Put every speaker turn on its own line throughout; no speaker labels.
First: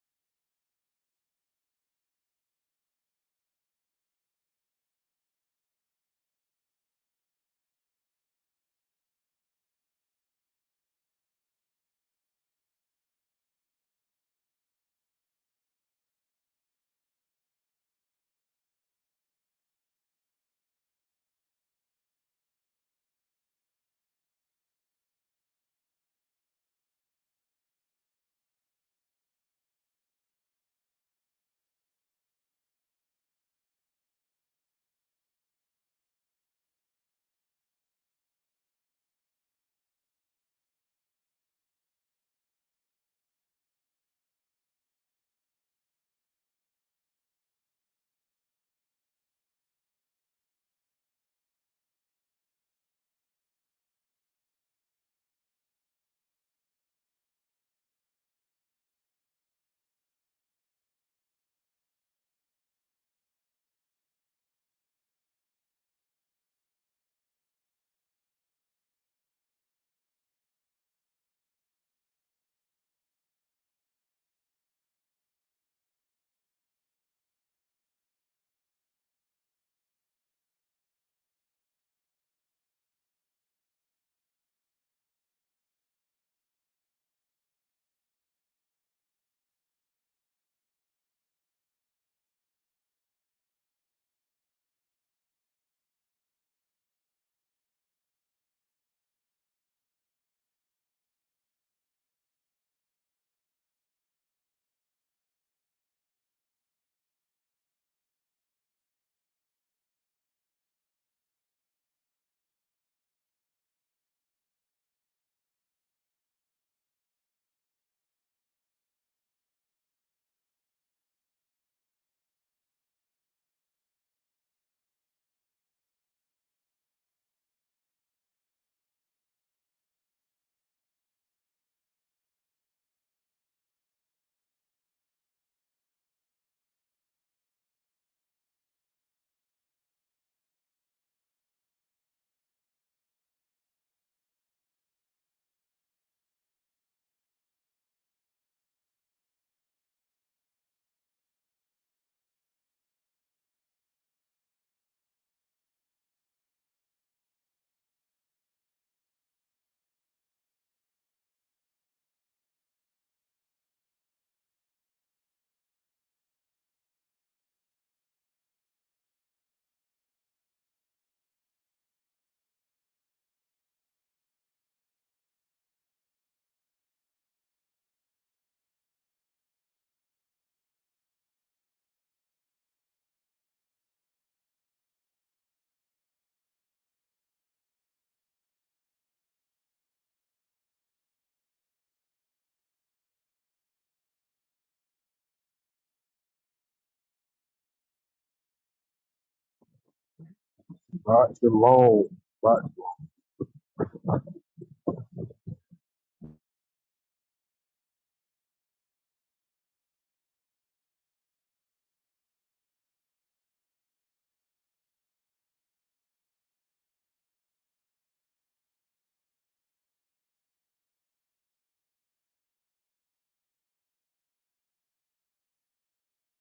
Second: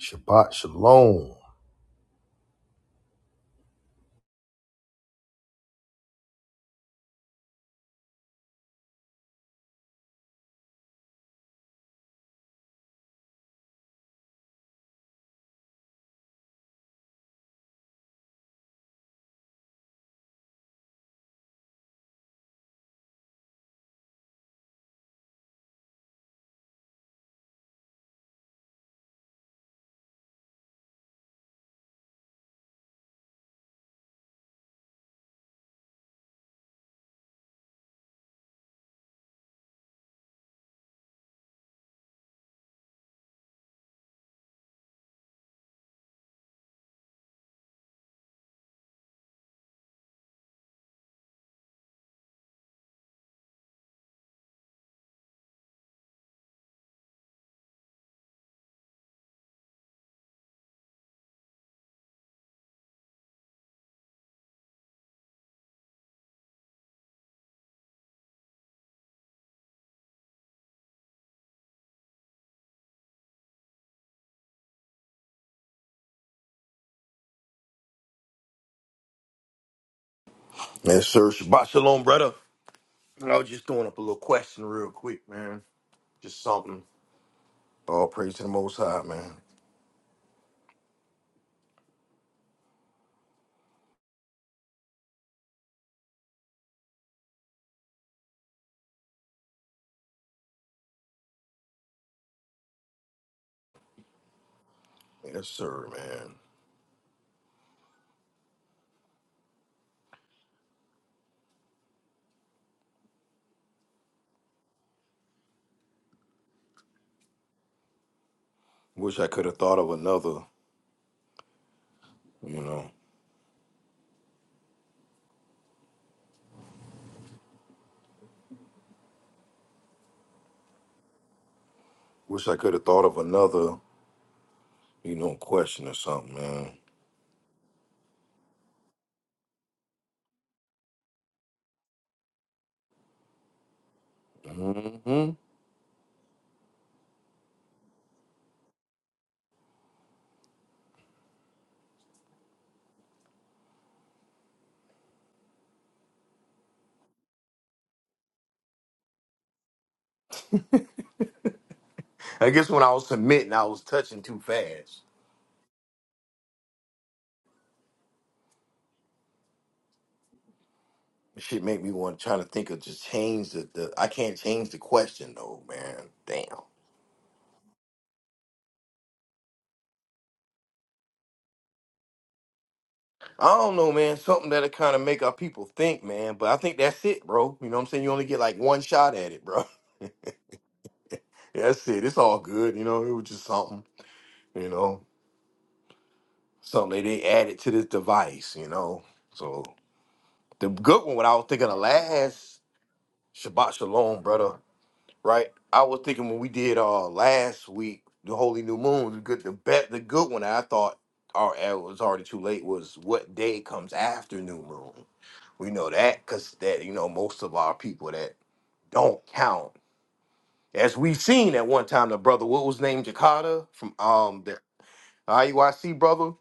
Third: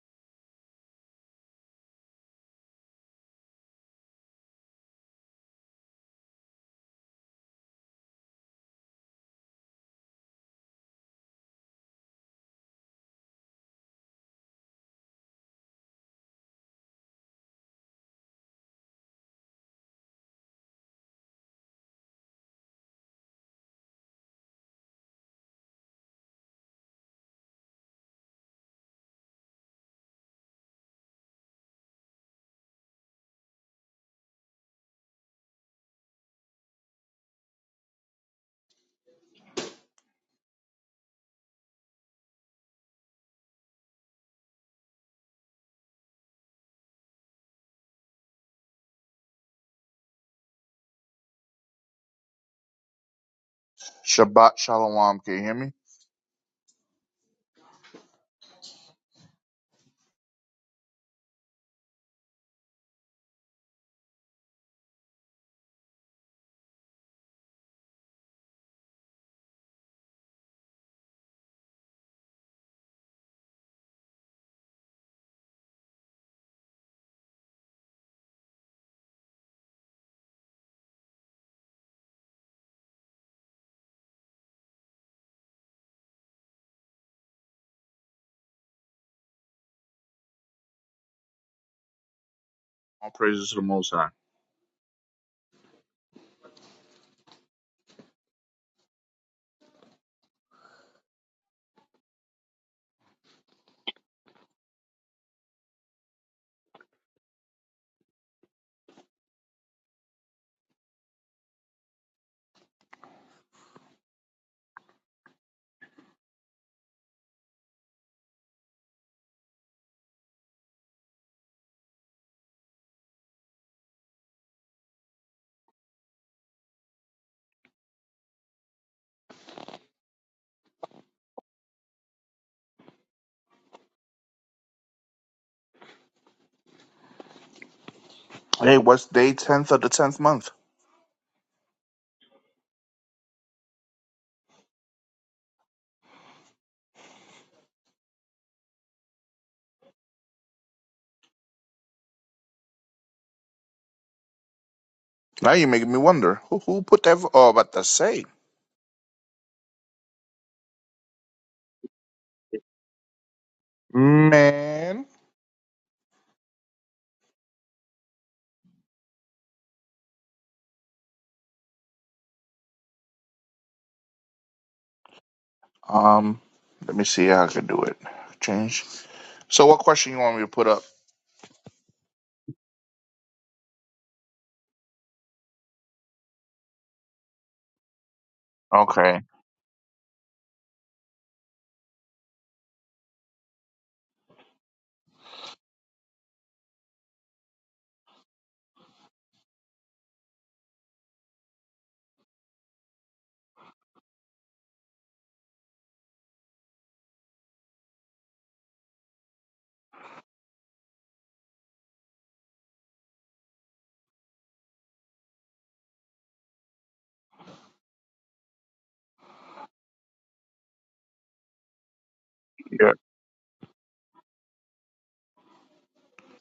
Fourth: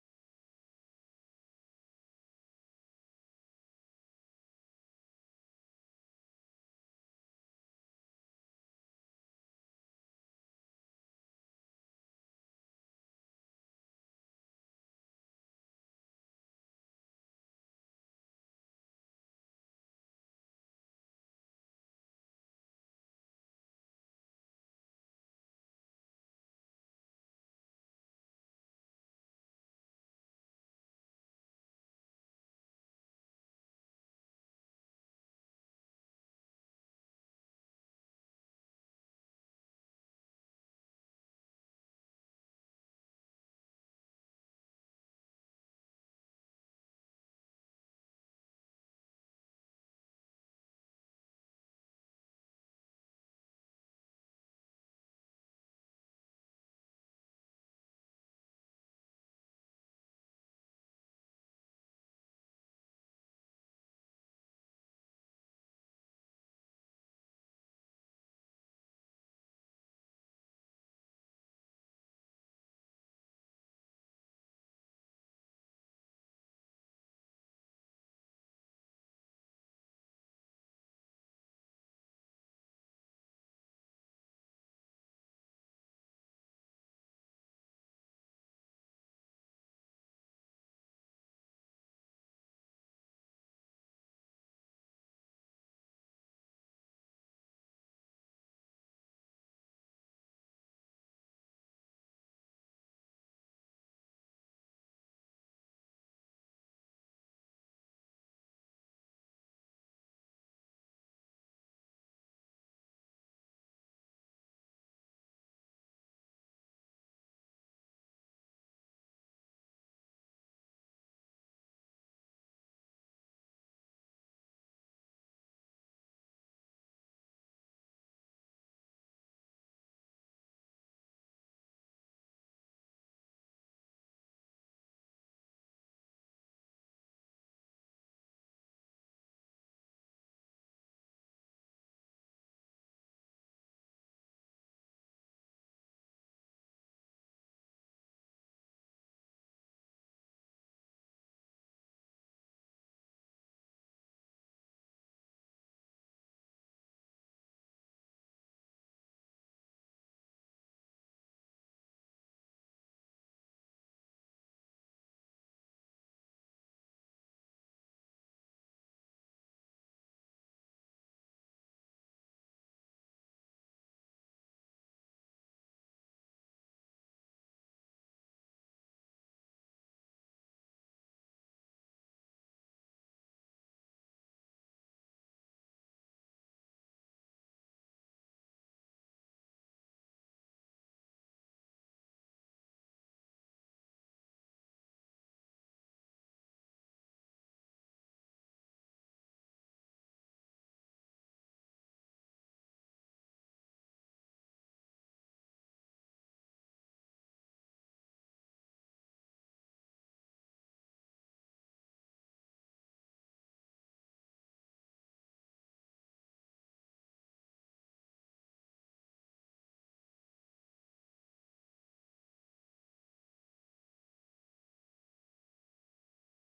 Shabbat shalom.
Shabbat shalom. Can you hear me?
Yes, sir. Shabbat shalom, brother. I was just throwing up a little question real quick, man. Just something. All praise to the Most High, man.
All praises to the Most High.
Yes, sir, man. Wish I could have thought of another, you know. Wish I could have thought of another, you know, question or something,
Hey, what's day tenth of the tenth month?
man. hmm
Now you're making me wonder who who put that. Oh, about to say,
I guess when I was submitting, I was touching too fast.
man.
Shit made me want to try to think of just change the, the. I can't change the question though, man.
Um,
Damn.
let me see how I can do it. Change. So, what question you want me to put up?
I don't know, man. Something that'll kind of make our people think, man. But I think that's it, bro. You know what I'm saying? You only get like one shot
Okay.
at it, bro. Yeah, That's it. It's all good. You know, it was just something, you know, something that they added to this device, you know. So the good one, what
Right,
I was thinking of
Shalom. Right.
last,
I
Shabbat Shalom, brother. right? I was thinking when we did uh last week, the Holy New Moon, the good the bet the good one I thought our it was already too late was what day comes after New Moon. We know that because that you know most of our people that don't count. As we've seen at one time the brother, what was
Yeah.
named Jakata from um the IUIC brother,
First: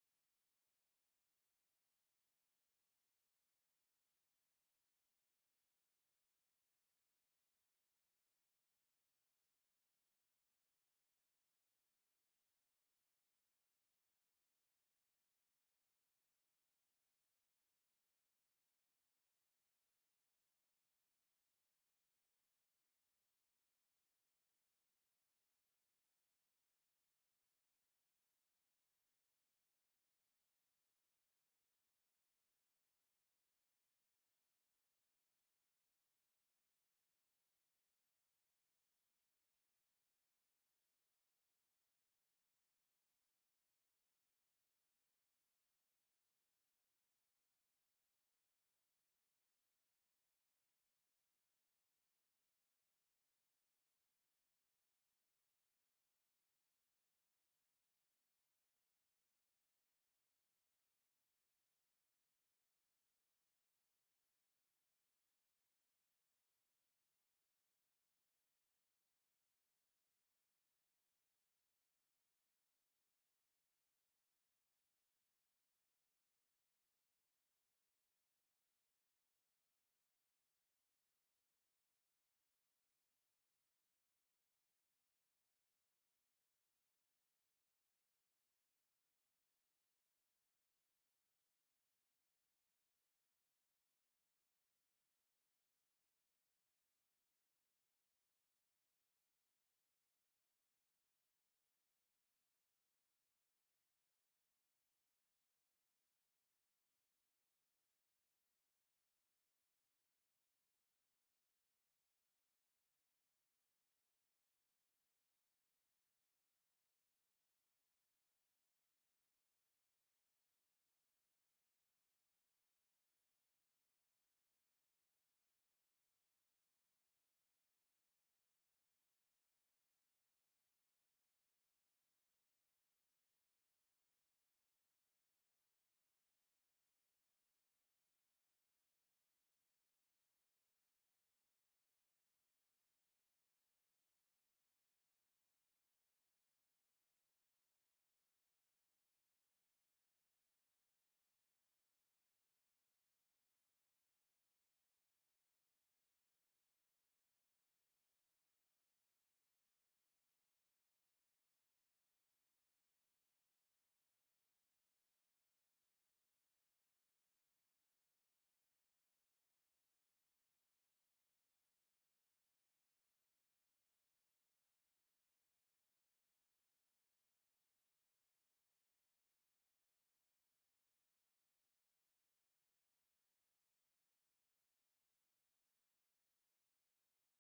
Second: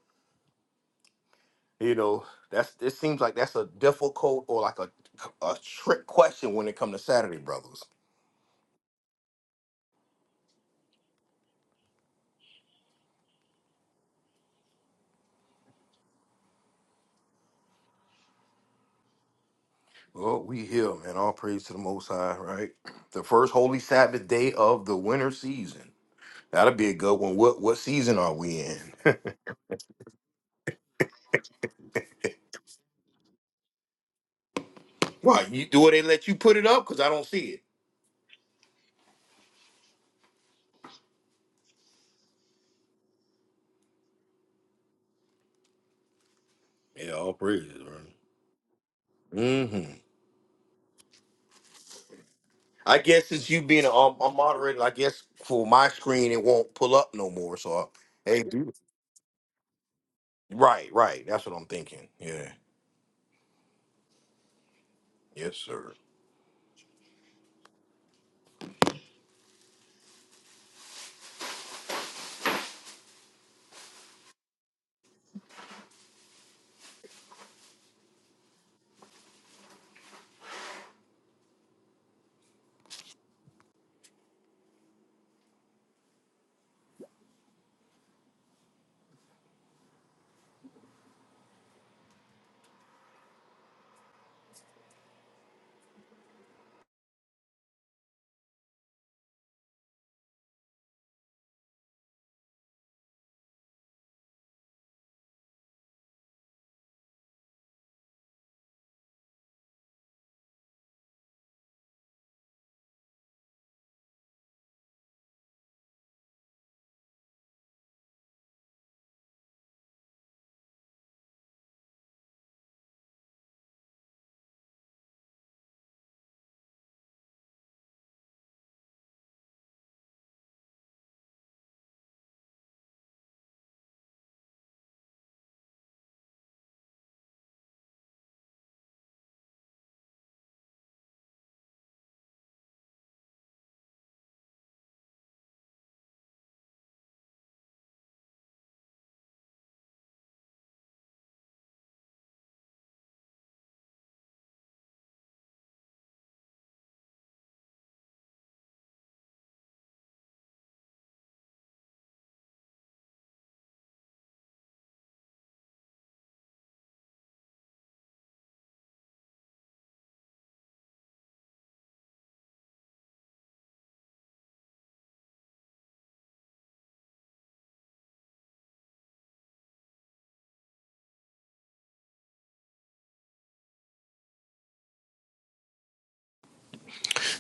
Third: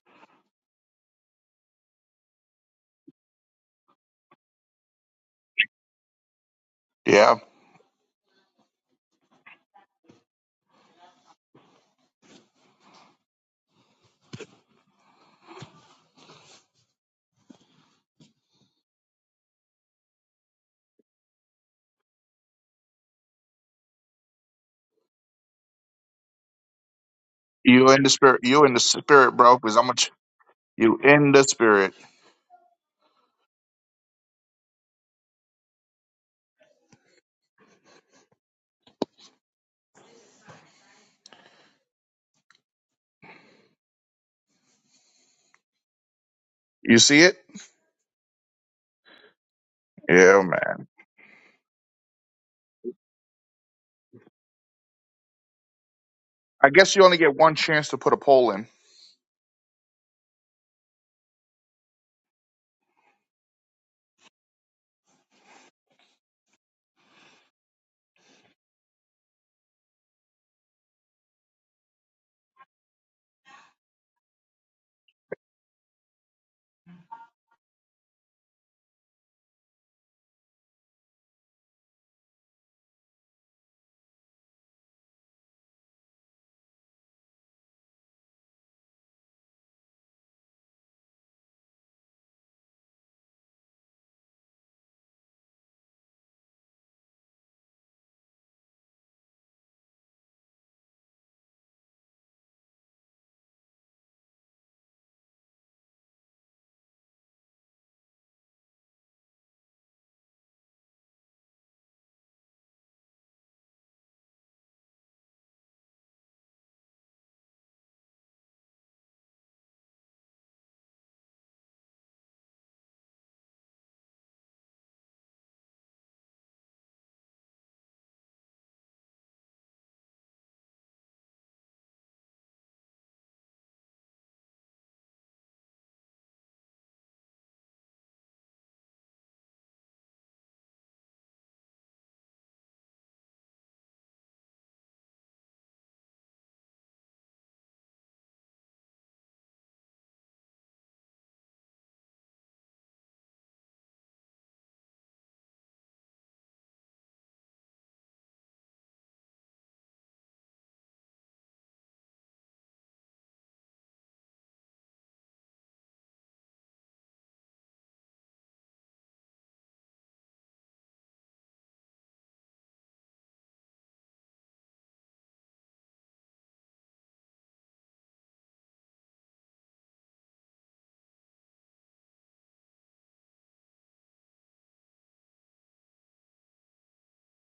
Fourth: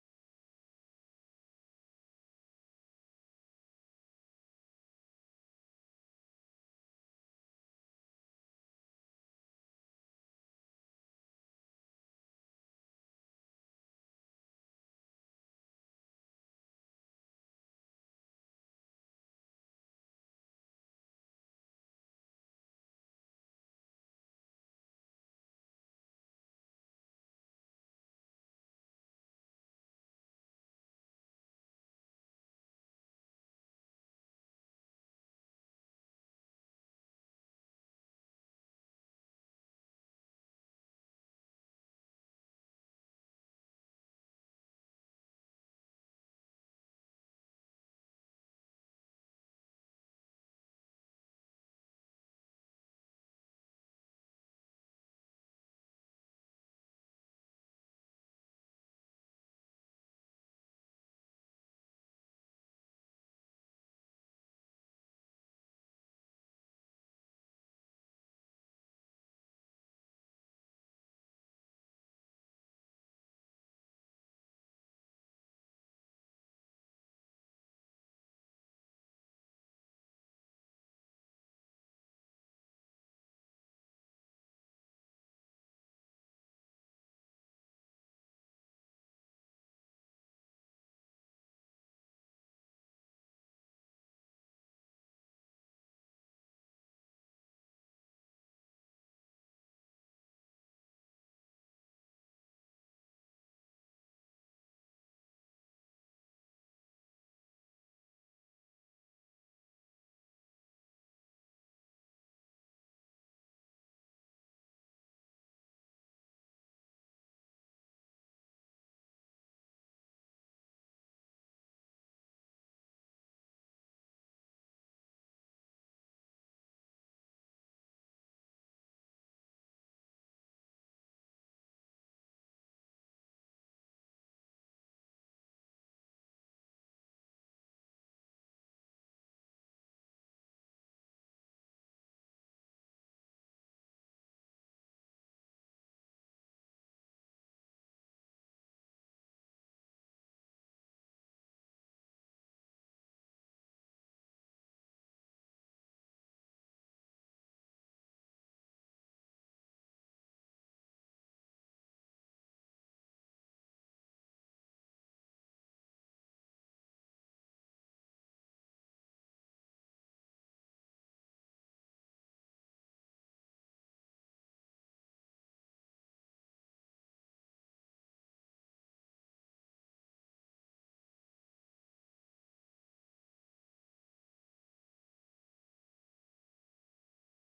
you know, that's it seems like that's a difficult or like a a trick question when it comes to
Yeah.
Saturday brothers Well, we here, man. All praise to the Most High, right? The first Holy Sabbath day of the winter season. That'll be a good one. What what
You in the
season are
spirit?
we
You in the
in?
spirit, bro? Because I'm a ch- you in the spirit.
Why you do it? They let you put it up because I don't see it.
You
Yeah,
see
all
it?
praises, man. hmm
Yeah, man.
I guess since you being a, um, a moderator, I guess for my screen it
I
won't pull
guess you
up
only
no
get one
more. So, I,
chance to put a
hey,
poll in.
dude. right, right. That's what I'm thinking. Yeah. Yes, sir.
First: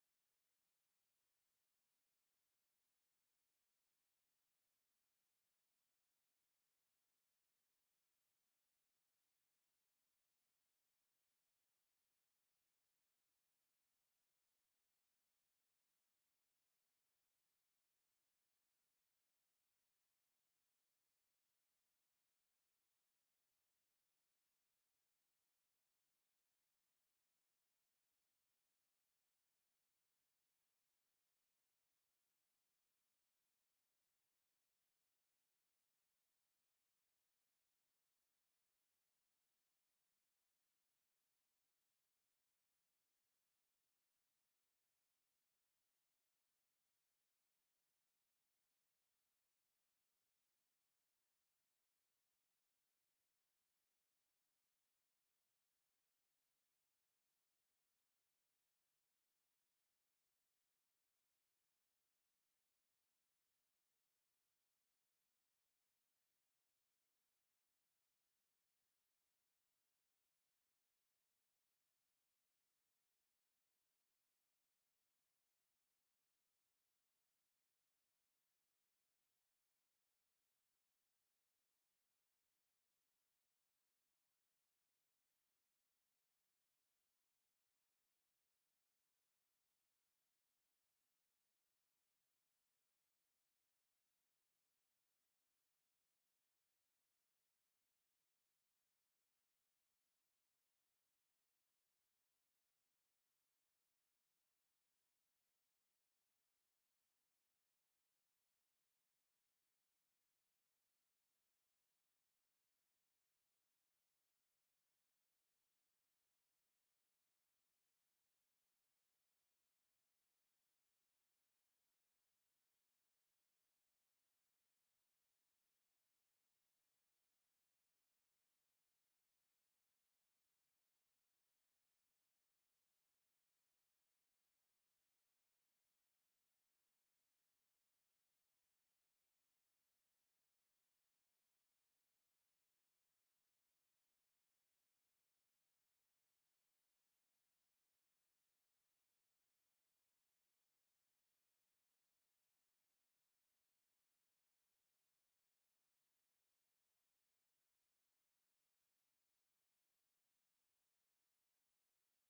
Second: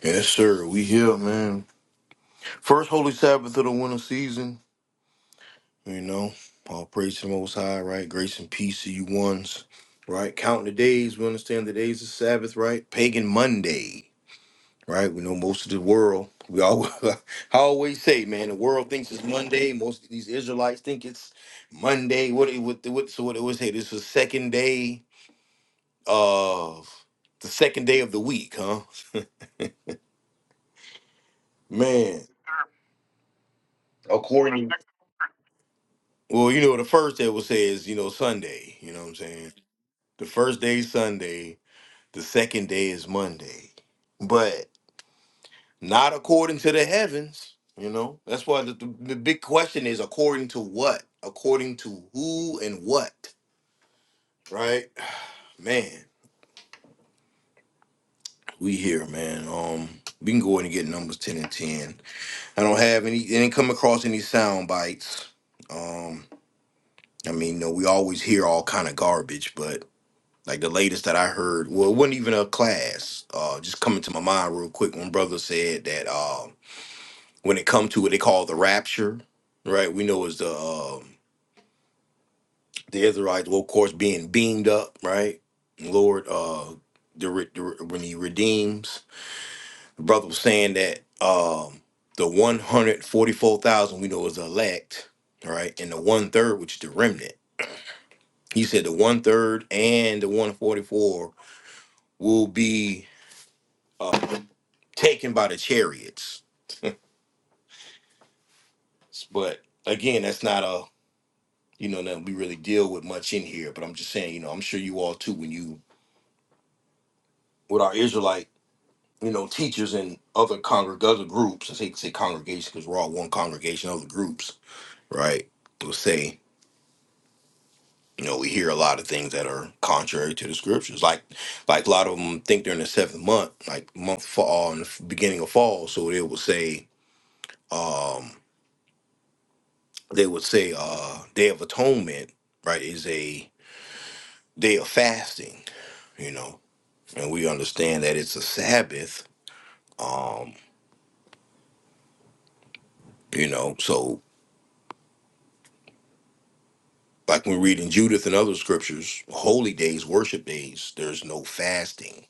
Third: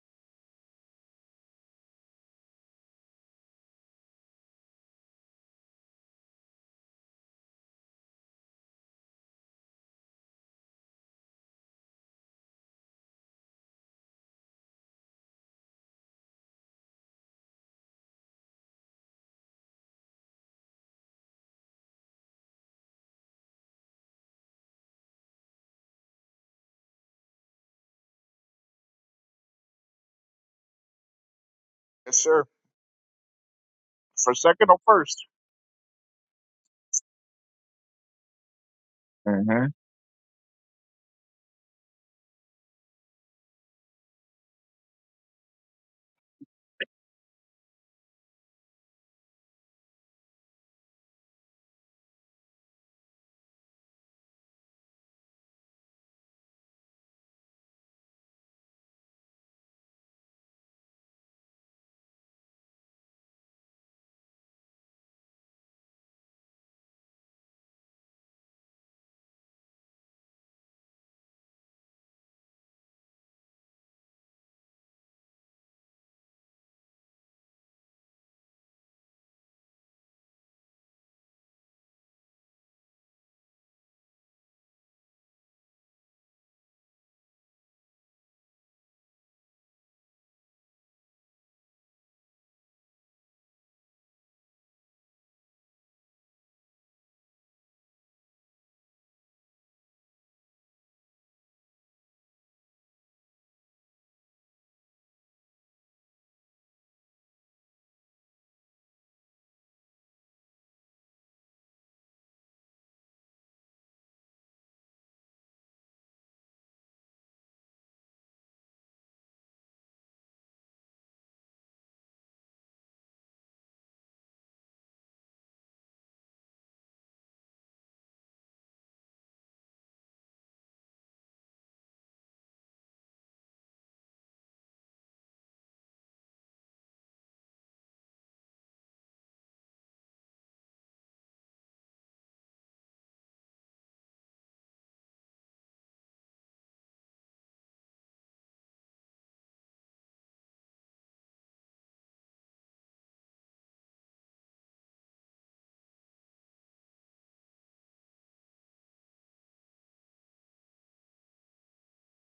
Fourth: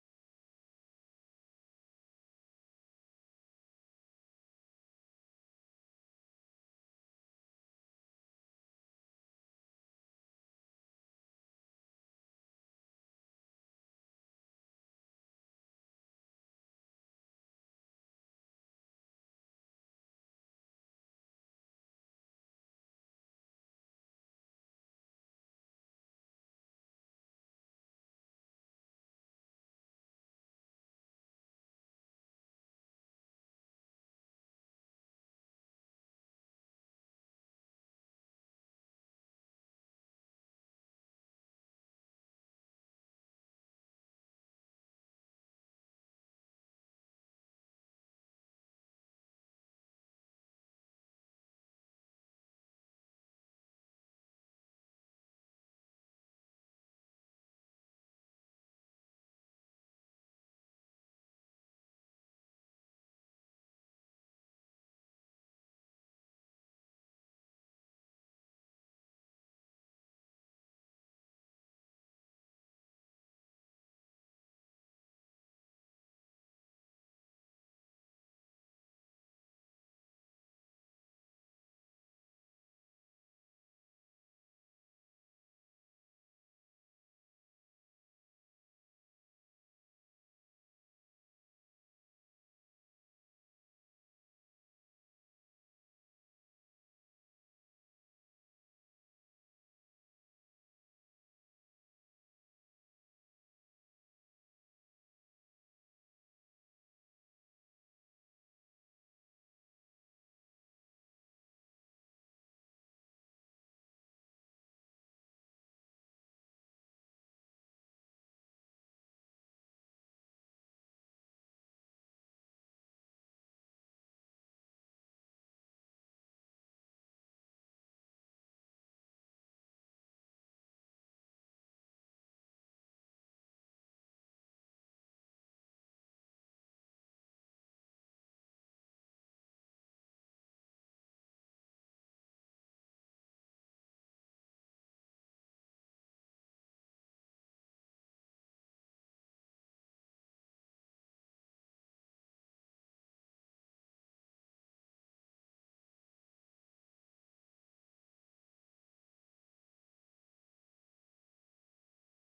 Yes, sir. We here, man. First Holy Sabbath of the winter season. You know, all praise to the Most High, right? Grace and peace to you ones, right? Counting the days, we understand the days of Sabbath, right? Pagan Monday, right? We know most of the world. We all, I always say, man, the world thinks it's Monday. Most of these Israelites think it's Monday. What it what, what so what it was? Hey, this was second day of the second day of the week, huh?
Yes,
Man,
sir. For second
according
or 1st
well, you know, the first day will say is you know Sunday. You know what I'm saying?
Mm-hmm.
The first day is Sunday The second day is Monday, but not according to the heavens. You know, that's why the, the, the big question is according to what? According to who and what? Right? Man, we here, man. Um, we can go in and get numbers ten and ten. I don't have any. I didn't come across any sound bites. Um, I mean, no, we always hear all kind of garbage, but like the latest that I heard, well, it wasn't even a class. Uh, just coming to my mind real quick when brother said that. Um, when it comes to what they call the rapture, right? We know is the um, the Israelites, well, of course, being beamed up, right? Lord, uh, the, re- the re- when He redeems, the brother was saying that um, the one hundred forty four thousand we know is the elect, right, and the one third, which is the remnant. He said the one third and the one forty four will be uh, taken by the chariots, but again, that's not a you know, that we really deal with much in here. But I'm just saying, you know, I'm sure you all too, when you with our Israelite, you know, teachers and other congreg other groups, I hate to say congregation because we're all one congregation, other groups, right? Will say, you know, we hear a lot of things that are contrary to the scriptures. Like, like a lot of them think they're in the seventh month, like month fall in the f- beginning of fall. So they would say, um, they would say, uh, Day of Atonement, right, is a day of fasting, you know and we understand that it's a Sabbath, um, you know, so like when reading Judith and other scriptures, holy days, worship days, there's no fasting,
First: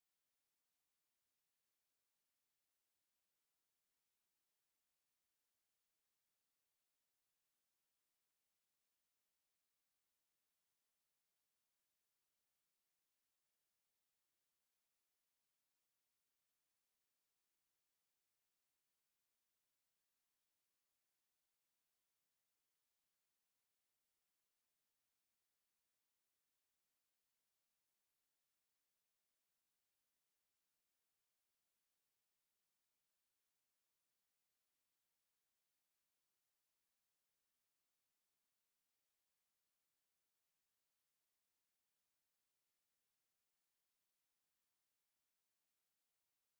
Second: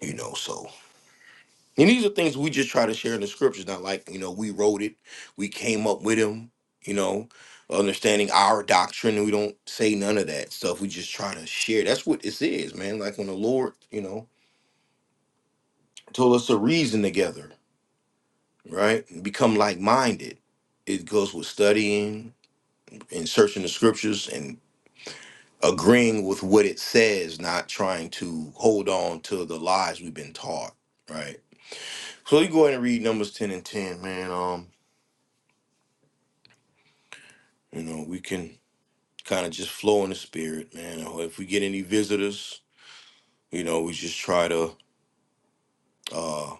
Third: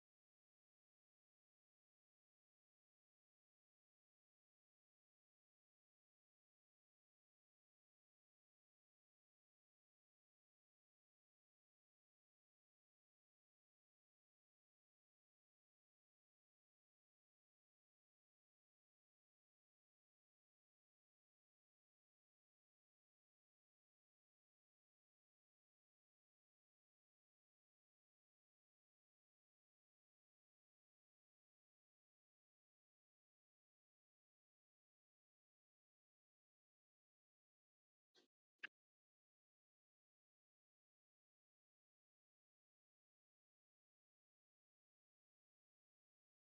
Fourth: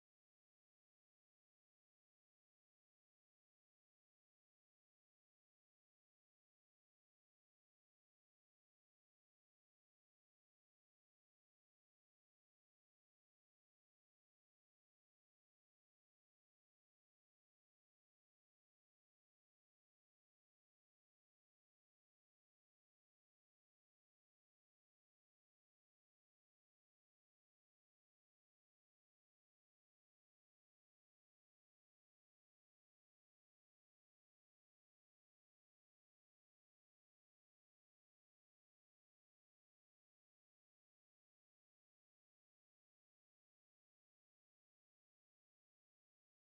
you know, so. And these are things we just try to share in the scriptures, not like, you know, we wrote it, we came up with them, you know, understanding our doctrine. We don't say none of that stuff. We just try to share. That's what this is, man. Like when the Lord, you know, told us to reason together, right? And become like minded. It goes with studying, and searching the scriptures and agreeing with what it says, not trying to hold on to the lies we've been taught, right? So you go ahead and read Numbers 10 and 10, man. Um, you know, we can kind of just flow in the spirit, man. Or If we get any visitors, you know, we just try to, uh,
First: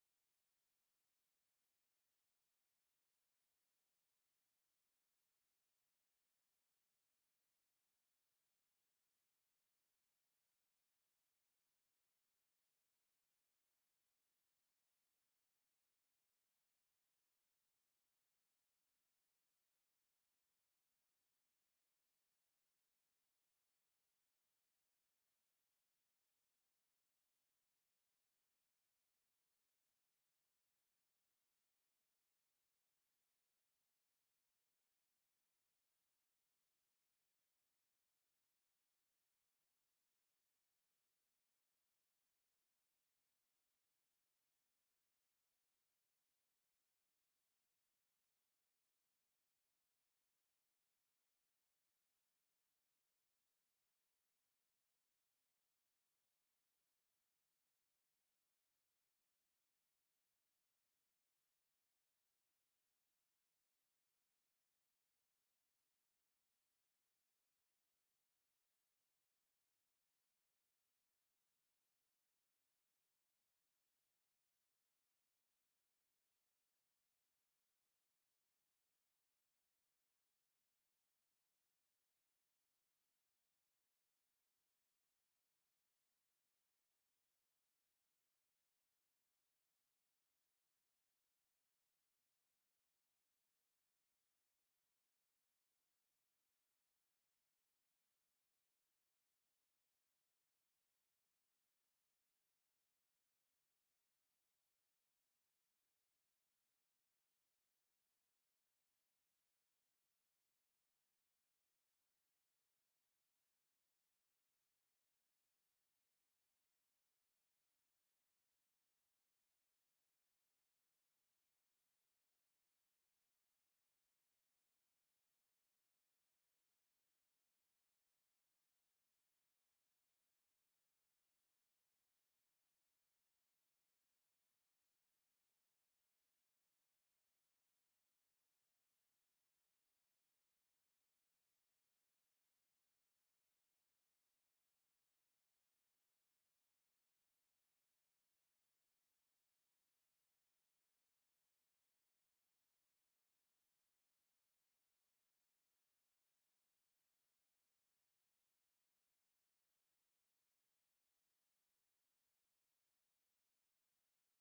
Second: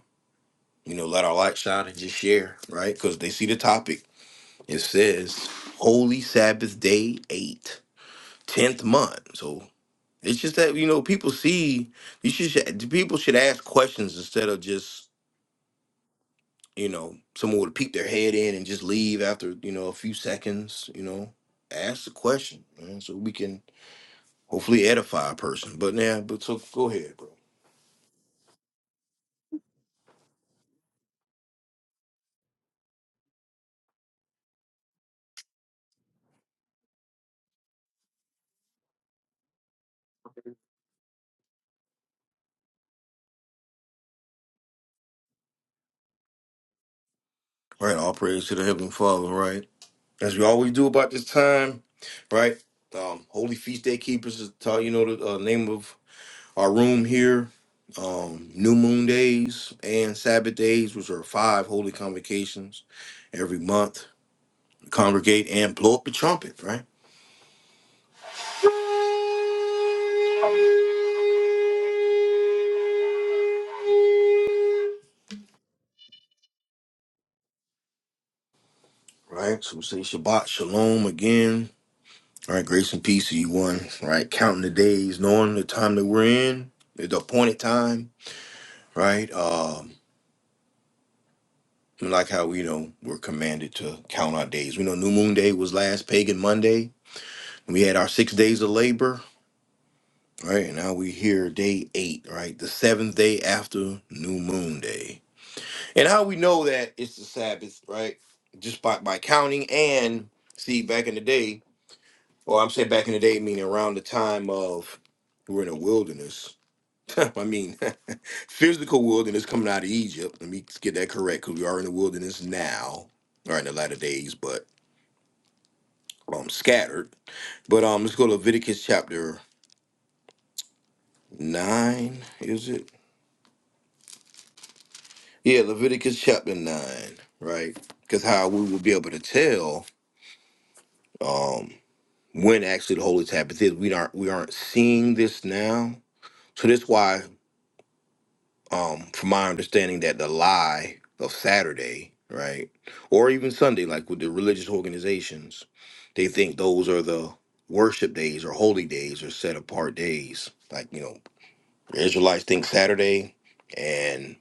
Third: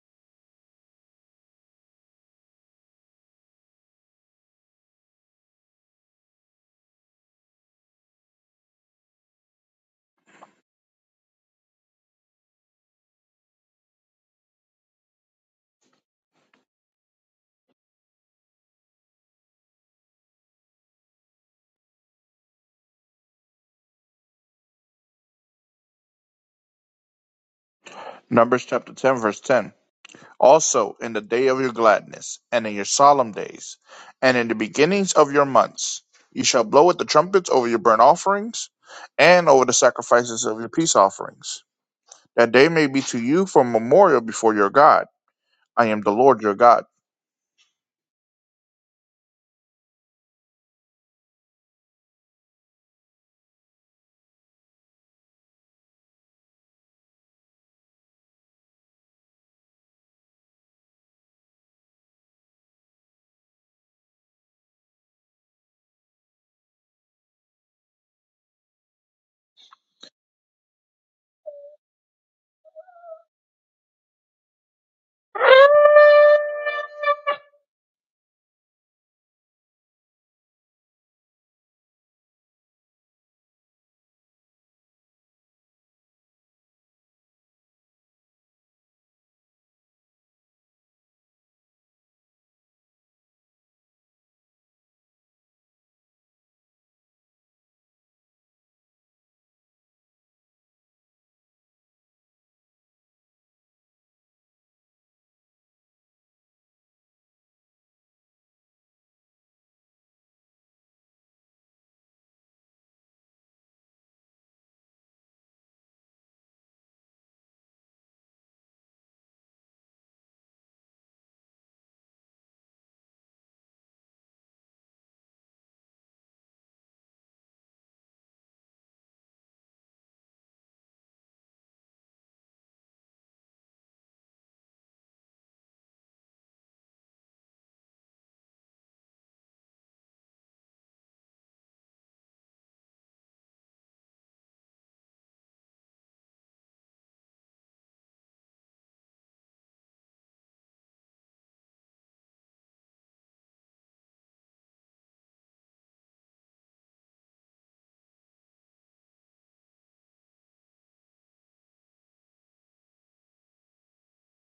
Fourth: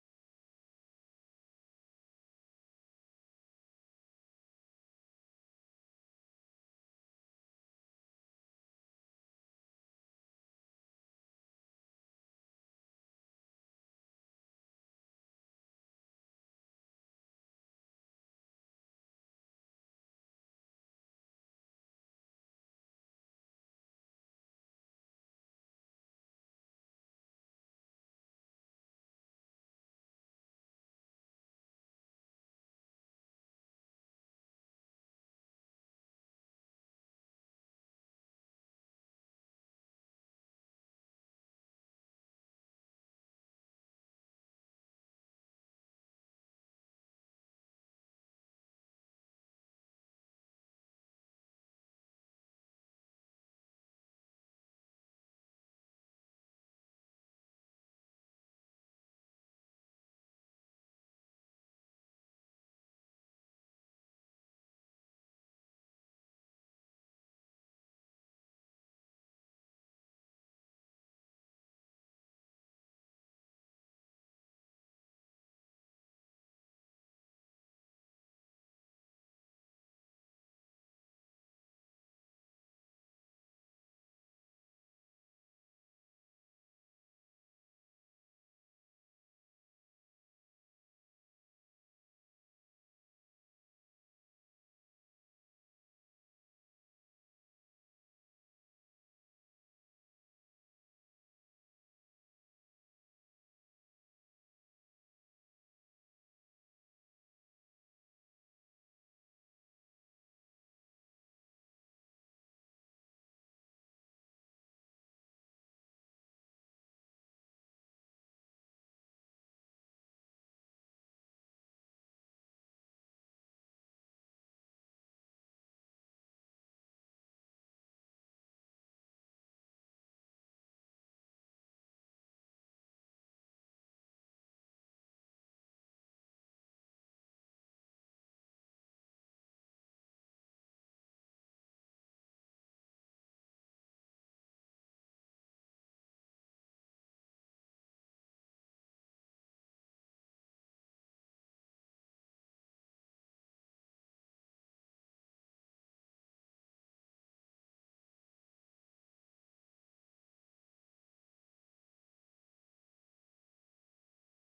you know, let our light shine and just share, right? Because they see the topic. It says, Holy Sabbath Day 8, tenth month. So It's just that you know people see you should should- people should ask questions instead of just you know someone would peek their head in and just leave after you know a few seconds. You know, ask the question, man, so we can hopefully edify a person. But yeah, but so go ahead, bro.
Numbers chapter ten, verse ten. Also in the day of your gladness, and in your solemn days, and in the beginnings of your months, you shall blow at the trumpets over your burnt offerings, and over the sacrifices of your peace offerings, that they may be to you for a memorial before your God. I am the Lord your God.
Right, all praise to the heavenly Father. Right, as we always do about this time. Right, um, Holy Feast Day Keepers is taught. You know the uh, name of Our room here, um, new moon days and Sabbath days, which are five holy convocations every month. Congregate and blow up the trumpet, right? Right. So we say Shabbat Shalom again. All right, grace and peace to you one. Right, counting the days, knowing the time that we're in, the appointed time. Right. Um, we like how we know we're commanded to count our days. We know New Moon Day was last pagan Monday. We had our six days of labor Right now we here day eight, right? The seventh day after New Moon Day. And how we know that it's the Sabbath, right? Just by, by counting and see back in the day, or I'm saying back in the day meaning around the time of we're in a wilderness. I mean physical wilderness coming out of Egypt. Let me get that correct, because we are in the wilderness now, or in the latter days, but um scattered. But um let's go to Leviticus chapter nine, is it? Yeah, Leviticus chapter nine, right? Because how we will be able to tell um, when actually the holy Sabbath is, we aren't we aren't seeing this now. So that's why, um, from my understanding, that the lie of Saturday, right, or even Sunday, like with the religious organizations, they think those are the worship days or holy days or set apart days, like you know The Israelites think Saturday, and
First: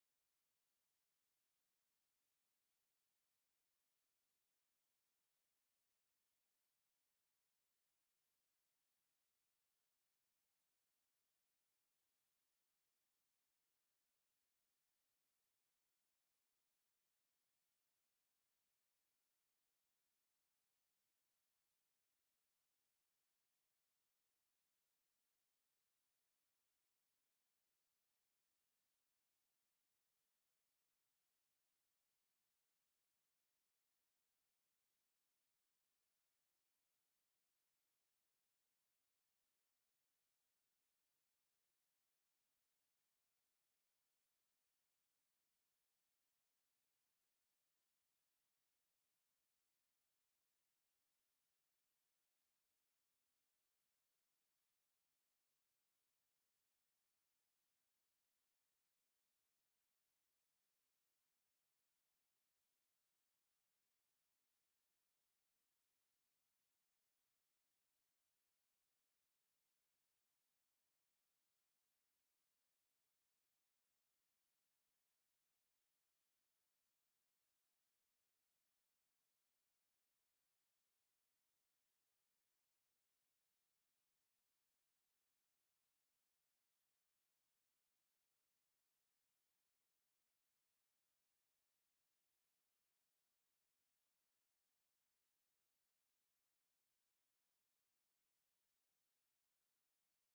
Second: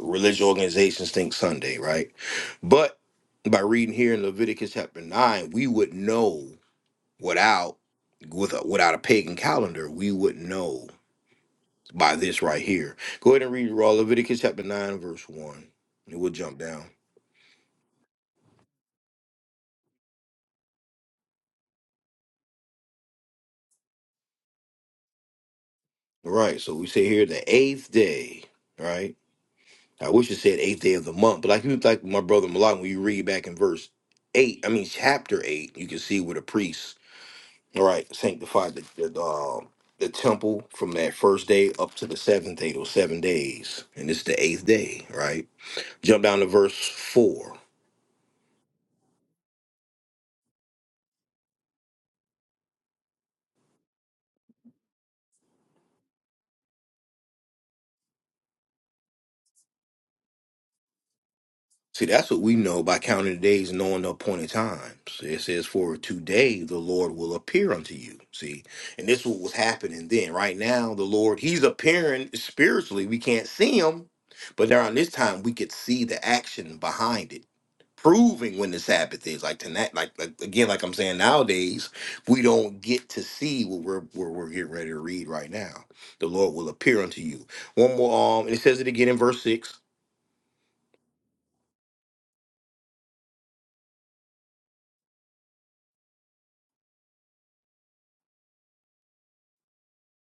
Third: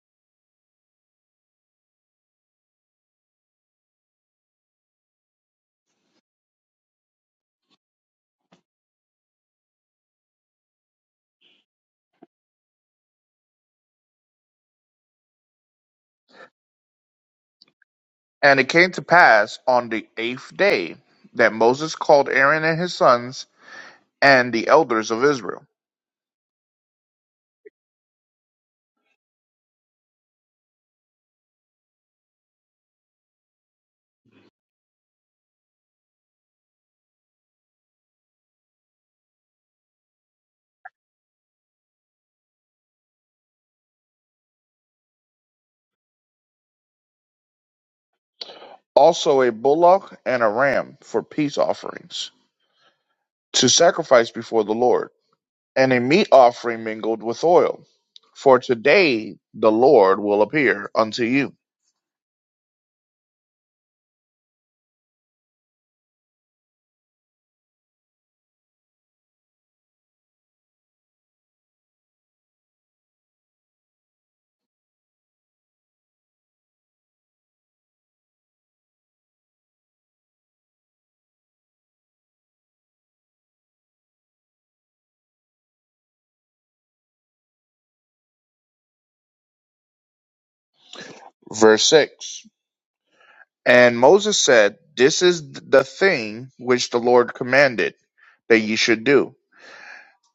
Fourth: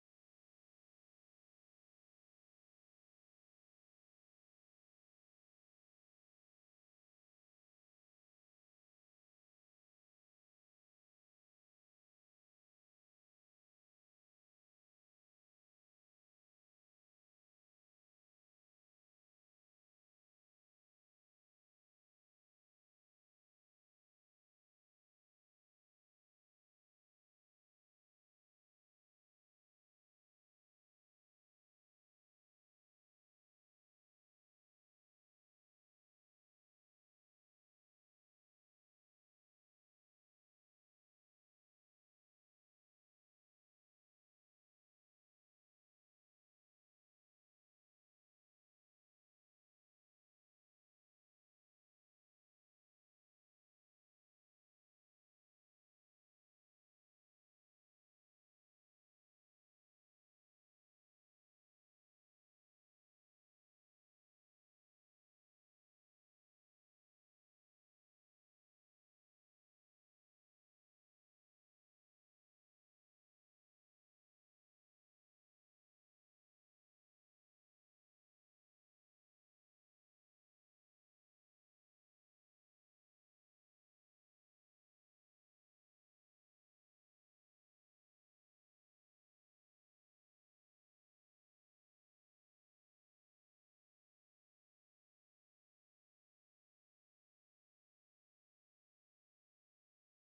religious organizations think Sunday, right? But by reading here in Leviticus chapter nine, we would know without with without a pagan calendar, we would know by this right here. Go ahead and read raw Leviticus chapter nine, verse one. And we'll jump down.
And it came to pass on the eighth day that Moses called Aaron and his sons and the elders of Israel,
All right, so we say here the eighth day, right? I wish it said eighth day of the month, but like you like my brother Malak, when you read back in verse eight, I mean chapter eight, you can see where the priests All right sanctified the the, um the temple from that first day up to the seventh day those seven days and it's the eighth day right jump down to verse four
also a bullock and a ram for peace offerings, to sacrifice before the Lord. and a meat offering mingled with oil. For today the Lord will appear unto you.
see that's what we know by counting the days and knowing the appointed times it says for today the lord will appear unto you see and this is what was happening then right now the lord he's appearing spiritually we can't see him but around this time we could see the action behind it proving when this happened is like tonight like, like again like i'm saying nowadays we don't get to see what we're what we're getting ready to read right now the lord will appear unto you one more um and it says it again in verse six
Verse 6 And Moses said, This is the thing which the Lord commanded that ye should do,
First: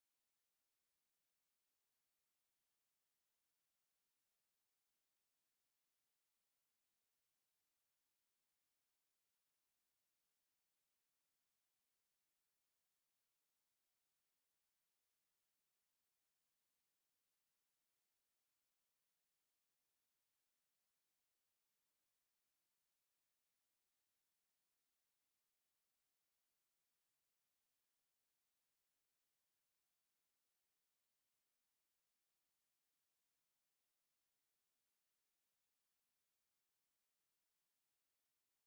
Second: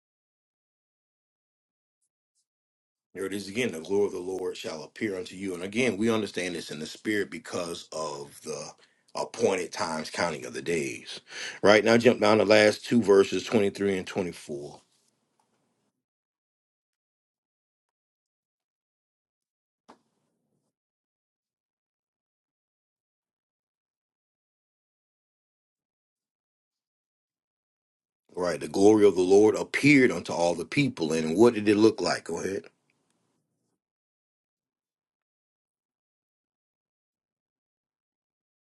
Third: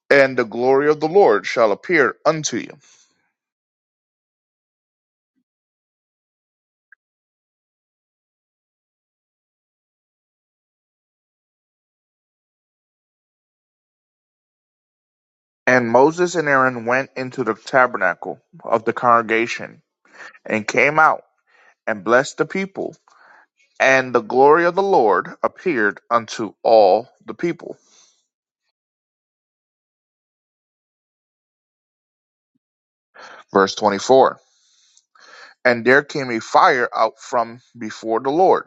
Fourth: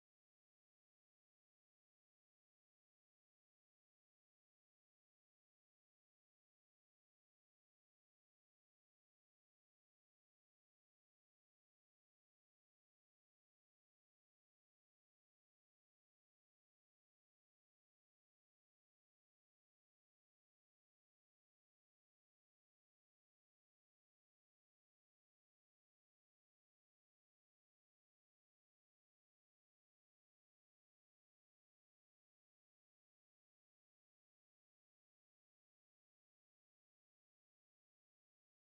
and the glory of the Lord shall appear unto you.
there it is again the glory of the lord shall appear unto you and again we understand this in the spirit because of the appointed times counting of the days right now jump down the last two verses 23 and 24
And Moses and Aaron went into the tabernacle of the congregation, and came out, and blessed the people. And the glory of the Lord appeared unto all the people.
right the glory of the lord appeared unto all the people and what did it look like go ahead
Verse 24 And there came a fire out from before the Lord,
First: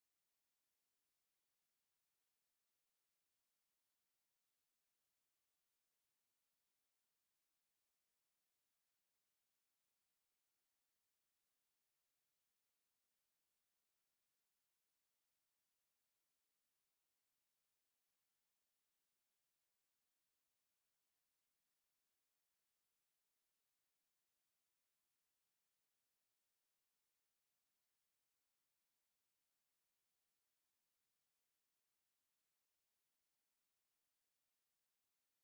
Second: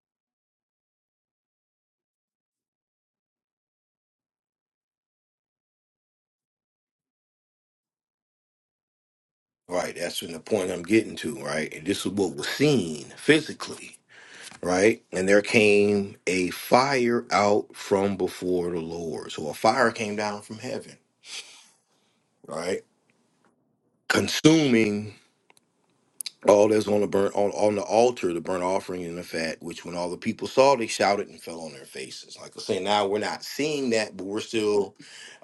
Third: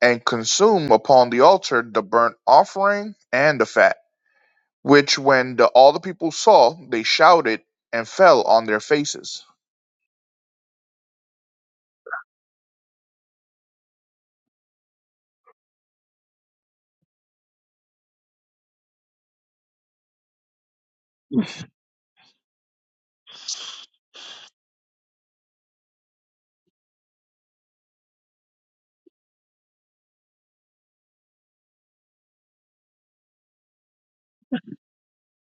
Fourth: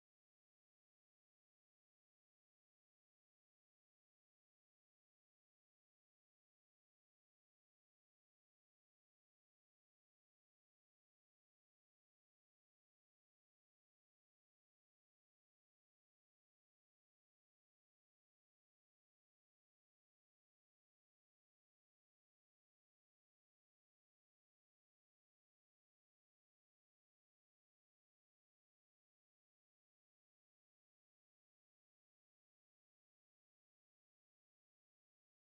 and consumed upon the altar the burnt offering and the fat, which when the, all the people saw, they shouted and fell on their faces.
Right, that's in the point I'm getting to, right? And this is what was seen physically, right? And there came a fire out from before the Lord. So a fire came down from heaven, right? Consuming all that's on the burnt on, on the altar, the burnt offering and the fat, which when all the people saw, they shouted and fell on their faces. Like I say, now we're not seeing that, but we're still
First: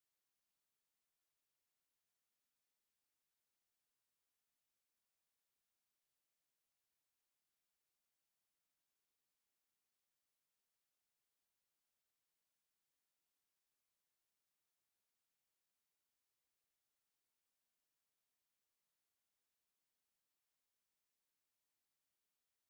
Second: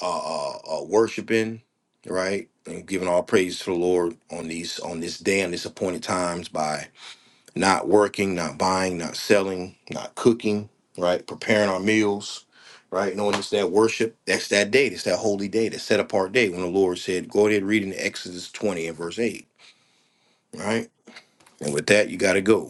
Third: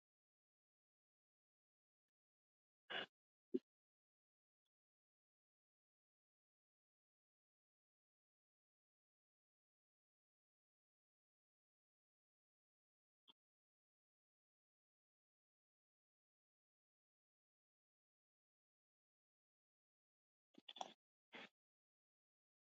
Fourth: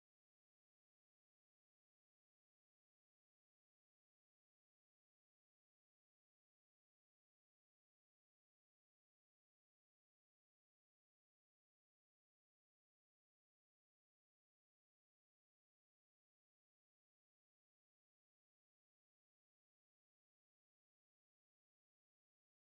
uh, uh, uh worshiping, right? And giving all praise to the Lord on these on this day and this appointed times by not working, not buying, not selling, not cooking, right? Preparing our meals, right? Knowing it's that worship, that's that day, that's that holy day, that set apart day when the Lord said, Go ahead, read in Exodus 20 and verse 8, right? And with that, you got to go.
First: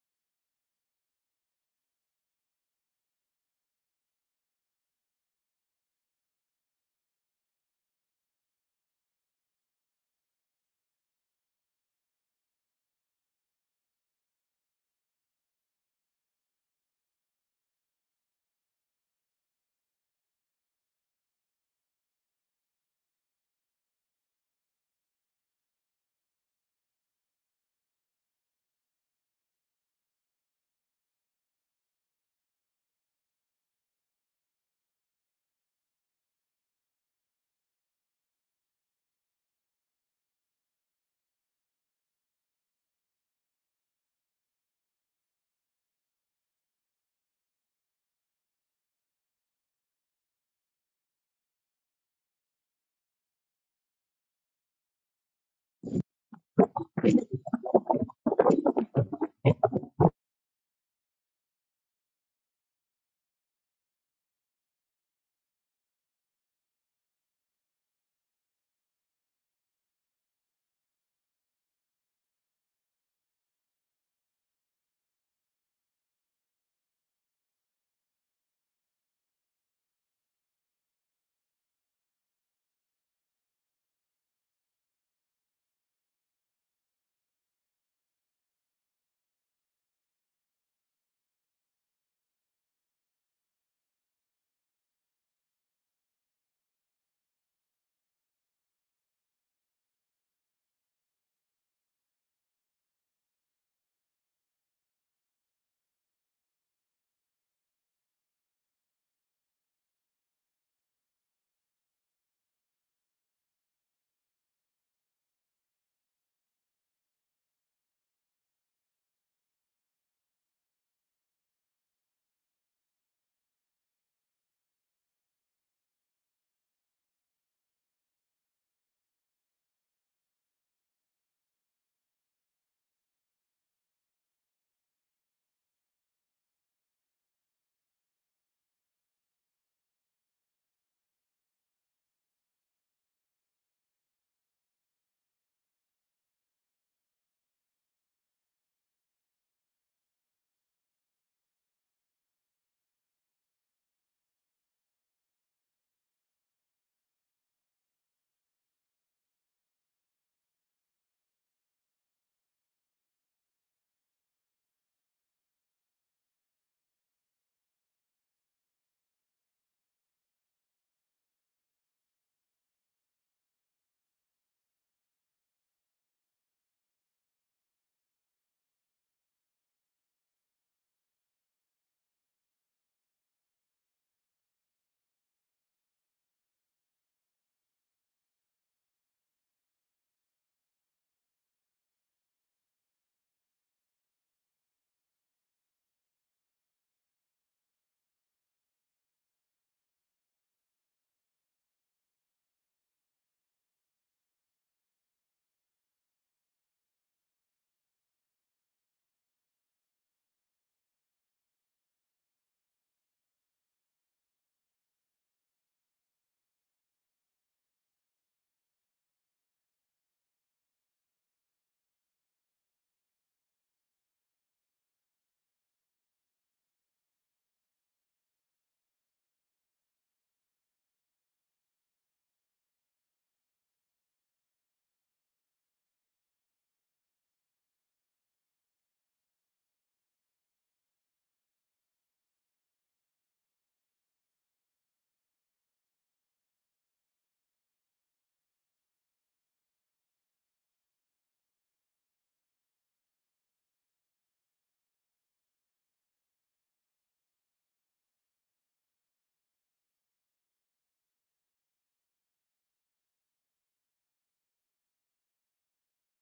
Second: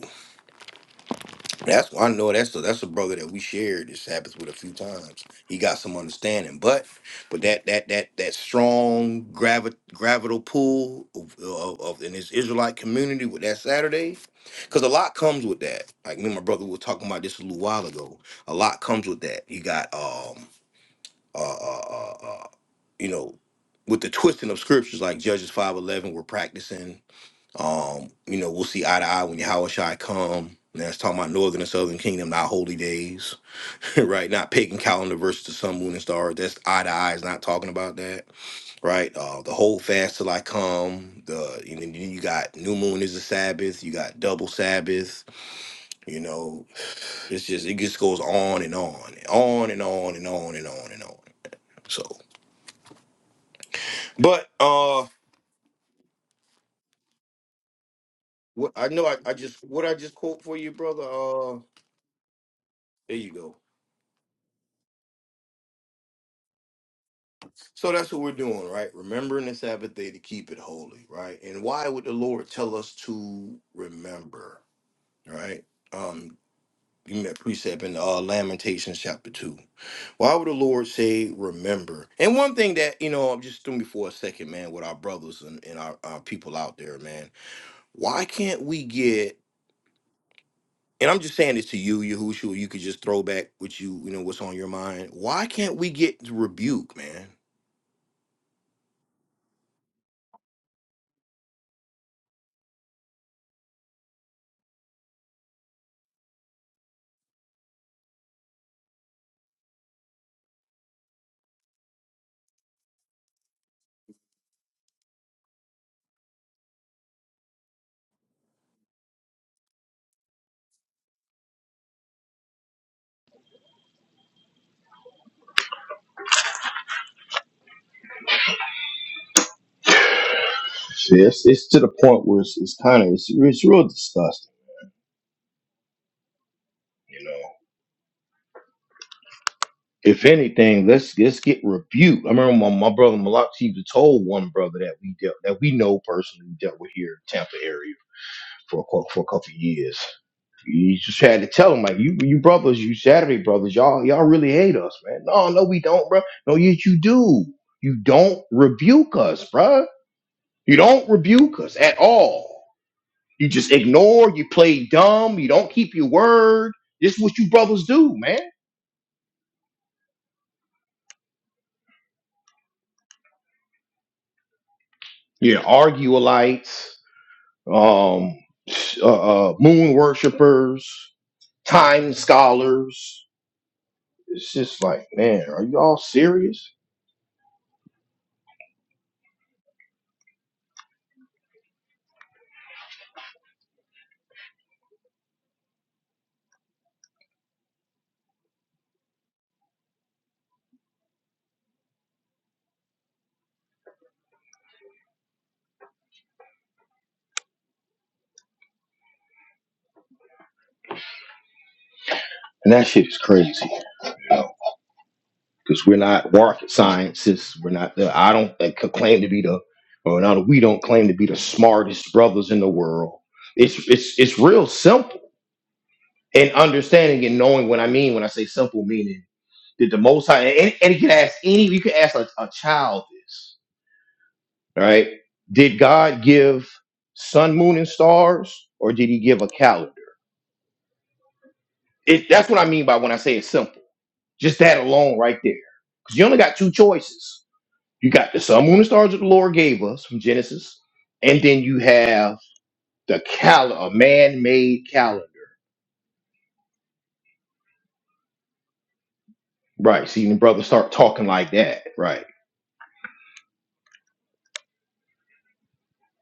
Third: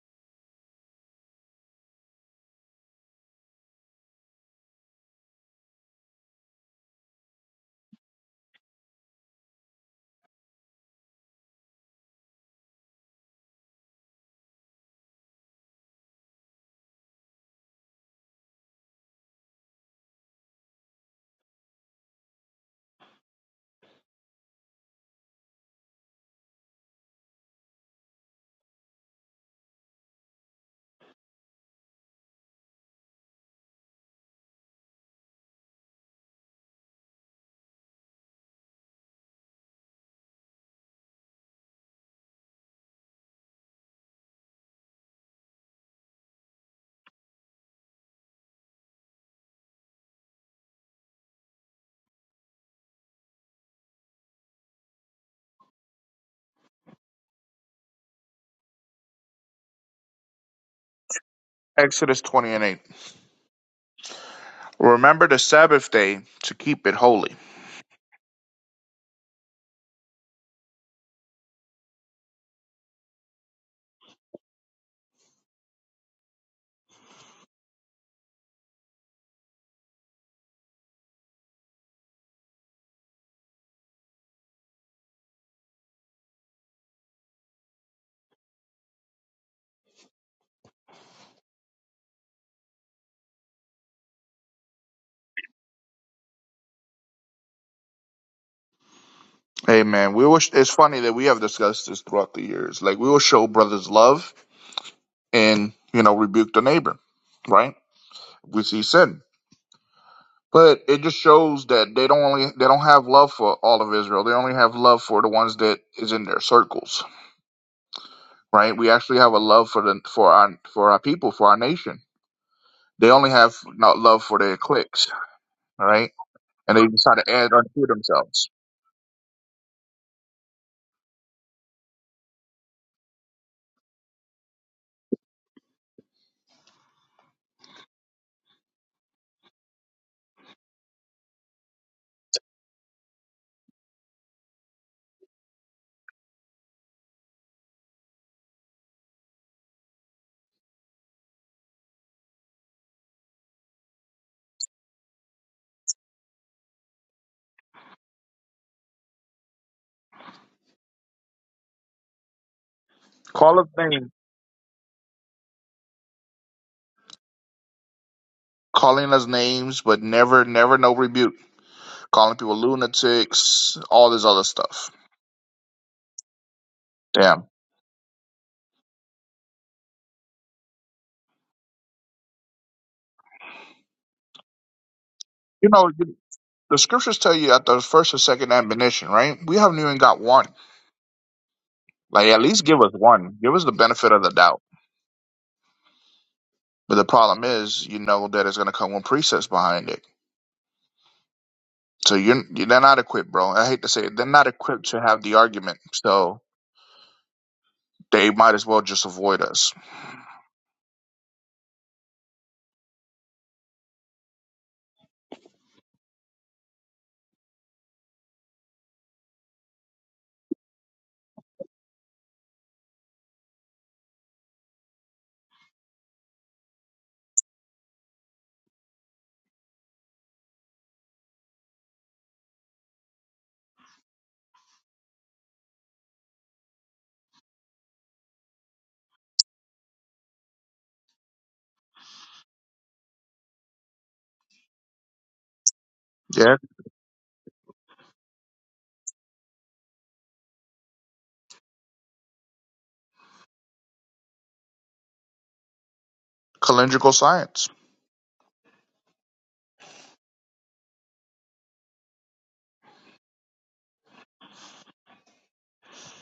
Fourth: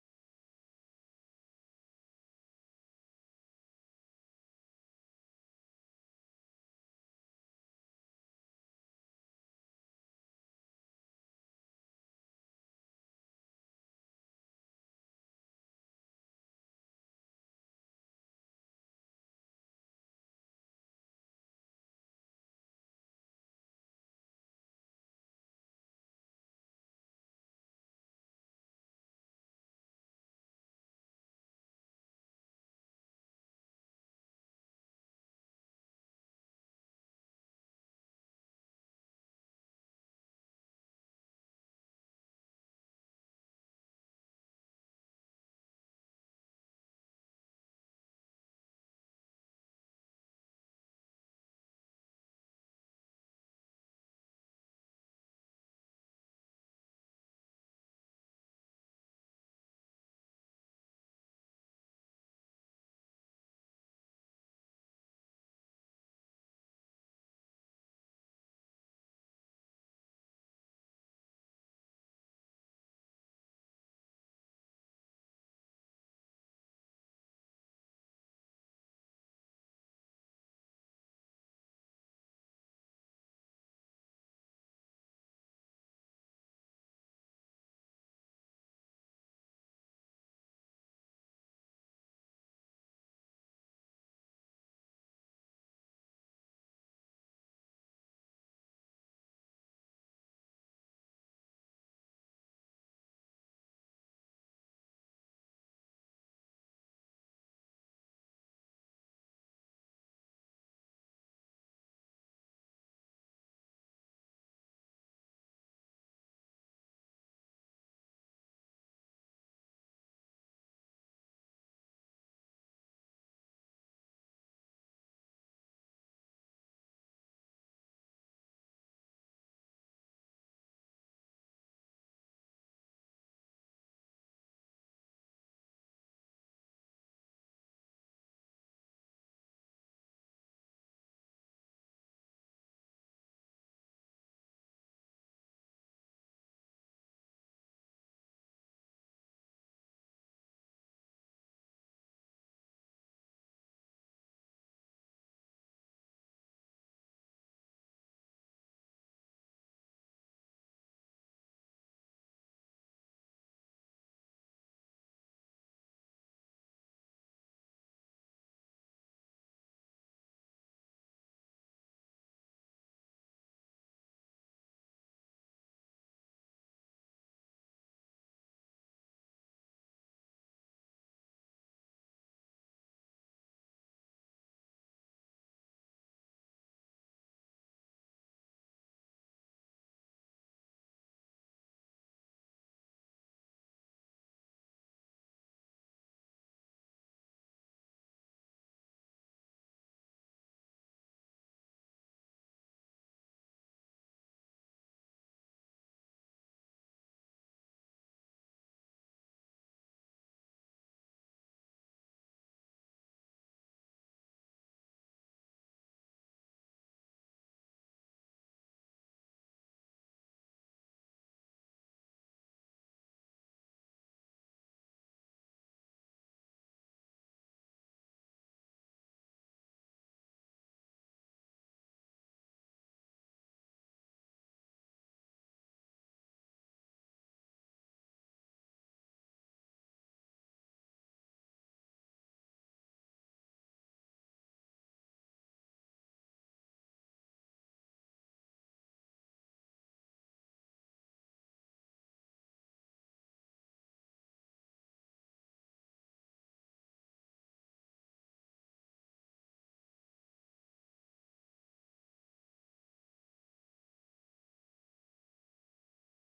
That's I know that's a, that's a brother that we shared this Sabbath with a few times. He got some understanding, but but that that that that strong gravi- gravital pull of, of, of in this Israelite community with that Saturday, because a lot comes with that. Like me and my brother were talking about this a little while ago. A lot comes with that. You got um uh uh, uh, uh you know with the twisting of scriptures like Judges five eleven, we're practicing um, you know, we'll see eye to eye when Yahushua come. Now it's talking about northern and southern kingdom, not holy days, right? Not pagan calendar versus the sun, moon, and stars. That's eye to eye. Is not talking about that, right? Uh, the whole fast till I come. The and then you got new moon is the Sabbath. You got double Sabbath. You know, it's just it just goes on and on, and on and on and on and on and on. So, but uh, what I know, I, I just what I just quote for you, brother. Uh,
Exodus 20 and 8.
there you go.
Remember the Sabbath day to keep it holy.
So that's what we're doing, right? Remembering the Sabbath day to keep it holy, right? And why would the Lord tell us to remember, right? Um, give me that precept in uh, Lamentations chapter two. Why would the Lord say remember? And one thing that you know, I'm just doing before a second, man, with our brothers and, and our, our people out there, man. Why can't we get? And I'm just saying this to you, Yahushua. You could just throw back what you, you know, what's on your mind. Why can't we get rebuke, man?
Amen. We wish it's funny that we have discussed this throughout the years. Like we will show brothers love and you know rebuke the neighbor, right? We see sin. But it just shows that they don't only they don't have love for all of Israel. They only have love for the ones that is in their circles, right? We actually have a love for the for our for our people, for our nation. They only have not love for their cliques, all right? And they just try to add unto themselves.
See, it's, it's to the point where it's, it's kind of it's, it's real disgusting, you know. If anything, let's let's get rebuked. I remember my, my brother Malak Chiba told one brother that we dealt that we know personally dealt with here in Tampa area for a, cou- for a couple of years. You just had to tell him like you you brothers, you Saturday brothers, y'all y'all really hate us, man. No, no, we don't, bro. No, yes you do. You don't rebuke us, bruh. You don't rebuke us at all. You
Call us
just
names,
ignore, you play dumb, you don't keep your word. This is what you brothers do, man.
calling us names, but never never no rebuke. Calling people lunatics, all this other stuff.
Yeah, are arguelites,
Damn,
um, uh, uh, moon worshipers, time scholars. It's just like, man, are
you
you
know
all serious?
the scriptures tell you at the first and second admonition, right? We haven't even got one. Like at least give us one. Give us the benefit of the doubt. But the problem is, you know that it's gonna come with presets behind it. So you're they're not equipped, bro. I hate to say it, they're not equipped to have the argument. So they might as well just avoid us.
And that shit is crazy, you know, because we're not rocket scientists. We're not the, I don't think, claim to be the, or not, we don't claim to be the smartest brothers in the world. It's, it's, it's real simple and understanding and knowing what I mean when I say simple meaning did the Most High and, and you can ask any you can ask a, a child this, right? Did God give sun, moon, and stars, or did He give a calendar? It, that's what I mean by when I say it's simple. Just that alone, right there, because you only
Yeah,
got two choices. You got the sun, moon, and stars that the Lord gave us from Genesis, and then you have the calendar, a man-made calendar.
calendrical science.
Right. See, the brothers start talking like that. Right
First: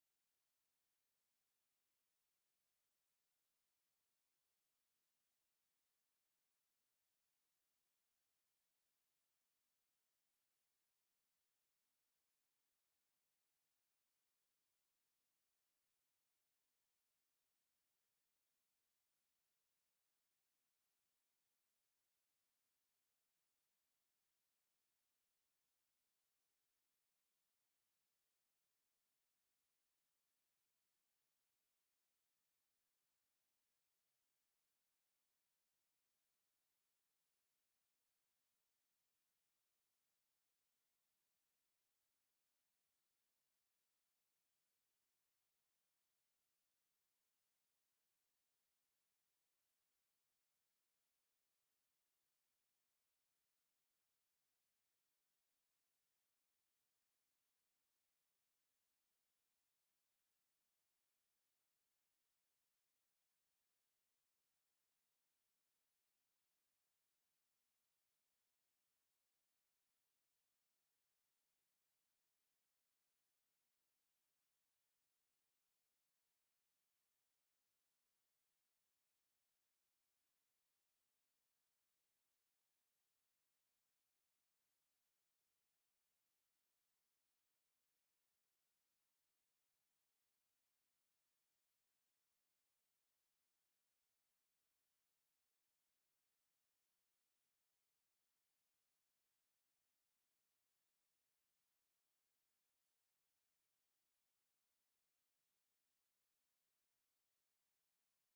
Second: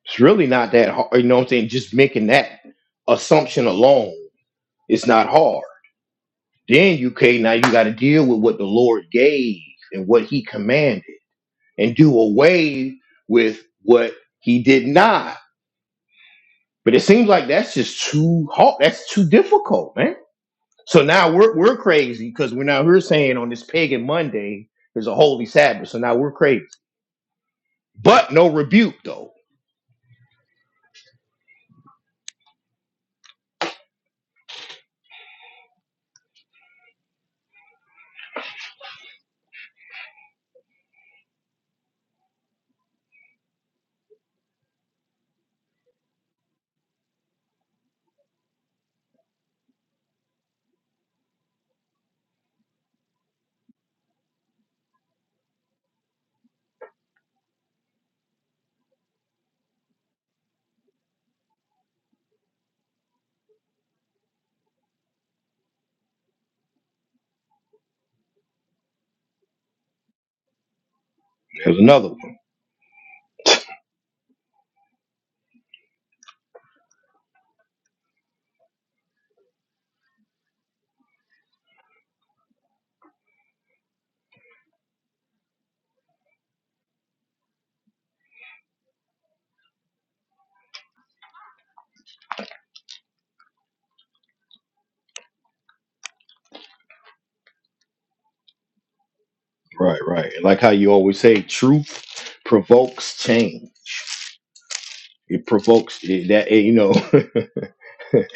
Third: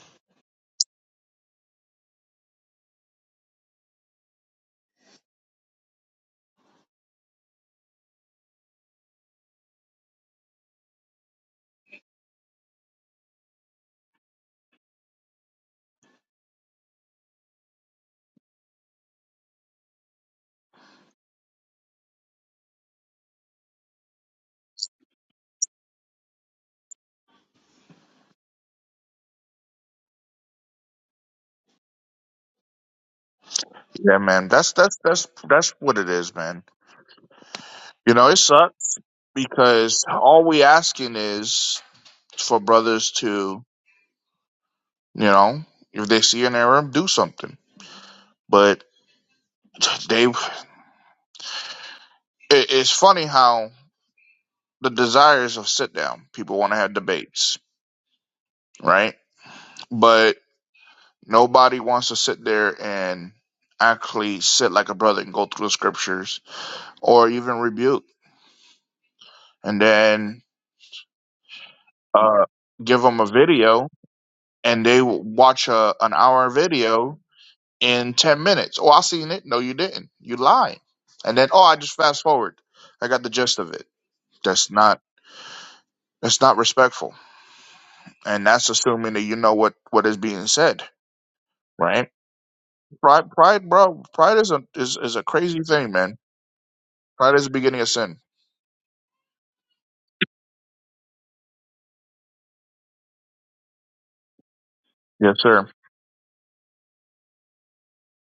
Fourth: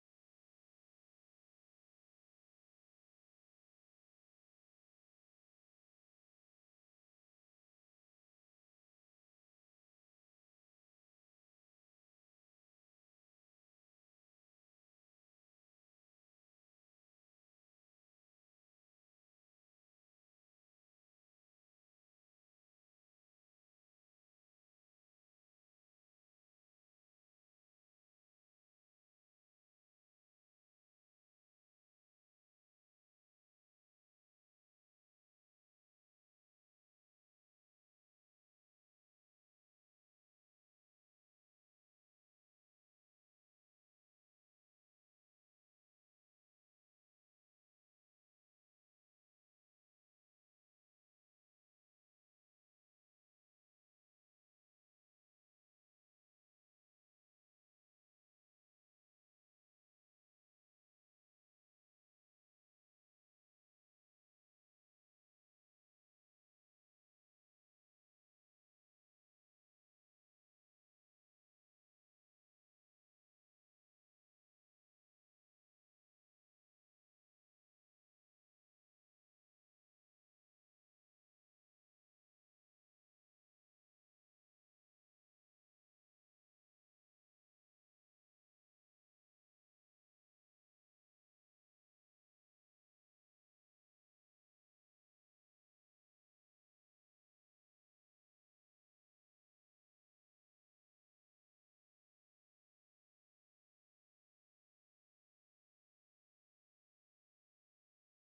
It's really not that hard. You know what I'm saying? Just making that assumption alone, it's not hard. Then you okay, now you gotta deal with what the Lord gave and what he commanded and do away with what he did not. But it seems like that's just too hard. That's too difficult, man. So now we're we're crazy because we're now we're saying on this pagan Monday there's a holy Sabbath. So now we're crazy. But no rebuke though.
Yeah, man. That's that's that's that's what it is, man. You know, it sucks because all we asking is for brothers to, you know, if they see an error, do something. But they, it, it's funny how. the desires of sit down. People want to have debates, right? But nobody wants to sit there and actually sit like a brother and go through the scriptures or even rebuke and then
There's another one.
uh, give them a video and they will watch a, an hour video in 10 minutes. Oh, I seen it. No, you didn't. You lied. And then, oh, I just fast forward. I got the gist of it. That's not, that's not respectful. And that's assuming that you know what, what is being said, right? Pride, pride, bro. Pride is a is, is a crazy thing, man. Pride is the beginning of sin.
Right, right. And Like how you always say, truth provokes change.
Yes,
It
sir.
provokes it, that eh, you know,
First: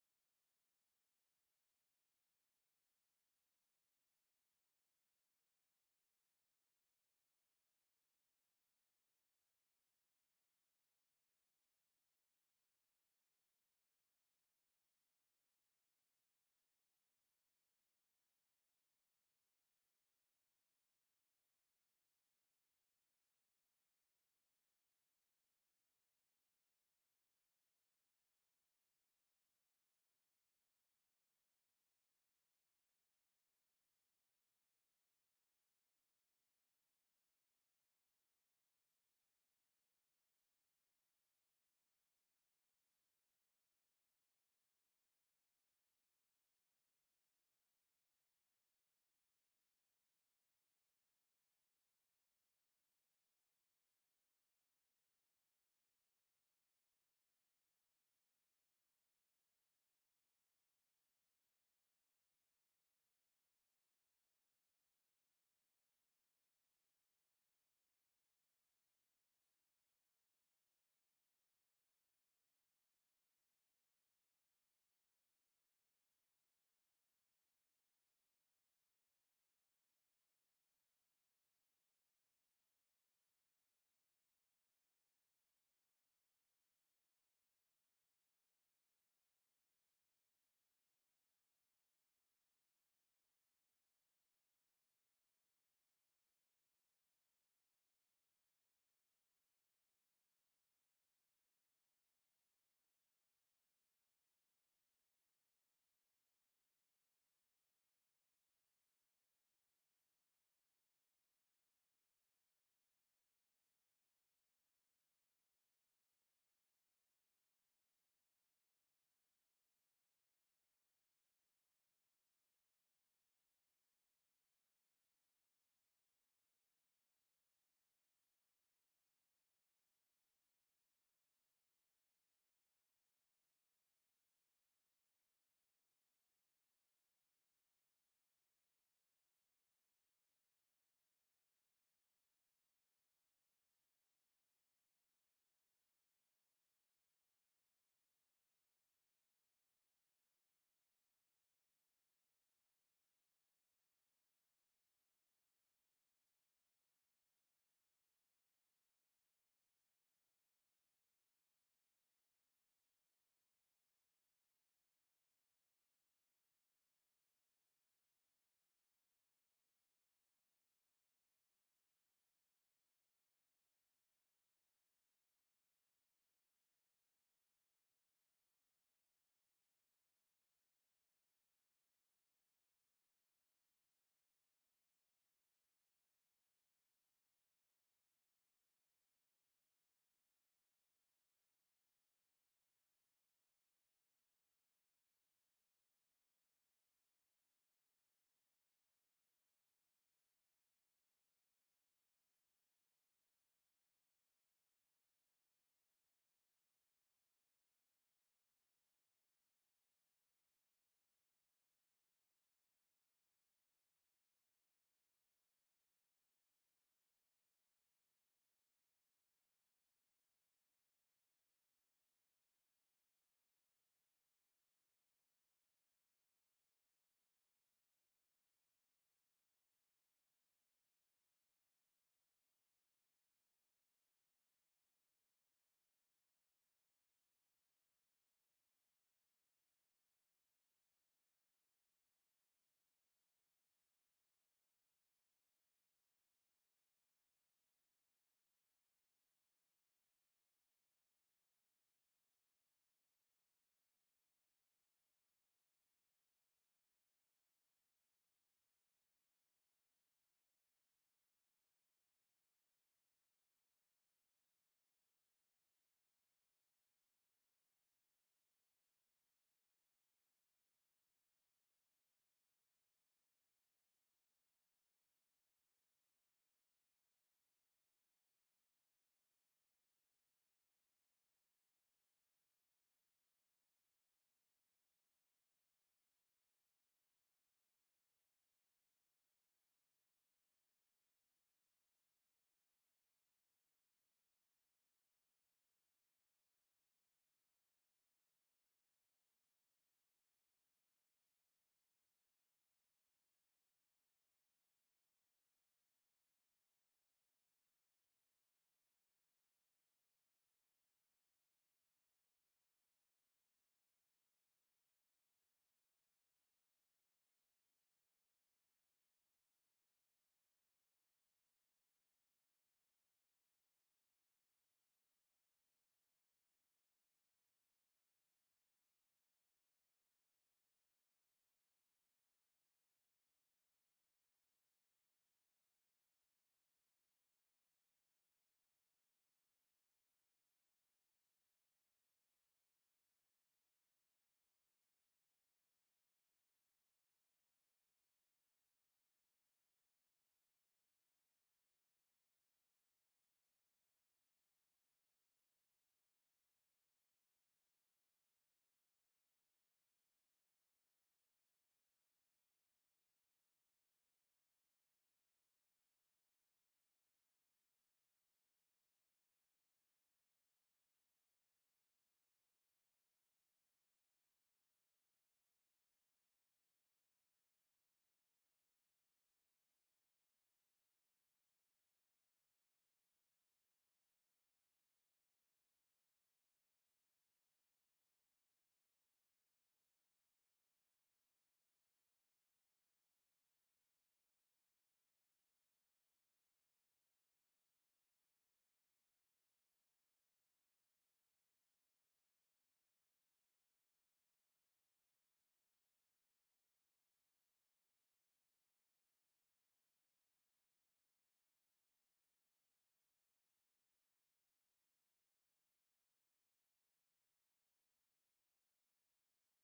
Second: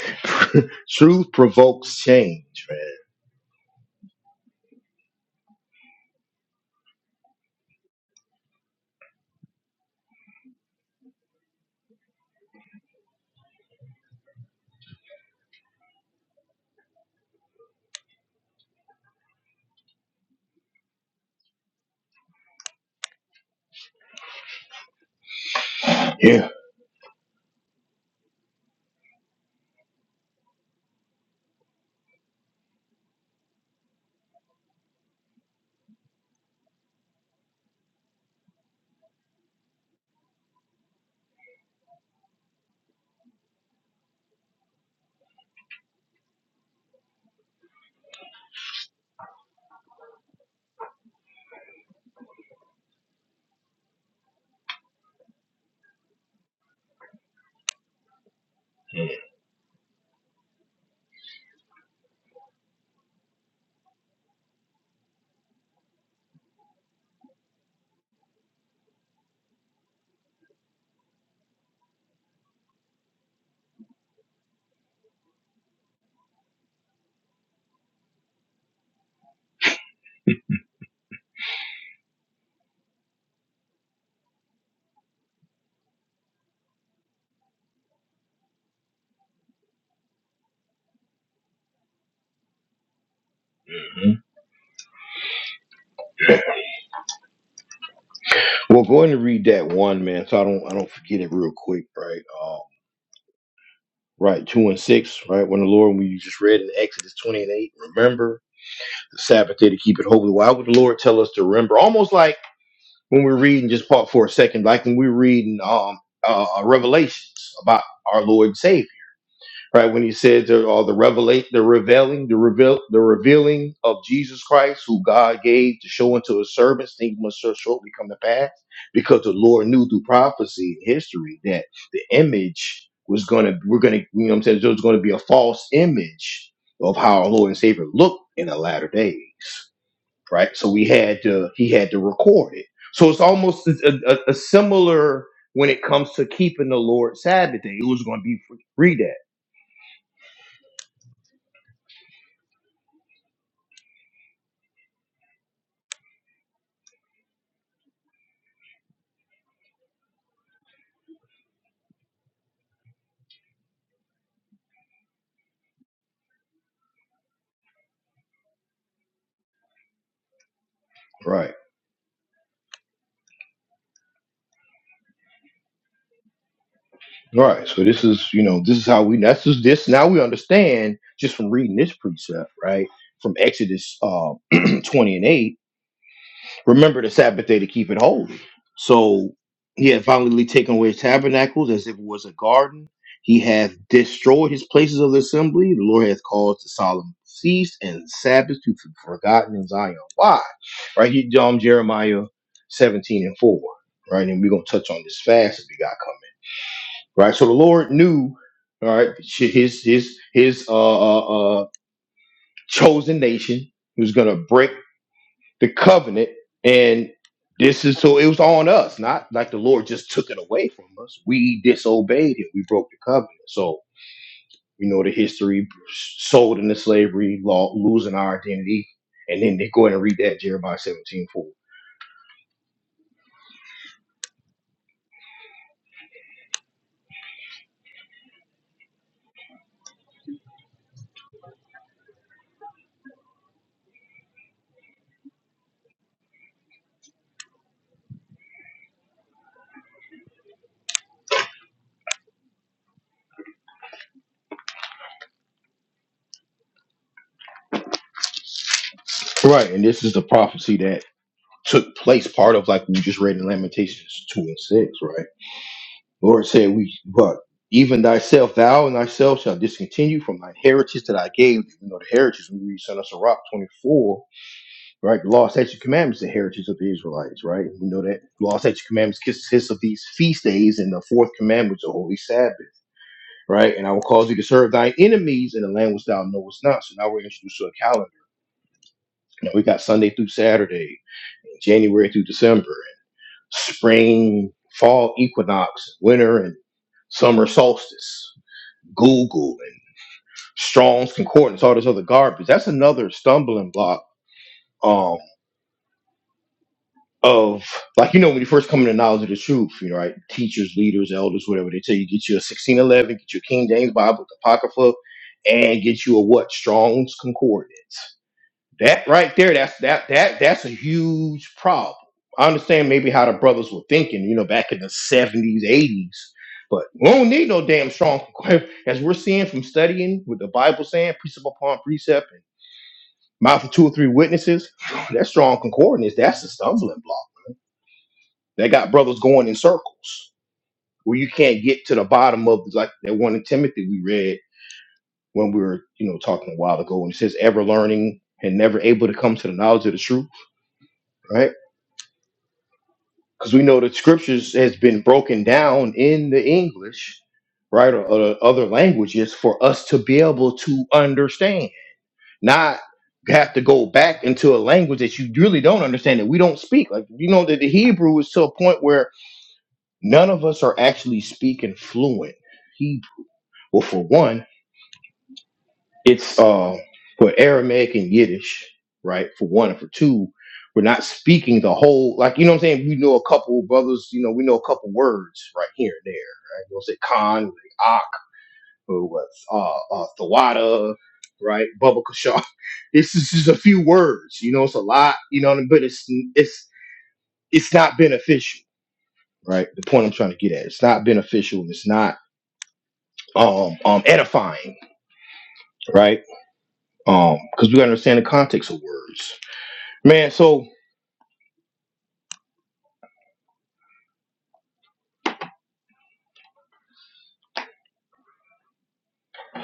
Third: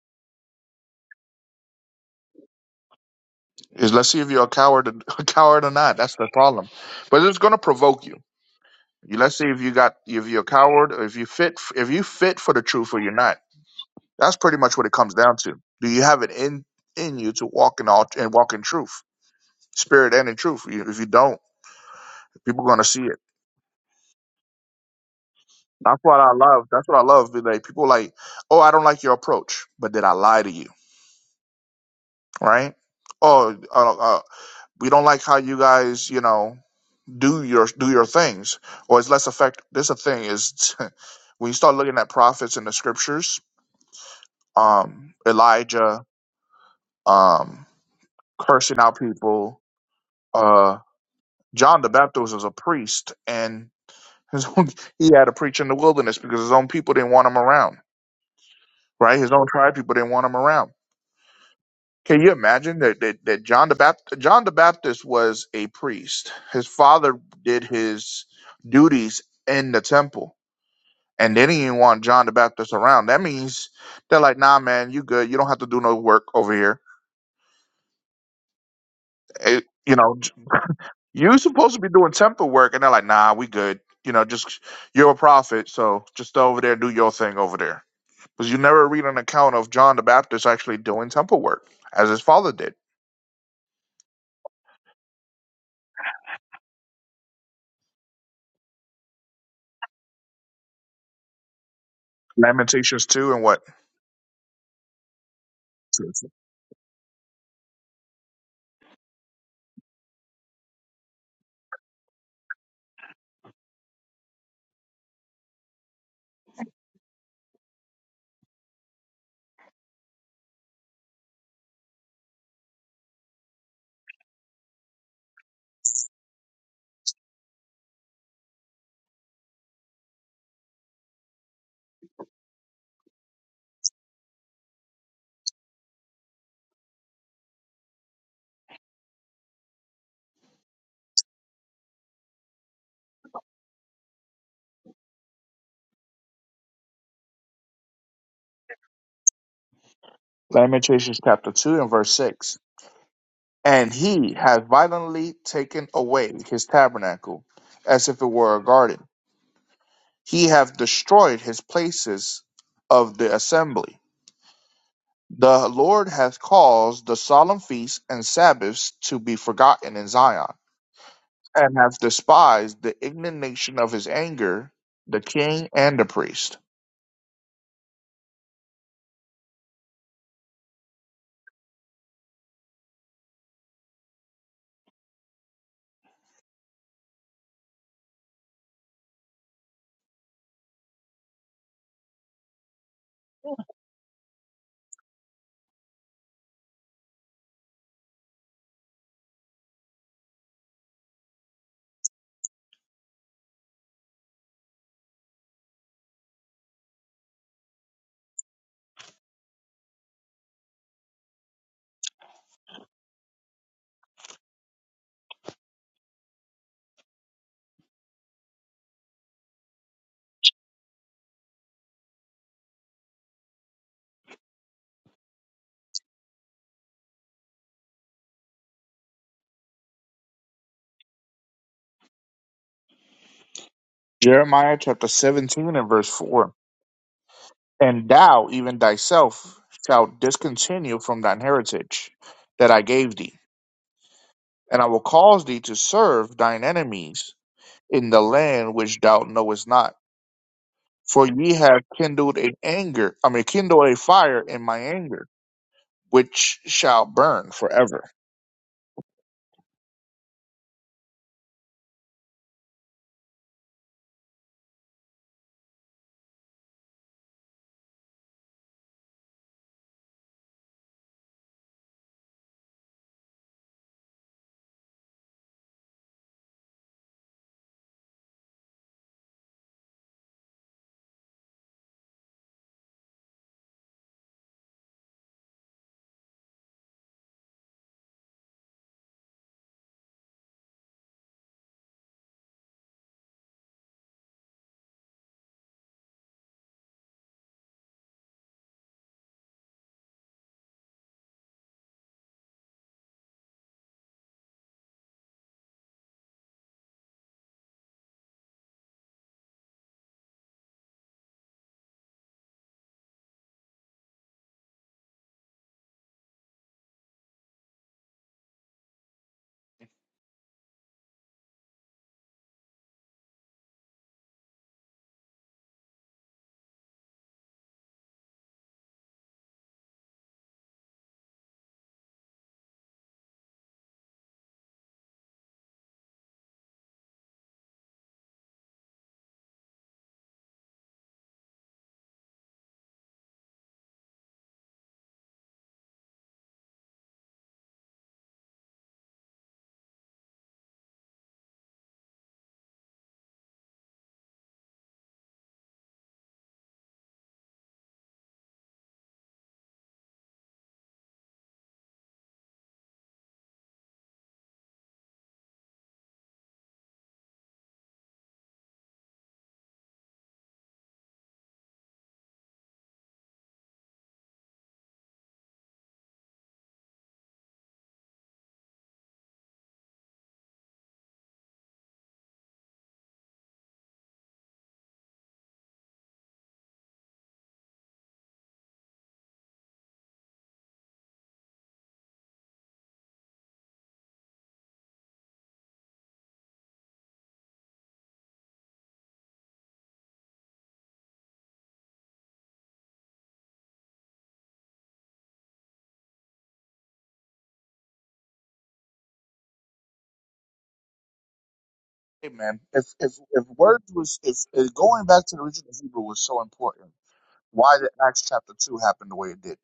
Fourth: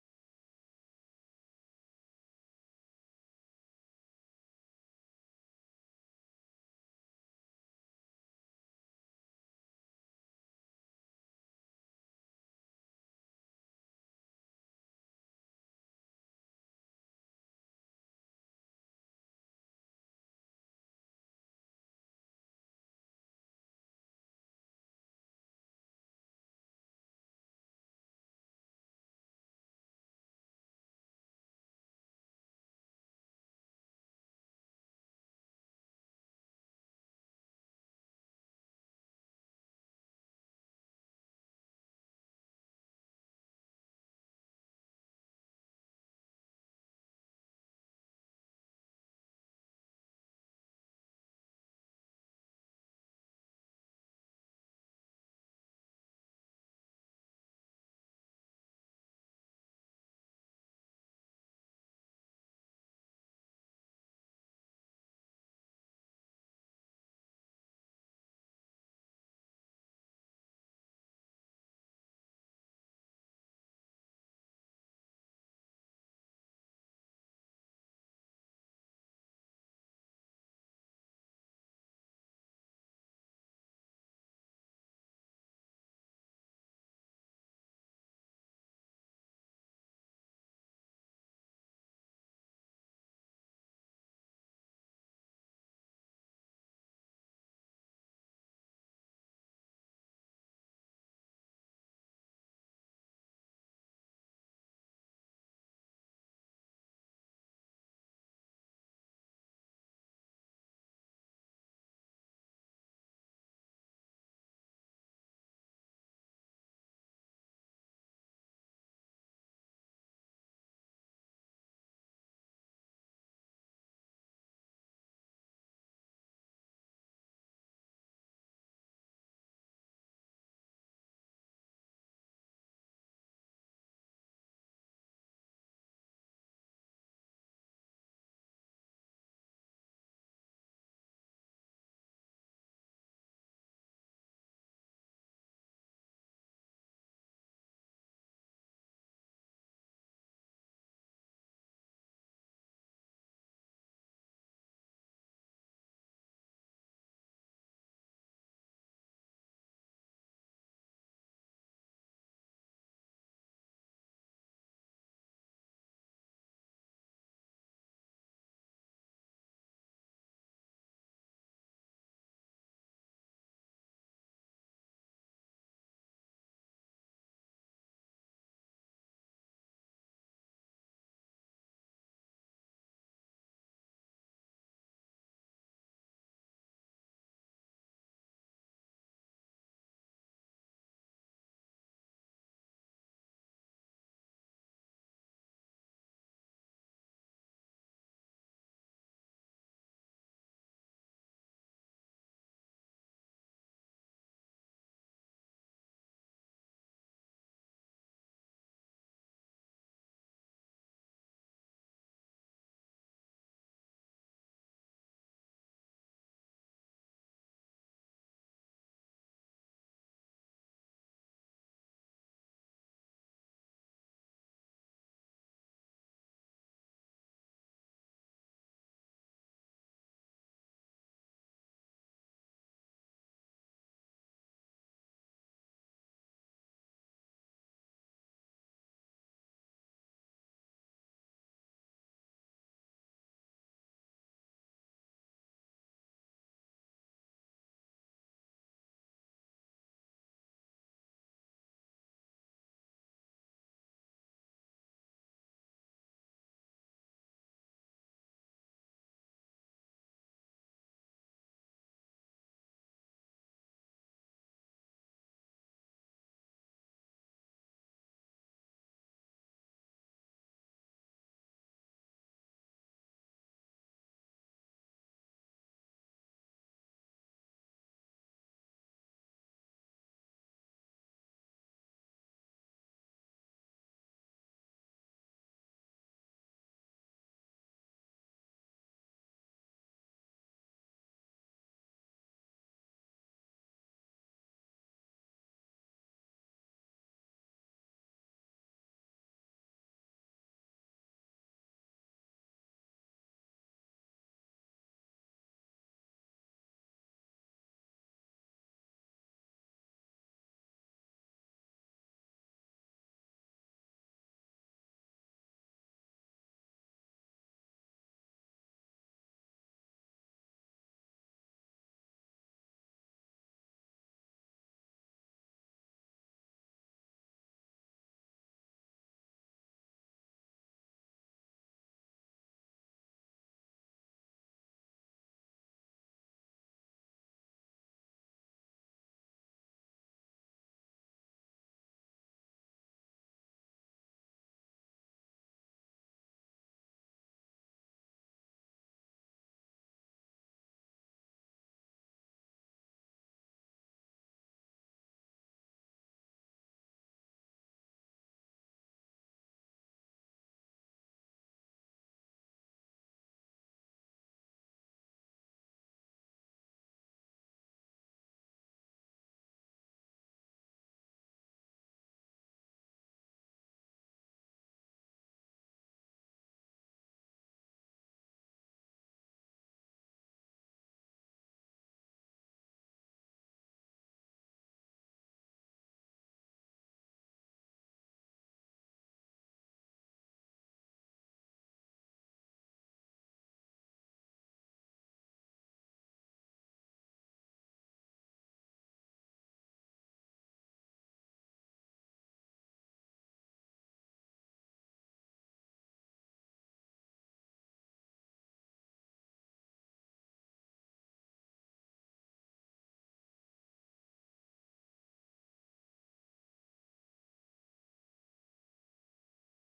truth provokes change, man.
Is let's see if you're a coward, a coward or not. That's the problem. But it's gonna provoke you. You let's see if you got if you're a coward or if you fit if you fit for the truth or you're not. That's pretty much what it comes down to. Do you have it in in you to walk in all and walk in truth, spirit and in truth? You- If you don't, people gonna see it. That's what I
Yeah.
love. That's what I love. be Like people like, oh, I don't like your approach, but did I lie to you? Right? oh, uh. uh, we don't like how you guys, you know, do your do your things, or it's less effect. This a thing is when you start looking at prophets in the scriptures, um, Elijah, um, cursing out people. Uh, John the Baptist was a priest, and his own, he had to preach in the wilderness because his own people didn't want him around. Right, his own tribe people didn't want him around. Can you imagine that that, that John the Baptist, John the Baptist was a priest. His father did his duties in the temple and they didn't even want John the Baptist around. That means they're like, nah, man, you good. You don't have to do no work over here. It- you know, j- you supposed to be doing temple work, and they're like, nah, we good. You know, just you're a prophet, so just go over there and do your thing over there. Because you never read an account of John the Baptist actually doing temple work as his father did.
Mhm. Well, go ahead and read that one, man. So I don't, I don't forget it real quick, right? Um,
Lamentations 2 and what?
right, two and six, right? When the Lord, we just read in Exodus twenty and eight, remember the Sabbath day to keep it holy. Why would the Lord tell us to remember? Almost like when we're reading, just part for a second, like when we're reading um uh, uh, Revelations about our Lord and Savior right? When he said the, all the revelate, the revealing, the reveal, the revealing of Jesus Christ, who God gave to show unto his servants, things must so shortly come to pass, because the Lord knew through prophecy and history that the image was gonna, we're gonna, you know, what I'm saying there was gonna be a false image of how our Lord and Savior looked in the latter days, right? So we had to, he had to record it. So it's almost a, a, a similar when it comes to keeping the Lord's Sabbath day. It was going to be free that,
Lamentations chapter 2 and verse 6. And he has violently taken away his tabernacle as if it were a garden he hath destroyed his places of the assembly. The Lord hath caused the solemn feasts and Sabbaths to be forgotten in Zion,
right?
and hath despised the indignation of his anger, the king and the priest.
Right. So this is, you know, this is how we that's just this now we understand just from reading this precept, right? From Exodus uh, twenty and eight. Remember the Sabbath day to keep it holy. So he had violently taken away his tabernacles as if it was a garden. He hath destroyed his places of assembly. The Lord hath caused the solemn feast and Sabbath to be forgotten in Zion. Why? Right? He um Jeremiah seventeen and four. Right, and we're gonna touch on this fast if we got right? So the Lord knew, all right, his his his uh, uh, uh chosen nation was gonna break the covenant, and this is so it was on us, not like the Lord just took it away from us. We disobeyed Him, we broke the covenant. So you know the history, sold into slavery, law, losing our identity, and then they go ahead and read that Jeremiah seventeen four,
Jeremiah chapter 17 and verse 4. And thou, even thyself, shalt discontinue from thine heritage that I gave thee, and I will cause thee to serve thine enemies in the land which thou knowest not For ye have kindled an anger, I mean, kindled a fire in my anger, which shall burn forever.
right? And this is the prophecy that took place, part of like we just read in Lamentations two and six, right? Lord said, We what? Even thyself, thou and thyself shall discontinue from thy heritage that I gave thee. You know, the heritage, we read Son of Sirach 24, right? The law, statute, commandments, the heritage of the Israelites, right? We know that the law, statute, commandments consists of these feast days, and the fourth commandment is the holy Sabbath, right? And I will cause thee to serve thy enemies in the land which thou knowest not. So now we're introduced to a calendar. Now we got Sunday through Saturday, January through December, spring, fall equinox, winter, and summer solstice. Google and Strong's Concordance, all this other garbage. That's another stumbling block um, of like you know when you first come into knowledge of the truth, you know, right? Teachers, leaders, elders, whatever they tell you, get you a sixteen eleven, get you a King James Bible, Apocrypha, and get you a what Strong's Concordance. That right there, that's that that that's a huge problem. I understand maybe how the brothers were thinking, you know, back in the seventies, eighties, but we don't need no damn strong as we're seeing from studying with the Bible saying precept upon precept and mouth of two or three witnesses. That strong concordance, that's a stumbling block. That got brothers going in circles where you can't get to the bottom of like that one in Timothy we read when we were, you know, talking a while ago, and it says ever learning and never able to come to the knowledge of the truth, right? because we know the scriptures has been broken down in the English, right, or, or other languages for us to be able to understand, not have to go back into a language that you really don't understand that we don't speak. Like you know that the Hebrew is to a point where none of us are actually speaking fluent Hebrew. Well, for one. It's uh, for Aramaic and Yiddish, right? For one, and for two, we're not speaking the whole. Like you know what I'm saying? We know a couple brothers. You know, we know a couple words right here and there. Right? We'll say Khan, like Ak, or what's uh, uh, Thawada, right? Bubba Kashaw. This is just a few words. You know, it's a lot. You know, what I mean? but it's it's it's not beneficial, right? The point I'm trying to get at. It's not beneficial. and It's not um um edifying, right? Um, because we understand the context of words. Man, so
Hey man, if if if words was if, if going back to the original Hebrew was so important, why did Acts chapter two happen the way it did?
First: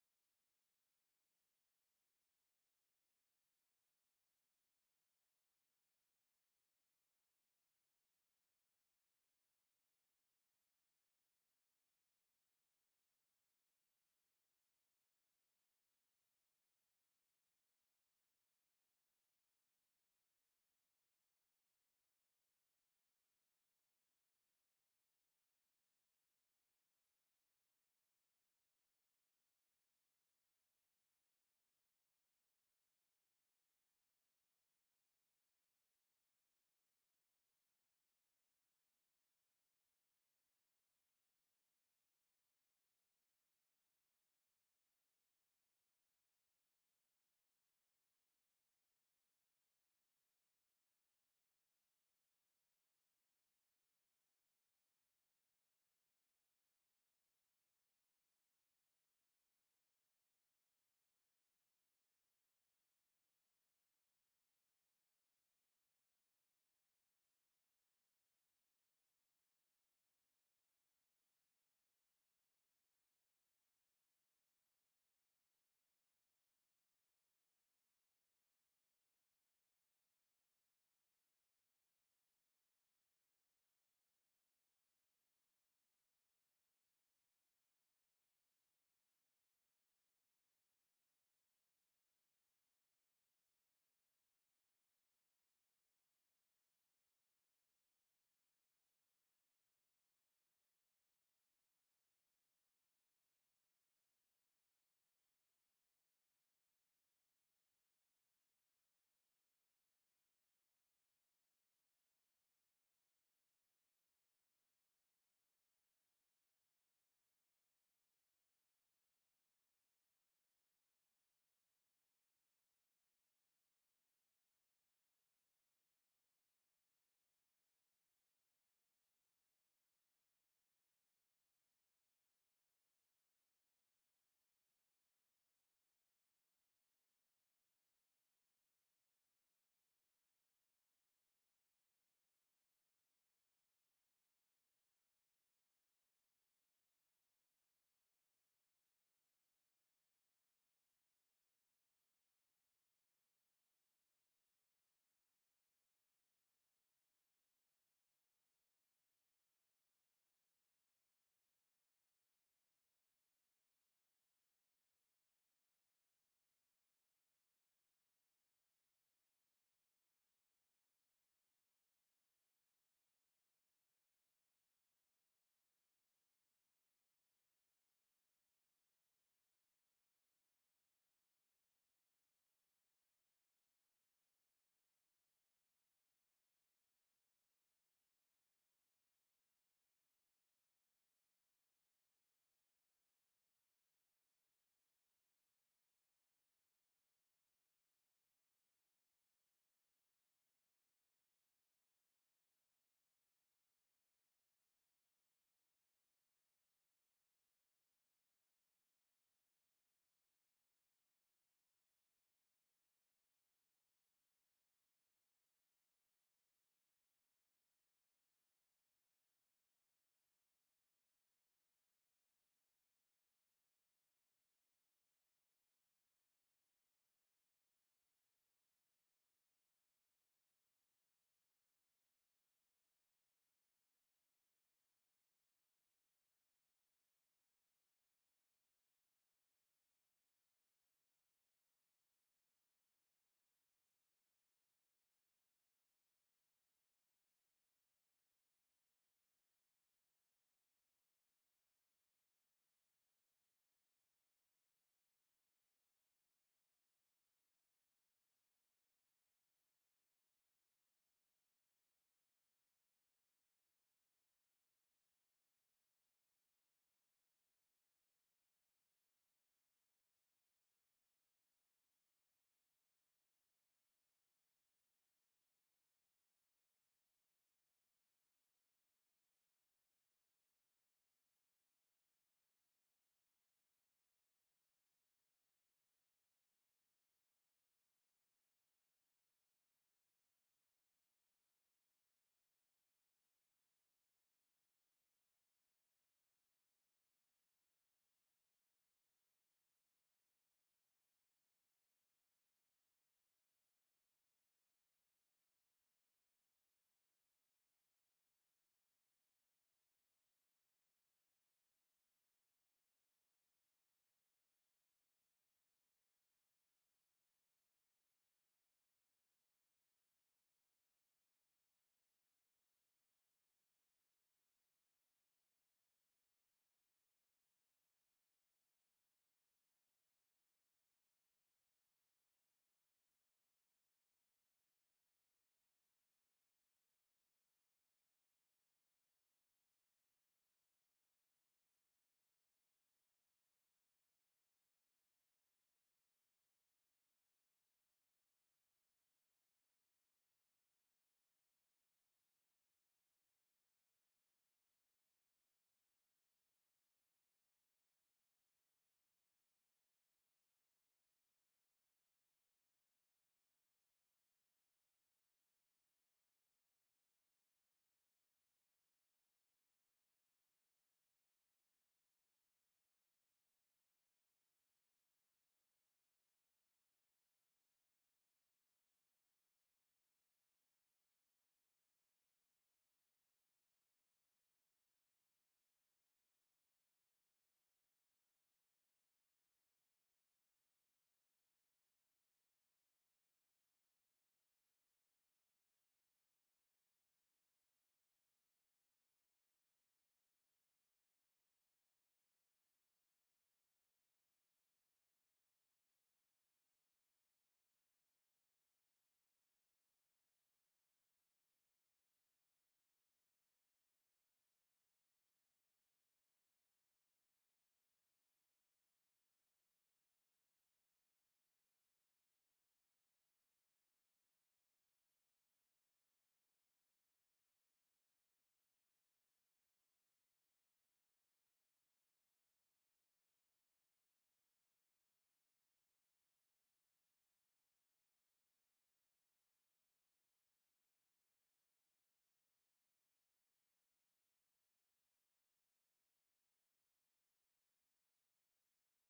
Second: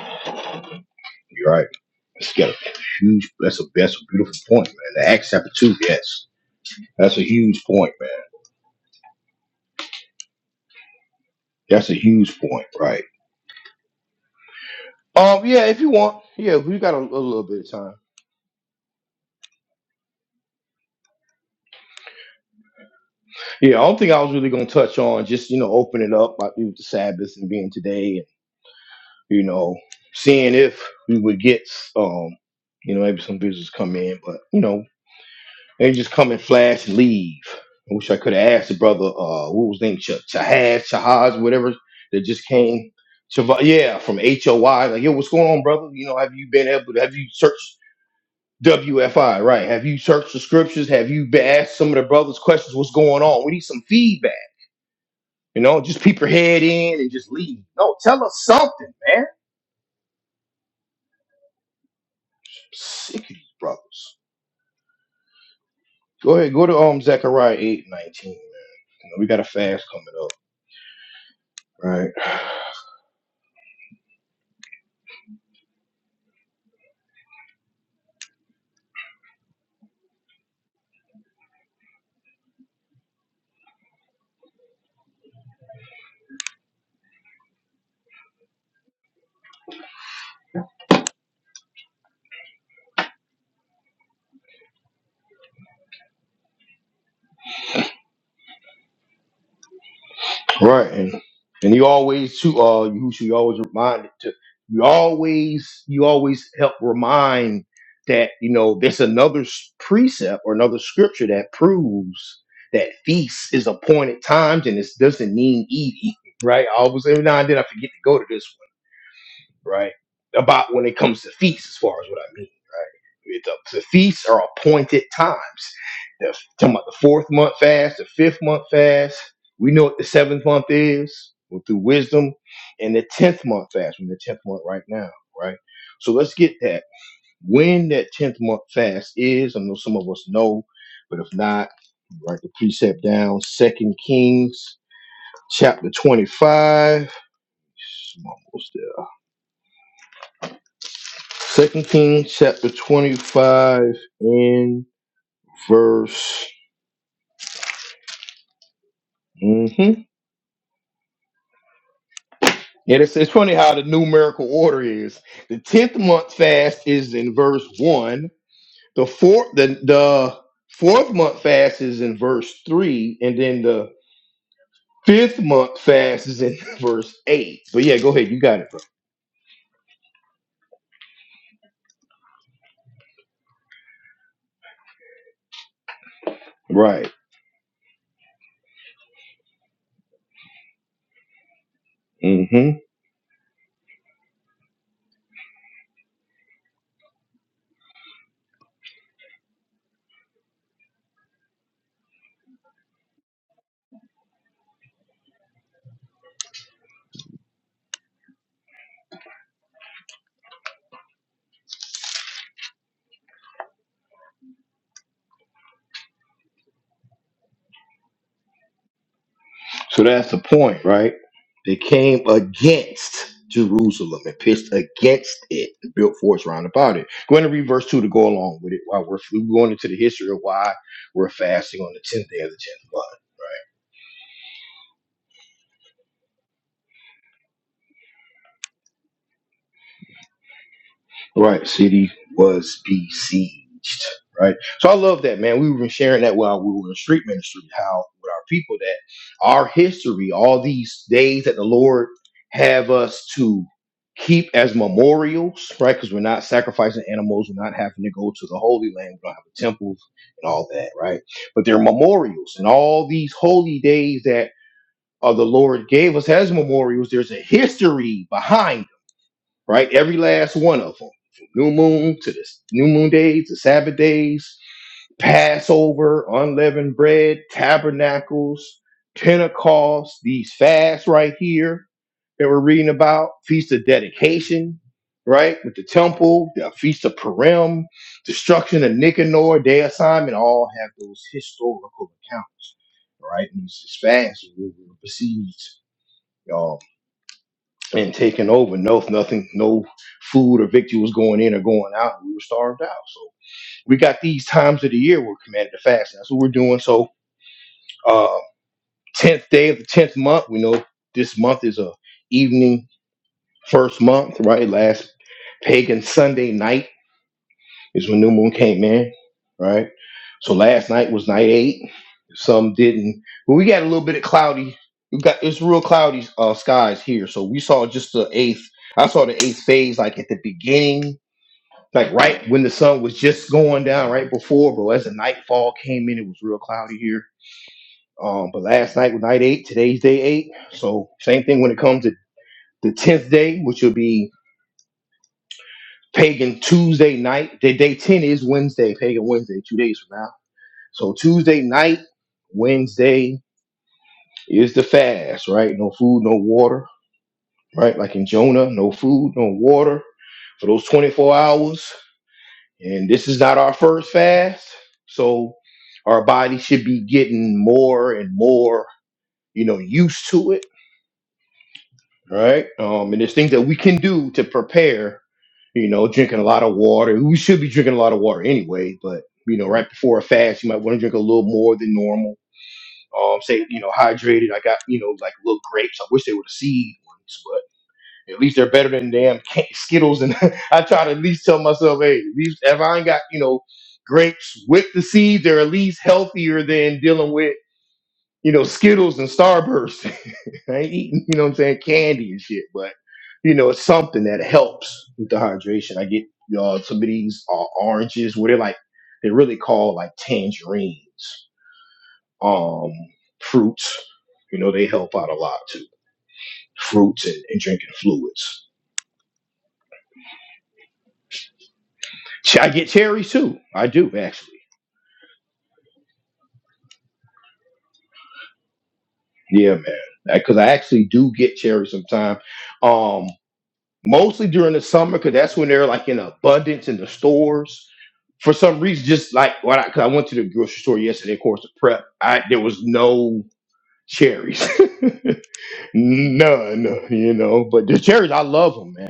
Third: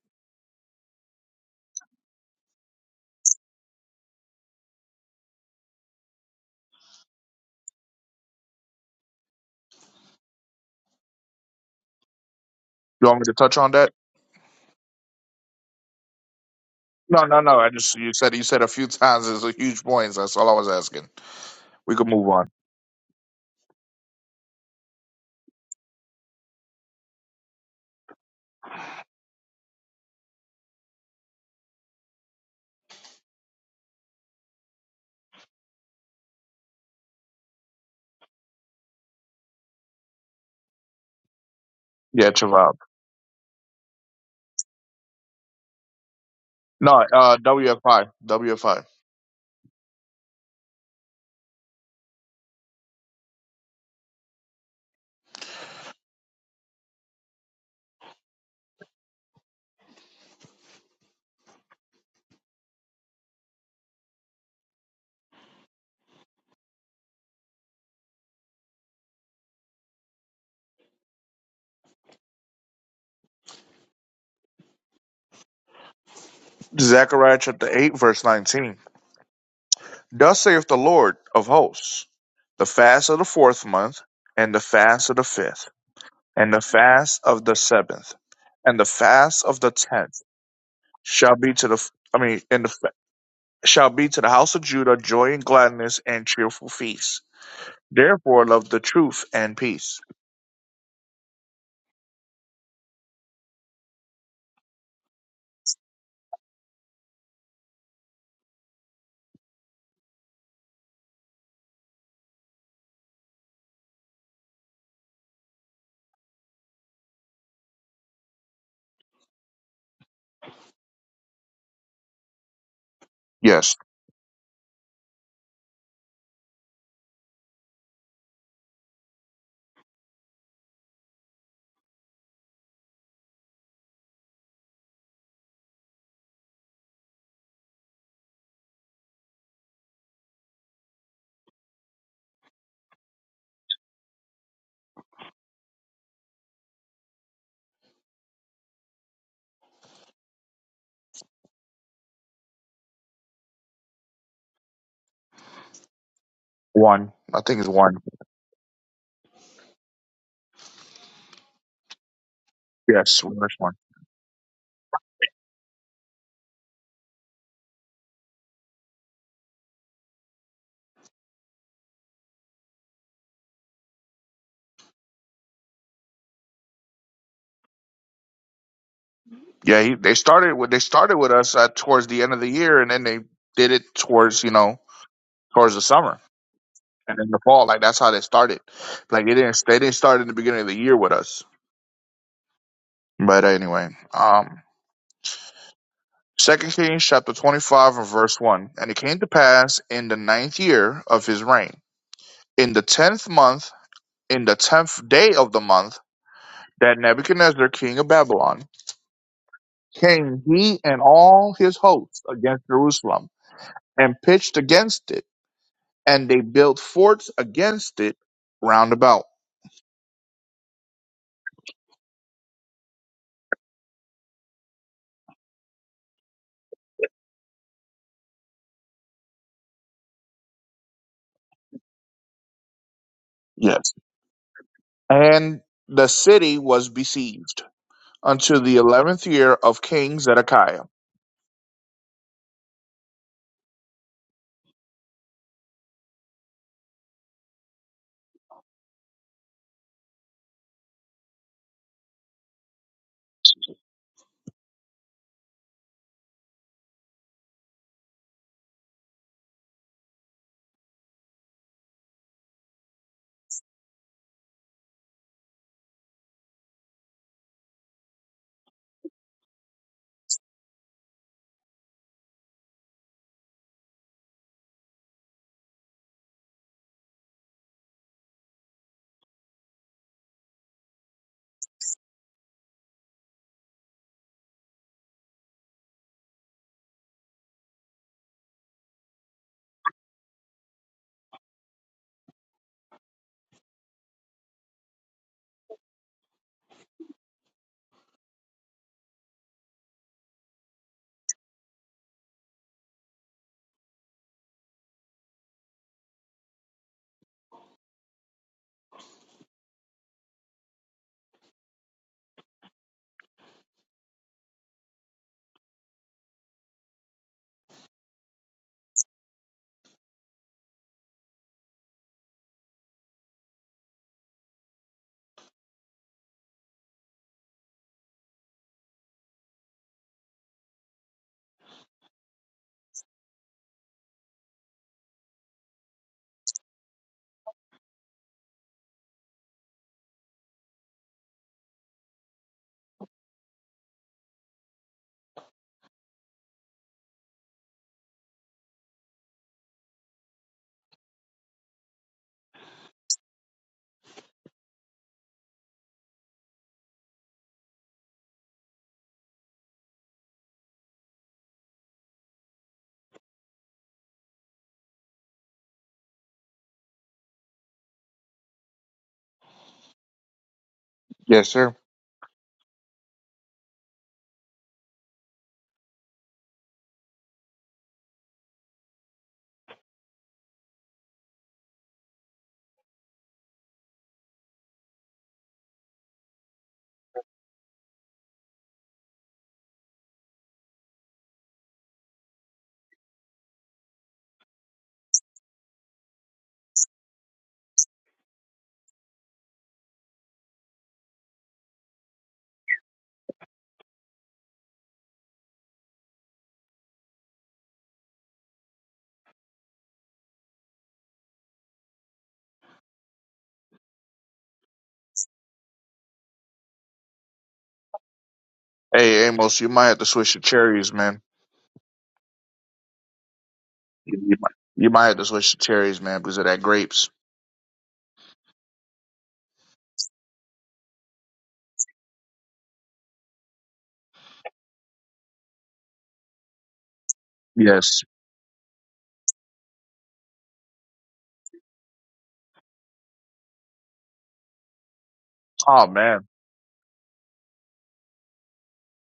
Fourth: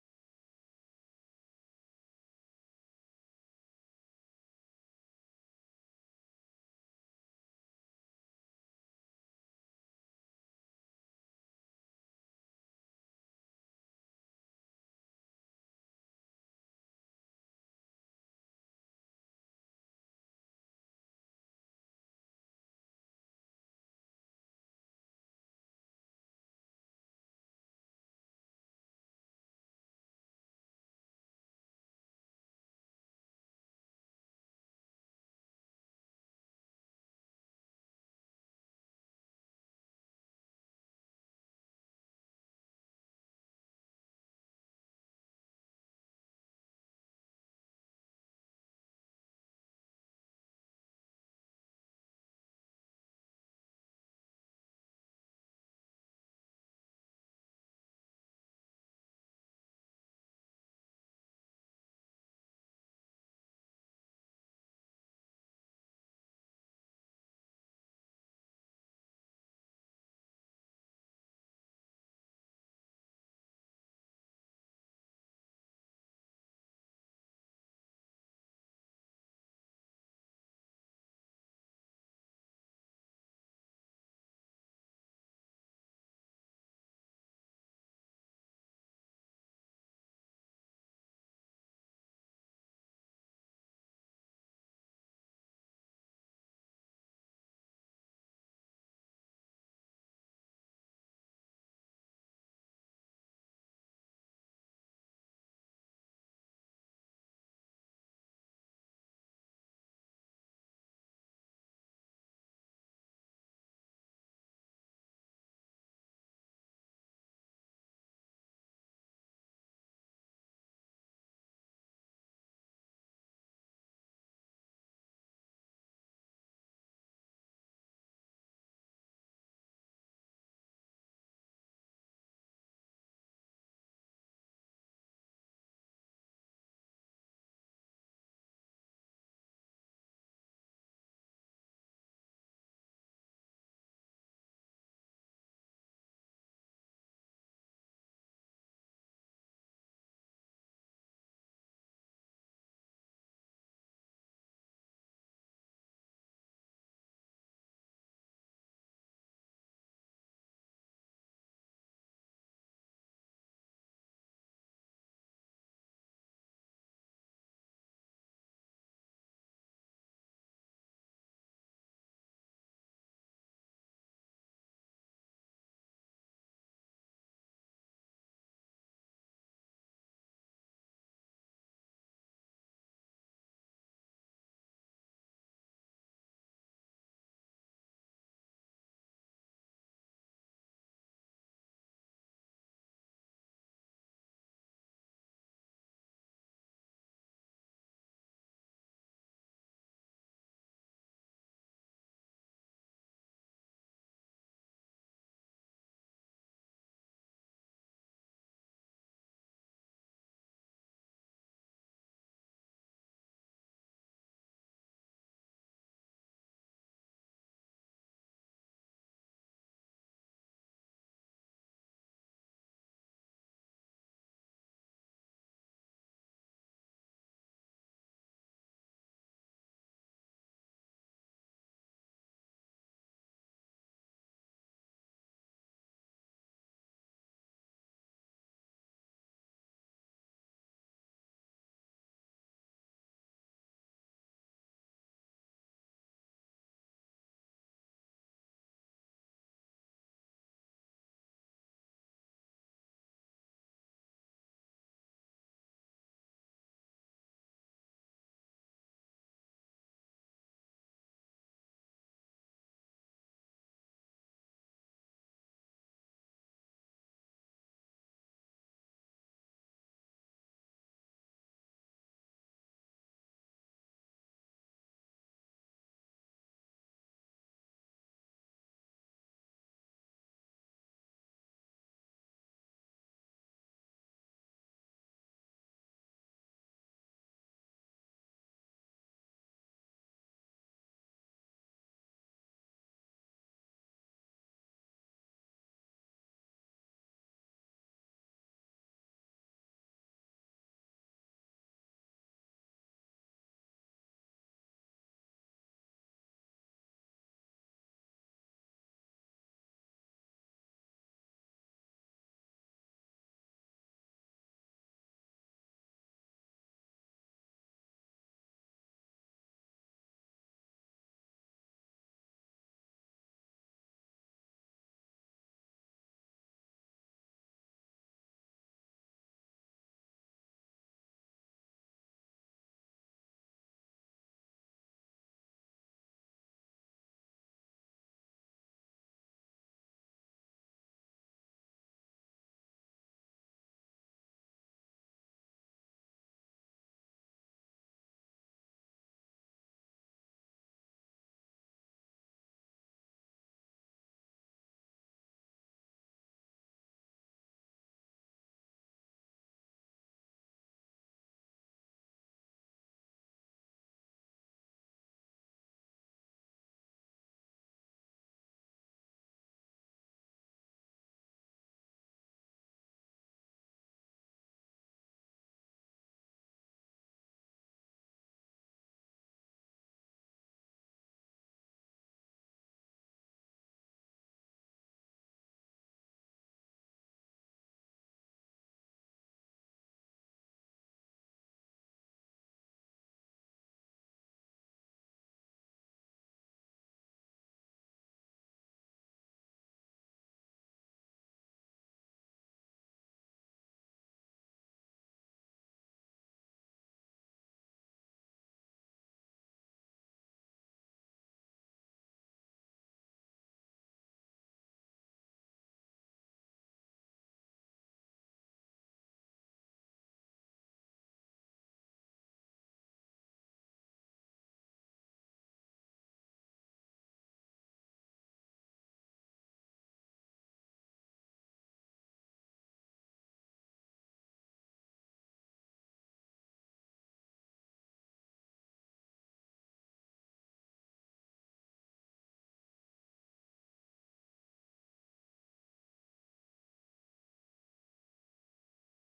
You're right. It's got a huge. That's a that's a beautiful point, man. The Acts chapter two. Yes, that's a huge point, man. That's a huge point, right?
You want me to touch on that?
um yeah, if you want. Yeah, we got a, a
No, no,
little
no.
bit
I
of time.
just you said you said a few times is a huge point. That's all I was asking. We can move on.
Yeah, I don't think I was really gonna touch on just, you know, opening up like with the Sabbath and being today and you know, seeing if we would get um, you know, maybe some visitors come in, but you know. They just come and flash and leave. I wish I could have asked the brother, uh, what was his name, Ch- Chahaz, Chahaz, whatever, that
Yeah,
just
Chavab.
came. Chav- yeah, from H O Y. Like, yo, what's going on, brother? You know, have you been able to,
No,
have you
uh,
searched
WFI,
WFI, right? Have you searched the scriptures? Have you been asked some of the brothers questions? What's going on? We need some feedback. You know, just peep your head in and just leave. No, tell us something, man. sick of these brothers. Go ahead, go to um Zechariah eight nineteen. You know, we got a fast coming up, right?
Zechariah chapter eight, verse nineteen. Thus saith the Lord of hosts, the fast of the fourth month, and the fast of the fifth, and the fast of the seventh, and the fast of the tenth shall be to the I mean, and the fa- shall be to the house of Judah joy and gladness and cheerful feasts. Therefore, love the truth and peace.
Right. And, and you always too uh you you always remind to you always you always help remind that you know there's another s- precept or another scripture that proves that feast is appointed times and it doesn't mean eat eat, right? I always every now and then I forget to go to this right? About when it comes to feasts, as far as what I mean, right?
Yes,
The, the feasts are appointed times. The, talking about the fourth month fast, the fifth month fast. We know what the seventh month is well, through wisdom, and the tenth month fast. We're in the tenth month right now, right? So let's get that when that tenth month fast is. I know some of us know, but if not, write the precept down. Second Kings chapter twenty-five. I'm almost there Second Kings chapter 25 and verse.
one. I think it's one.
Mm-hmm. And it's,
Yes,
it's funny
verse
how
one.
the numerical order is. The 10th month fast is in verse 1. The fourth the, the fourth month fast is in verse 3. And then the fifth month fast is in verse 8. But yeah, go ahead. You got it, bro.
Yeah, he, they started with they started with us uh, towards the end of the year, and then they did it towards you know towards the summer.
Right.
and in the fall. Like that's how they started. Like they didn't they didn't start in the beginning of the year with us.
Mm-hmm.
But anyway, um, Second Kings chapter twenty five and verse one, and it came to pass in the ninth year of his reign, in the tenth month, in the tenth day of the month, that Nebuchadnezzar king of Babylon came he and all his hosts against Jerusalem and pitched against it, and they built forts against it round about.
So that's the point, right? They came against Jerusalem and pitched against it and built forts round about it. Going to read verse 2 to go along with it while we're, we're going into the history of why we're fasting on the 10th day of the 10th month. right?
Yes, and the city was besieged unto the eleventh year of King Zedekiah.
Right. City was besieged. Right. So I love that, man. We were sharing that while we were in street ministry, how with our people that our history, all these days that the Lord have us to keep as memorials, right? Because we're not sacrificing animals, we're not having to go to the Holy Land, we don't have a temple and all that, right? But they're memorials, and all these holy days that uh, the Lord gave us as memorials, there's a history behind right? Every last one of them, from new moon to the new moon days, the Sabbath days, Passover, unleavened bread, tabernacles, Pentecost, these fasts right here that we're reading about, feast of dedication, right? With the temple, the feast of Purim, destruction of Nicanor, day of Simon, all have those historical accounts, right? And these fasts, we- we- we proceed, y'all and taken over. No, nothing, no food or victual was going in or going out. We were starved out. So we got these times of the year we're commanded to fast. That's what we're doing. So uh, tenth day of the tenth month. We know this month is a evening first month, right? Last pagan Sunday night is when new moon came in, right? So last night was night eight. Some didn't. But we got a little bit of cloudy. We got it's real cloudy uh, skies here. So we saw just the eighth. I saw the eighth phase like at the beginning, like right when the sun was just going down, right before. But as the nightfall came in, it was real cloudy here. Um, but last night was night eight. Today's day eight. So same thing when it comes to the tenth day, which will be pagan Tuesday night. Day day ten is Wednesday, pagan Wednesday, two days from now. So Tuesday night, Wednesday is the fast, right? No food, no water, right? Like in Jonah, no food, no water for those 24 hours. And this is not our first fast. So our body should be getting more and more, you know, used to it,
Yes, sir.
right? Um, and there's things that we can do to prepare, you know, drinking a lot of water. We should be drinking a lot of water anyway, but, you know, right before a fast, you might want to drink a little more than normal um, say, you know, hydrated. I got, you know, like little grapes. I wish they were the seed ones, but at least they're better than damn ca- Skittles. And I try to at least tell myself, hey, at least if I ain't got, you know, grapes with the seeds, they're at least healthier than dealing with, you know, Skittles and Starburst. I ain't eating, you know what I'm saying, candy and shit, but, you know, it's something that helps with the hydration. I get, y'all, some of these uh, oranges where they're like, they're really called like tangerines um, fruits. You know, they help out a lot too. Fruits and, and drinking fluids.
Hey, Amos, you might have to switch your cherries, man.
Ch- I get cherries too. I do
You, you might,
actually.
you might have to switch the cherries, man, because of that grapes.
Yeah, man. Because I actually do get cherries sometimes. Um, mostly during the summer, because that's when they're like in abundance in the stores.
Yes.
For some reason, just like when I, cause I went to the grocery store yesterday, of course, to prep, I there was no cherries,
Oh, man.
none. You know, but the cherries, I love them, man.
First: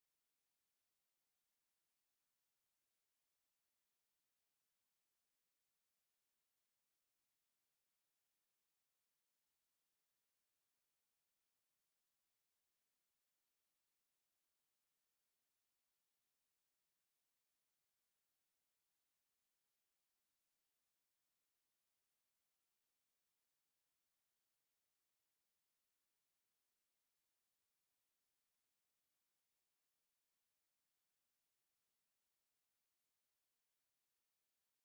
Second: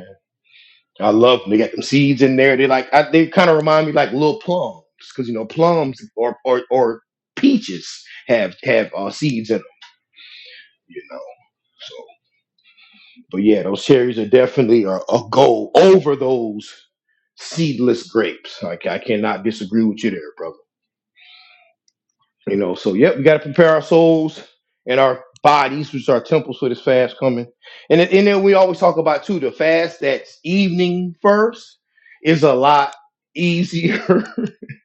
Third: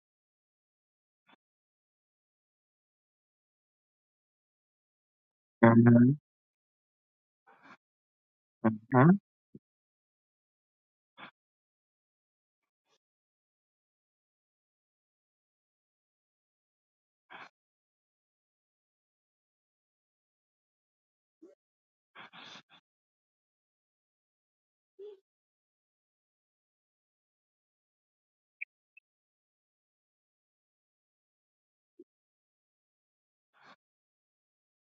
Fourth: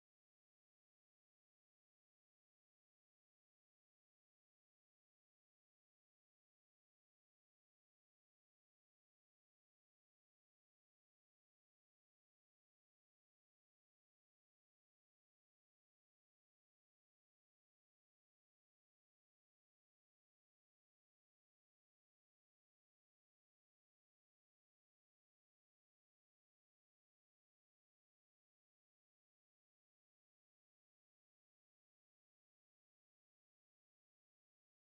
I love they got them seeds in there. They like I, they kind of remind me like little plums because you know plums
hmm
or or or peaches have have
hmm
uh, seeds in them. You know, so but yeah, those cherries are definitely a, a go over those seedless grapes. Like I cannot disagree with you there, brother. You know, so yep, we got to prepare our souls and our bodies, which are temples for this fast coming. And then- and then we always talk about too the fast that's evening first is a lot easier,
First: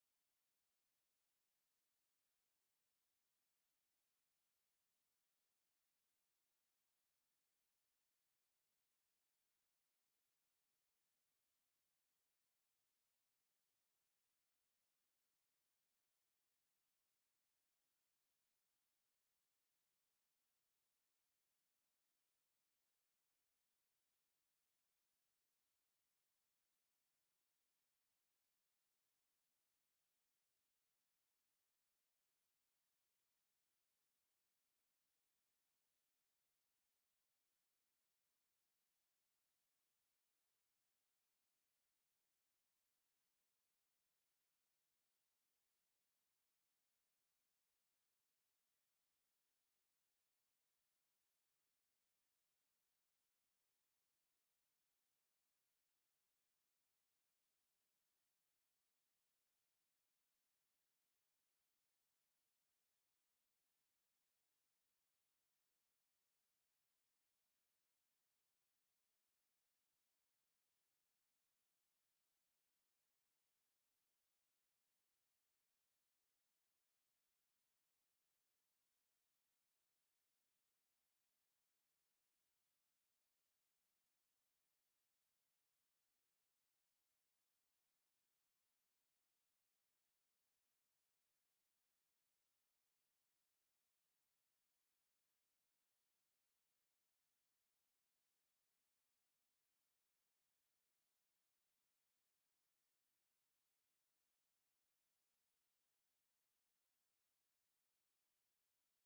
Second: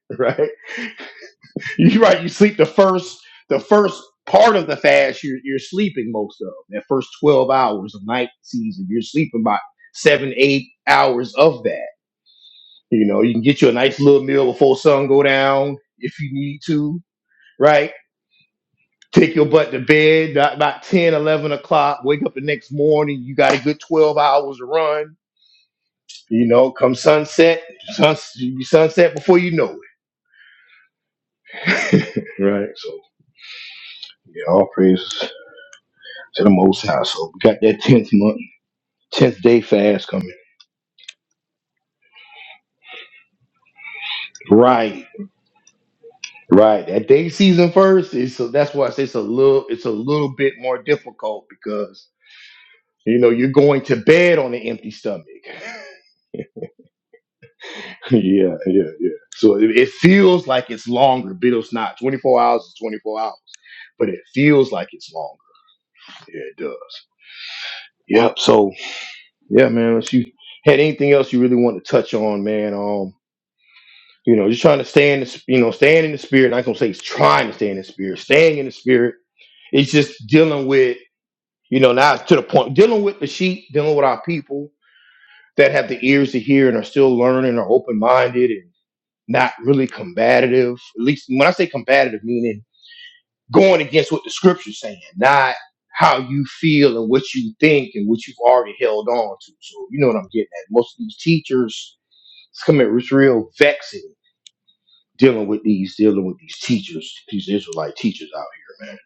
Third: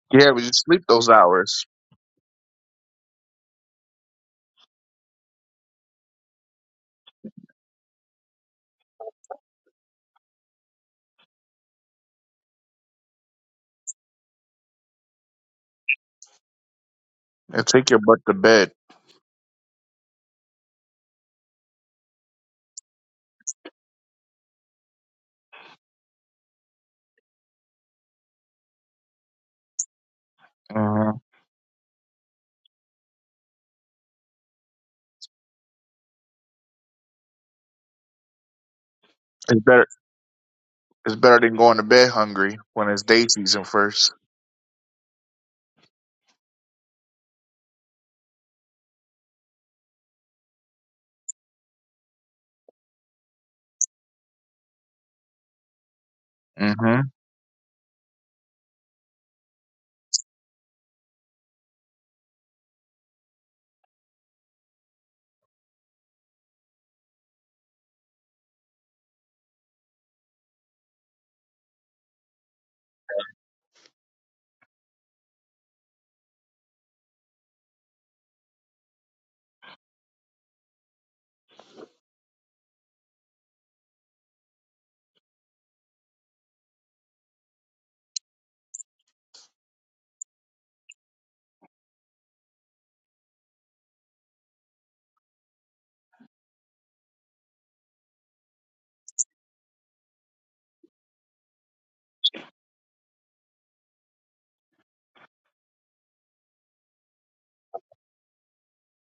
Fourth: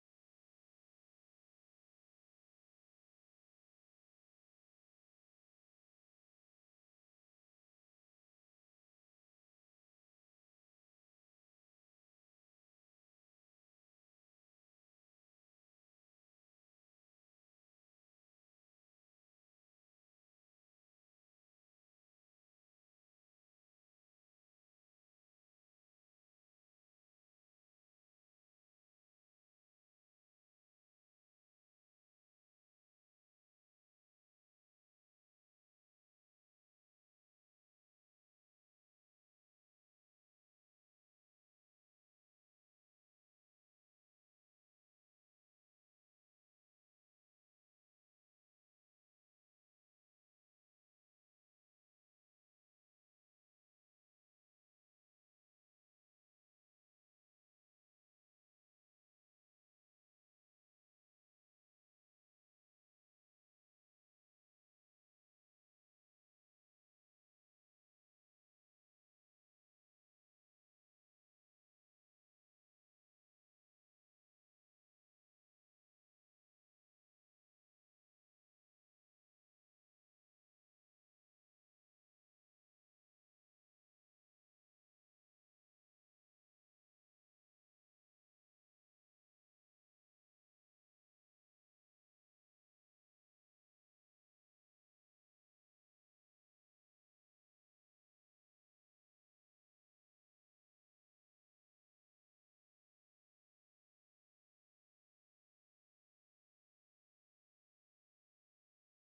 Yeah,
right?
we just sleep those hours
You're right. You sleep the first the first part of the fast. You're you're sleeping most of that first twelve hours of night season. You're sleeping about seven eight hours of that. You know, you can get you a nice little meal before sun go down if you need to.
and take
Right.
your butt to bed.
Take your butt to bed about, about 10, eleven o'clock. Wake up the next morning. You got a good 12 hours to run. You know, come sunset, suns you sunset before you know it.
hmm
Right. So, yeah, all praise to the Most High. So, we got that 10th month. Tenth day
It's better.
fast coming.
It's better than going to bed hungry when it's day season first.
Right, right. That day season first is so that's why I say it's a little it's a little bit more difficult because you know you're going to bed on an empty stomach.
mm hmm
yeah, yeah, yeah. So it, it feels like it's longer, but it's not. Twenty four hours is twenty four hours, but it feels like it's longer. Yeah, it does. Yep. So yeah, man. If you had anything else you really want to touch on, man? Um. You know, just trying to stay in the, you know, staying in the spirit. I'm Not gonna say it's trying to stay in the spirit, staying in the spirit. It's just dealing with, you know, now it's to the point, dealing with the sheep, dealing with our people that have the ears to hear and are still learning, are open minded and not really combative. At least when I say combative, meaning going against what the scripture's saying, not how you feel and what you think and what you've already held on to. So you know what I'm getting at. Most of these teachers, it's coming, it's real vexing dealing with these dealing with these teachers, these Israelite teachers out here, man.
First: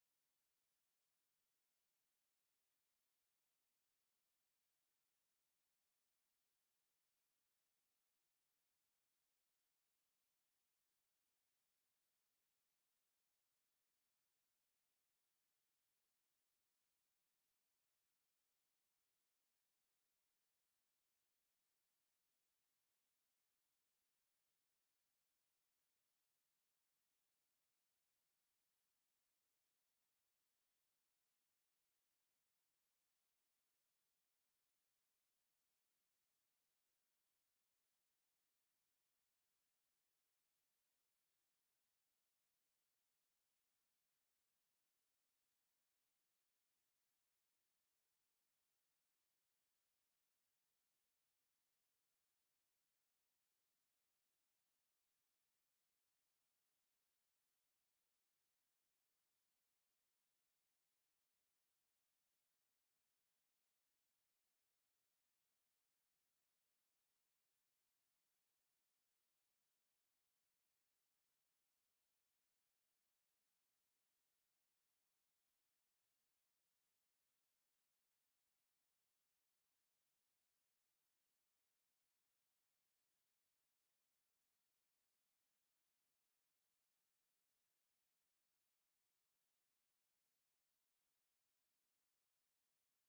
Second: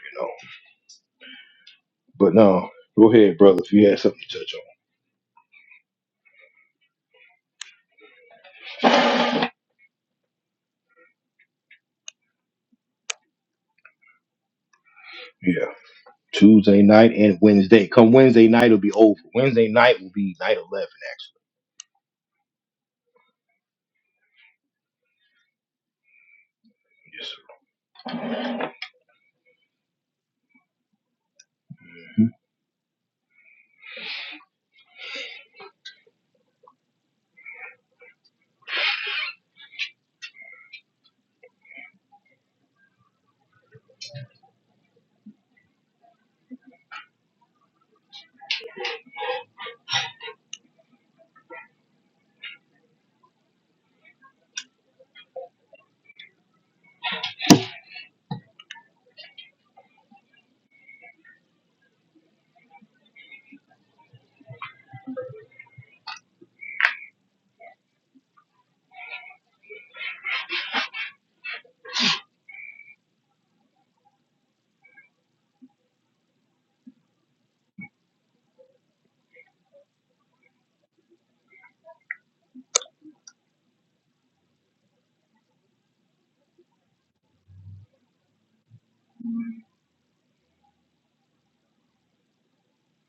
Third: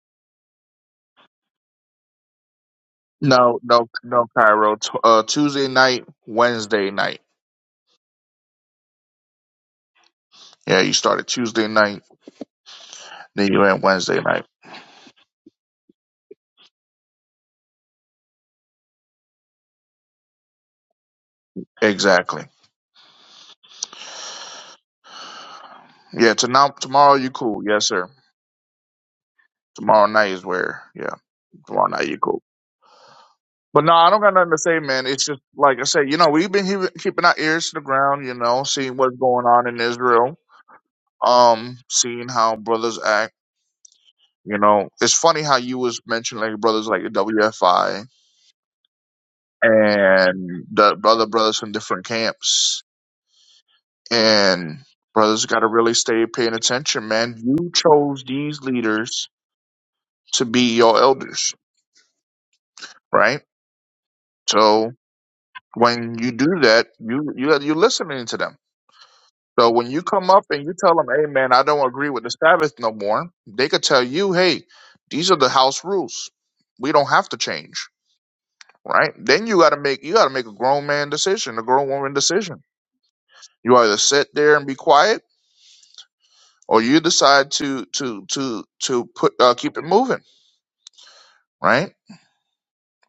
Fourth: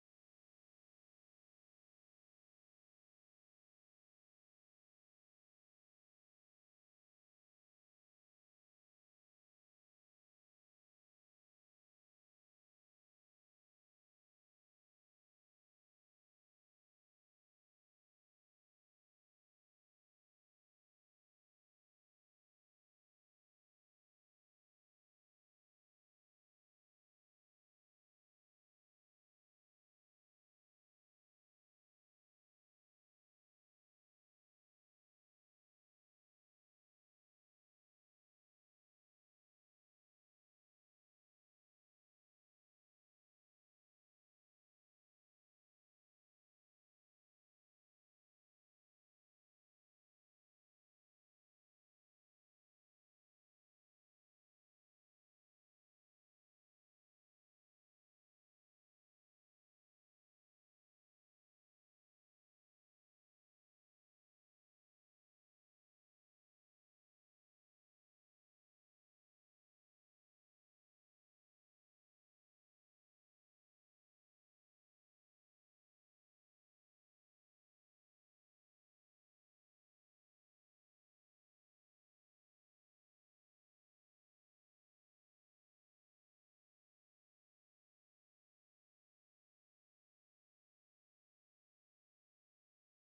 You know. But no, go ahead,
No,
brother. If
no,
you had something
no,
to touch on,
Cairo. T- uh, Tuesday night, Wednesday night. Yeah, you started Tuesday night, then you went Wednesday night.
yeah. Tuesday night and Wednesday. Come Wednesday night, it'll be over. Wednesday night will be night eleven, actually.
Exactly. Yeah, to now tomorrow you
Yes,
cool. Yes, sir. Tomorrow night is where. Yeah, tomorrow night you
sir. Mhm.
cool. But no, I don't got nothing to say, man. It's just like I said, you know, we've been he- keeping our ears to the ground, you know, seeing what's going on in Israel, um, seeing how brothers act. You know, it's funny how you was mentioning like brothers like the WFI and the other brothers from different camps, and brothers got to really stay paying attention, man. You chose these leaders to be your elders, right? So When you do that, you you you're listening to them. So when you come up and you tell them, "Hey, man, I don't agree with the Sabbath no more," they could tell you, "Hey, these are the house rules. We don't have to change." Right? Then you got to make you got to make a grown man decision, a grown woman decision. You either sit there and be quiet, or you decide to to to to put uh, keep it moving. Right?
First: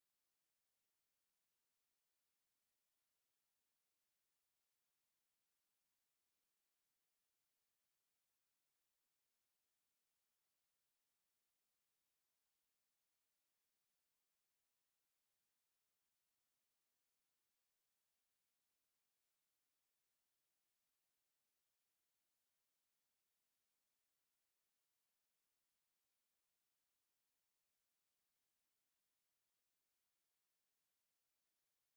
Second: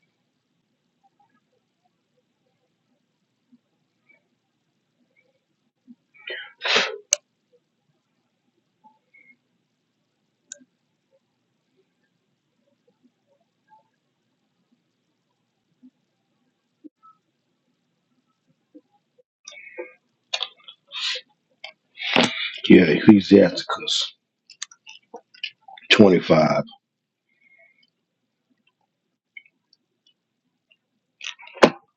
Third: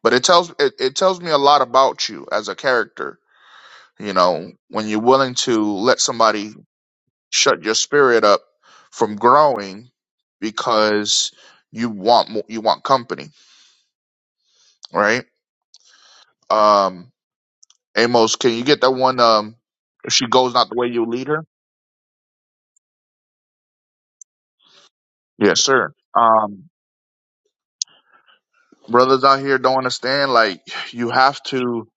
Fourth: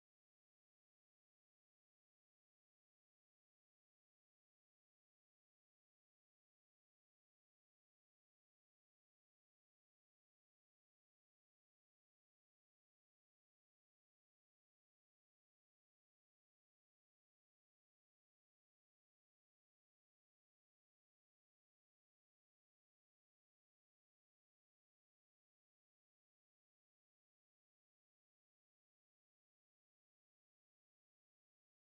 But it tells it, it tells me a lot about you as a character. You know, when you're willing to let somebody shut your spirit up from growing because you want more, you want company, right? Um, Amos, can you get that one? Um, if she goes not the way you lead her,
Yeah, Ecclesiasticus
yes, sir. Um,
25
brothers out here don't understand. Like you have to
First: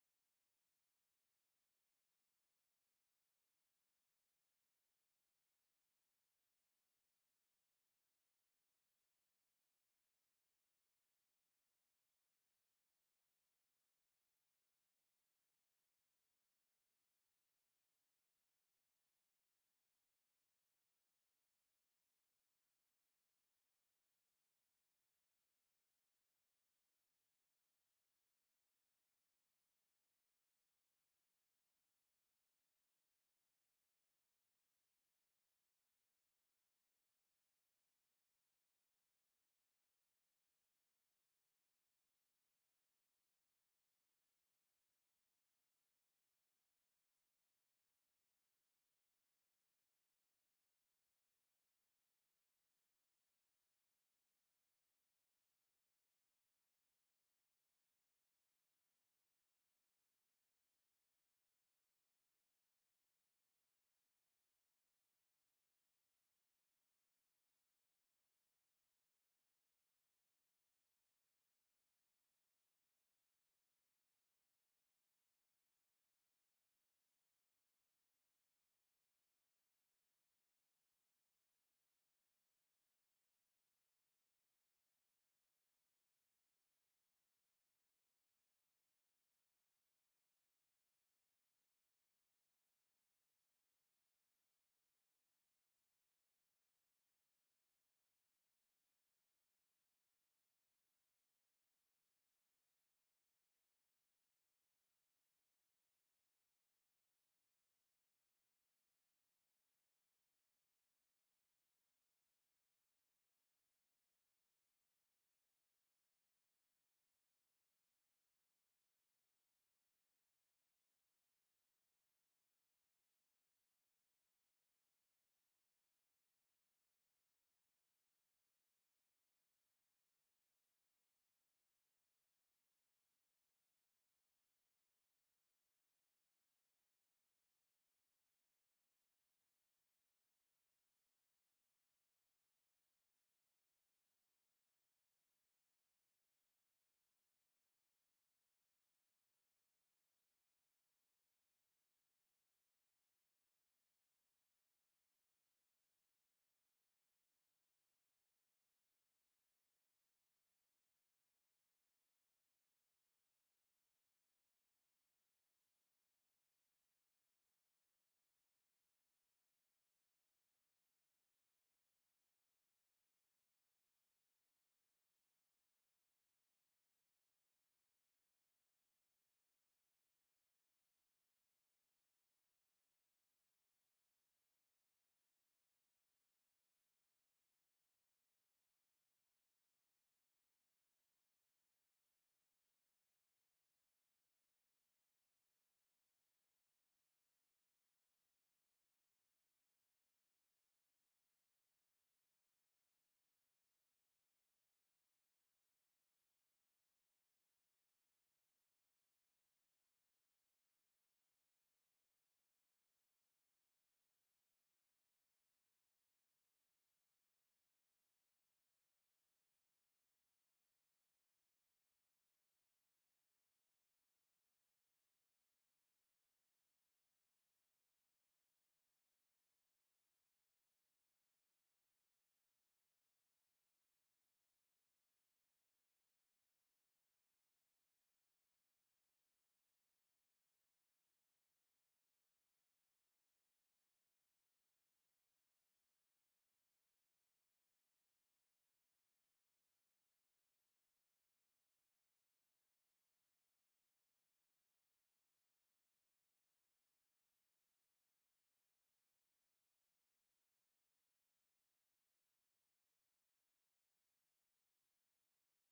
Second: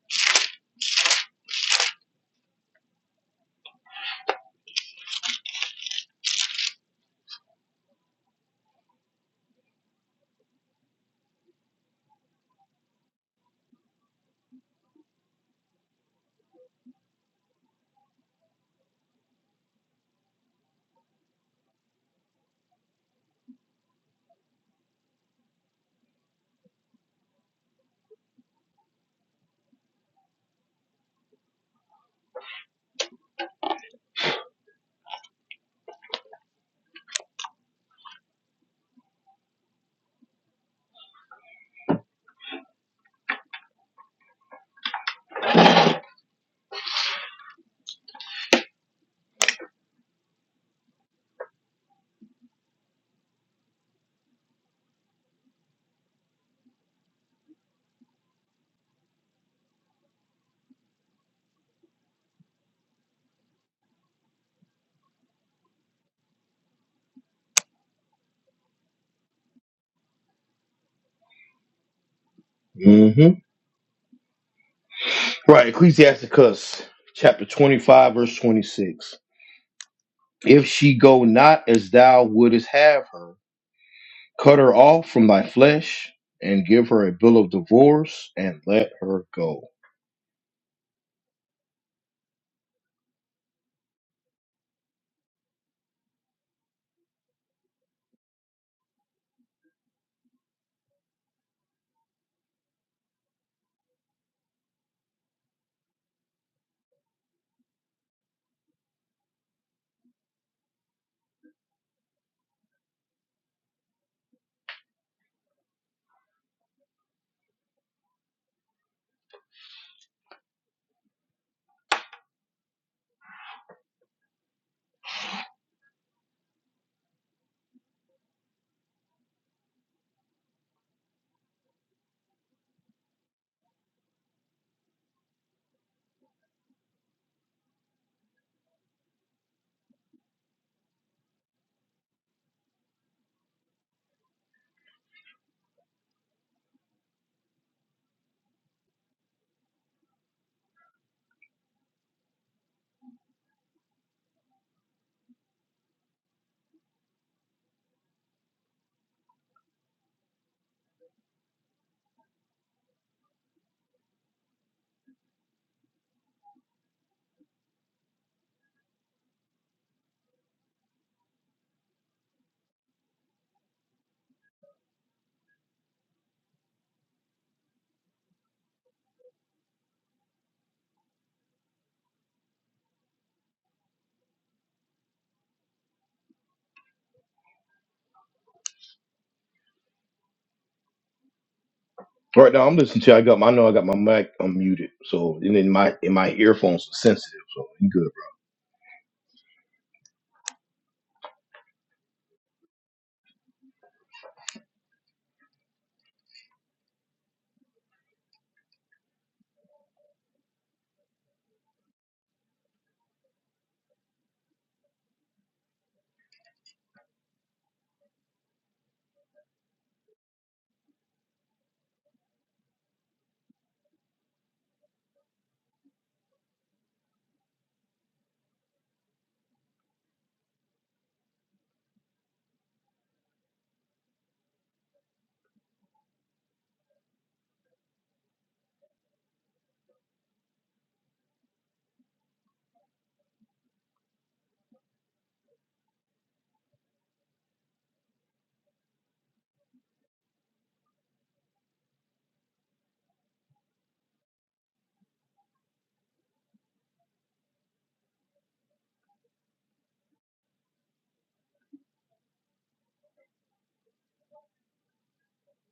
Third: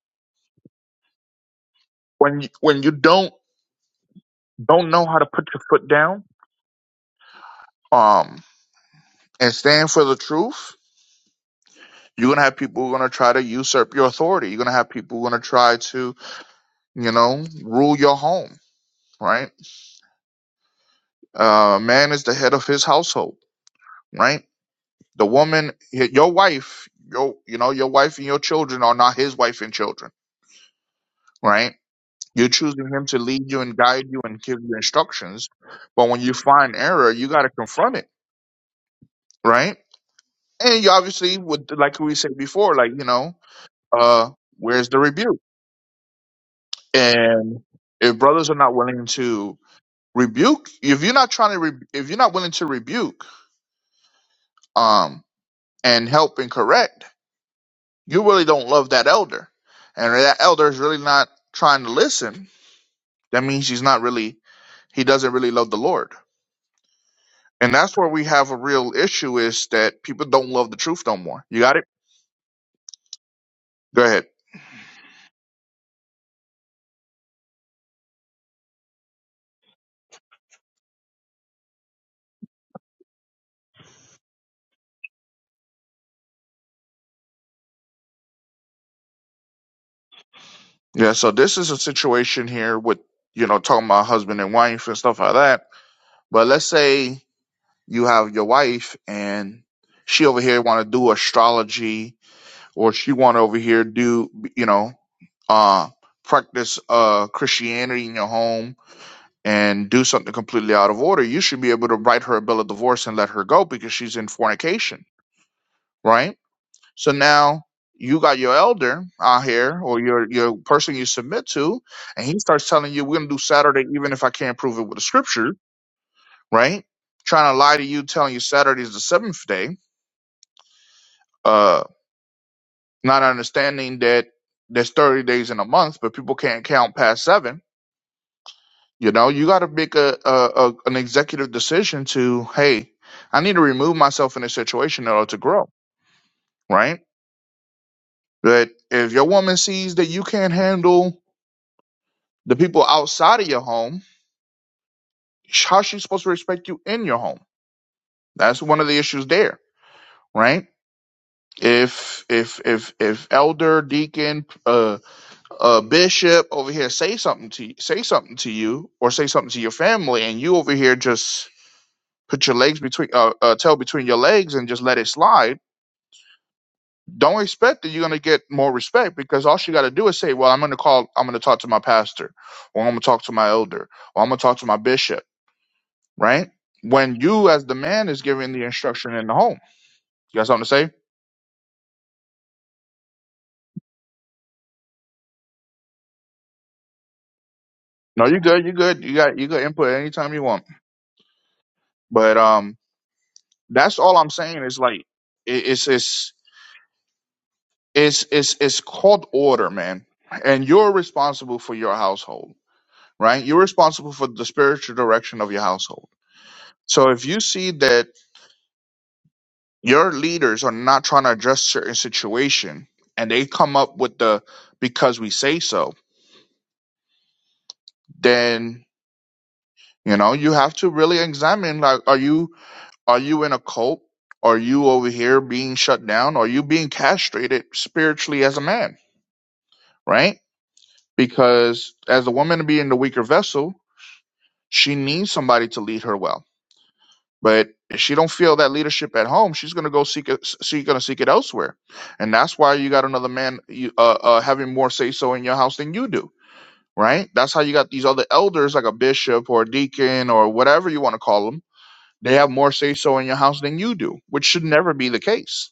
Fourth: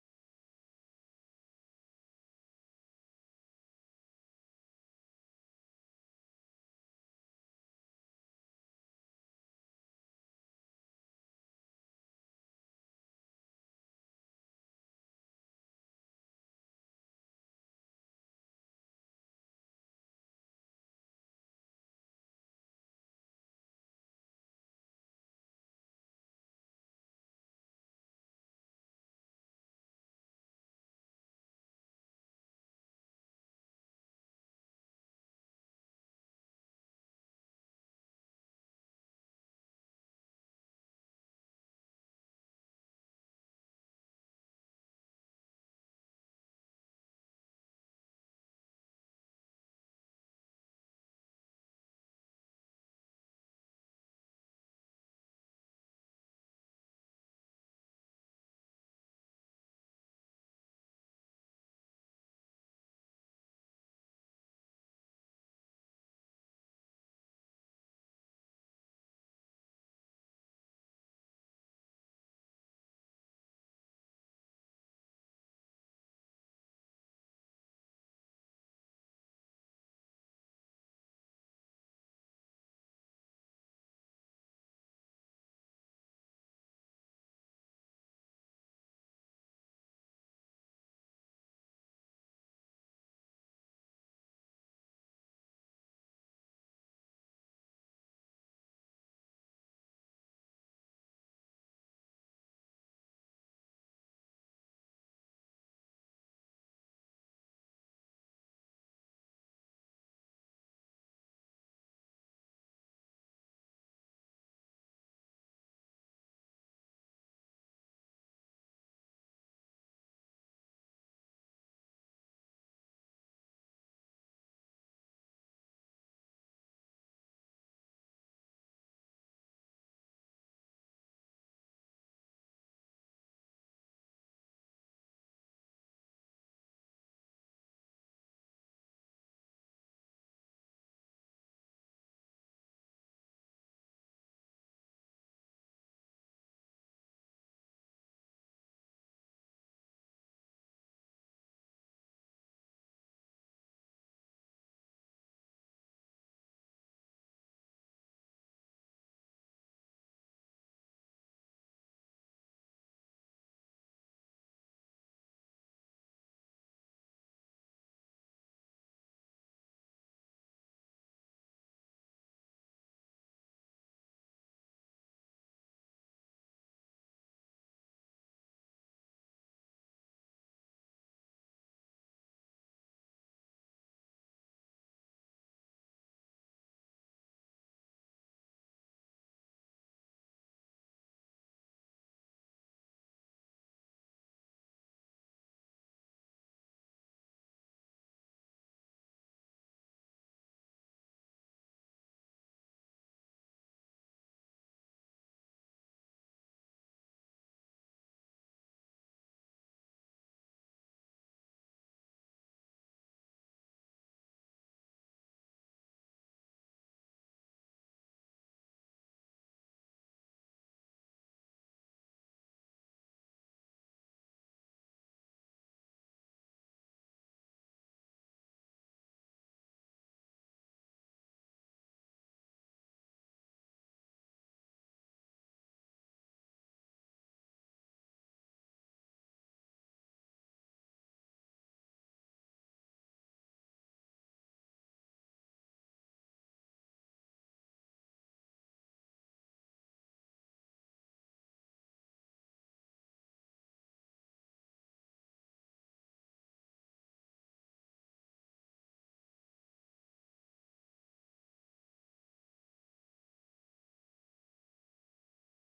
when you, when you don't don't know how to put your foot down, um, and stand for the truth. You're gonna have people who are gonna try to usurp your authority. You're gonna have people who are gonna try to, you know, rule your home, right? Uh, man is the head of his household, right? The woman, y- your wife, your you know your wife and your children are not his wife and children, right? You're choosing him to lead you and guide you and give you instructions, but when you find error, you got to confront it, right? And you obviously would, like we said before, like you know, uh, where's the rebuke? And if brothers are not willing to rebuke, if you're not trying to, re- if you're not willing to rebuke, um, and help and correct you really don't love that elder and that elder is really not trying to listen that means he's not really he doesn't really love the lord and that's where we have a real issue is that people don't love the truth no more you got it
Mm-hmm.
go ahead
Right, Ecclesiasticus chapter twenty-five, verse twenty-six. If she go not as thou wouldest have her, cut her off from thy flesh, and give her a bill of divorce, and let her go.
yeah so this is a situation here with you know talking about husband and wife and stuff like that but let's say you have your wife and she over here want to do astrology or she want to over here do you know uh practice uh christianity in your home and do something completely out of order, you should be able to write her a bill of divorce and let her go because she's in fornication, right? So now you got your elder out here or your your person you submit to, and he starts telling you we're gonna do Saturday even if I can't prove it with the scripture, right? Trying to lie to you, telling you Saturday is the seventh day, uh, not understanding that there's 30 days in a month, but people can't count past seven You know, you got to make a, a, a an executive decision to, hey, I need to remove myself in a situation in order to grow, right? But if your woman sees that you can't handle the people outside of your home, how's she supposed to respect you in your home? That's one of the issues there, right? If if if if elder, deacon, uh, uh, bishop over here say something to you, say something to you, or say something to your family, and you over here just put your legs between uh, uh tail between your legs and just let it slide don't expect that you're going to get more respect because all she got to do is say well i'm going to call i'm going to talk to my pastor or i'm going to talk to my elder or i'm going to talk to my bishop right when you as the man is giving the instruction in the home you got something to say
Right now, I'm listening to. you. I got. My, I know I got my mic unmuted, so and then my and my earphones are sensitive, so you good,
no you're good you're good you got you got input anytime you want but um that's all i'm saying is like it, it's it's it's it's it's called order man and you're responsible for your household right? You're responsible for the spiritual direction of your household. So if you see that your leaders are not trying to address certain situation and they come up with the because we say so, then you know you have to really examine like are you are you in a cult? Are you over here being shut down? Are you being castrated spiritually as a man, right? Because as a woman being the weaker vessel, she needs somebody to lead her well But if she don't feel that leadership at home, she's gonna go seek it. She's gonna seek it elsewhere, and that's why you got another man you, uh, uh, having more say so in your house than you do, right? That's how you got these other elders like a bishop or a deacon or whatever you want to call them. They have more say so in your house than you do, which should never be the case,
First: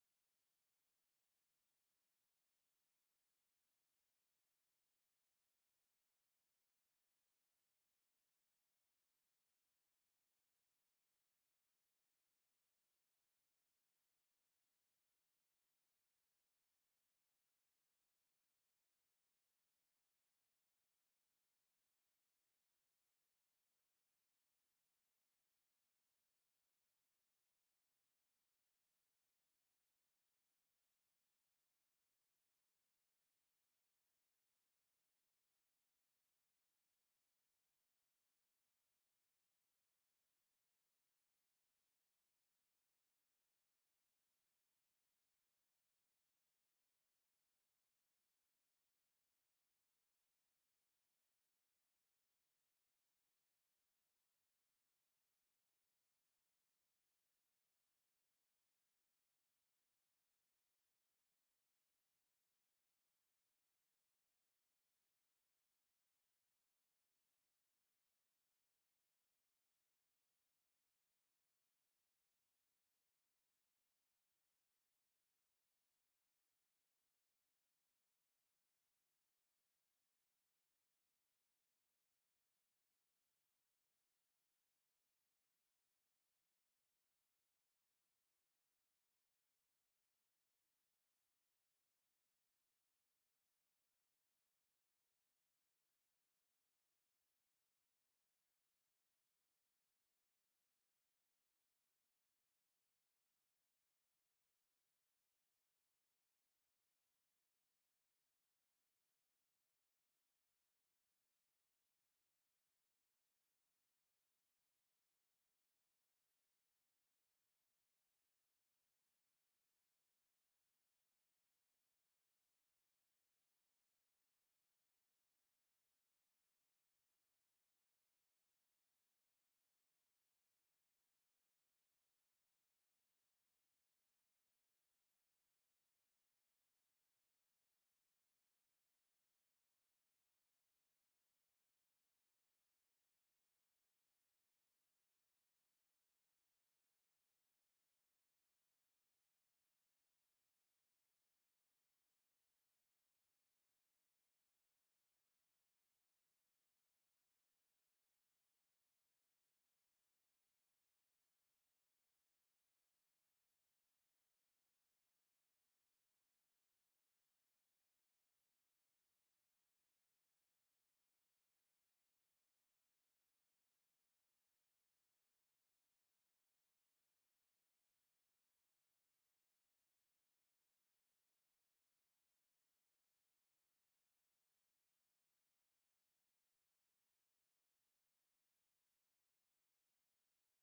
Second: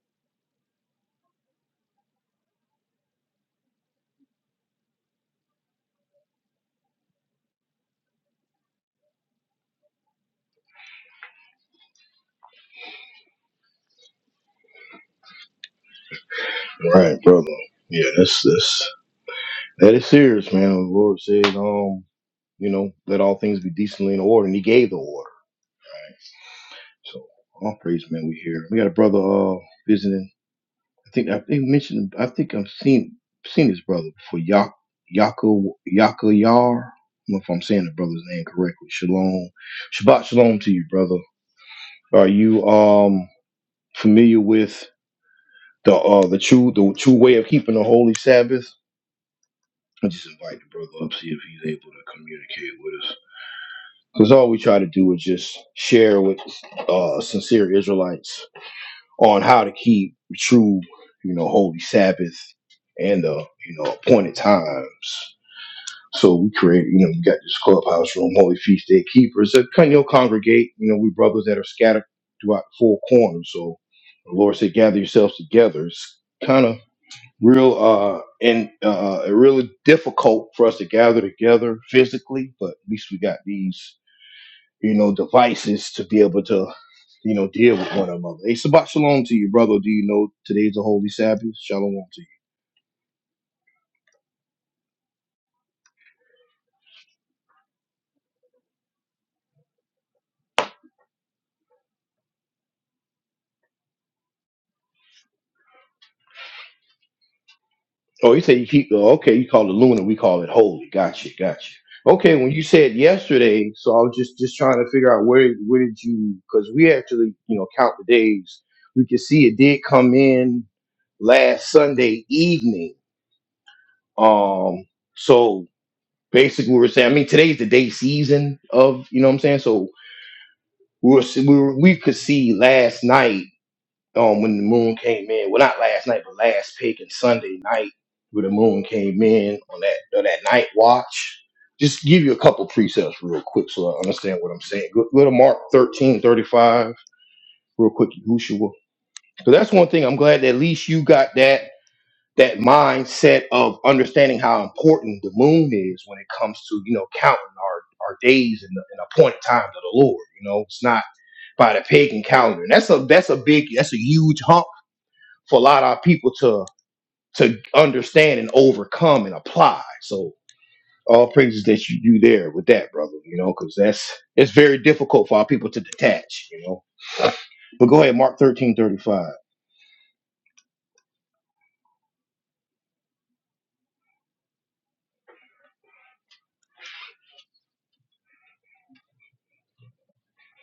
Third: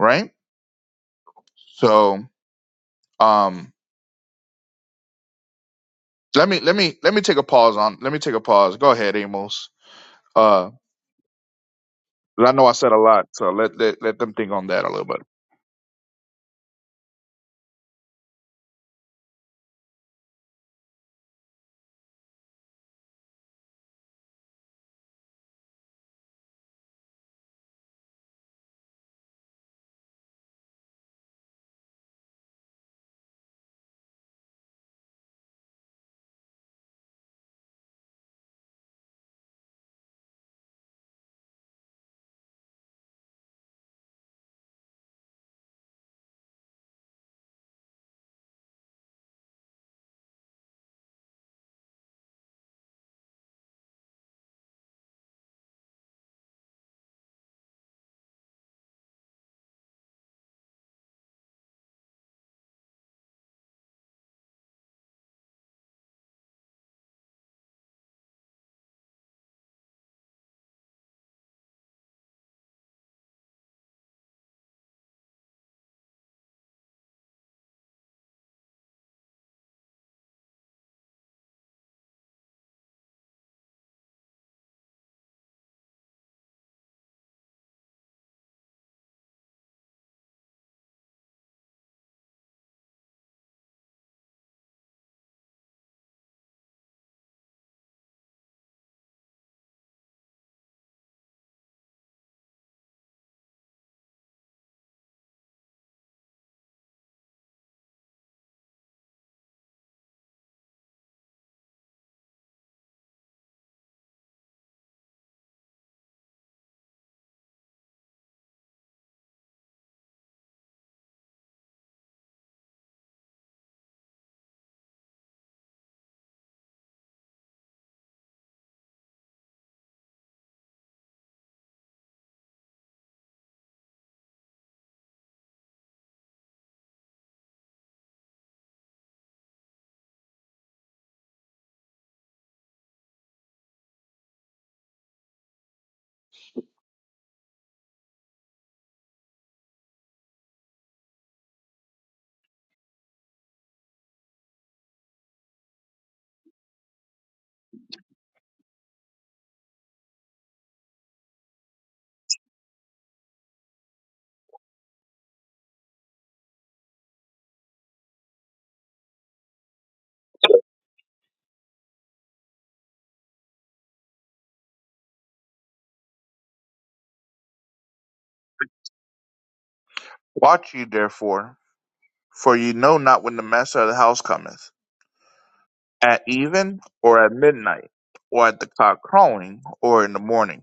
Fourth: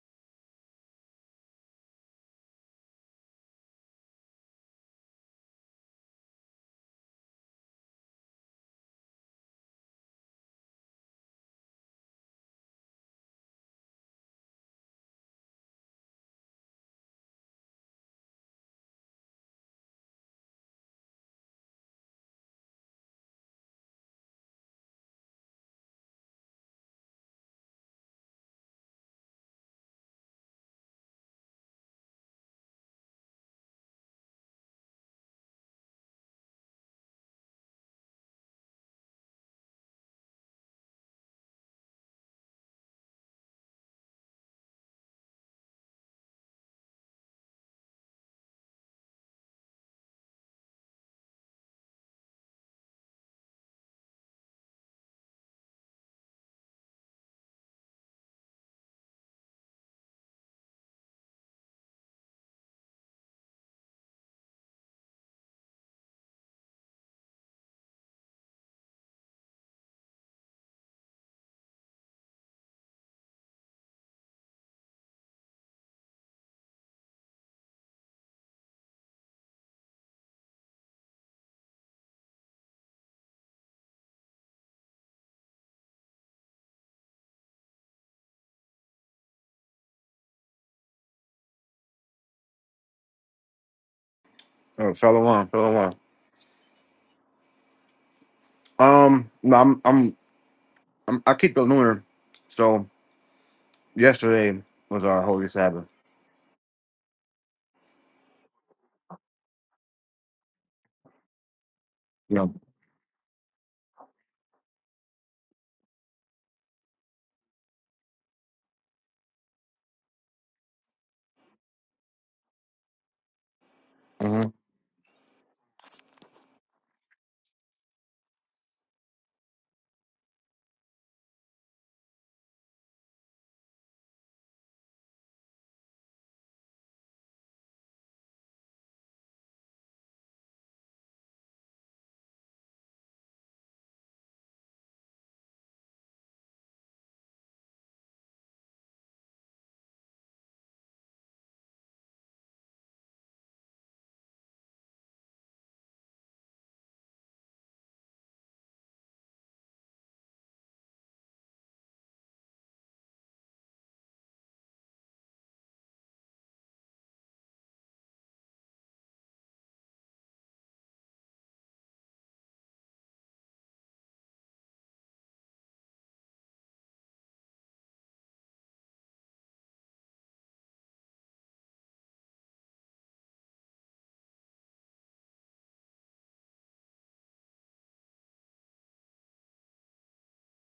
right? So, um, let me let me let me take a pause on. Let me take a pause. Go ahead, Amos. Uh, 'cause I know I said a lot, so let let, let them think on that a little bit.
bro. All right, brother. Yeah, that's that's that is serious, man. The Lord said, um, you know, let all things be decently in order, and He gave the order. right? So all praise, man. We here. We got a brother uh visiting. I think I think mentioned. I think I've seen seen his brother before. Yak Yako Yaka Yar. I don't know if I'm saying the brother's name correctly. Shalom, Shabbat Shalom to you, brother. Are you um? familiar with the uh the true the true way of keeping the holy Sabbath, I just invite the brother up see if he's able to communicate with us. Because all we try to do is just share with uh sincere Israelites on how to keep the true, you know, holy Sabbath and the you know appointed times. So we create, you know, we got this clubhouse room, Holy Feast Day Keepers that kind of congregate. You know, we brothers that are scattered throughout the four corners. So the Lord said, gather yourselves together. It's kind of real uh and uh really difficult for us to gather together physically but at least we got these you know devices to be able to you know deal with one another hey Shabbat shalom to you brother do you know today's a holy sabbath shalom to you
Oh, Shalom, Shalom. Um, no, I'm, I'm, I'm, I keep the lunar. So yesterday was our holy Sabbath.
oh you say you keep oh, okay you call it lunar we call it holy gotcha gotcha okay
Yeah.
when you said yesterday so i was just just trying to figure out where where did you because we actually you know count the days we could see it did come in last sunday evening
hmm
Um, so basically, we were saying, I mean, today's the day season of, you know what I'm saying? So we were, we, were, we could see last night um, when the moon came in. Well, not last night, but last pick and Sunday night where the moon came in on that on that night watch. Just give you a couple precepts real quick so I understand what I'm saying. Go, go to Mark 13 35 real quick, Yahushua. So that's one thing I'm glad that at least you got that that mindset of understanding how important the moon is when it comes to you know counting our, our days and the, and appointed time to the Lord. You know, it's not by the pagan calendar. And that's a that's a big that's a huge hump for a lot of people to to understand and overcome and apply. So all praises that you do there with that, brother. You know, because that's it's very difficult for our people to detach. You know, but go ahead, Mark thirteen thirty five.
Watch you, therefore For ye know not when the master of the house cometh, at even, or at midnight, or at the cock crowing, or in the morning.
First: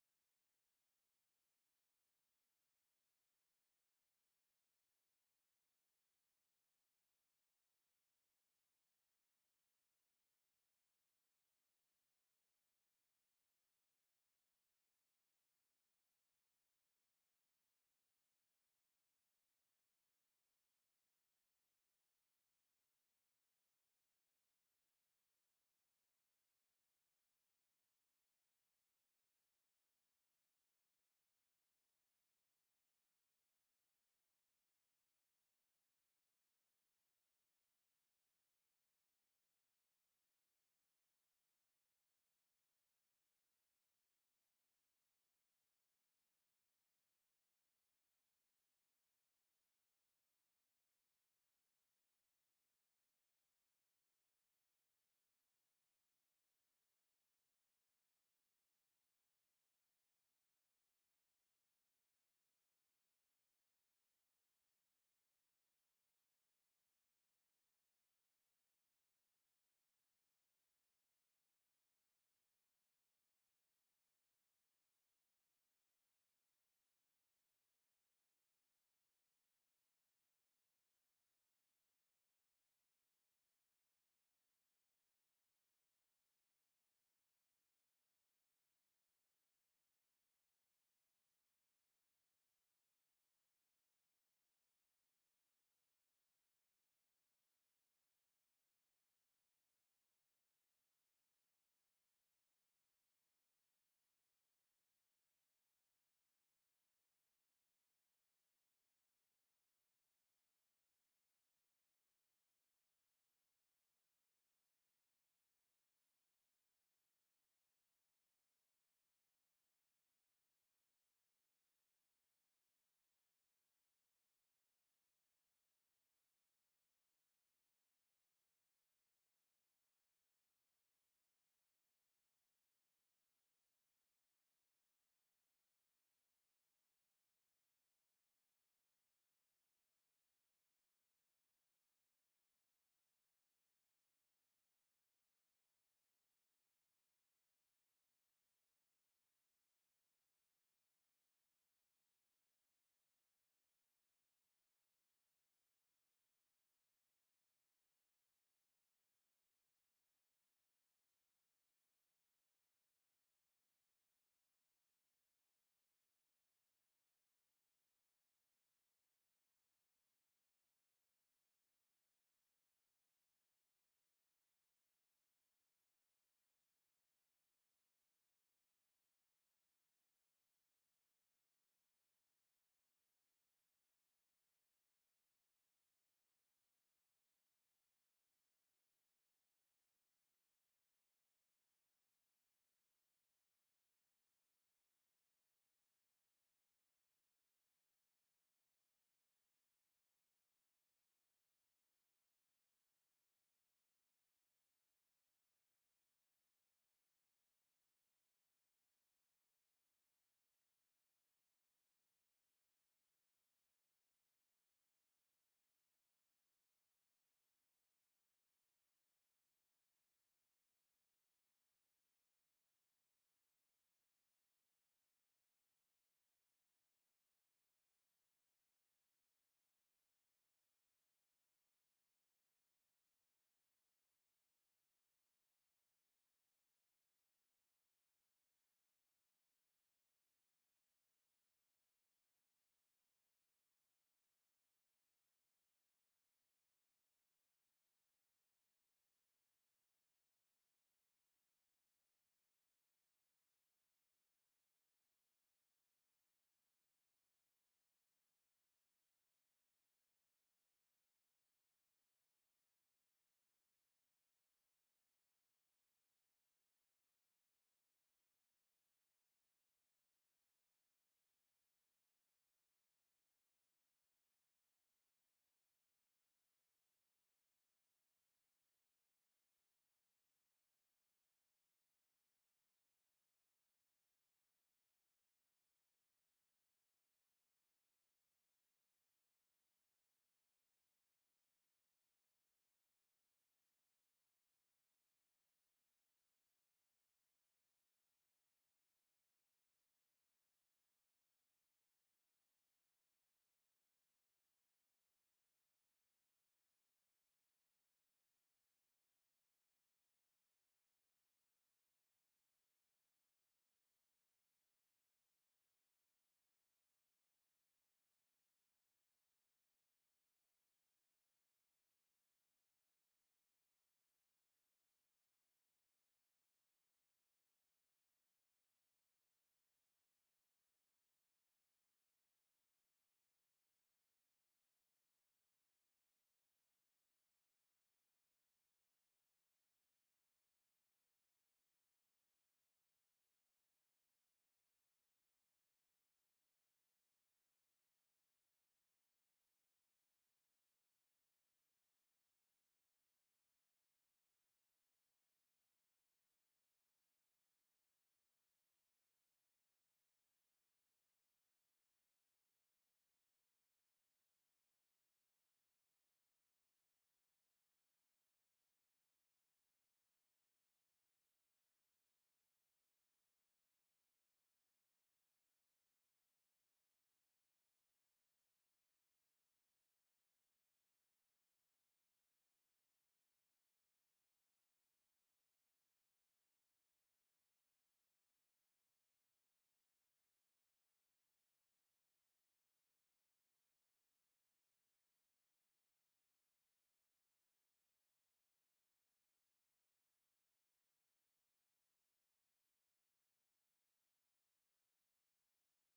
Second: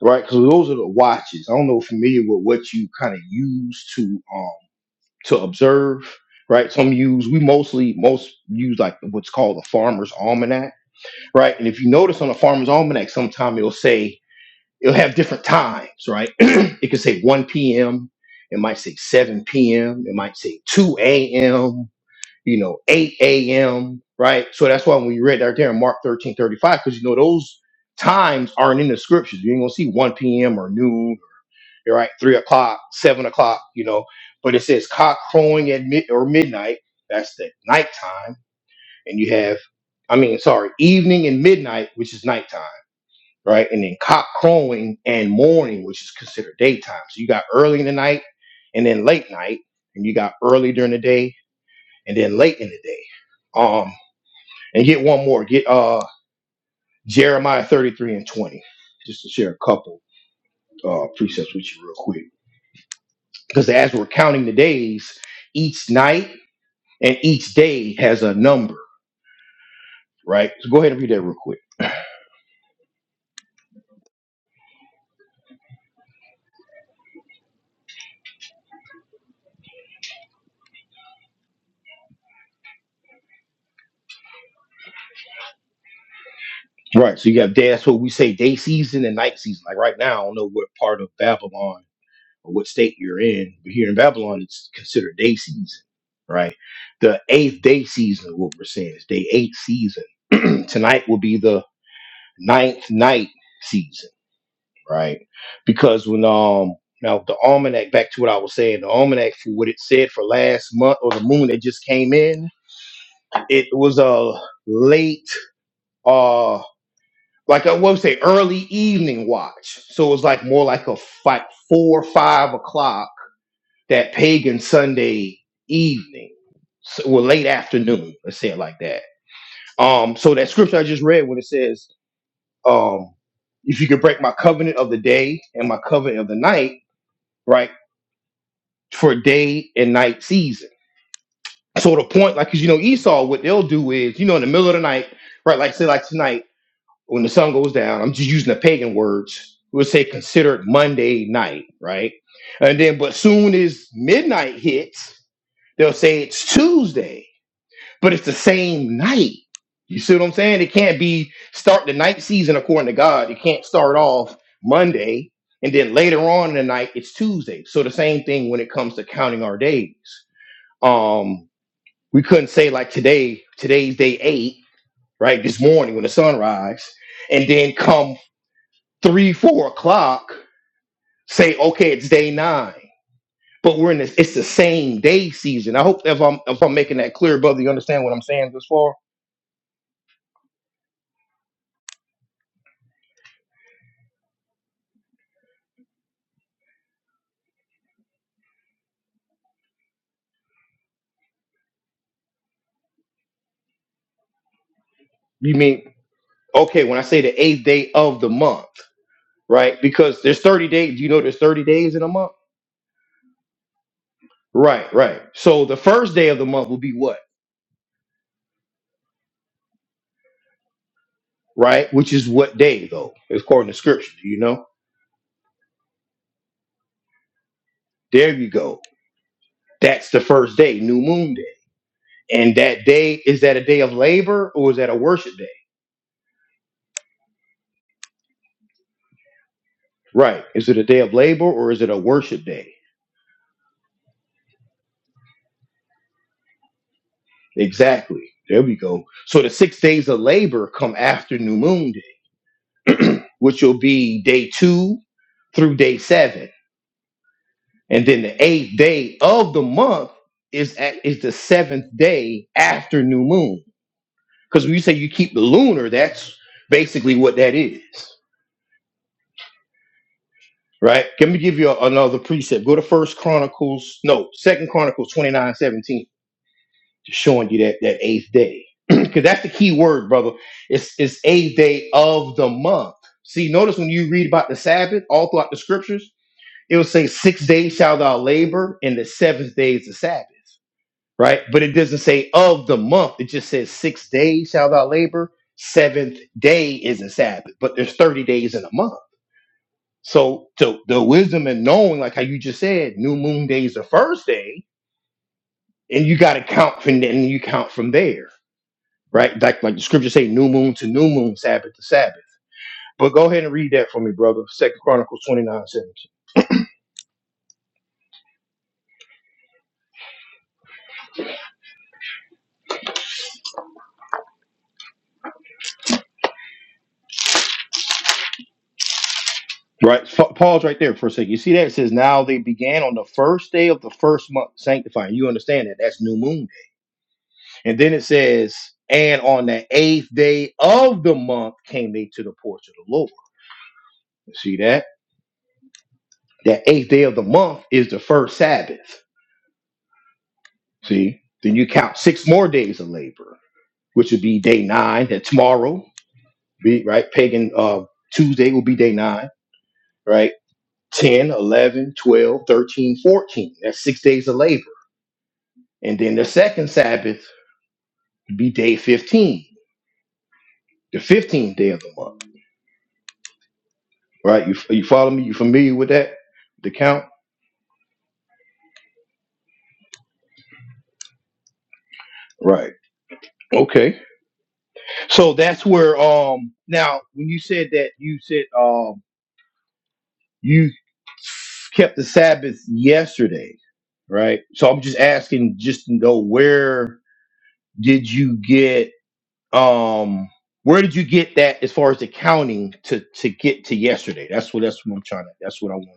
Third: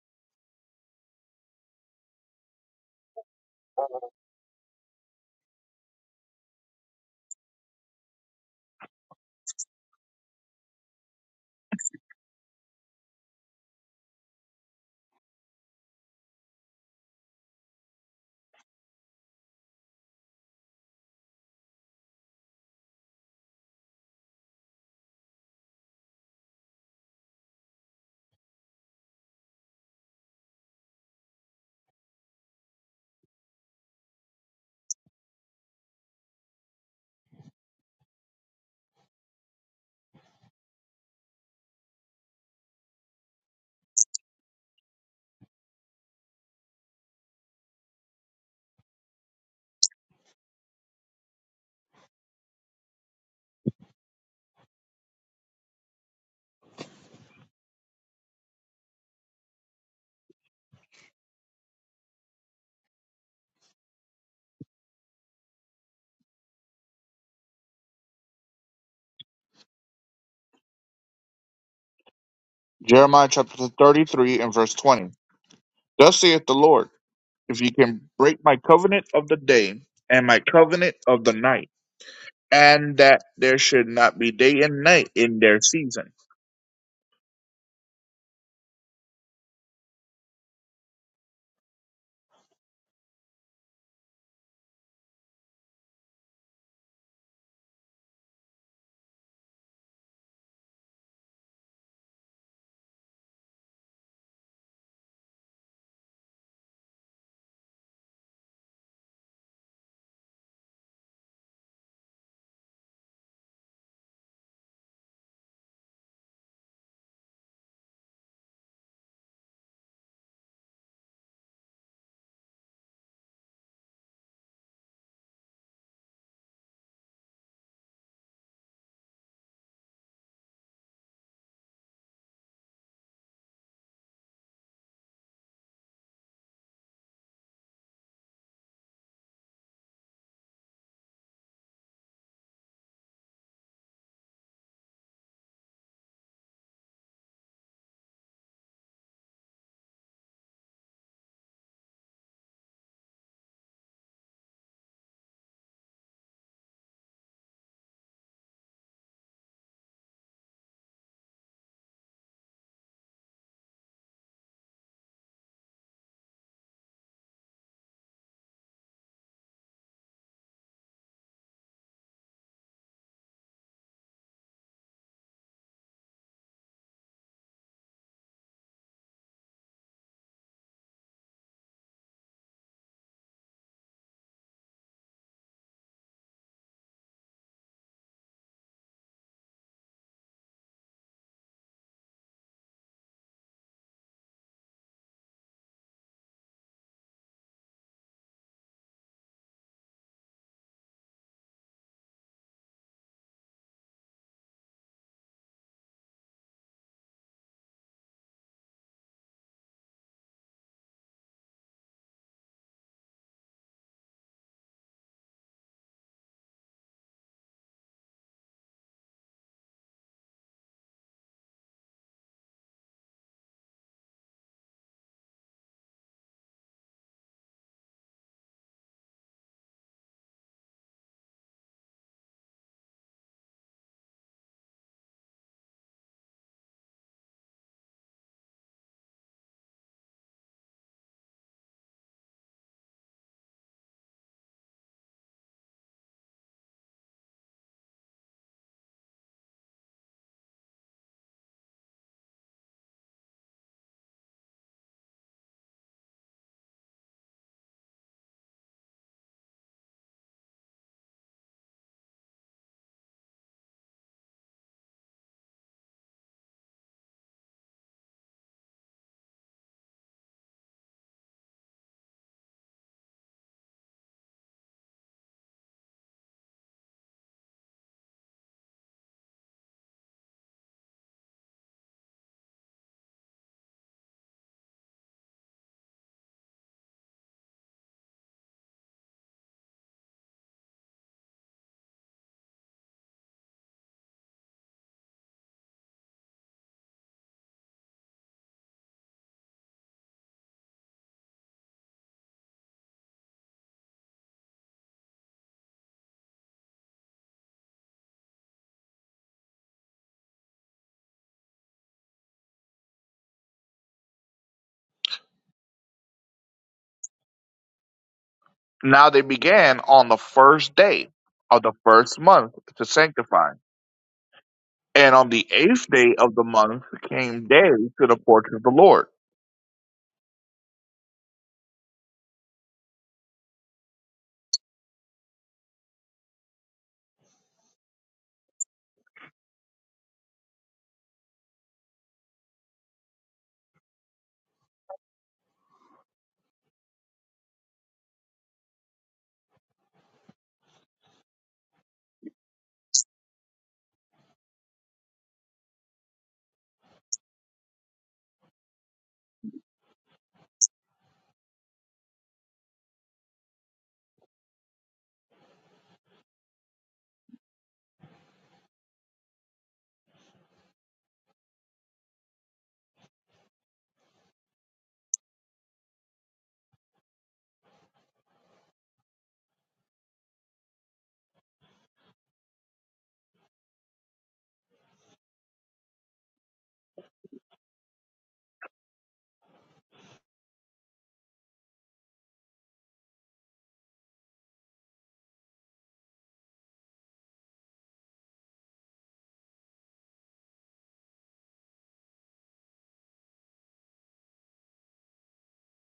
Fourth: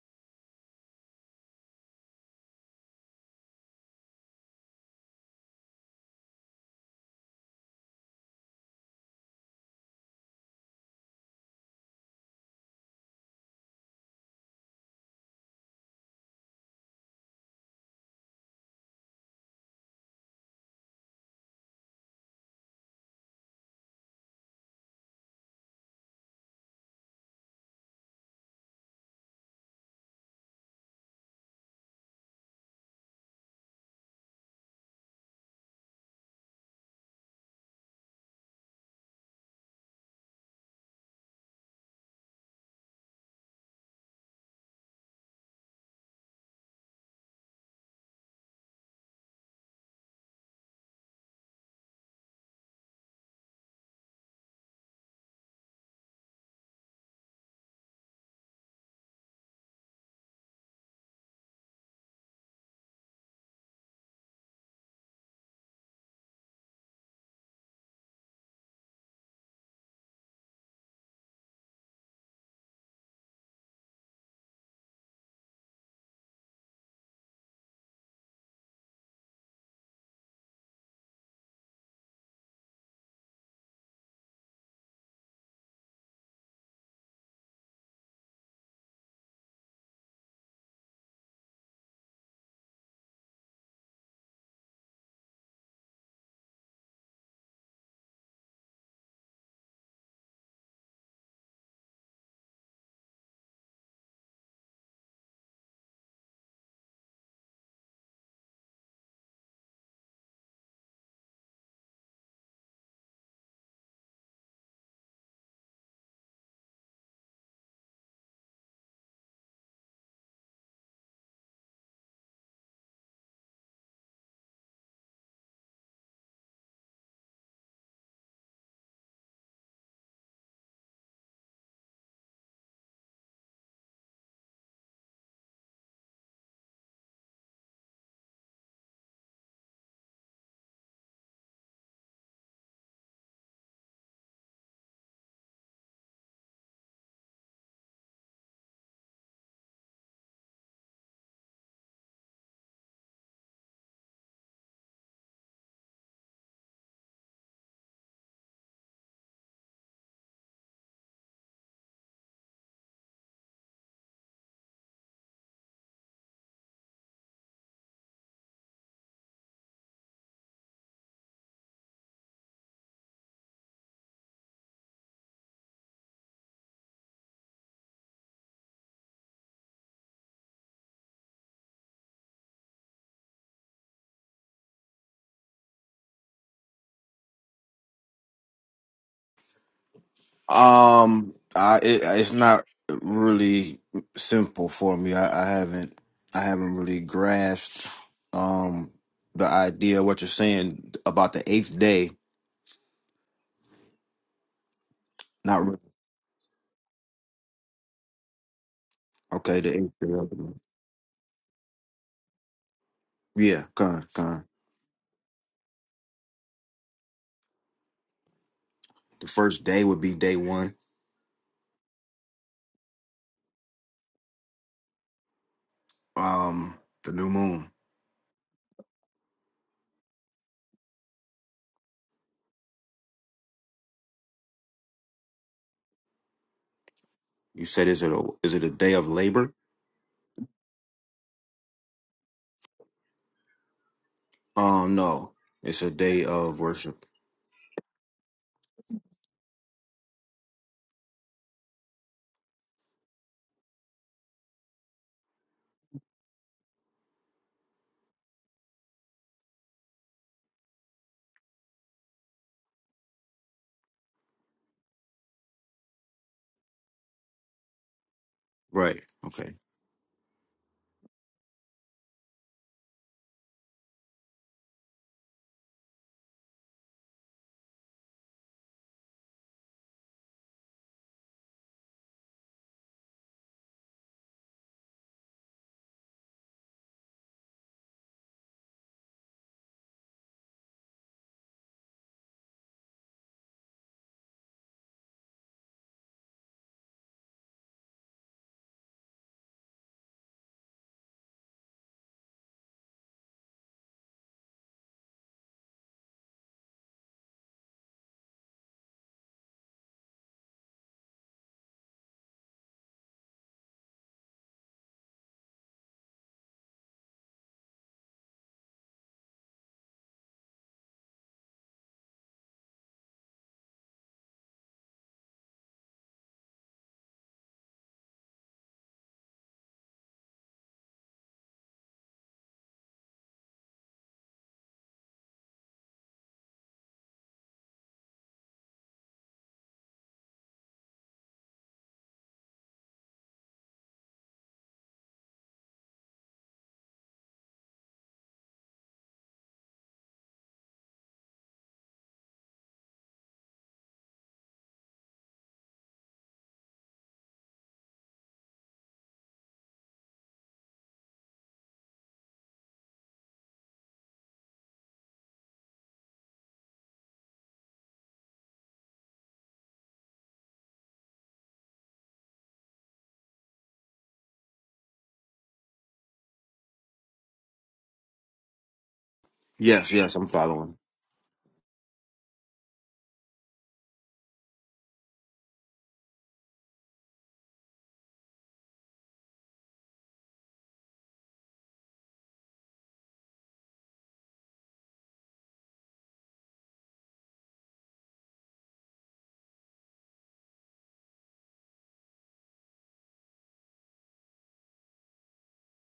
right? Because those are the watches. I don't know if you're familiar with what you kind of use to um to observe, right? Some use we mostly most use like what's called a farmer's almanac, right? And if you notice on a farmer's almanac, sometime it'll say it'll have different times, right? it could say 1 p.m., it might say 7 p.m., it might say 2 a.m., you know, 8 a.m. Right. So that's why when you read right there in Mark 13:35, because you know those times aren't in the scriptures. You ain't gonna see 1 p.m. or noon right? Three o'clock, seven o'clock, you know. But it says cock crowing at mid or midnight. That's the nighttime, and you have, I mean, sorry, evening and midnight, which is nighttime, right? And then cock crowing and morning, which is considered daytime. So you got early in the night, and then late night, and you got early during the day, and then late in the day. Um, and get one more. Get uh Jeremiah thirty three and twenty, just to share a couple uh precepts with you real quick. because as we're counting the days, each night and each day has a number, right? So go ahead and read that real quick.
Jeremiah chapter 33 and verse 20. Thus saith the Lord, if ye can break my covenant of the day, and my covenant of the night, and that there should not be day and night in their season.
Right. So you have day. That's what we say day season and night season. Like right now, I don't know what part of Babylon or what state you're in, but here in Babylon, it's considered day season, right? The eighth day season, what we're saying is day eight season. Tonight will be the ninth night season. right? Because when um now the almanac, back to what I was saying, the almanac for what it said for last month or the moon that just came in, it was a late uh like I would say early evening watch. So it was like more like a five, four five o'clock that pagan Sunday evening. So, well, late afternoon, let's say it like that. Um, so that scripture I just read when it says, um, if you could break my covenant of the day and my covenant of the night, right? for day and night season. So the point, like, cause you know, Esau, what they'll do is, you know, in the middle of the night, right? Like, say, like tonight, when the sun goes down, I'm just using the pagan words. We'll say considered Monday night, right? And then, but soon as midnight hits, they'll say it's Tuesday, but it's the same night. You see what I'm saying? It can't be start the night season according to God. It can't start off Monday and then later on in the night it's Tuesday. So the same thing when it comes to counting our days um, we couldn't say like today, today's day eight, right? This morning when the sun rise, and then come three, four o'clock, say, okay, it's day nine. But we're in this, it's the same day season. I hope if I'm if I'm making that clear, brother, you understand what I'm saying this far?
Um, I it, it's not really simple for me. I, I haven't I haven't really grasped um the idea of what you're saying about the eighth day.
You
Not really.
mean okay, when I say the eighth day of the month,
okay. The
right?
eighth day.
Because
of the
there's
month.
30 days, do you know there's 30 days in a month?
Yeah, con con.
Right, right. So the first day of the month will be what?
The first day would be day one.
Right? Which is what day though, according to scripture, you know?
Um, the new moon.
There you go That's the first day, new moon day. And that day, is that a day of labor or is that a worship day?
You said, is it a is it a day of labor?
Right. Is it a day of labor or is it a worship day?
Um, no, it's a day of worship.
Exactly. There we go. So the six days of labor come after new moon day, which will be day two through day seven. And then the eighth day of the month is at, is the seventh day after new moon. Because when you say you keep the lunar, that's basically what that is.
Right. Okay.
right? Let me give you a- another precept. Go to First Chronicles, no, Second Chronicles 29 17, just showing you that that eighth day. Because that's the key word, brother. It's it's eighth day of the month. See, notice when you read about the Sabbath all throughout the scriptures, it will say six days shall thou labor, and the seventh day is the Sabbath, right? But it doesn't say of the month, it just says six days shall thou labor, seventh day is a Sabbath, but there's 30 days in a month so the the wisdom and knowing, like how you just said, new moon day is the first day, and you got to count from then you count from there, right? Like like the scriptures say, new moon to new moon, Sabbath to Sabbath. But go ahead and read that for me, brother. Second Chronicles twenty nine seventeen.
Now they began on the first day of the first month to sanctify. And on the eighth day of the month came they to the porch of the Lord
Right, F- pause right there for a second. You see that it says now they began on the first day of the first month sanctifying. You understand that that's new moon day, and then it says, and on the eighth day of the month came they to the porch of the Lord. You see that? That eighth day of the month is the first Sabbath. See? Then you count six more days of labor, which would be day nine. That tomorrow, be right? Pagan uh, Tuesday will be day nine, right? 10, 11, 12, 13, 14. That's six days of labor. And then the second Sabbath would be day 15, the 15th day of the month, right? You, you follow me? You familiar with that? The count?
Yes. Yes, I'm following.
Right. Okay. So that's where, um, now when you said that, you said, um, You kept the Sabbath yesterday, right? So I'm just asking just to know where did you get um where did you get that as far as the counting to to get to yesterday? That's what that's what I'm trying to that's what I want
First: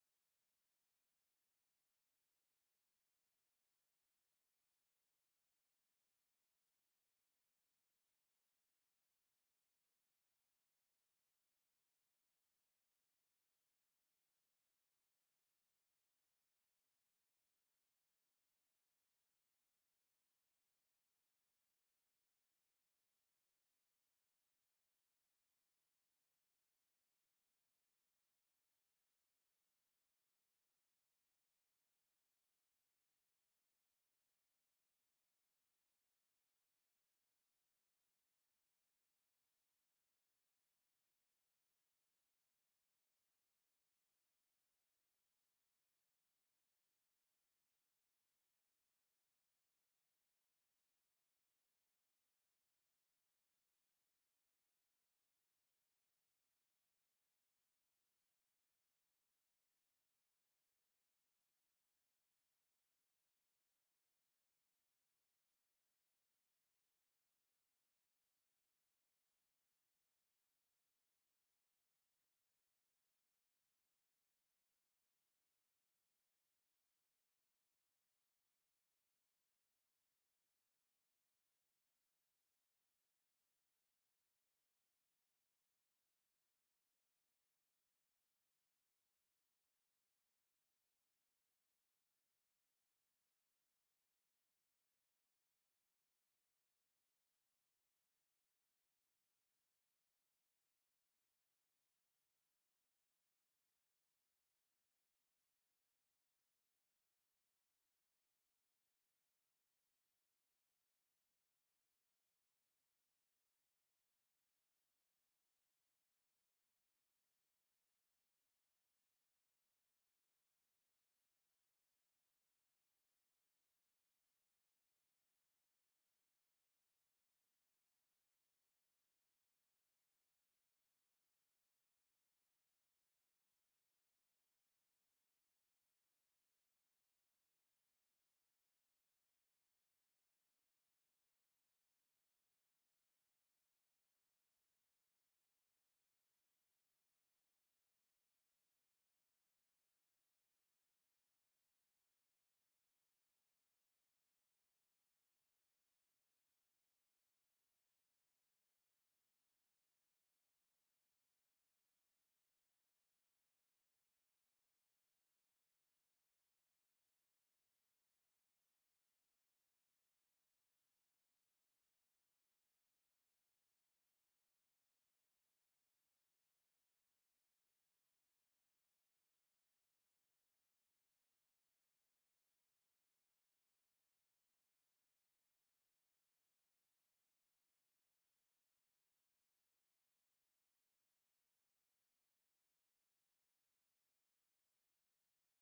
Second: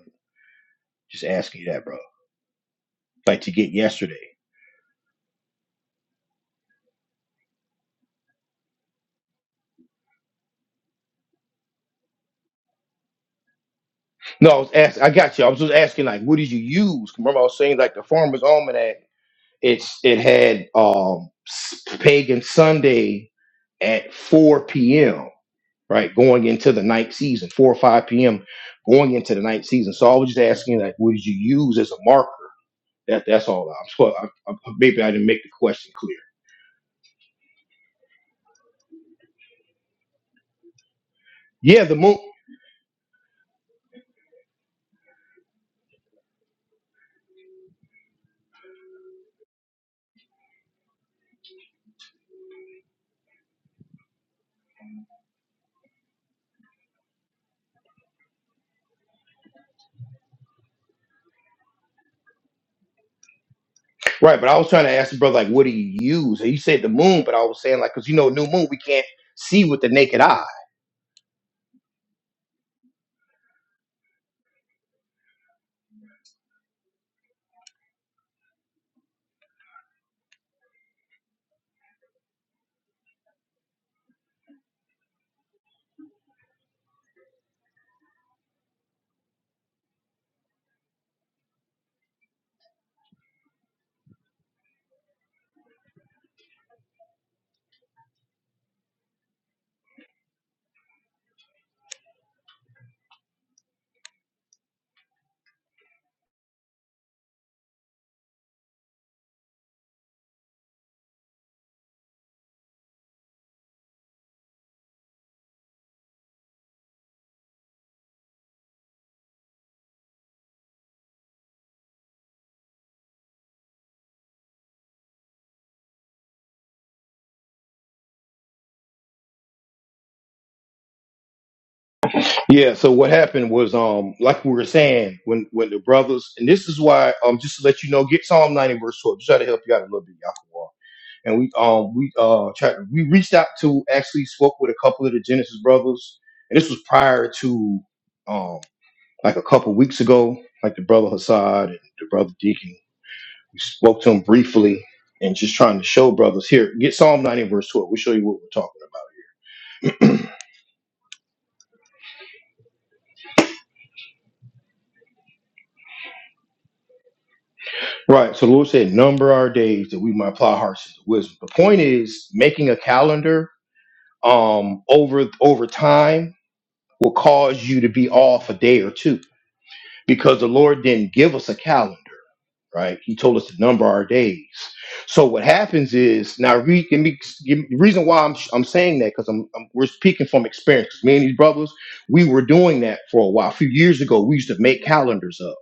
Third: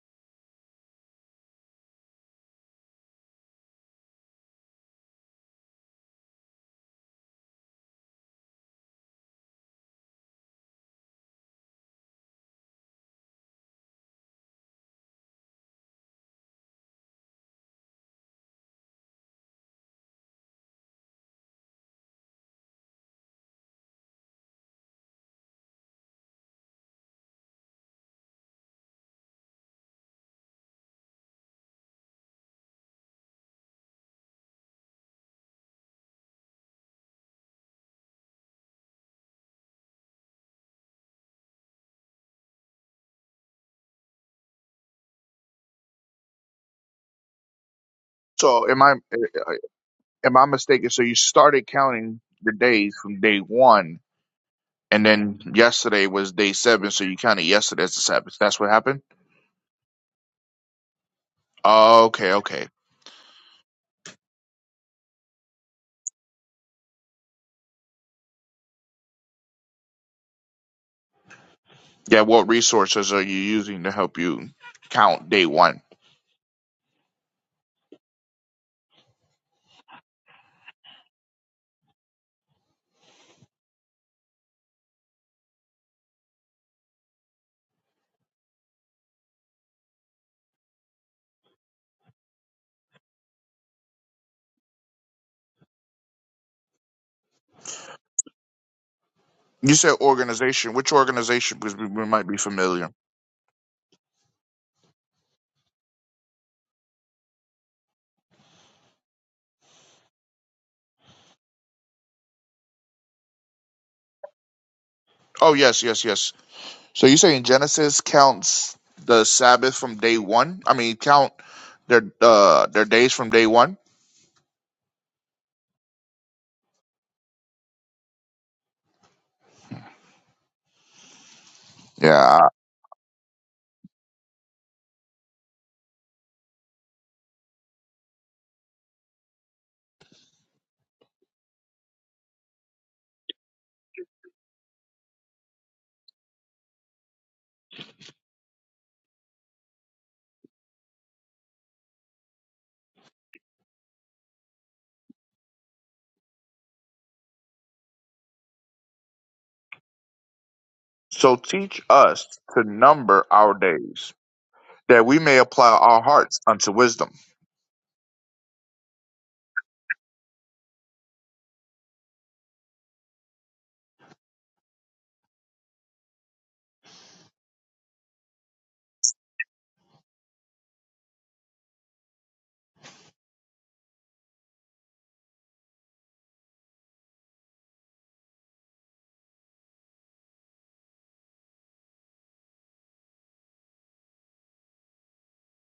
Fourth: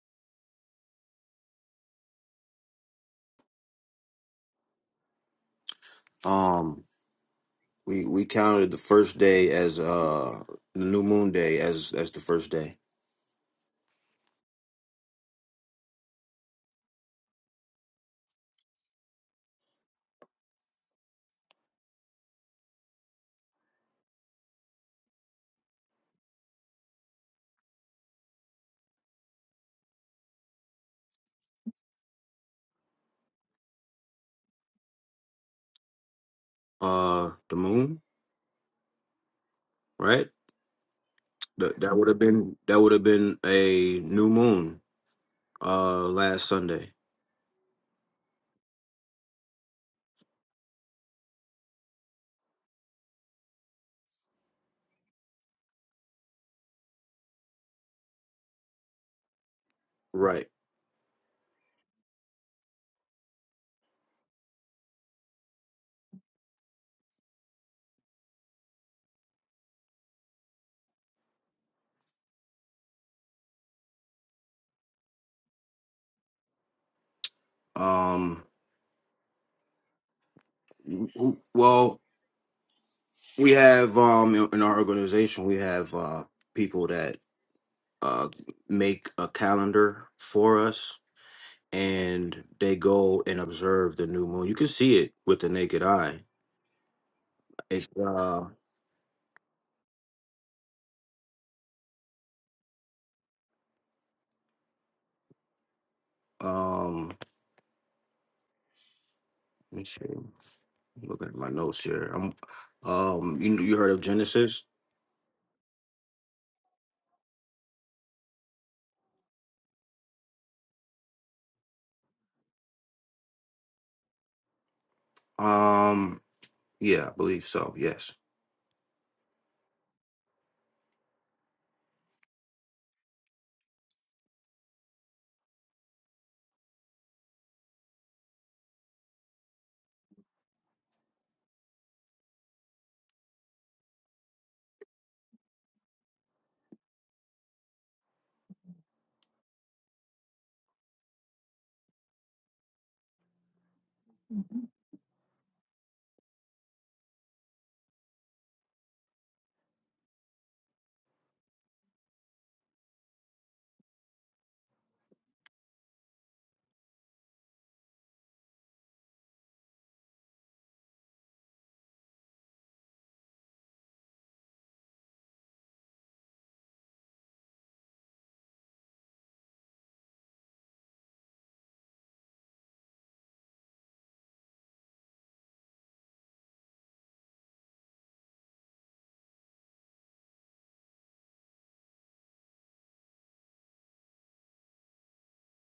just asking you that, bro. Like to get yesterday.
Um, we we counted the first day as uh the new moon day as as the first day.
No, I was ask, I got you. I was just asking like what did you use? Remember I was saying like the farmer's almanac, it's it had um s- pagan Sunday at 4 p.m. right? Going into the night season, 4 or 5 p.m., going into the night season. So I was just asking, like, what did you use as a marker? That That's all. I'm sure, I, I, maybe I didn't make the question clear.
Uh, the moon, right? That
Yeah,
that
the
would
moon.
have been that would have been a new moon. Uh, last Sunday.
So am I eh, eh, am I mistaken? So you started counting the days from day one, and then yesterday was day seven. So you counted yesterday as the Sabbath. That's what happened.
Right.
Oh, Okay, okay.
Right, but I was trying to ask the brother, like, what do you use? And he said the moon, but I was saying, like, because you know, new moon, we can't see with the naked eye.
Yeah. What resources are you using to help you count day one?
Um. w- Well, we have um in in our organization we have uh people that uh, make a calendar for us and they go and observe the new moon. You can see it with the naked eye. It's uh
You said organization. Which organization? Because we, we might be familiar.
um let me see. Looking at my notes here. i um you you heard of Genesis?
Oh yes, yes, yes. So you say in Genesis counts the Sabbath from day one. I mean, count their uh their days from day one.
Um yeah, I believe so. Yes.
Yeah.
Yeah, so what happened was, um, like we were saying, when when the brothers, and this is why, um, just to let you know, get Psalm 90 verse 12, just try to help you out a little bit, y'all. and we um we uh tried we reached out to actually spoke with a couple of the Genesis brothers, and this was prior to um like a couple weeks ago, like the brother Hassad and the brother Deacon. We spoke to them briefly and just trying to show brothers here get Psalm 90 verse 12. We'll show you what we're talking about.
So teach us to number our days, that we may apply our hearts unto wisdom.
right. So the Lord said, number our days that we might apply hearts to wisdom. The point is making a calendar um over over time will cause you to be off a day or two because the Lord didn't give us a calendar, right? He told us to number our days. So what happens is now re, give me, give me- the reason why I'm I'm saying that because I'm, I'm- we're speaking from experience. Me and these brothers, we were doing that for a while. A few years ago, we used to make calendars up.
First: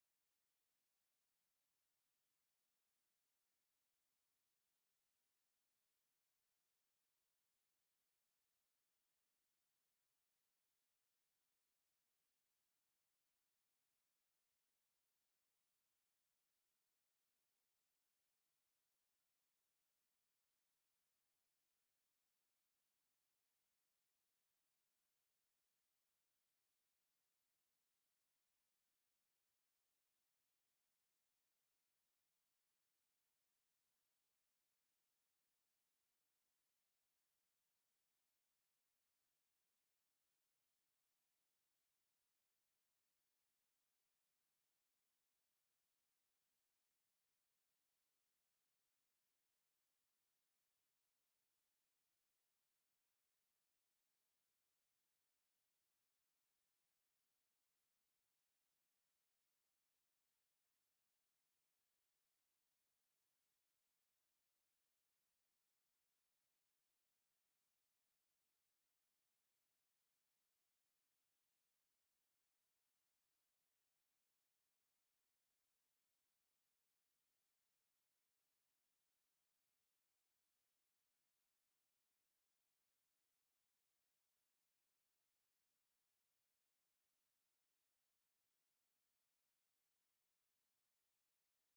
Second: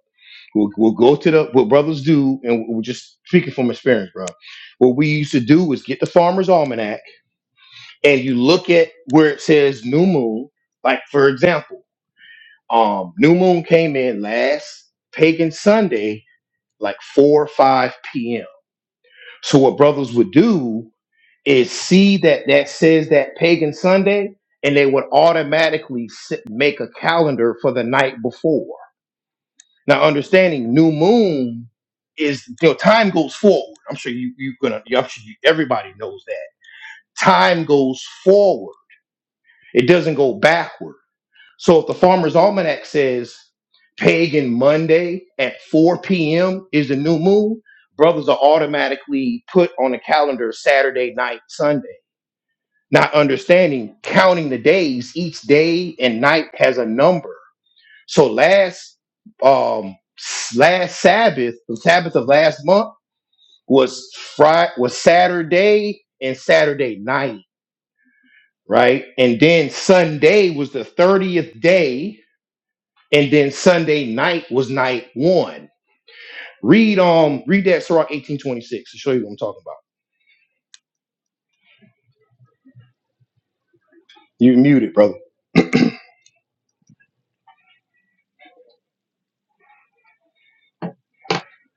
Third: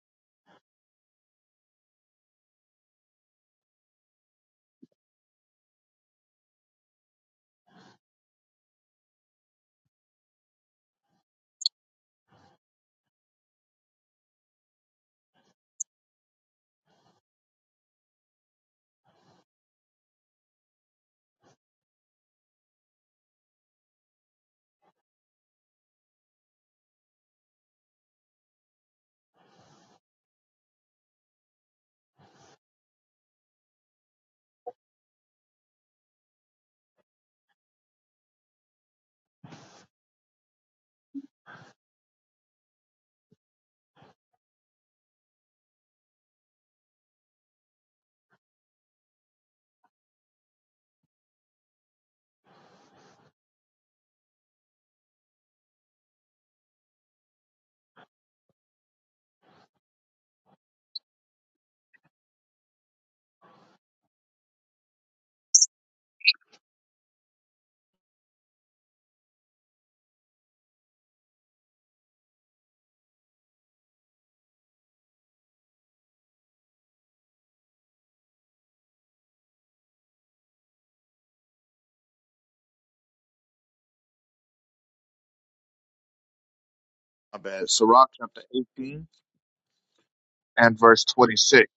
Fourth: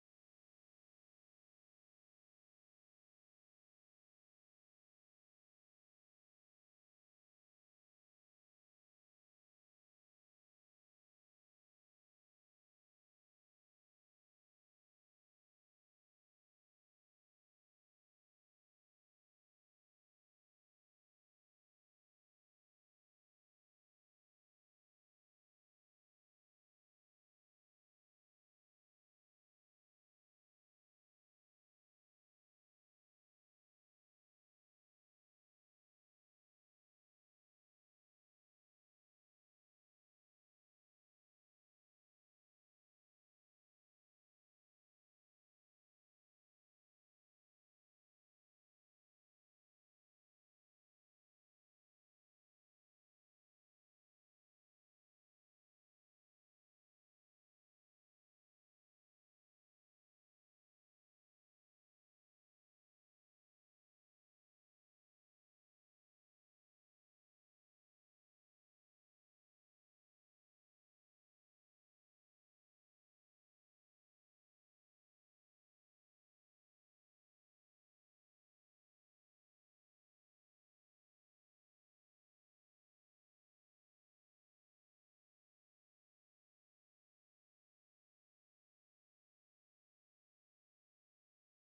We'll, we'll go to the what brothers do, and we're just speaking from experience, bro. What we used to do was get the farmer's almanac, and you look at where it says new moon. Like for example, um, new moon came in last pagan Sunday, like 4 or 5 p.m. So what brothers would do is see that that says that pagan Sunday, and they would automatically sit, make a calendar for the night before. Now, understanding new moon is you know time goes forward. I'm sure you you gonna I'm sure you, everybody knows that time goes forward. It doesnard. It doesn't go backward. So if the Farmer's Almanac says pagan Monday at 4 p.m. is the new moon, brothers are automatically put on the calendar Saturday night, Sunday. Not understanding, counting the days, each day and night has a number. So last um s- last Sabbath, the Sabbath of last month was Friday was Saturday and Saturday night, right? And then Sunday was the 30th day And then Sunday night was night one. Read um read that Sirach 1826 to show you what I'm talking about. You muted, brother.
My bad. Sirach chapter 18 and verse 26.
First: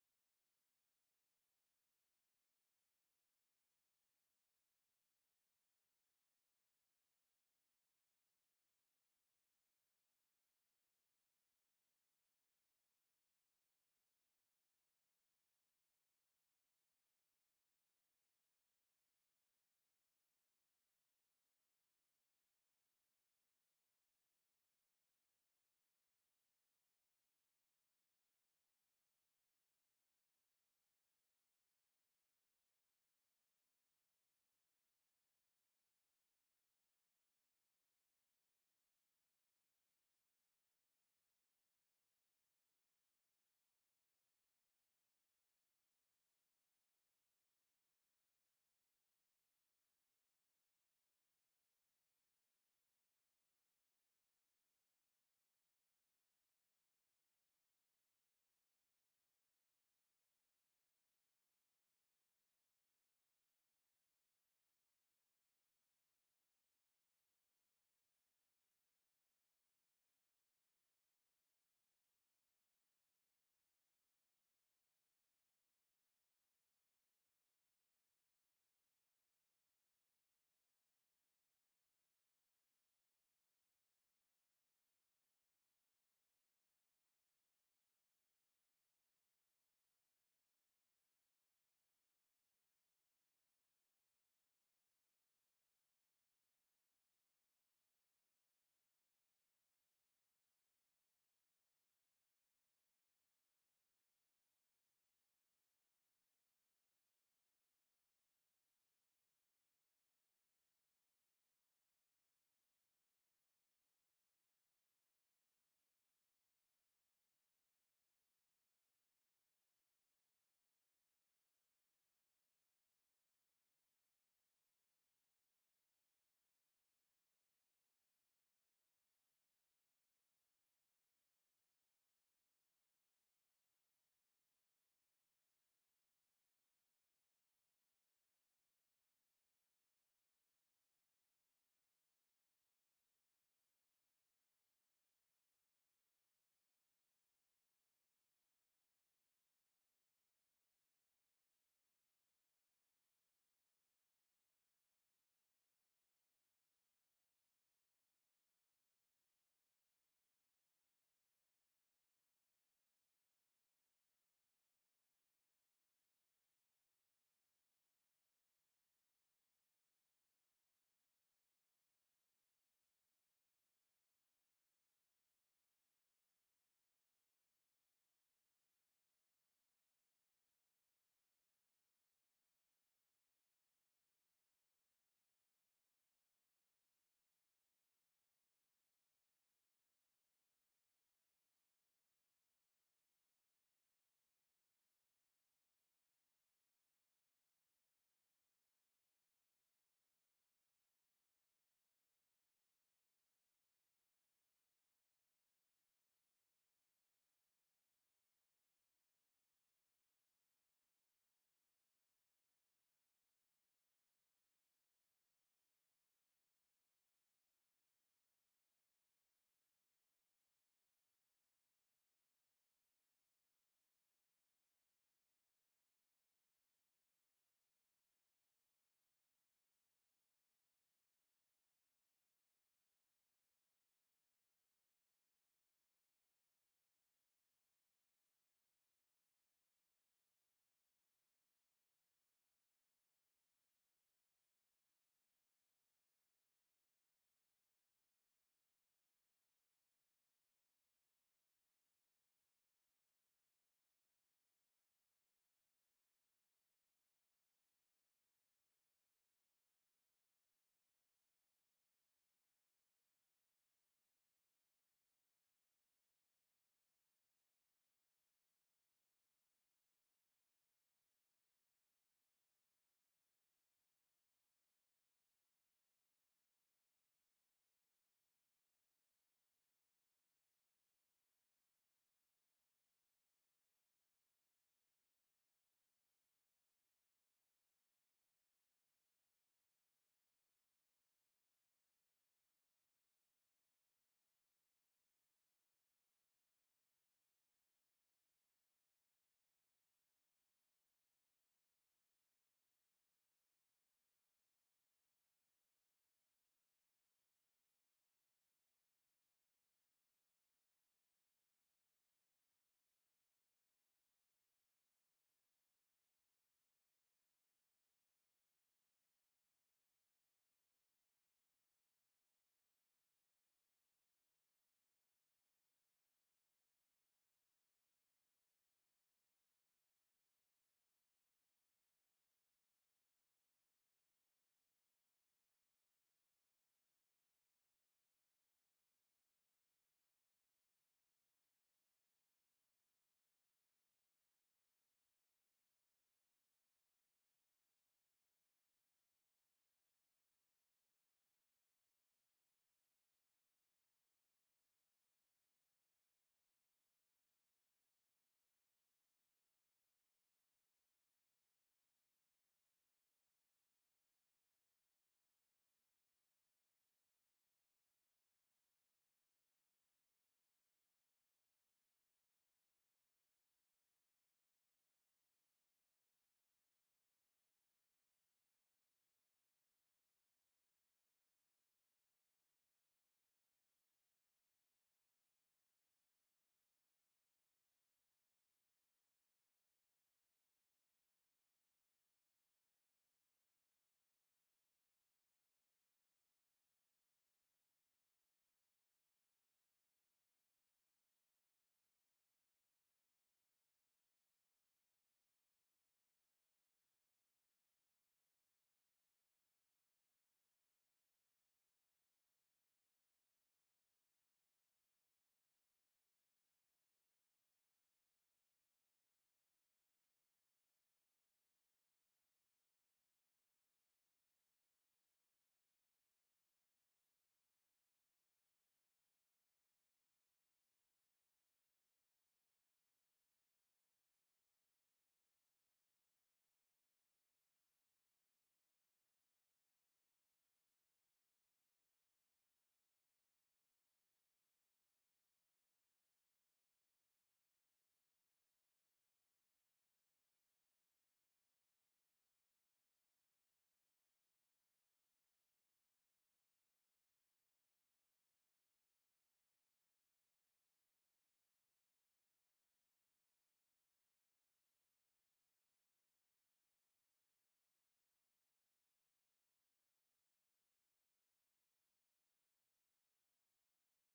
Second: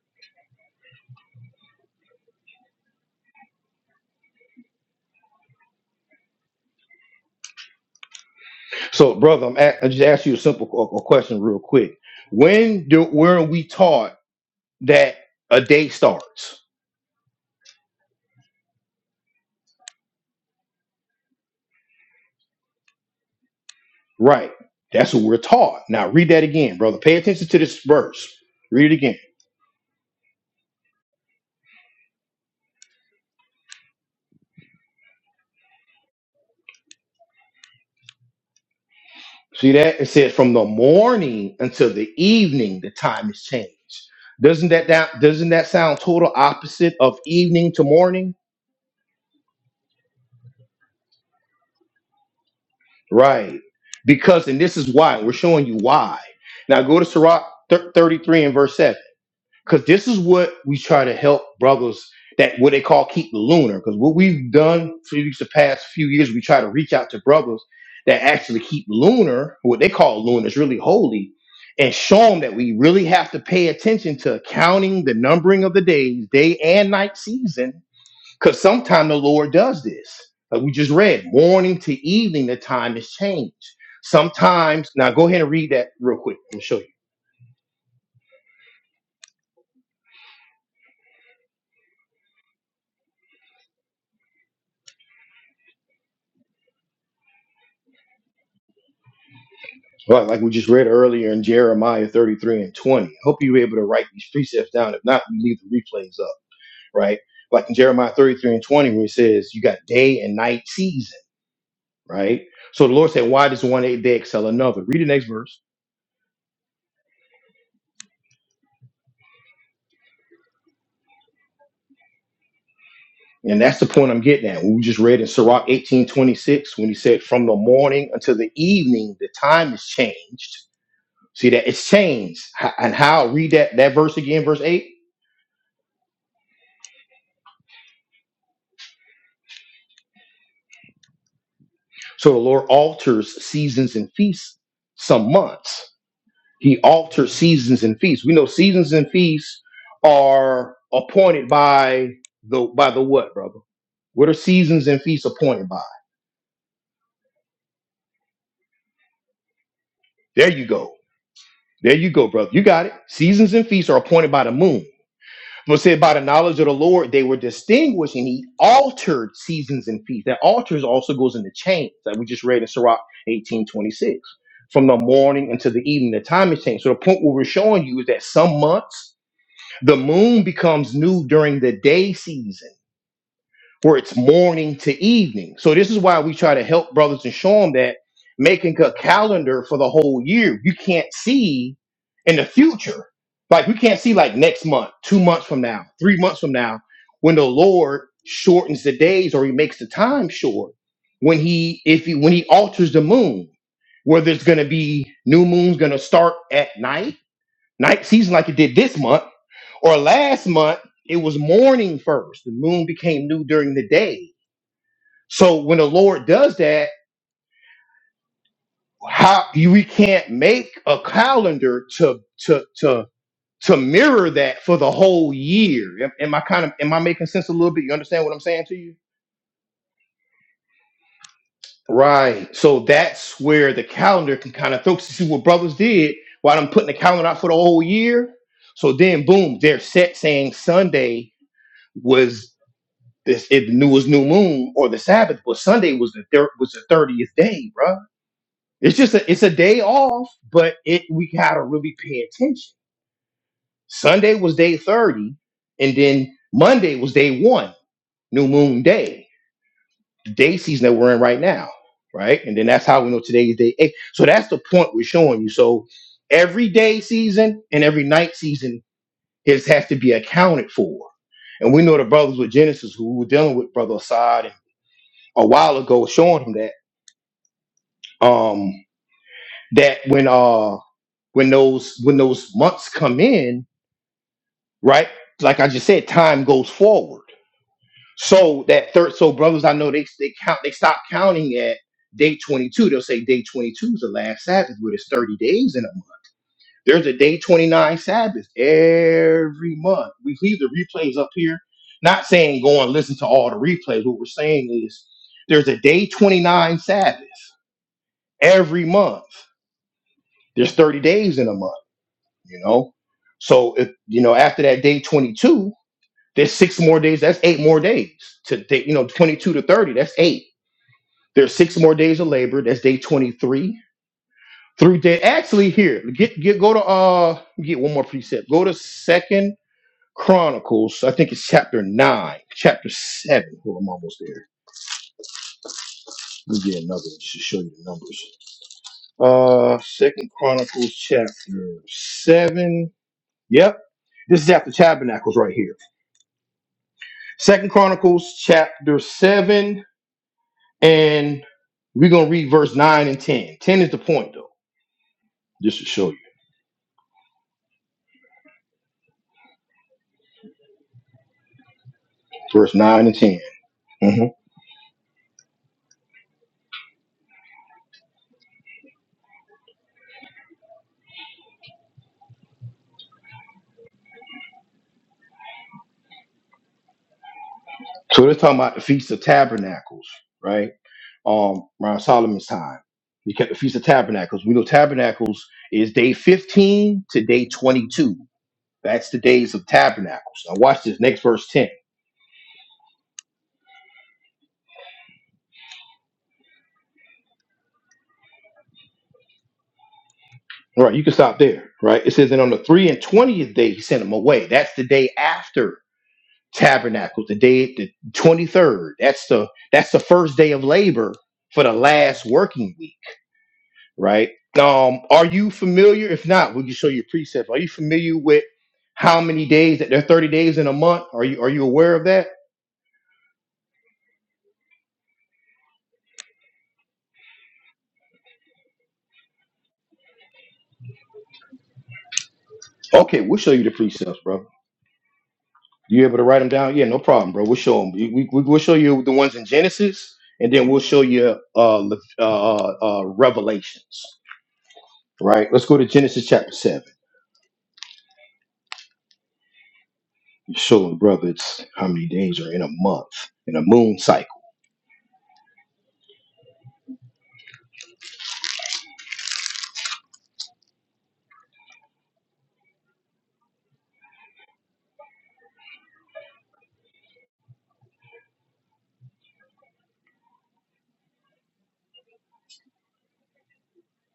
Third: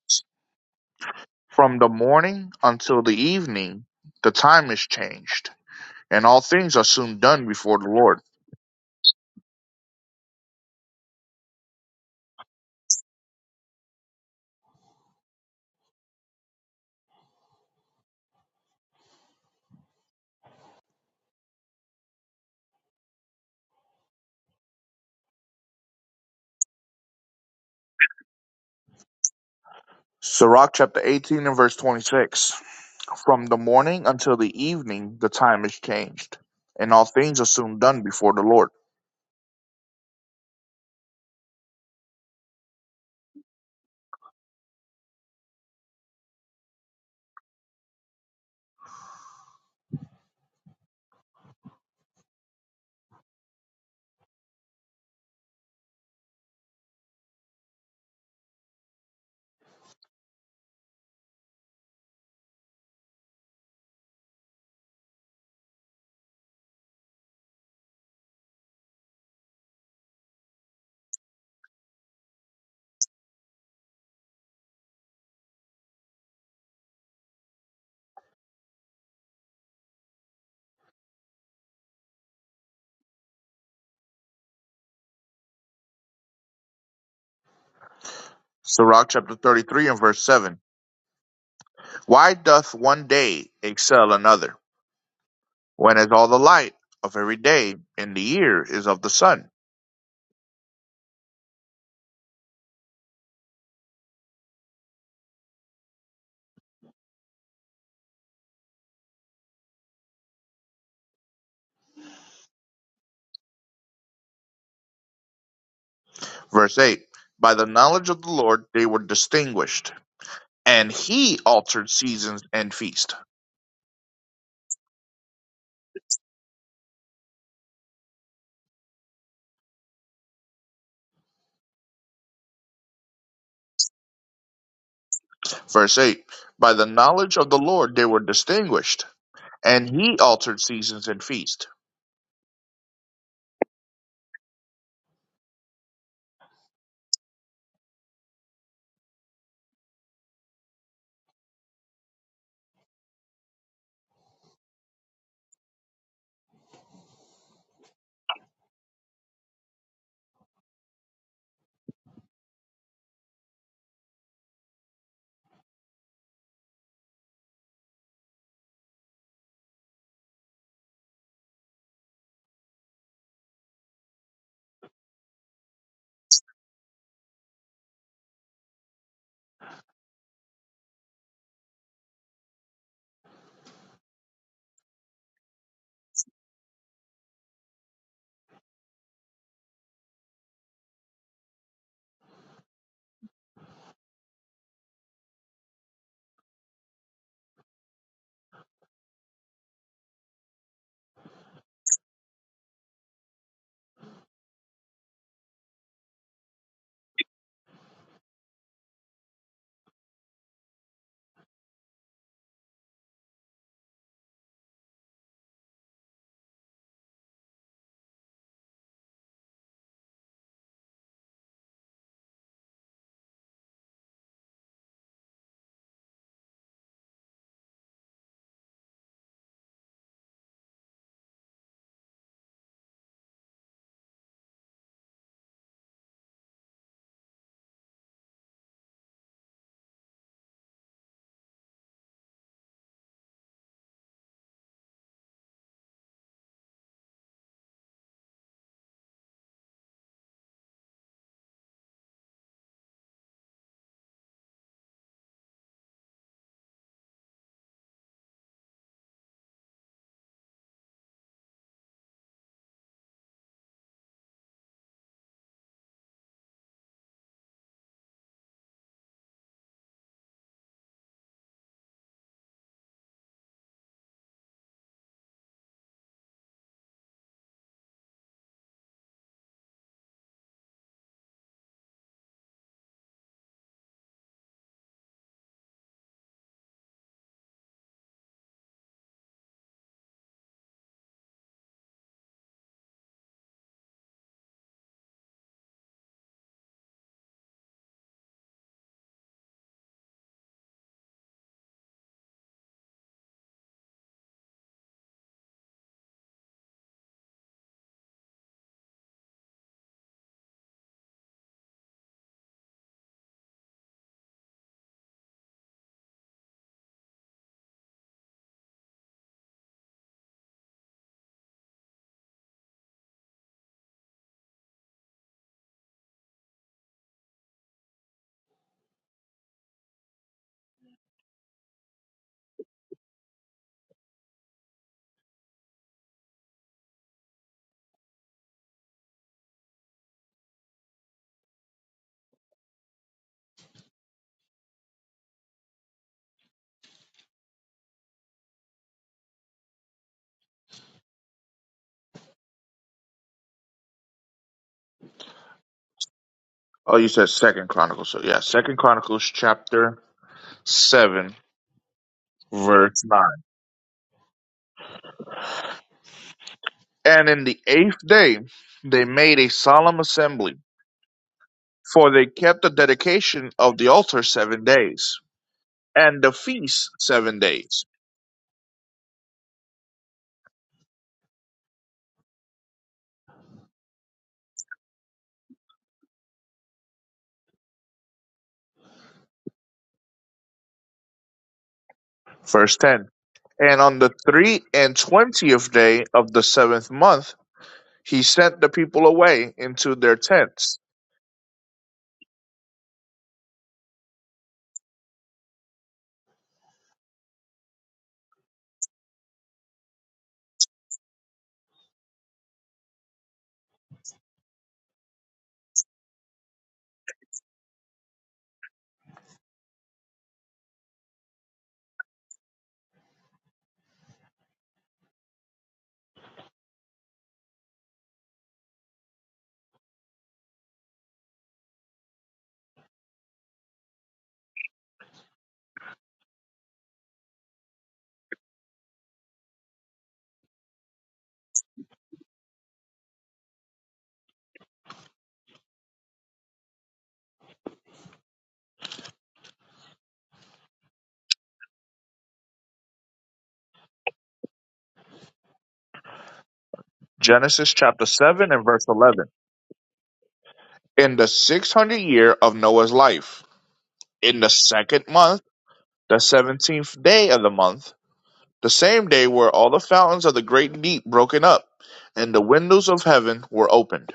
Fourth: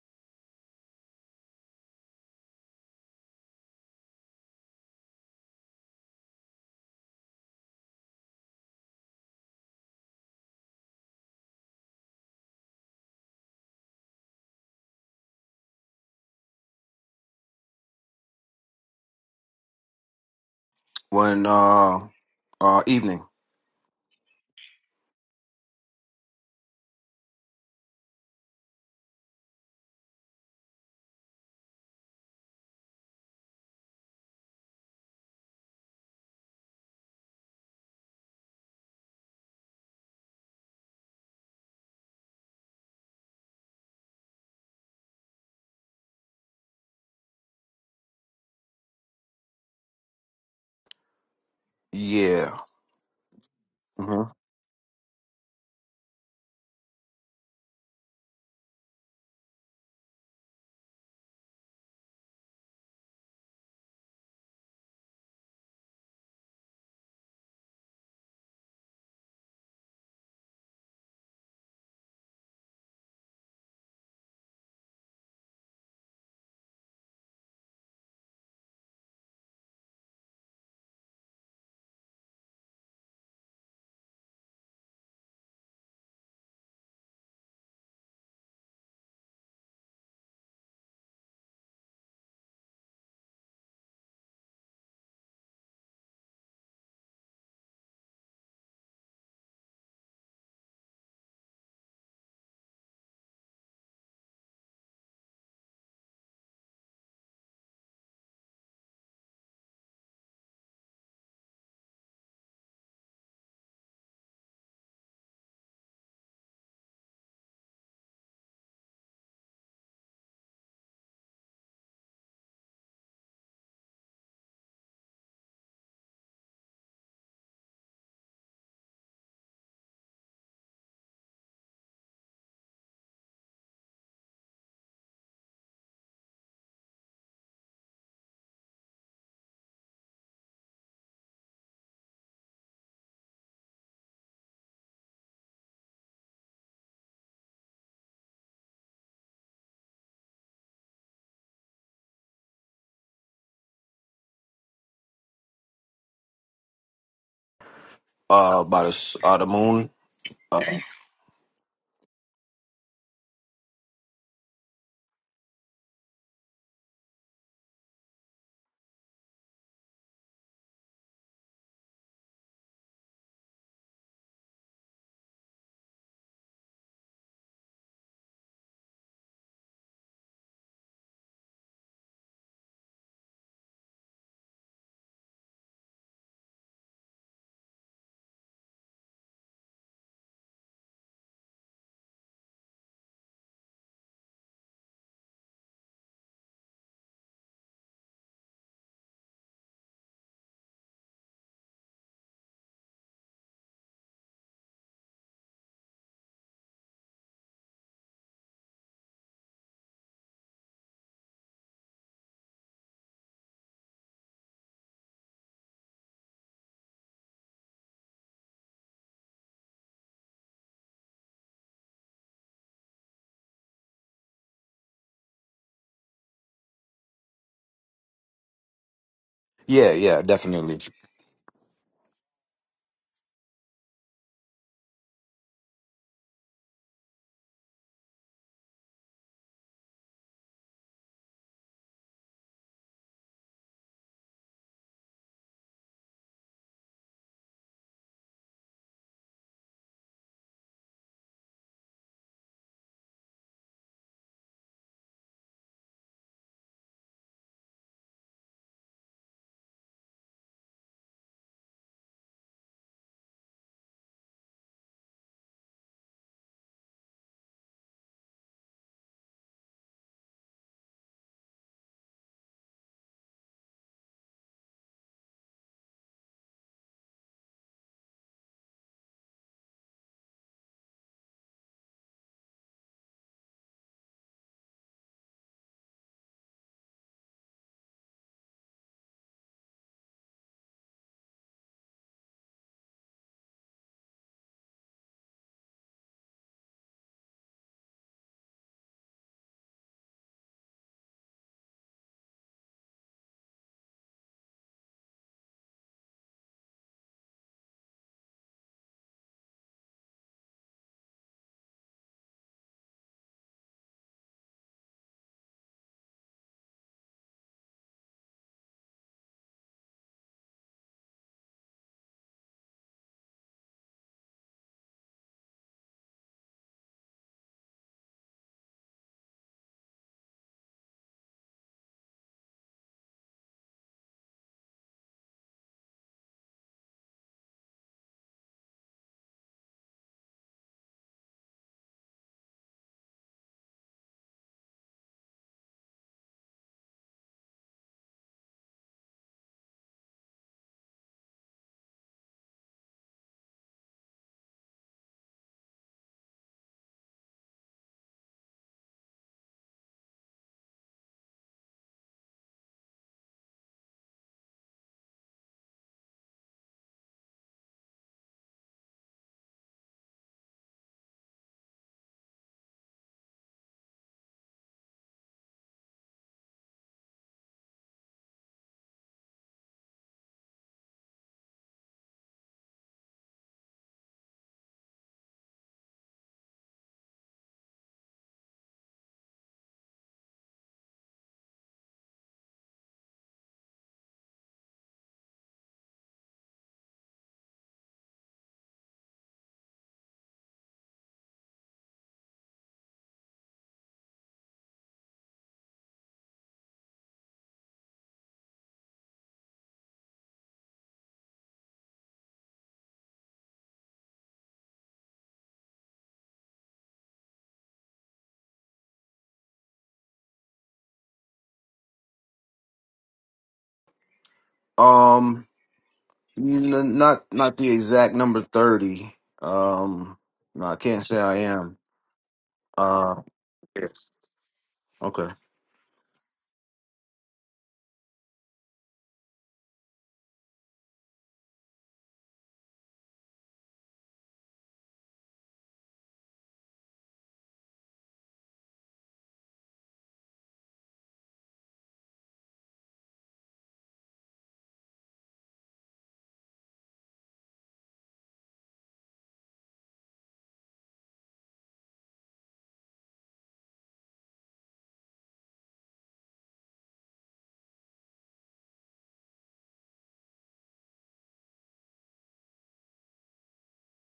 From the morning until the evening, the time is changed, and all things are soon done before the Lord.
So, brother, I'm a- I just asked you a simple qu- a question real quick. When do where we taught that a day starts?
When uh uh evening.
Right. That's what we're taught. Now read that again, brother. Pay attention to this verse. Read it again.
Sirach chapter 18 and verse 26. From the morning until the evening, the time is changed, and all things are soon done before the Lord.
See that? It says from the morning until the evening, the time is changed. Doesn't that, that doesn't that sound total opposite of evening to morning?
Yeah.
Right.
hmm
Because, and this is why, we're showing you why. Now go to Sirach thir- 33 and verse 7. Because this is what we try to help brothers that what they call keep the lunar. Because what we've done for these the past few years, we try to reach out to brothers that actually keep lunar, what they call lunar is really holy, and show them that we really have to pay attention to counting the numbering of the days, day and night season because sometimes the Lord does this. Like we just read, morning to evening, the time has changed. Sometimes, now go ahead and read that real quick. I'll show you.
Sirach chapter 33 and verse 7. Why doth one day excel another? when as all the light of every day and the year is of the sun.
Right, like we just read earlier in Jeremiah 33 and 20. I Hope you were able to write these precepts down. If not, we leave the replays up, right? Like in Jeremiah 33 and 20, where it says, You got day and night season, right? So the Lord said, Why does one day excel another? Read the next verse.
Verse 8 By the knowledge of the Lord they were distinguished, and he altered seasons and feast.
And that's the point I'm getting at. We just read in Sirach 1826 when he said, From the morning until the evening, the time is changed. See that it's changed. H- And how read that, that verse again, verse 8.
Verse 8 By the knowledge of the Lord they were distinguished, and he altered seasons and feast.
So the Lord alters seasons and feasts some months. He alters seasons and feasts. We know seasons and feasts are appointed by the by the what, brother? What are seasons and feasts appointed by?
Uh by the s- uh the moon.
There
Uh,
you go. There you go, brother. You got it. Seasons and feasts are appointed by the moon. We'll say by the knowledge of the Lord, they were distinguished, and he altered seasons and feasts. That alters also goes into change, like we just read in Sirach 1826. From the morning until the evening, the time is changed. So the point what we're showing you is that some months the moon becomes new during the day season where it's morning to evening. So this is why we try to help brothers and show them that making a calendar for the whole year, you can't see in the future. Like we can't see like next month, two months from now, three months from now, when the Lord shortens the days or he makes the time short, when he if he when he alters the moon, whether it's gonna be new moon's gonna start at night, night season like it did this month, or last month, it was morning first. The moon became new during the day so when the Lord does that, how you we can't make a calendar to to to to mirror that for the whole year. Am, am I kind of am I making sense a little bit? You understand what I'm saying to you?
yeah, yeah, definitely.
Right. So that's where the calendar can kind of throw. See what brothers did while I'm putting the calendar out for the whole year. So then, boom, they're set saying Sunday was this. It new was new moon or the Sabbath, but Sunday was the thir- was the thirtieth day, bruh. It's just a, it's a day off, but it we gotta really pay attention. Sunday was day thirty, and then Monday was day one, new moon day, the day season that we're in right now, right? And then that's how we know today is day eight. So that's the point we're showing you. So every day season and every night season is has to be accounted for. And we know the brothers with Genesis who were dealing with Brother Assad a while ago, showing him that. Um, that when uh when those when those months come in, right? Like I just said, time goes forward. So that third, so brothers, I know they they count they stop counting at day twenty two. They'll say day twenty two is the last Sabbath, but it's thirty days in a month. There's a day twenty nine Sabbath every month. We leave the replays up here. Not saying go and listen to all the replays. What we're saying is there's a day twenty nine Sabbath every month. There's thirty days in a month. you know so if you know after that day 22 there's six more days that's eight more days to day you know 22 to 30 that's eight there's six more days of labor that's day 23 through day actually here get get go to uh let me get one more precept go to second chronicles i think it's chapter 9 chapter 7 well i'm almost there let me get another one just to show you the numbers uh second chronicles chapter 7 yep this is after tabernacles right here Second Chronicles chapter 7, and we're going to read verse 9 and 10. 10 is the point, though, just to show you.
Oh, you said Second Chronicles. So yeah, Second Chronicles chapter seven,
Verse
verse
9 and
nine.
10. hmm
And in the eighth day they made a solemn assembly, for they kept the dedication of the altar seven days and the feast seven days.
So they're talking about the Feast of Tabernacles, right? Um, around Solomon's time. We kept the Feast of Tabernacles. We know Tabernacles is day 15 to day 22. That's the days of Tabernacles. Now, watch this next verse 10.
Verse 10 And on the three and twentieth day of the seventh month, he sent the people away into their tents.
All right, you can stop there, right? It says, and on the 3 and 20th day, he sent them away. That's the day after Tabernacle, the day the 23rd. That's the that's the first day of labor for the last working week, right? Um, are you familiar? If not, we can show you precepts. Are you familiar with how many days that there are 30 days in a month? Are you are you aware of that?
Um N- not not the exact number thirty. Um, no, I can't say I am. Uh,
Okay, we'll show you the
yes.
precepts, bro.
Okay.
You able to write them down? Yeah, no problem, bro. We'll show them. We, we, we'll show you the ones in Genesis, and then we'll show you uh, Le- uh, uh, uh, Revelations. Right? Let's go to Genesis chapter seven. showing brothers how many days are in a month in a moon cycle
Genesis chapter 7 and verse 11. In the 600 year of Noah's life, in the second month, the 17th day of the month, the same day were all the fountains of the great deep broken up, and the windows of heaven were opened.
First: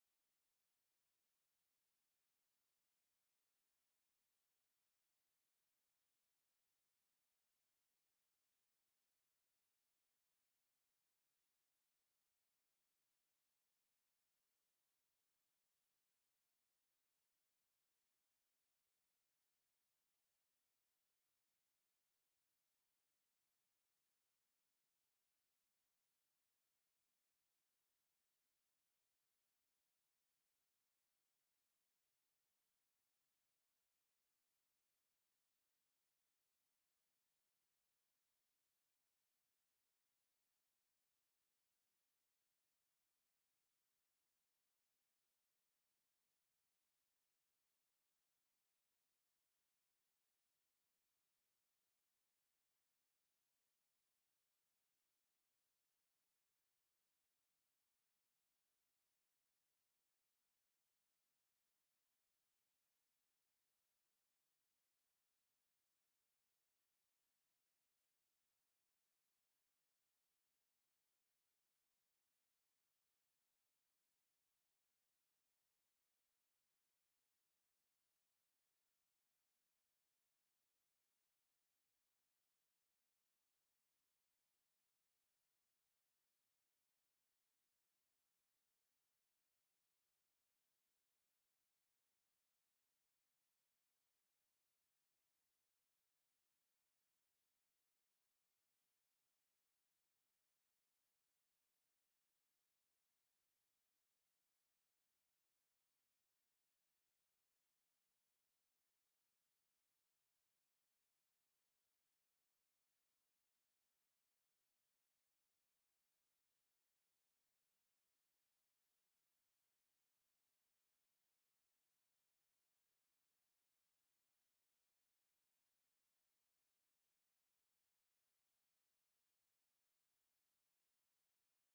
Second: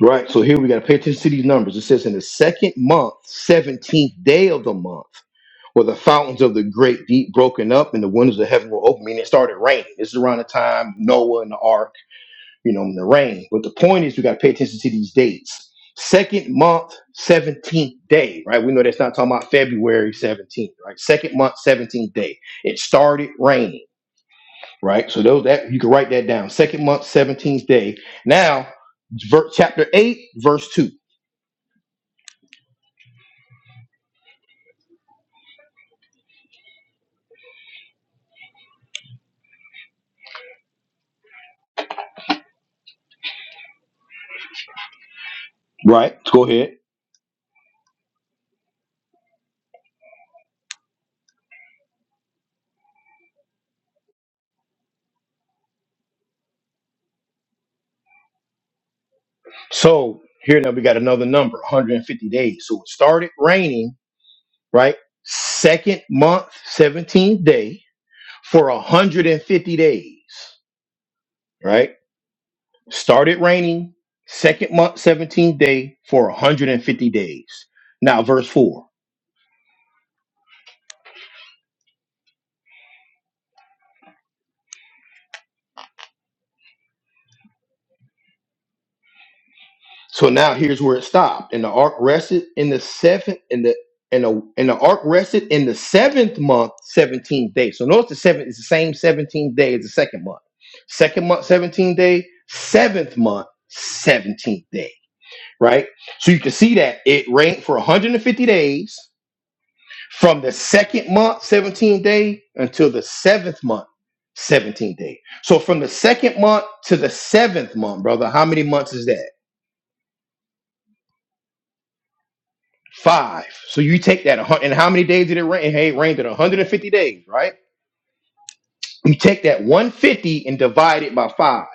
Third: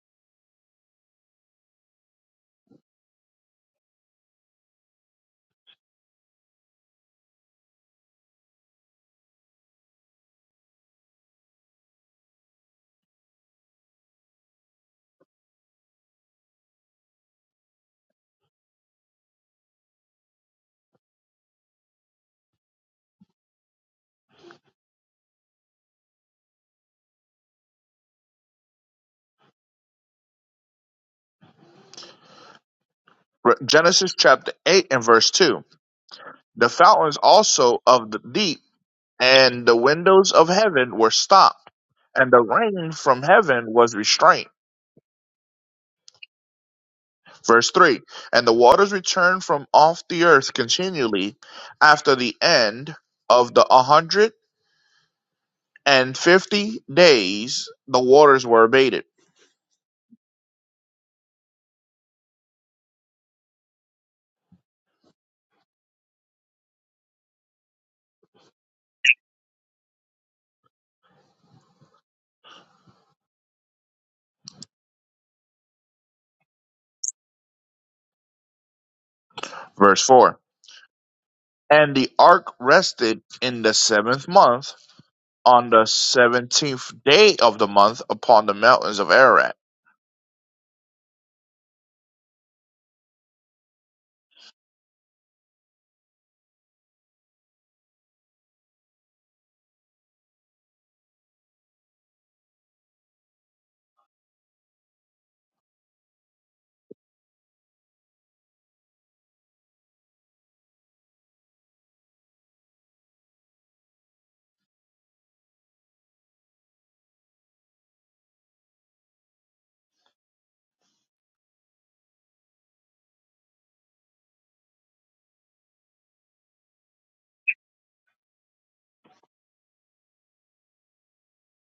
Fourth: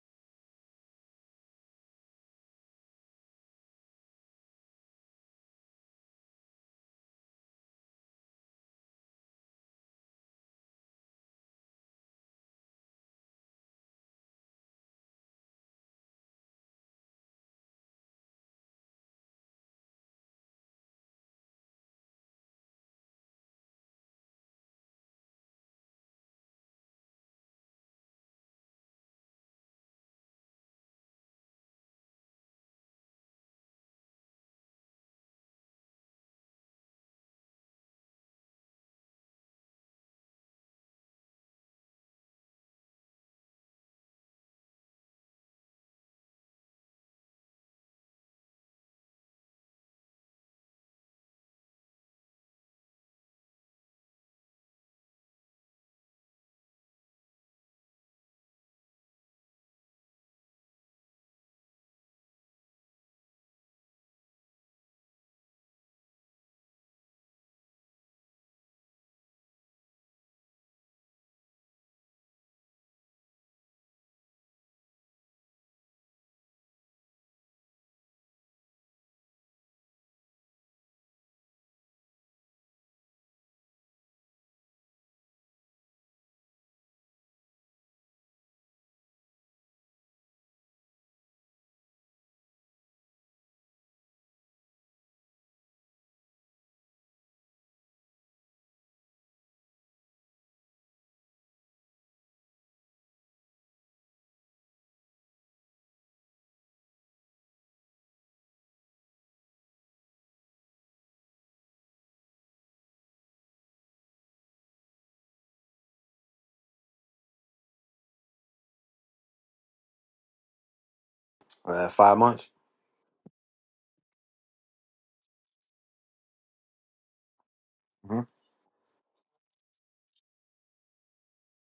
right so here we got to pay attention to these numbers it says in the second month 17th day of the month where the fountains of the great deep broken up and the windows of heaven were open meaning it started raining this is around the time noah and the ark you know in the rain but the point is we got to pay attention to these dates second month 17th day right we know that's not talking about february 17th right second month 17th day it started raining right? So those that you can write that down. Second month, seventeenth day. Now, ver- chapter eight, verse two.
Genesis chapter 8 and verse 2. The fountains also of the deep and the windows of heaven were stopped, and the rain from heaven was restrained.
Right. Let's go ahead.
Verse 3 And the waters returned from off the earth continually after the end of the 150 days, the waters were abated.
So here now we got another number, 150 days. So it started raining, right? Second month, seventeenth day for 150 days, right? Started raining. Second month, seventeenth day for 150 days. Now, verse four.
Verse 4 And the ark rested in the seventh month on the 17th day of the month upon the mountains of Ararat.
So now here's where it stopped. And the ark rested in the seventh in the and the and the ark rested in the seventh month, 17th day. So notice the seventh is the same 17th day as the second month. Second month, 17th day, seventh month, 17th day. Right? So you can see that it rained for 150 days from the second month, 17th day, until the seventh month, 17th day. So from the second month to the seventh month, brother, how many months is that?
Uh, five months,
Five. So you take that, a hun- and how many days did it rain? Hey, it rained in 150 days, right?
hmm
You take that 150 and divide it by five.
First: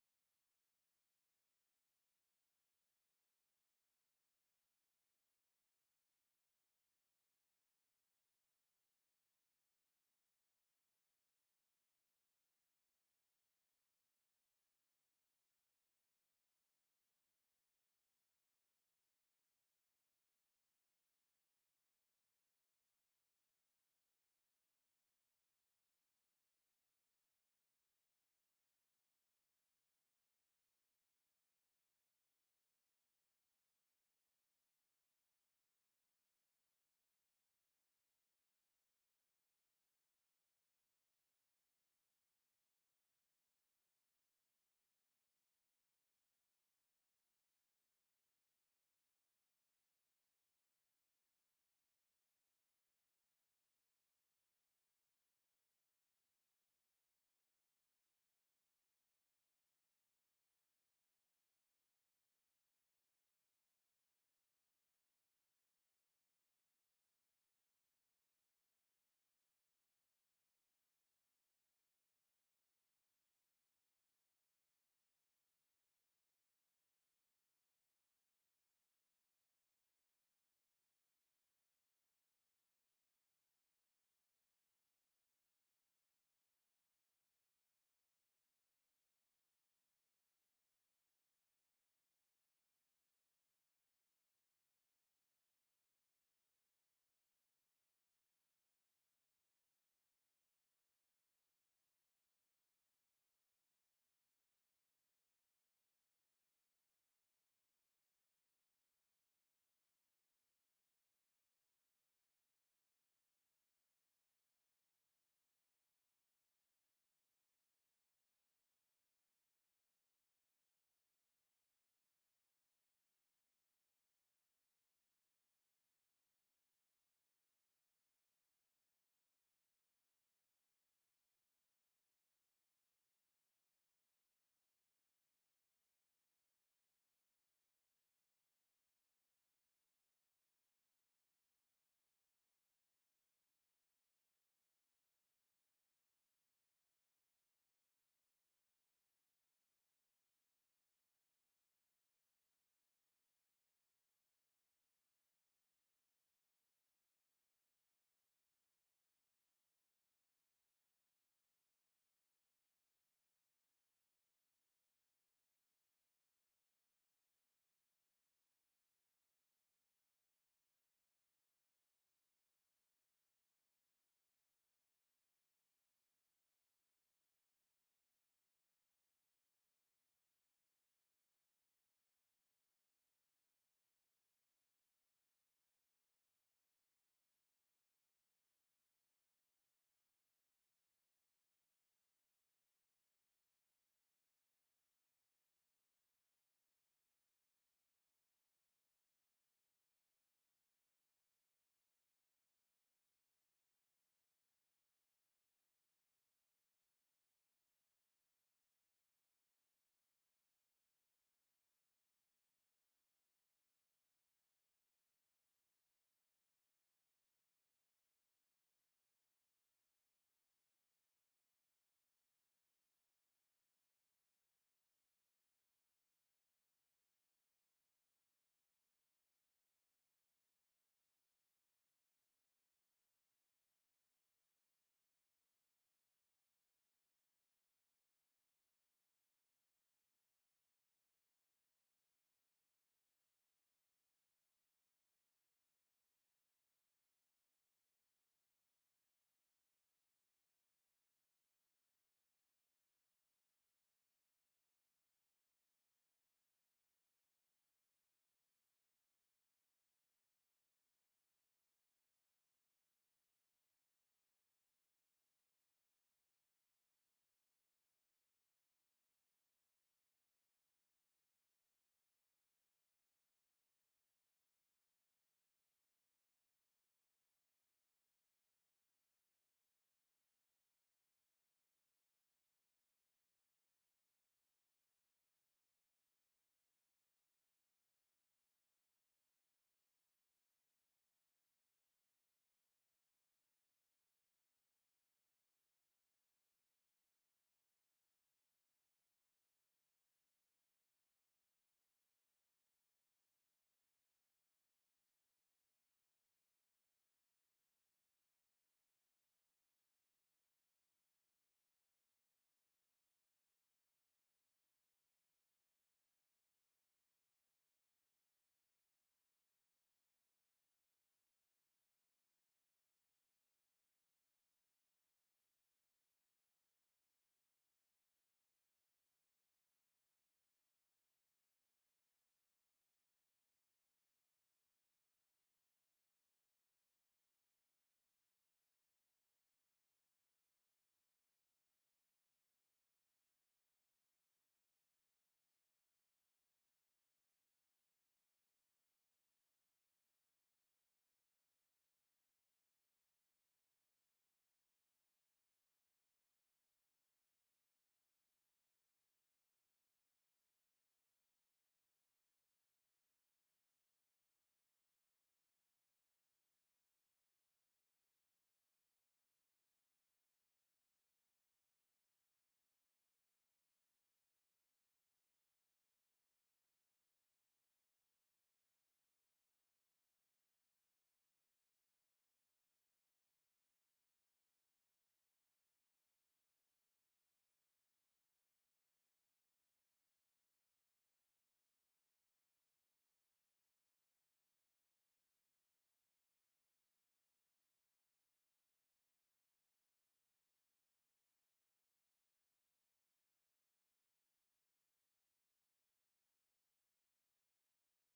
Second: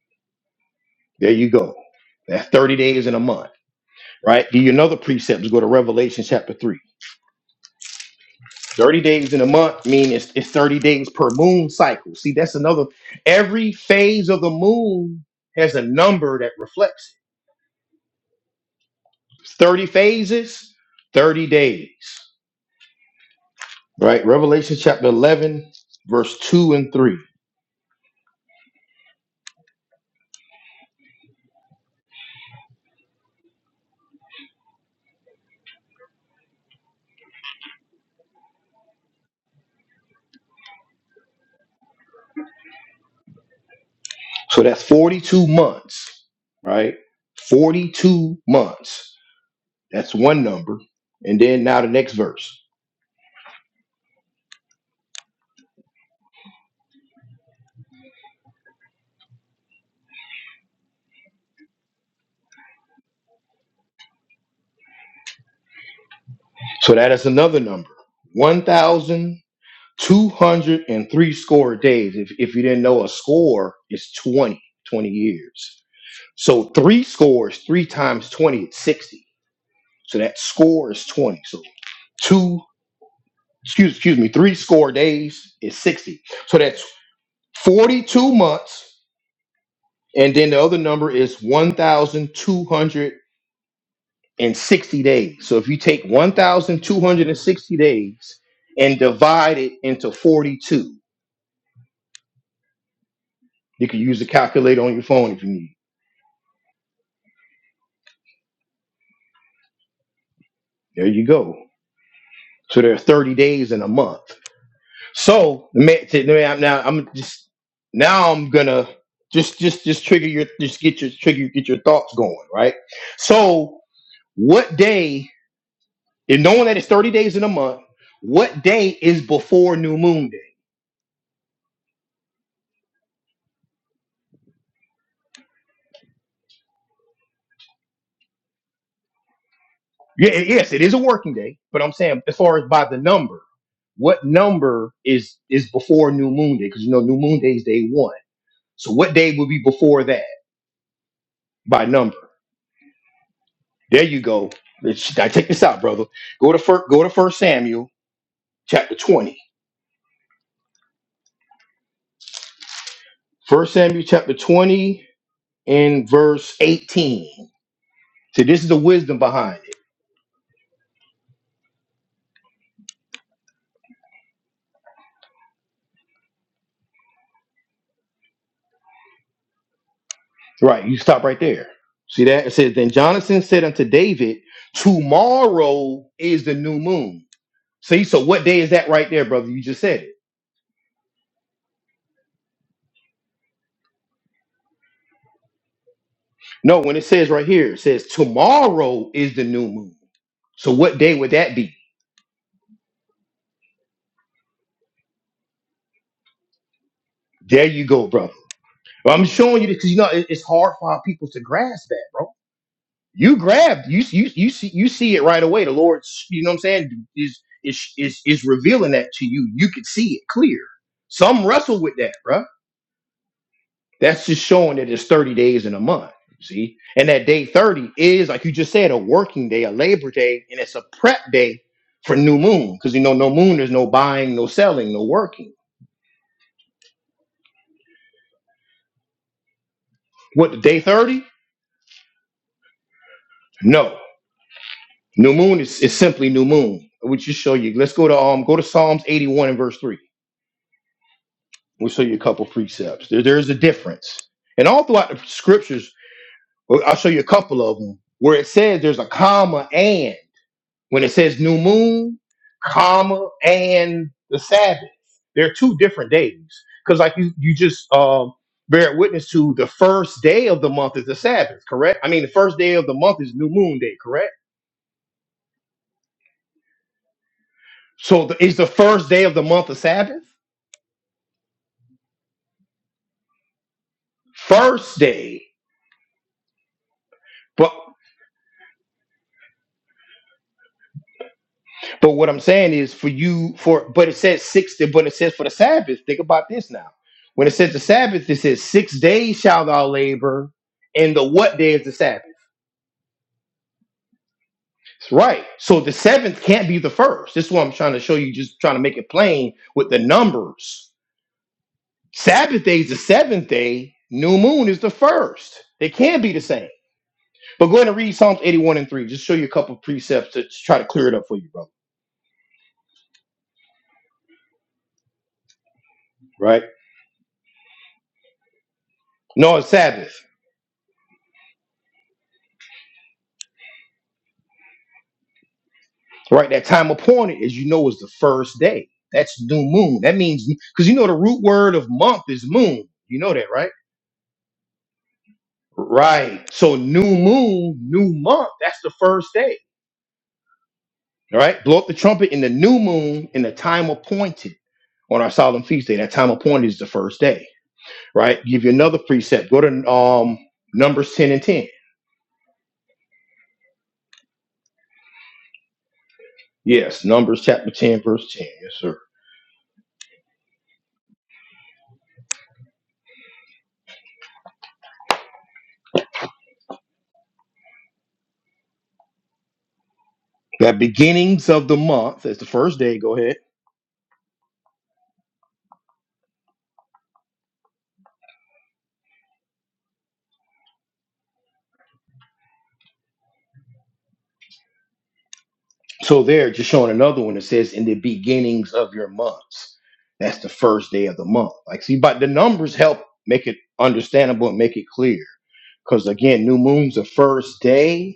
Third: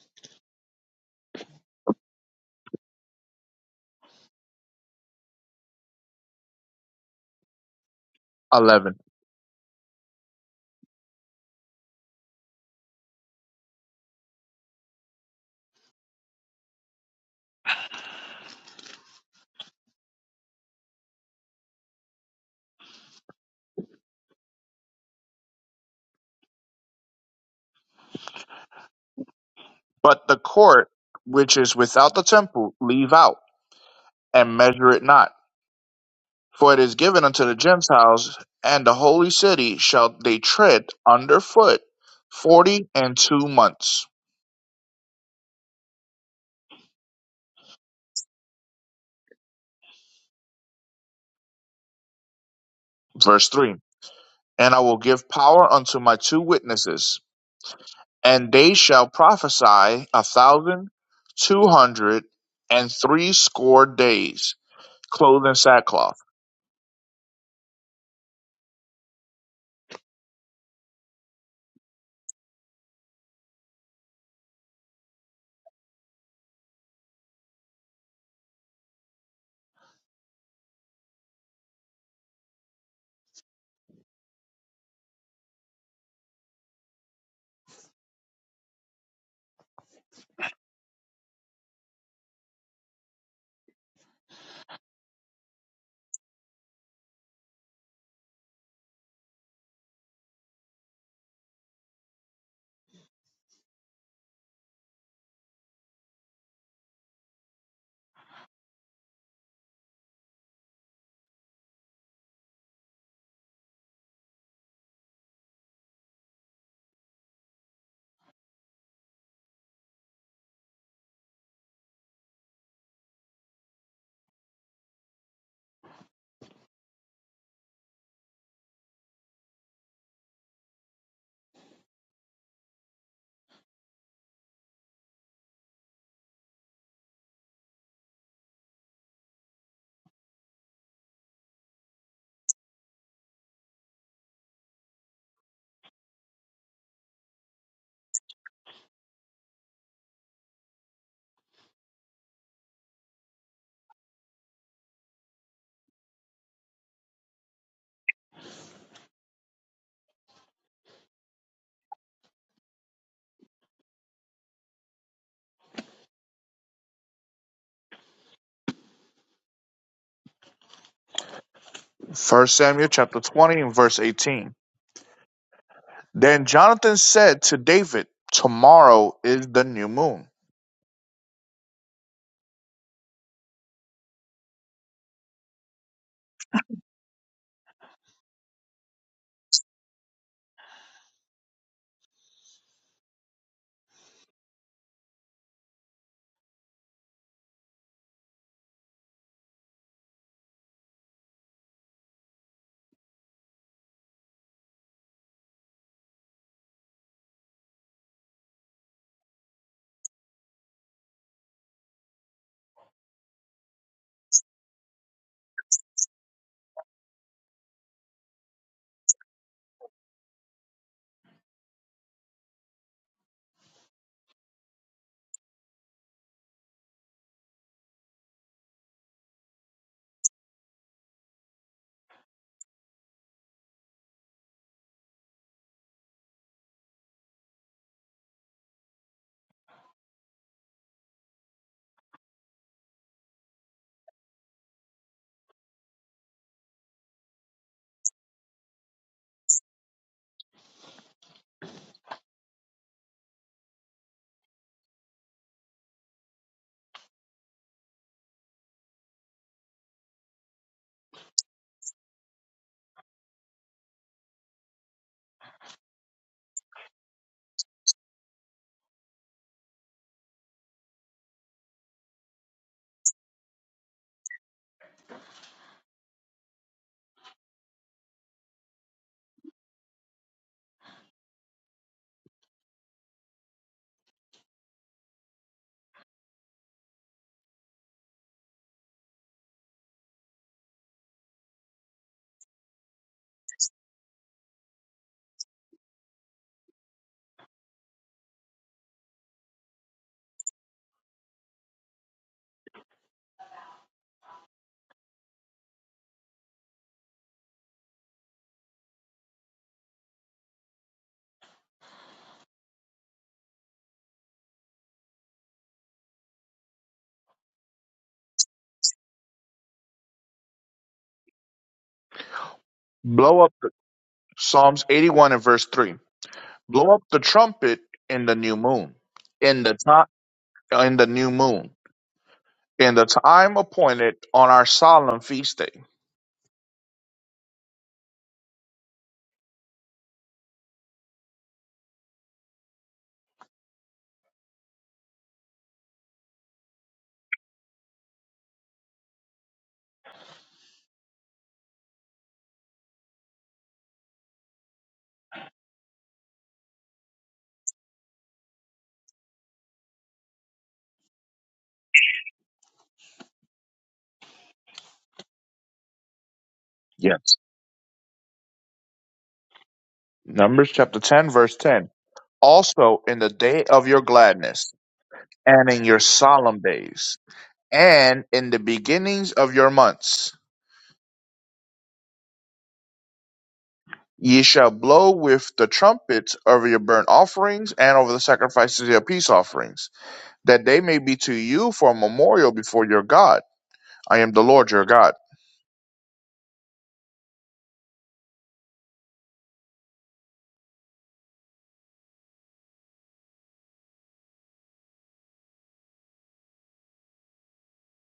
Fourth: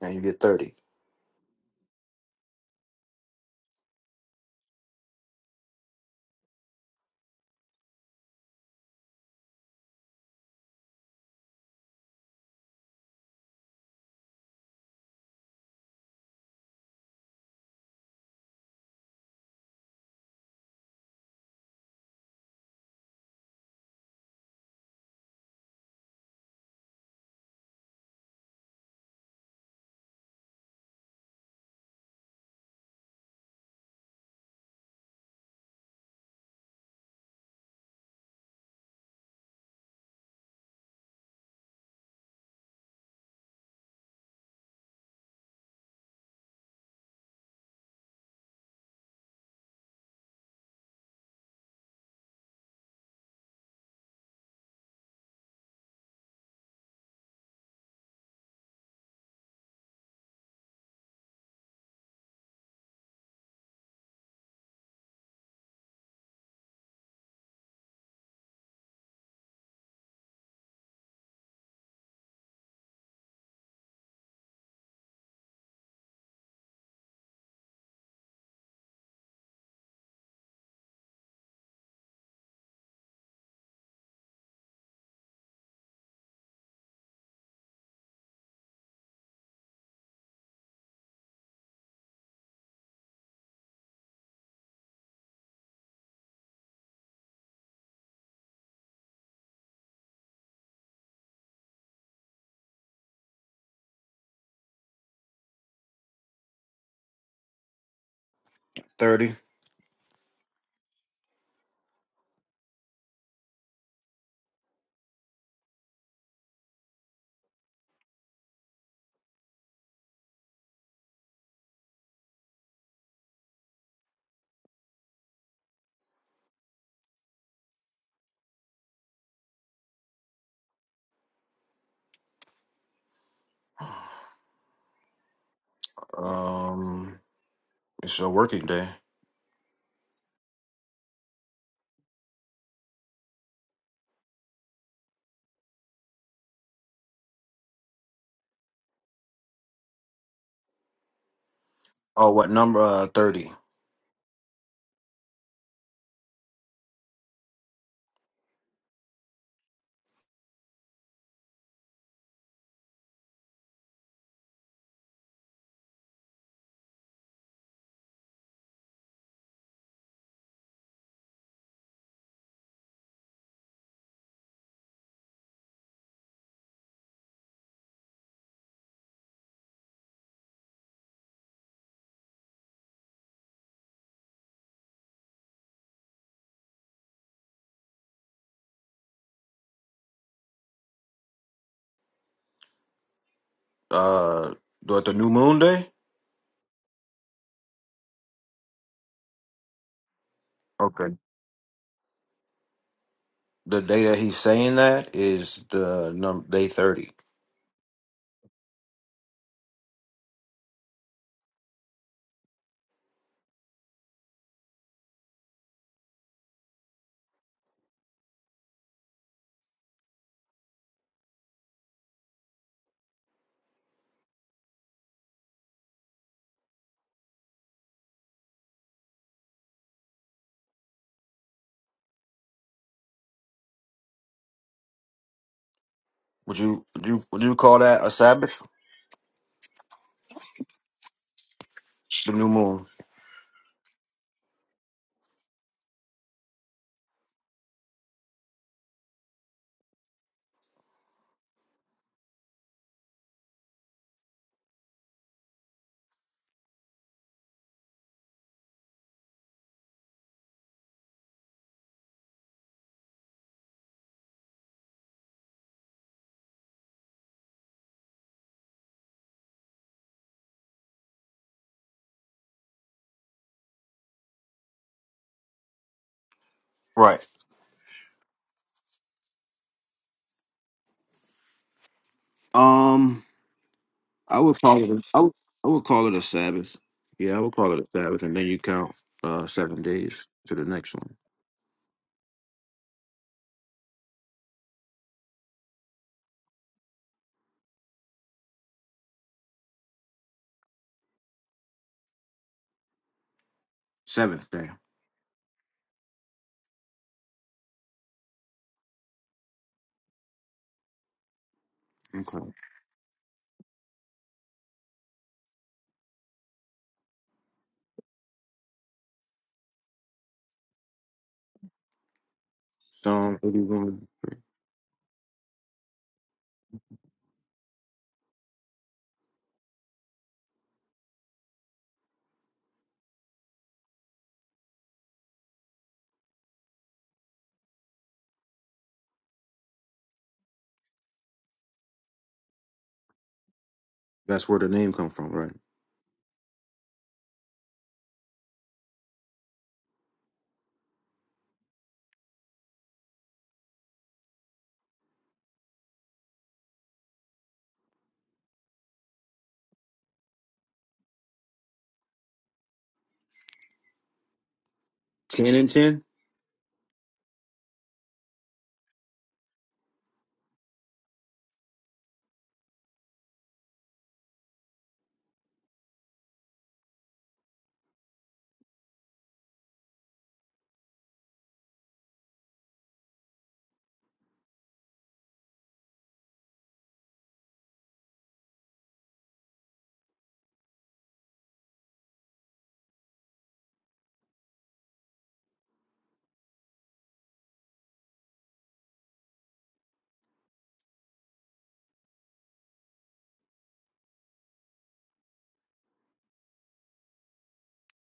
and you get thirty.
There you go. That's 30 days in a month, right? Give you another precept. Let's go to Revelation chapter 3.
11
30 days in a month mean it's, it's 30 days per moon cycle. See, that's another. Every phase of the moon has a number that reflects it. 30 phases, 30 days, right? Revelation chapter 11, verse 2 and 3.
But the court which is without the temple leave out and measure it not For it is given unto the Gentiles and the holy city shall they tread under foot forty and two months.
So that's 42 months, right? 42 months. That's one number. And then now the next verse.
Verse 3 And I will give power unto my two witnesses, and they shall prophesy a thousand two hundred and three score days, clothed in sackcloth.
So that is another number. 1,203 score days. If, if you didn't know, a score is 20 20 years. So three scores, three times 20 is 60. So that score is 20. So two, excuse, excuse me, three score days is 60. So that's 42 months And then the other number is 1,260 days. So if you take 1,260 days and divide it into 42, you can use a calculator on your phone if you need.
Thirty.
There you go. So there are 30 days in a month. So ma- t- now I'm now I'm just now I'm gonna just just just trigger your just get your trigger get your thoughts going right. So what day? And knowing that it's 30 days in a month, what day is before New Moon Day?
Um, it's a working day.
Yeah, it- yes, it is a working day, but I'm saying as far as by the number, what number is is before New Moon Day? Because you know New Moon Day is day one. So what day would be before that by number?
Oh, what number? Uh, thirty.
There you go. Let's- Now take this out, brother. Go to first. Go to First Samuel chapter twenty. First Samuel chapter twenty and verse eighteen. See, this is the wisdom behind it.
First Samuel chapter 20 and verse 18. Then Jonathan said to David, Tomorrow is the new moon.
Right, you stop right there. See that it says. Then Jonathan said unto David, Tomorrow is the new moon. See, so what day is that right there, brother? You just said it.
Uh, what the new moon day?
No, when it says right here, it says tomorrow is the new moon. So what
Okay.
day would that be?
The day that he's saying that is the num day thirty.
There you go, brother. Well, I'm showing you this because you know it- it's hard for our people to grasp that, bro. You grabbed, you you you see you see it right away. The Lord, you know what I'm saying, is is is is revealing that to you. You could see it clear. Some wrestle with that, bro. That's just showing that it's 30 days in a month. See? And that day 30 is, like you just said, a working day, a labor day, and it's a prep day for new moon. Because you know, no moon, there's no buying, no selling, no working.
Would you would you would you call that a Sabbath?
What day 30?
The new moon.
No. New moon is, is simply new moon. We just show you. Let's go to um go to Psalms 81 and verse 3. We'll show you a couple precepts. There, there's a difference. And all throughout the scriptures, well, I'll show you a couple of them where it says there's a comma and. When it says new moon, comma, and the Sabbath, they're two different days. Because like you, you just um, bear witness to the first day of the month is the Sabbath, correct? I mean, the first day of the month is new moon day, correct?
Right.
So the, is the first day of the month a Sabbath?
Um. I would call it.
First
A, I, would,
day.
I would call it a Sabbath. Yeah, I would
But
call it a Sabbath, and then you count uh, seven days to the next one.
but what I'm saying is for you for but it says six day, but it says for the Sabbath. Think about this now. When it says the Sabbath, it says six days shall thou labor, and the what day is the Sabbath?
Seventh day.
Right. So the seventh can't be the first. This is what I'm trying to show you, just trying to make it plain with the numbers.
Okay.
Sabbath day is the seventh day, new moon is the first. They can not be the same. But go ahead and read Psalms 81 and 3. Just show you a couple precepts to try to clear it up for you, brother.
Psalm
Blow up
eighty-one.
Psalms 81 and verse 3.
Right?
blow up the trumpet in the new moon,
No,
in
it's
the time
Sabbath.
in the new moon, in the time appointed on our solemn feast day.
Right? That time appointed, as you know, is the first day. That's new moon. That means because you know the root word of month is moon. You know that, right?
That's where the name come from, right?
Right. So new moon, new month, that's the first day. All right. Blow up the trumpet in the new moon in the time appointed on our solemn feast day. That time appointed is the first day. Right. Give you another precept. Go to um Numbers 10 and 10.
Ten and ten.
Yes,
Yes.
Numbers chapter 10, verse 10. Yes, sir.
Numbers chapter ten, verse ten. Also in the day of your gladness, and in your solemn days, and in the beginnings of your months.
That beginnings of the month is the first day. Go ahead.
Ye shall blow with the trumpets over your burnt offerings and over the sacrifices of your peace offerings, that they may be to you for a memorial before your God. I am the Lord your God.
So there, just showing another one that says in the beginnings of your months. That's the first day of the month. Like see, but the numbers help make it understandable and make it clear. Because again, new moon's the first day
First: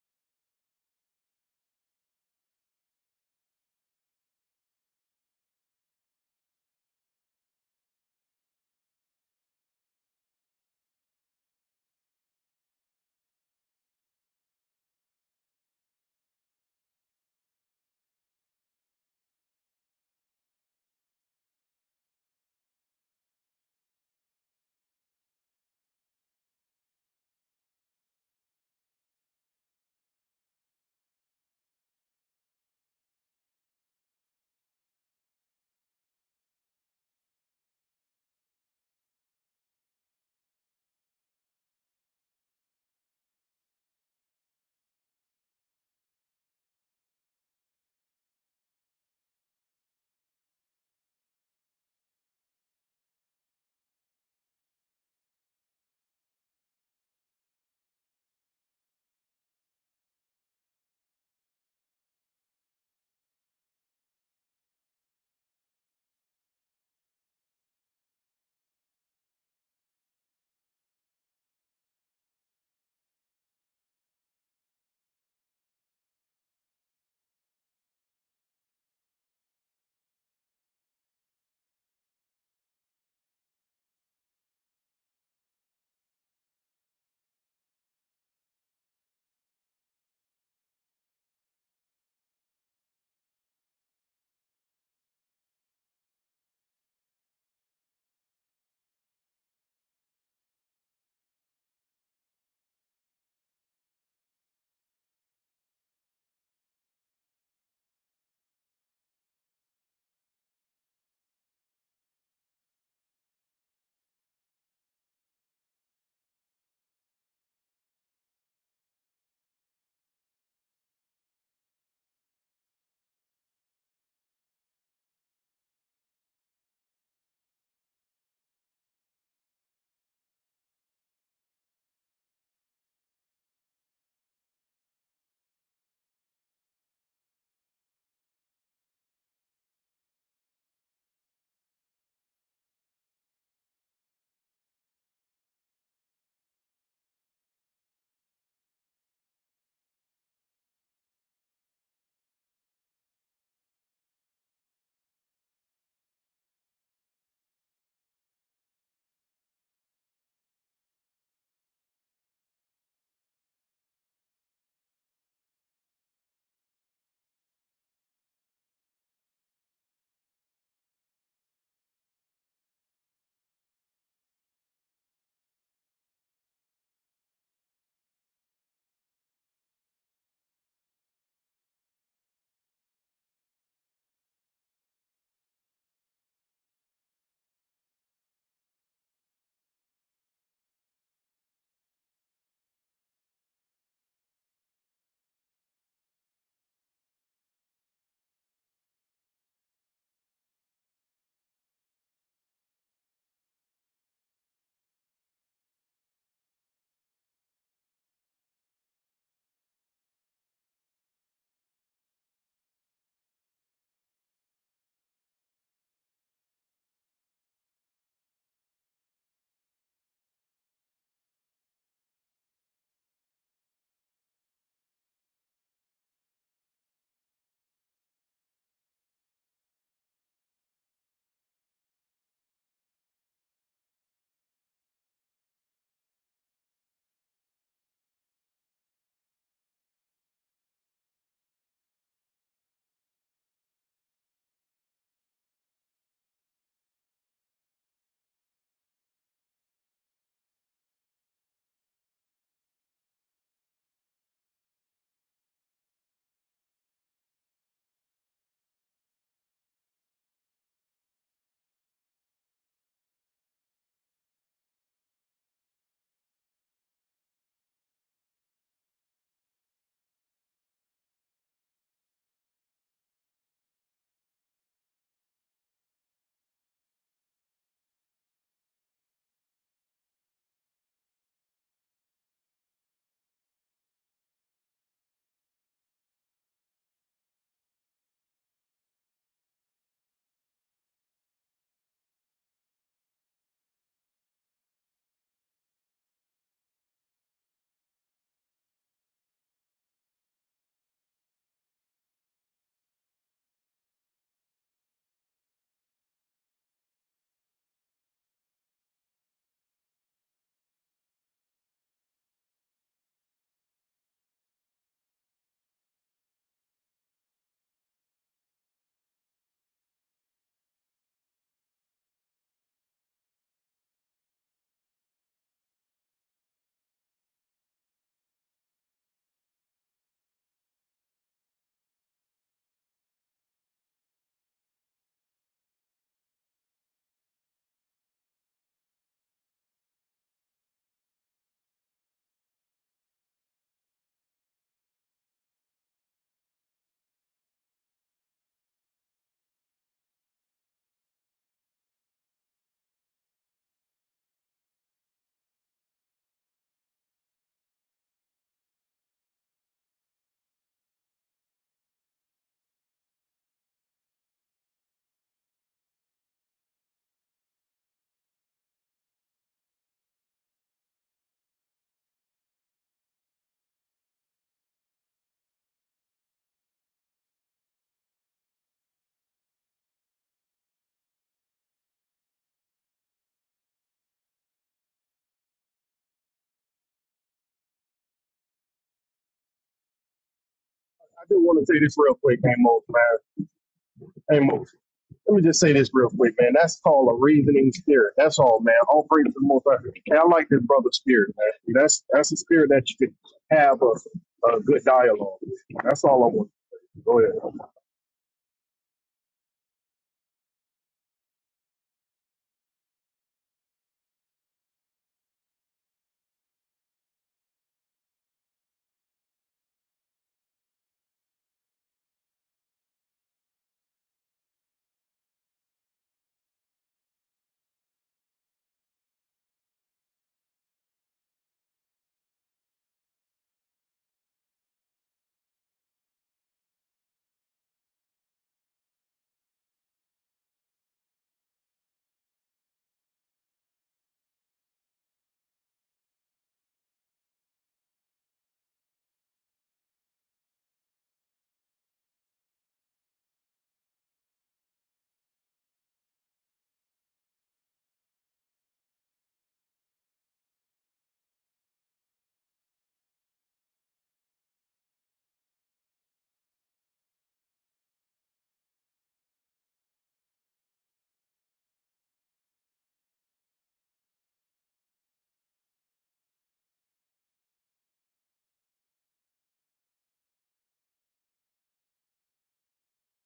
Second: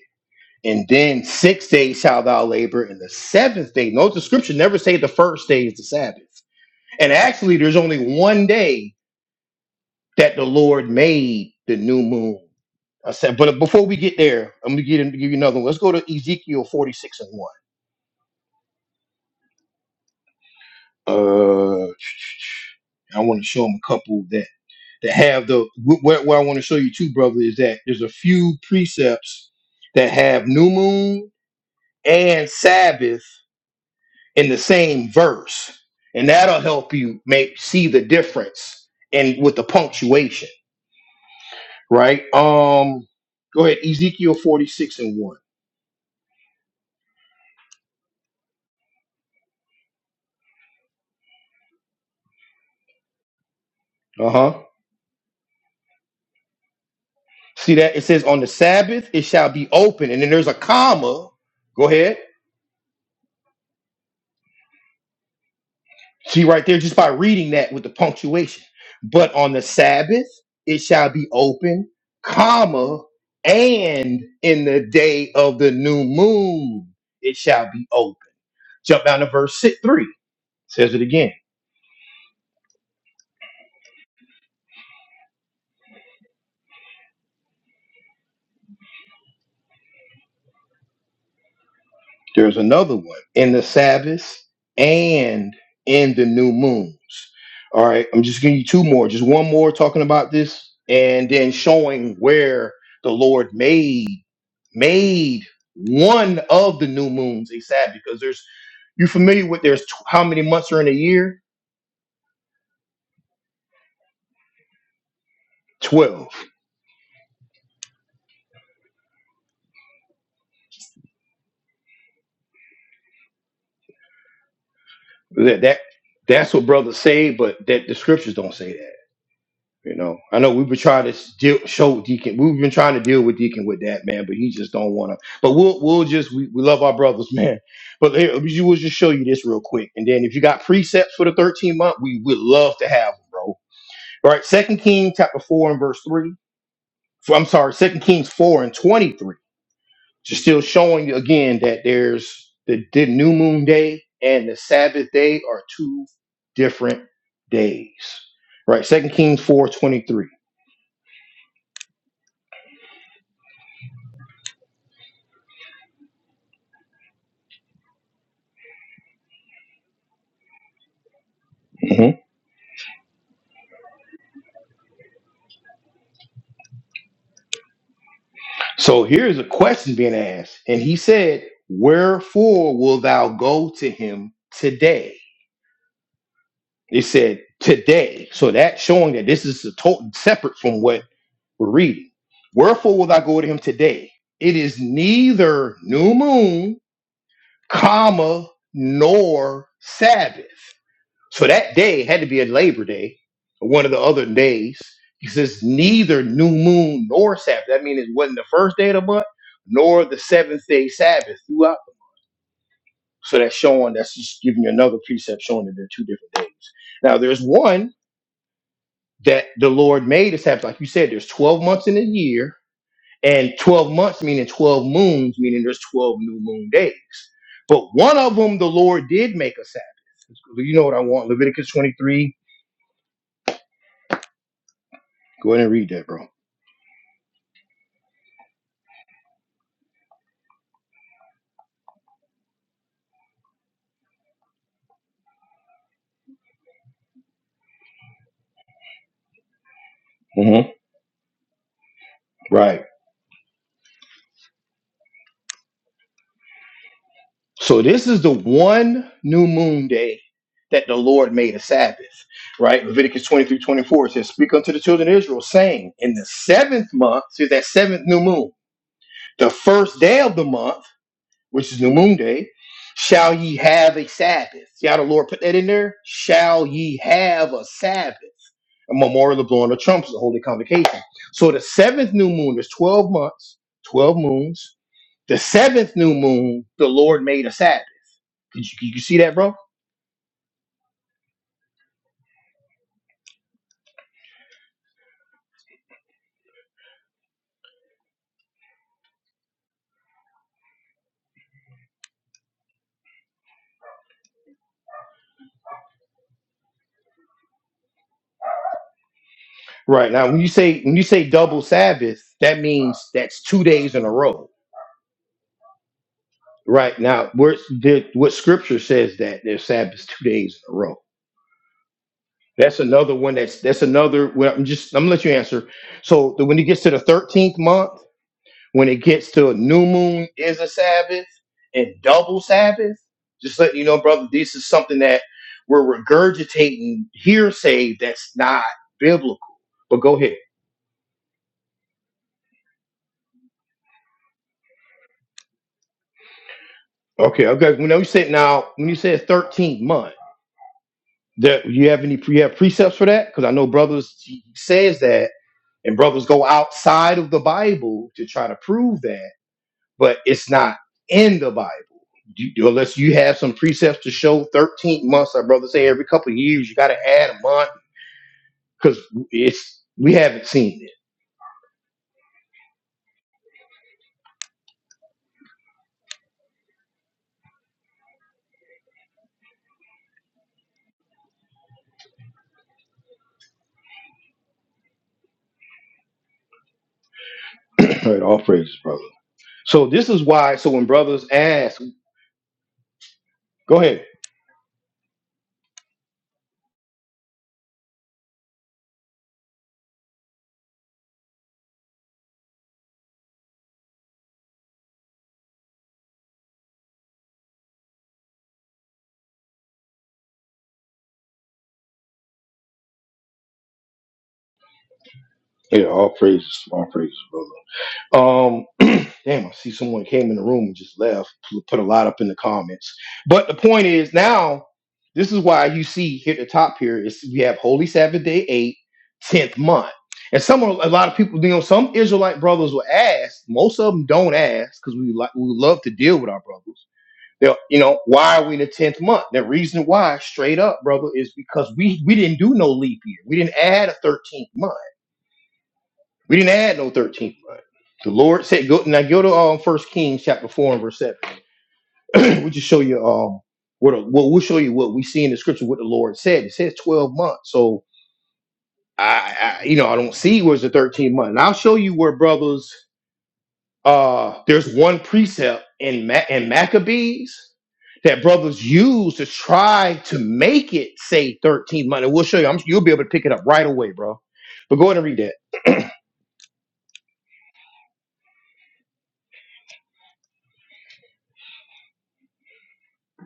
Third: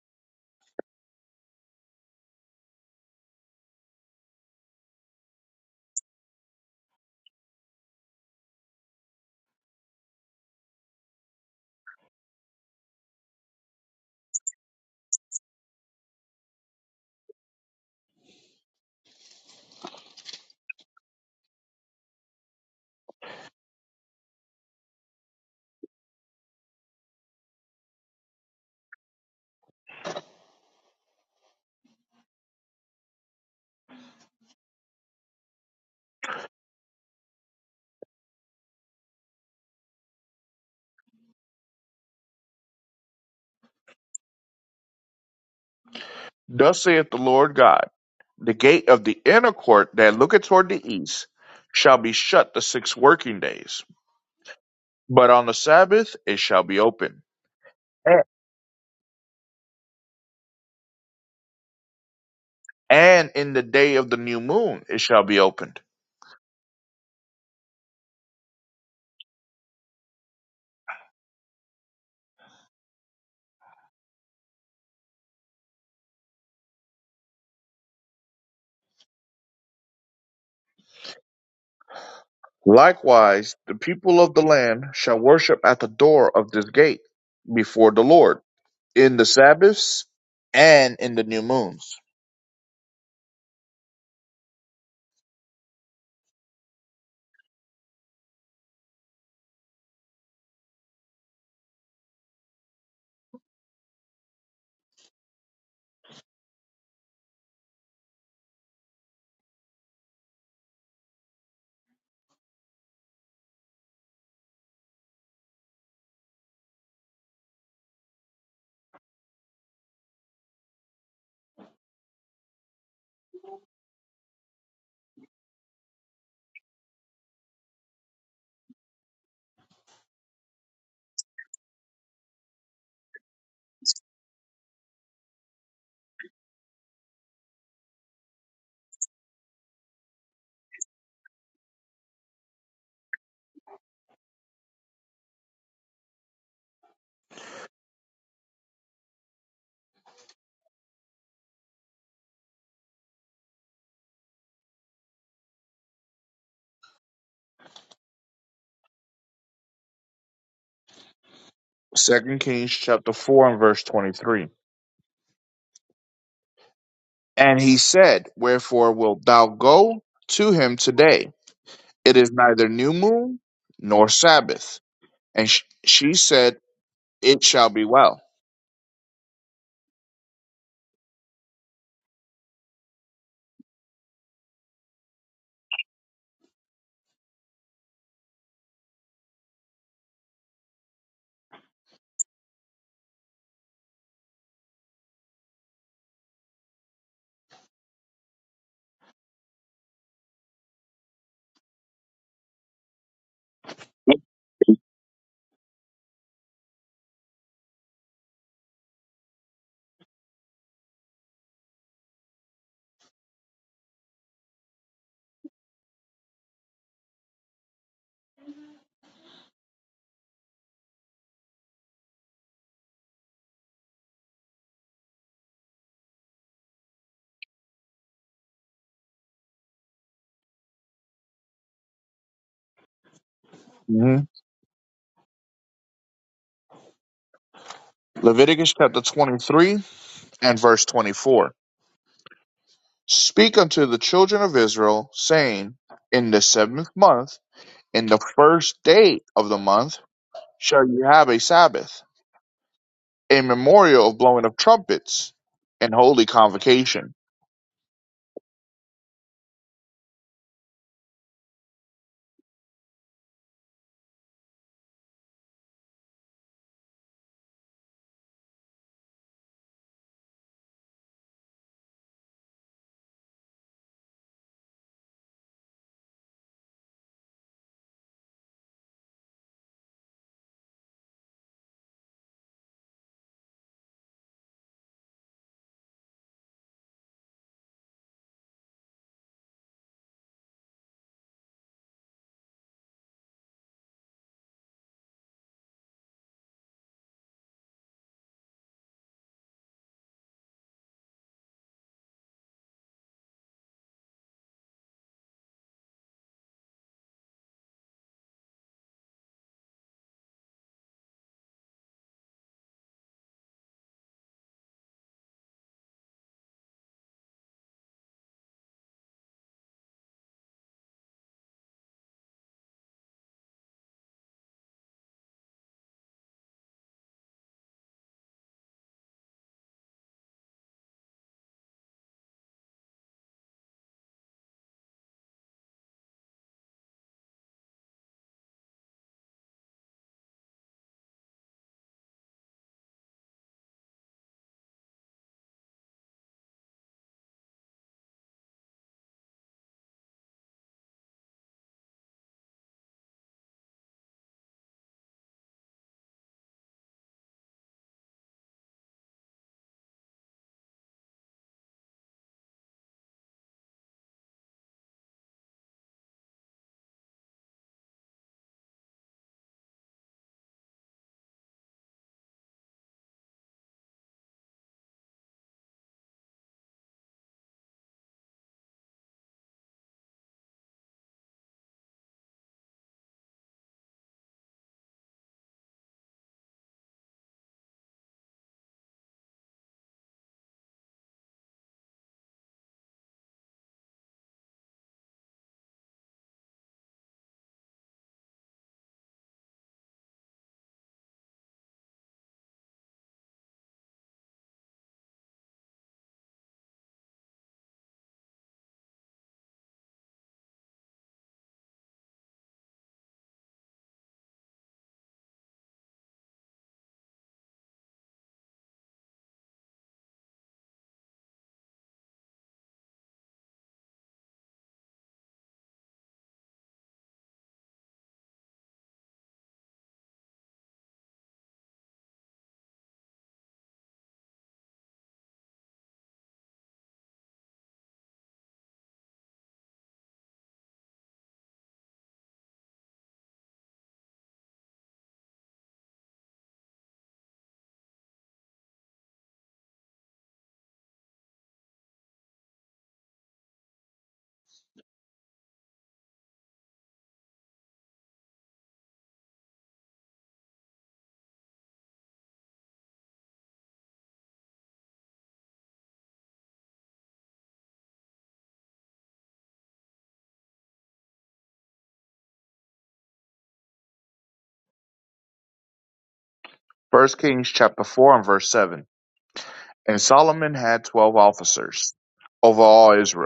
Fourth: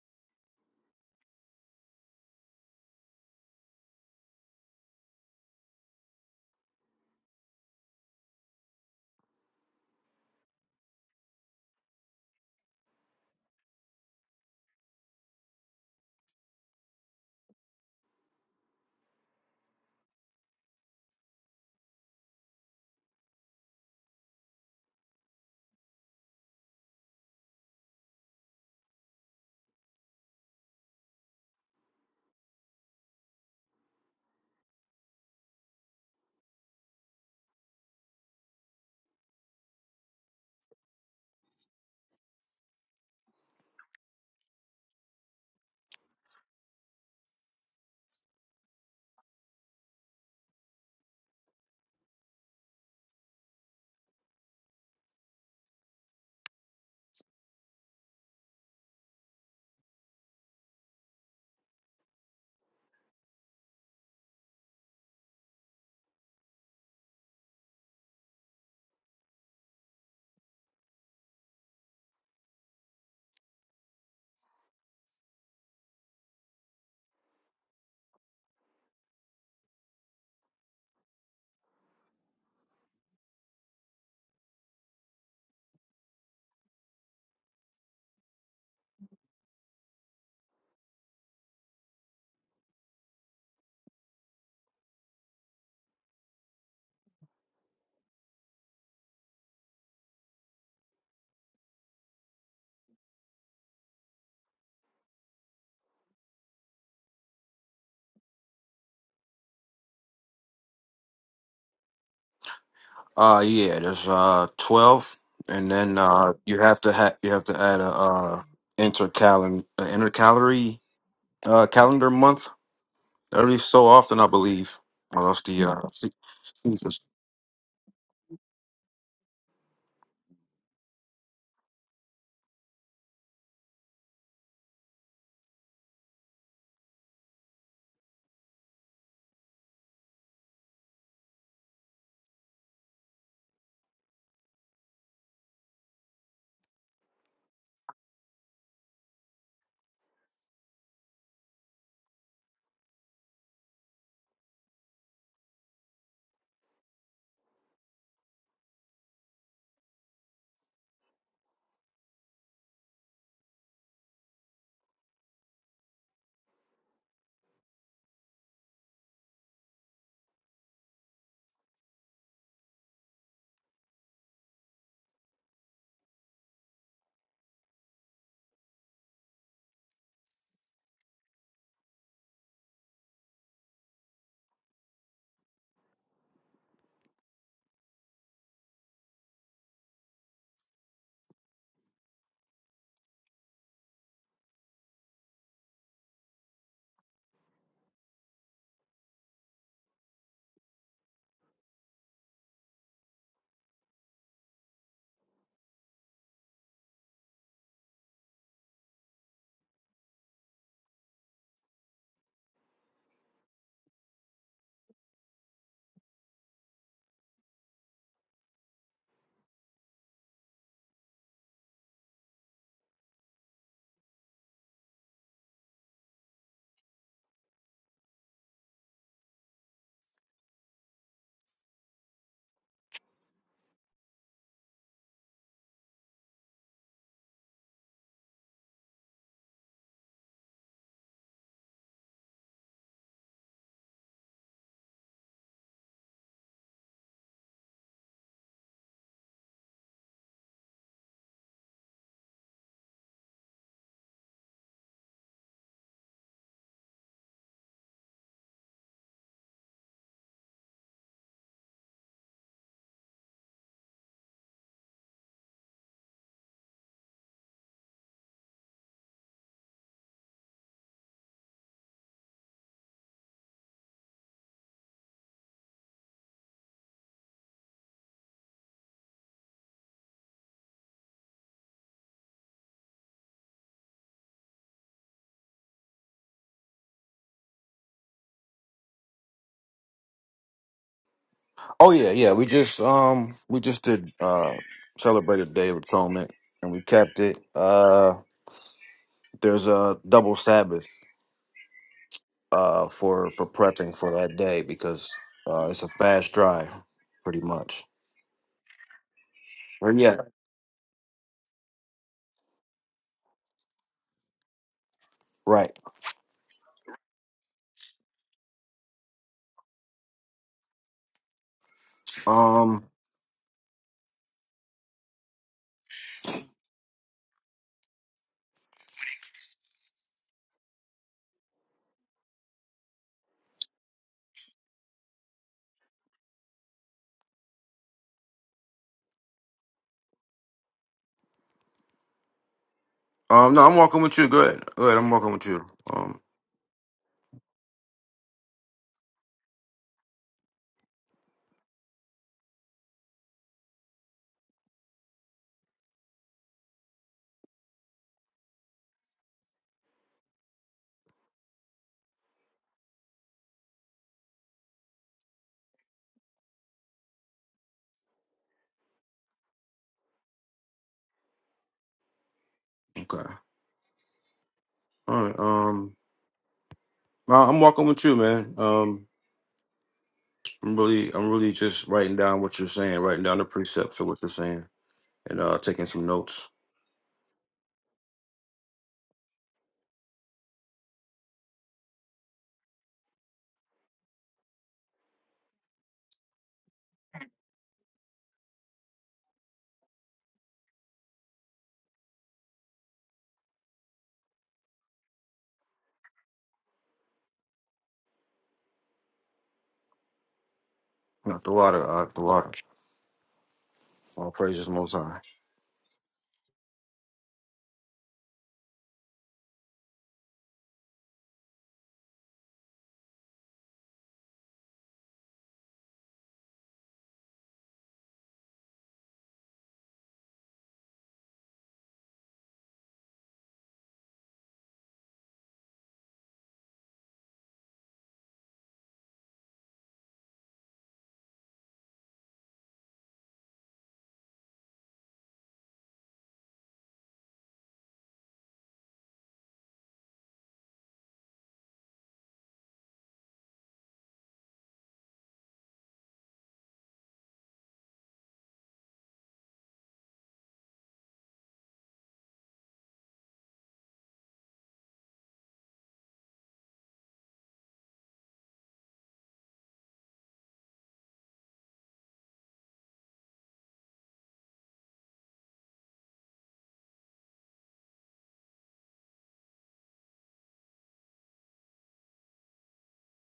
And then six days shalt thou labor, and the seventh day. No, the scripture never say the first day is the Sabbath. And actually, there's only one day that the Lord made the new moon. I said, but before we get there, I'm gonna get him to give you another one. Let's go to Ezekiel 46 and 1. Uh I want to show him a couple that that have the wh- where, where I want to show you too, brother, is that there's a few precepts that have new moon and Sabbath in the same verse, and that'll help you make see the difference and with the punctuation, right? Um, go ahead, Ezekiel forty six and one.
Thus saith the Lord God, the gate of the inner court that looketh toward the east shall be shut the six working days,
Uh huh.
but on the Sabbath it shall be open,
See that it
A-
says on the Sabbath it shall be open, and then there's a comma. Go ahead.
and in the day of the new moon it shall be opened.
See right there, just by reading that with the punctuation. But on the Sabbath it shall be open, comma, and in the day of the new moon it shall be open. Jump down to verse six, three. Says it again.
Likewise, the people of the land shall worship at the door of this gate before the Lord in the Sabbaths and in the new moons.
There's another one in the Sabbaths and in the new moons. All right, I'm just giving you two more. Just one more talking about this, and then showing where the Lord made made one of the new moons a Sabbath because there's you familiar with there's tw- how many months are in a year?
Uh yeah. There's uh twelve, and then
Twelve.
uh you have to ha- you have to add a uh intercalen uh, intercalary uh calendar month every so often, I believe, or else
That,
the
that
uh,
that's what brothers
se-
say, but that the scriptures don't say that. You know, I know we've been trying to deal, show Deacon. We've been trying to deal with Deacon with that man, but he just don't want to. But we'll we'll just we, we love our brothers, man. But here, we will just show you this real quick, and then if you got precepts for the thirteen month, we would love to have them, bro. All right, Second Kings chapter four and verse three. For, I'm sorry, Second Kings four and twenty three. Just still showing you again that there's the, the new moon day and the Sabbath day are two different days. Right, Second Kings four twenty three.
Second Kings chapter four and verse twenty three. And he said, Wherefore wilt thou go to him today? It is neither new moon nor Sabbath. And sh- she said, It shall be well.
So here's a question being asked. And he said, Wherefore will thou go to him today? It said, Today. So that's showing that this is a total separate from what we're reading. Wherefore will thou go to him today? It is neither new moon, comma, nor Sabbath. So that day had to be a Labor Day, or one of the other days, because it's neither new moon nor Sabbath. That means it wasn't the first day of the month, nor the seventh day Sabbath throughout. So that's showing, that's just giving you another precept showing that they're two different days. Now, there's one that the Lord made a Sabbath. Like you said, there's 12 months in a year, and 12 months meaning 12 moons, meaning there's 12 new moon days. But one of them, the Lord did make a Sabbath. You know what I want? Leviticus 23.
hmm
Go ahead and read that, bro.
Leviticus chapter 23 and verse 24. Speak unto the children of Israel, saying, In the seventh month, in the first day of the month,
hmm
shall you have a Sabbath,
Right.
a memorial of blowing of trumpets and holy convocation.
So this is the one new moon day that the Lord made a Sabbath. Right? Leviticus 23 24 says, Speak unto the children of Israel, saying, In the seventh month, see that seventh new moon, the first day of the month, which is new moon day, shall ye have a Sabbath. See how the Lord put that in there? Shall ye have a Sabbath? A memorial of blowing the trumpets, a holy convocation. So the seventh new moon is 12 months, 12 moons The seventh new moon, the Lord made a Sabbath. Did you, you see that, bro?
Oh yeah, yeah. We just um we just did uh celebrated Day of Atonement and we kept it. Uh there's a double Sabbath uh for for prepping for that day because uh it's a fast drive pretty much. Or
Right
yeah,
now, when you say when you say double Sabbath, that means that's two days in a row.
right.
Right now, where the, what Scripture says that there's Sabbaths two days in a row. That's
Um
another one. That's that's another. Well, I'm just I'm gonna let you answer. So the, when it gets to the thirteenth month. When it gets to a new moon is a Sabbath and double Sabbath, just letting you know, brother, this is something that we're regurgitating hearsay that's not biblical. But go ahead.
um no, I'm walking with you. Go ahead, go ahead. I'm walking with you. Um
Okay, okay. When you said now, when you said 13th month, that you have any you have precepts for that? Because I know brothers he says that, and brothers go outside of the Bible to try to prove that, but it's not in the Bible. you- unless you have some precepts to show 13 months our brother say every couple of years you got to add a month because it's we haven't seen
okay. All right. Um no, I'm walking with you, man. Um I'm really I'm really just writing down what you're saying, writing down the precepts of what you're saying and uh taking some notes.
it All right, all praises, brother. so this is why so when brothers
do want to say
ask
this real quick, Amos, man.
go ahead
Amos, let me just say this real quick, man. That's called a reasoning spirit. That's all, man. All praise to the Most High. Hey, I like this brother spirit, man. That's that's a spirit that you can have a, a good dialogue with. That's all I want. Go ahead.
Not the water, uh, the water. All praises most high.
Yeah, all praises, all praises, brother. Um, damn, I see someone came in the room and just left. P- Put a lot up in the comments. But the point is now, this is why you see here at the top here is we have Holy Sabbath Day eight, tenth month. And some of- a lot of people, you know, some Israelite brothers will ask. Most of them don't ask because we like we love to deal with our brothers. They'll, you know, why are we in the tenth month? The reason why, straight up, brother, is because we we didn't do no leap year. We didn't add a thirteenth month we didn't add no 13th month. The Lord said, "Go now. Go to um, First Kings chapter four and verse seven. we just show you um what what we'll show you what we see in the scripture what the Lord said. It says twelve months. So I, I you know I don't see where's the 13th month. And I'll show you where brothers uh there's one precept in Ma- in Maccabees that brothers use to try to make it say 13 month. And we'll show you. I'm, you'll be able to pick it up right away, bro. But go ahead and read that.
First Kings chapter 4 and verse 7. And Solomon had 12 officers over all Israel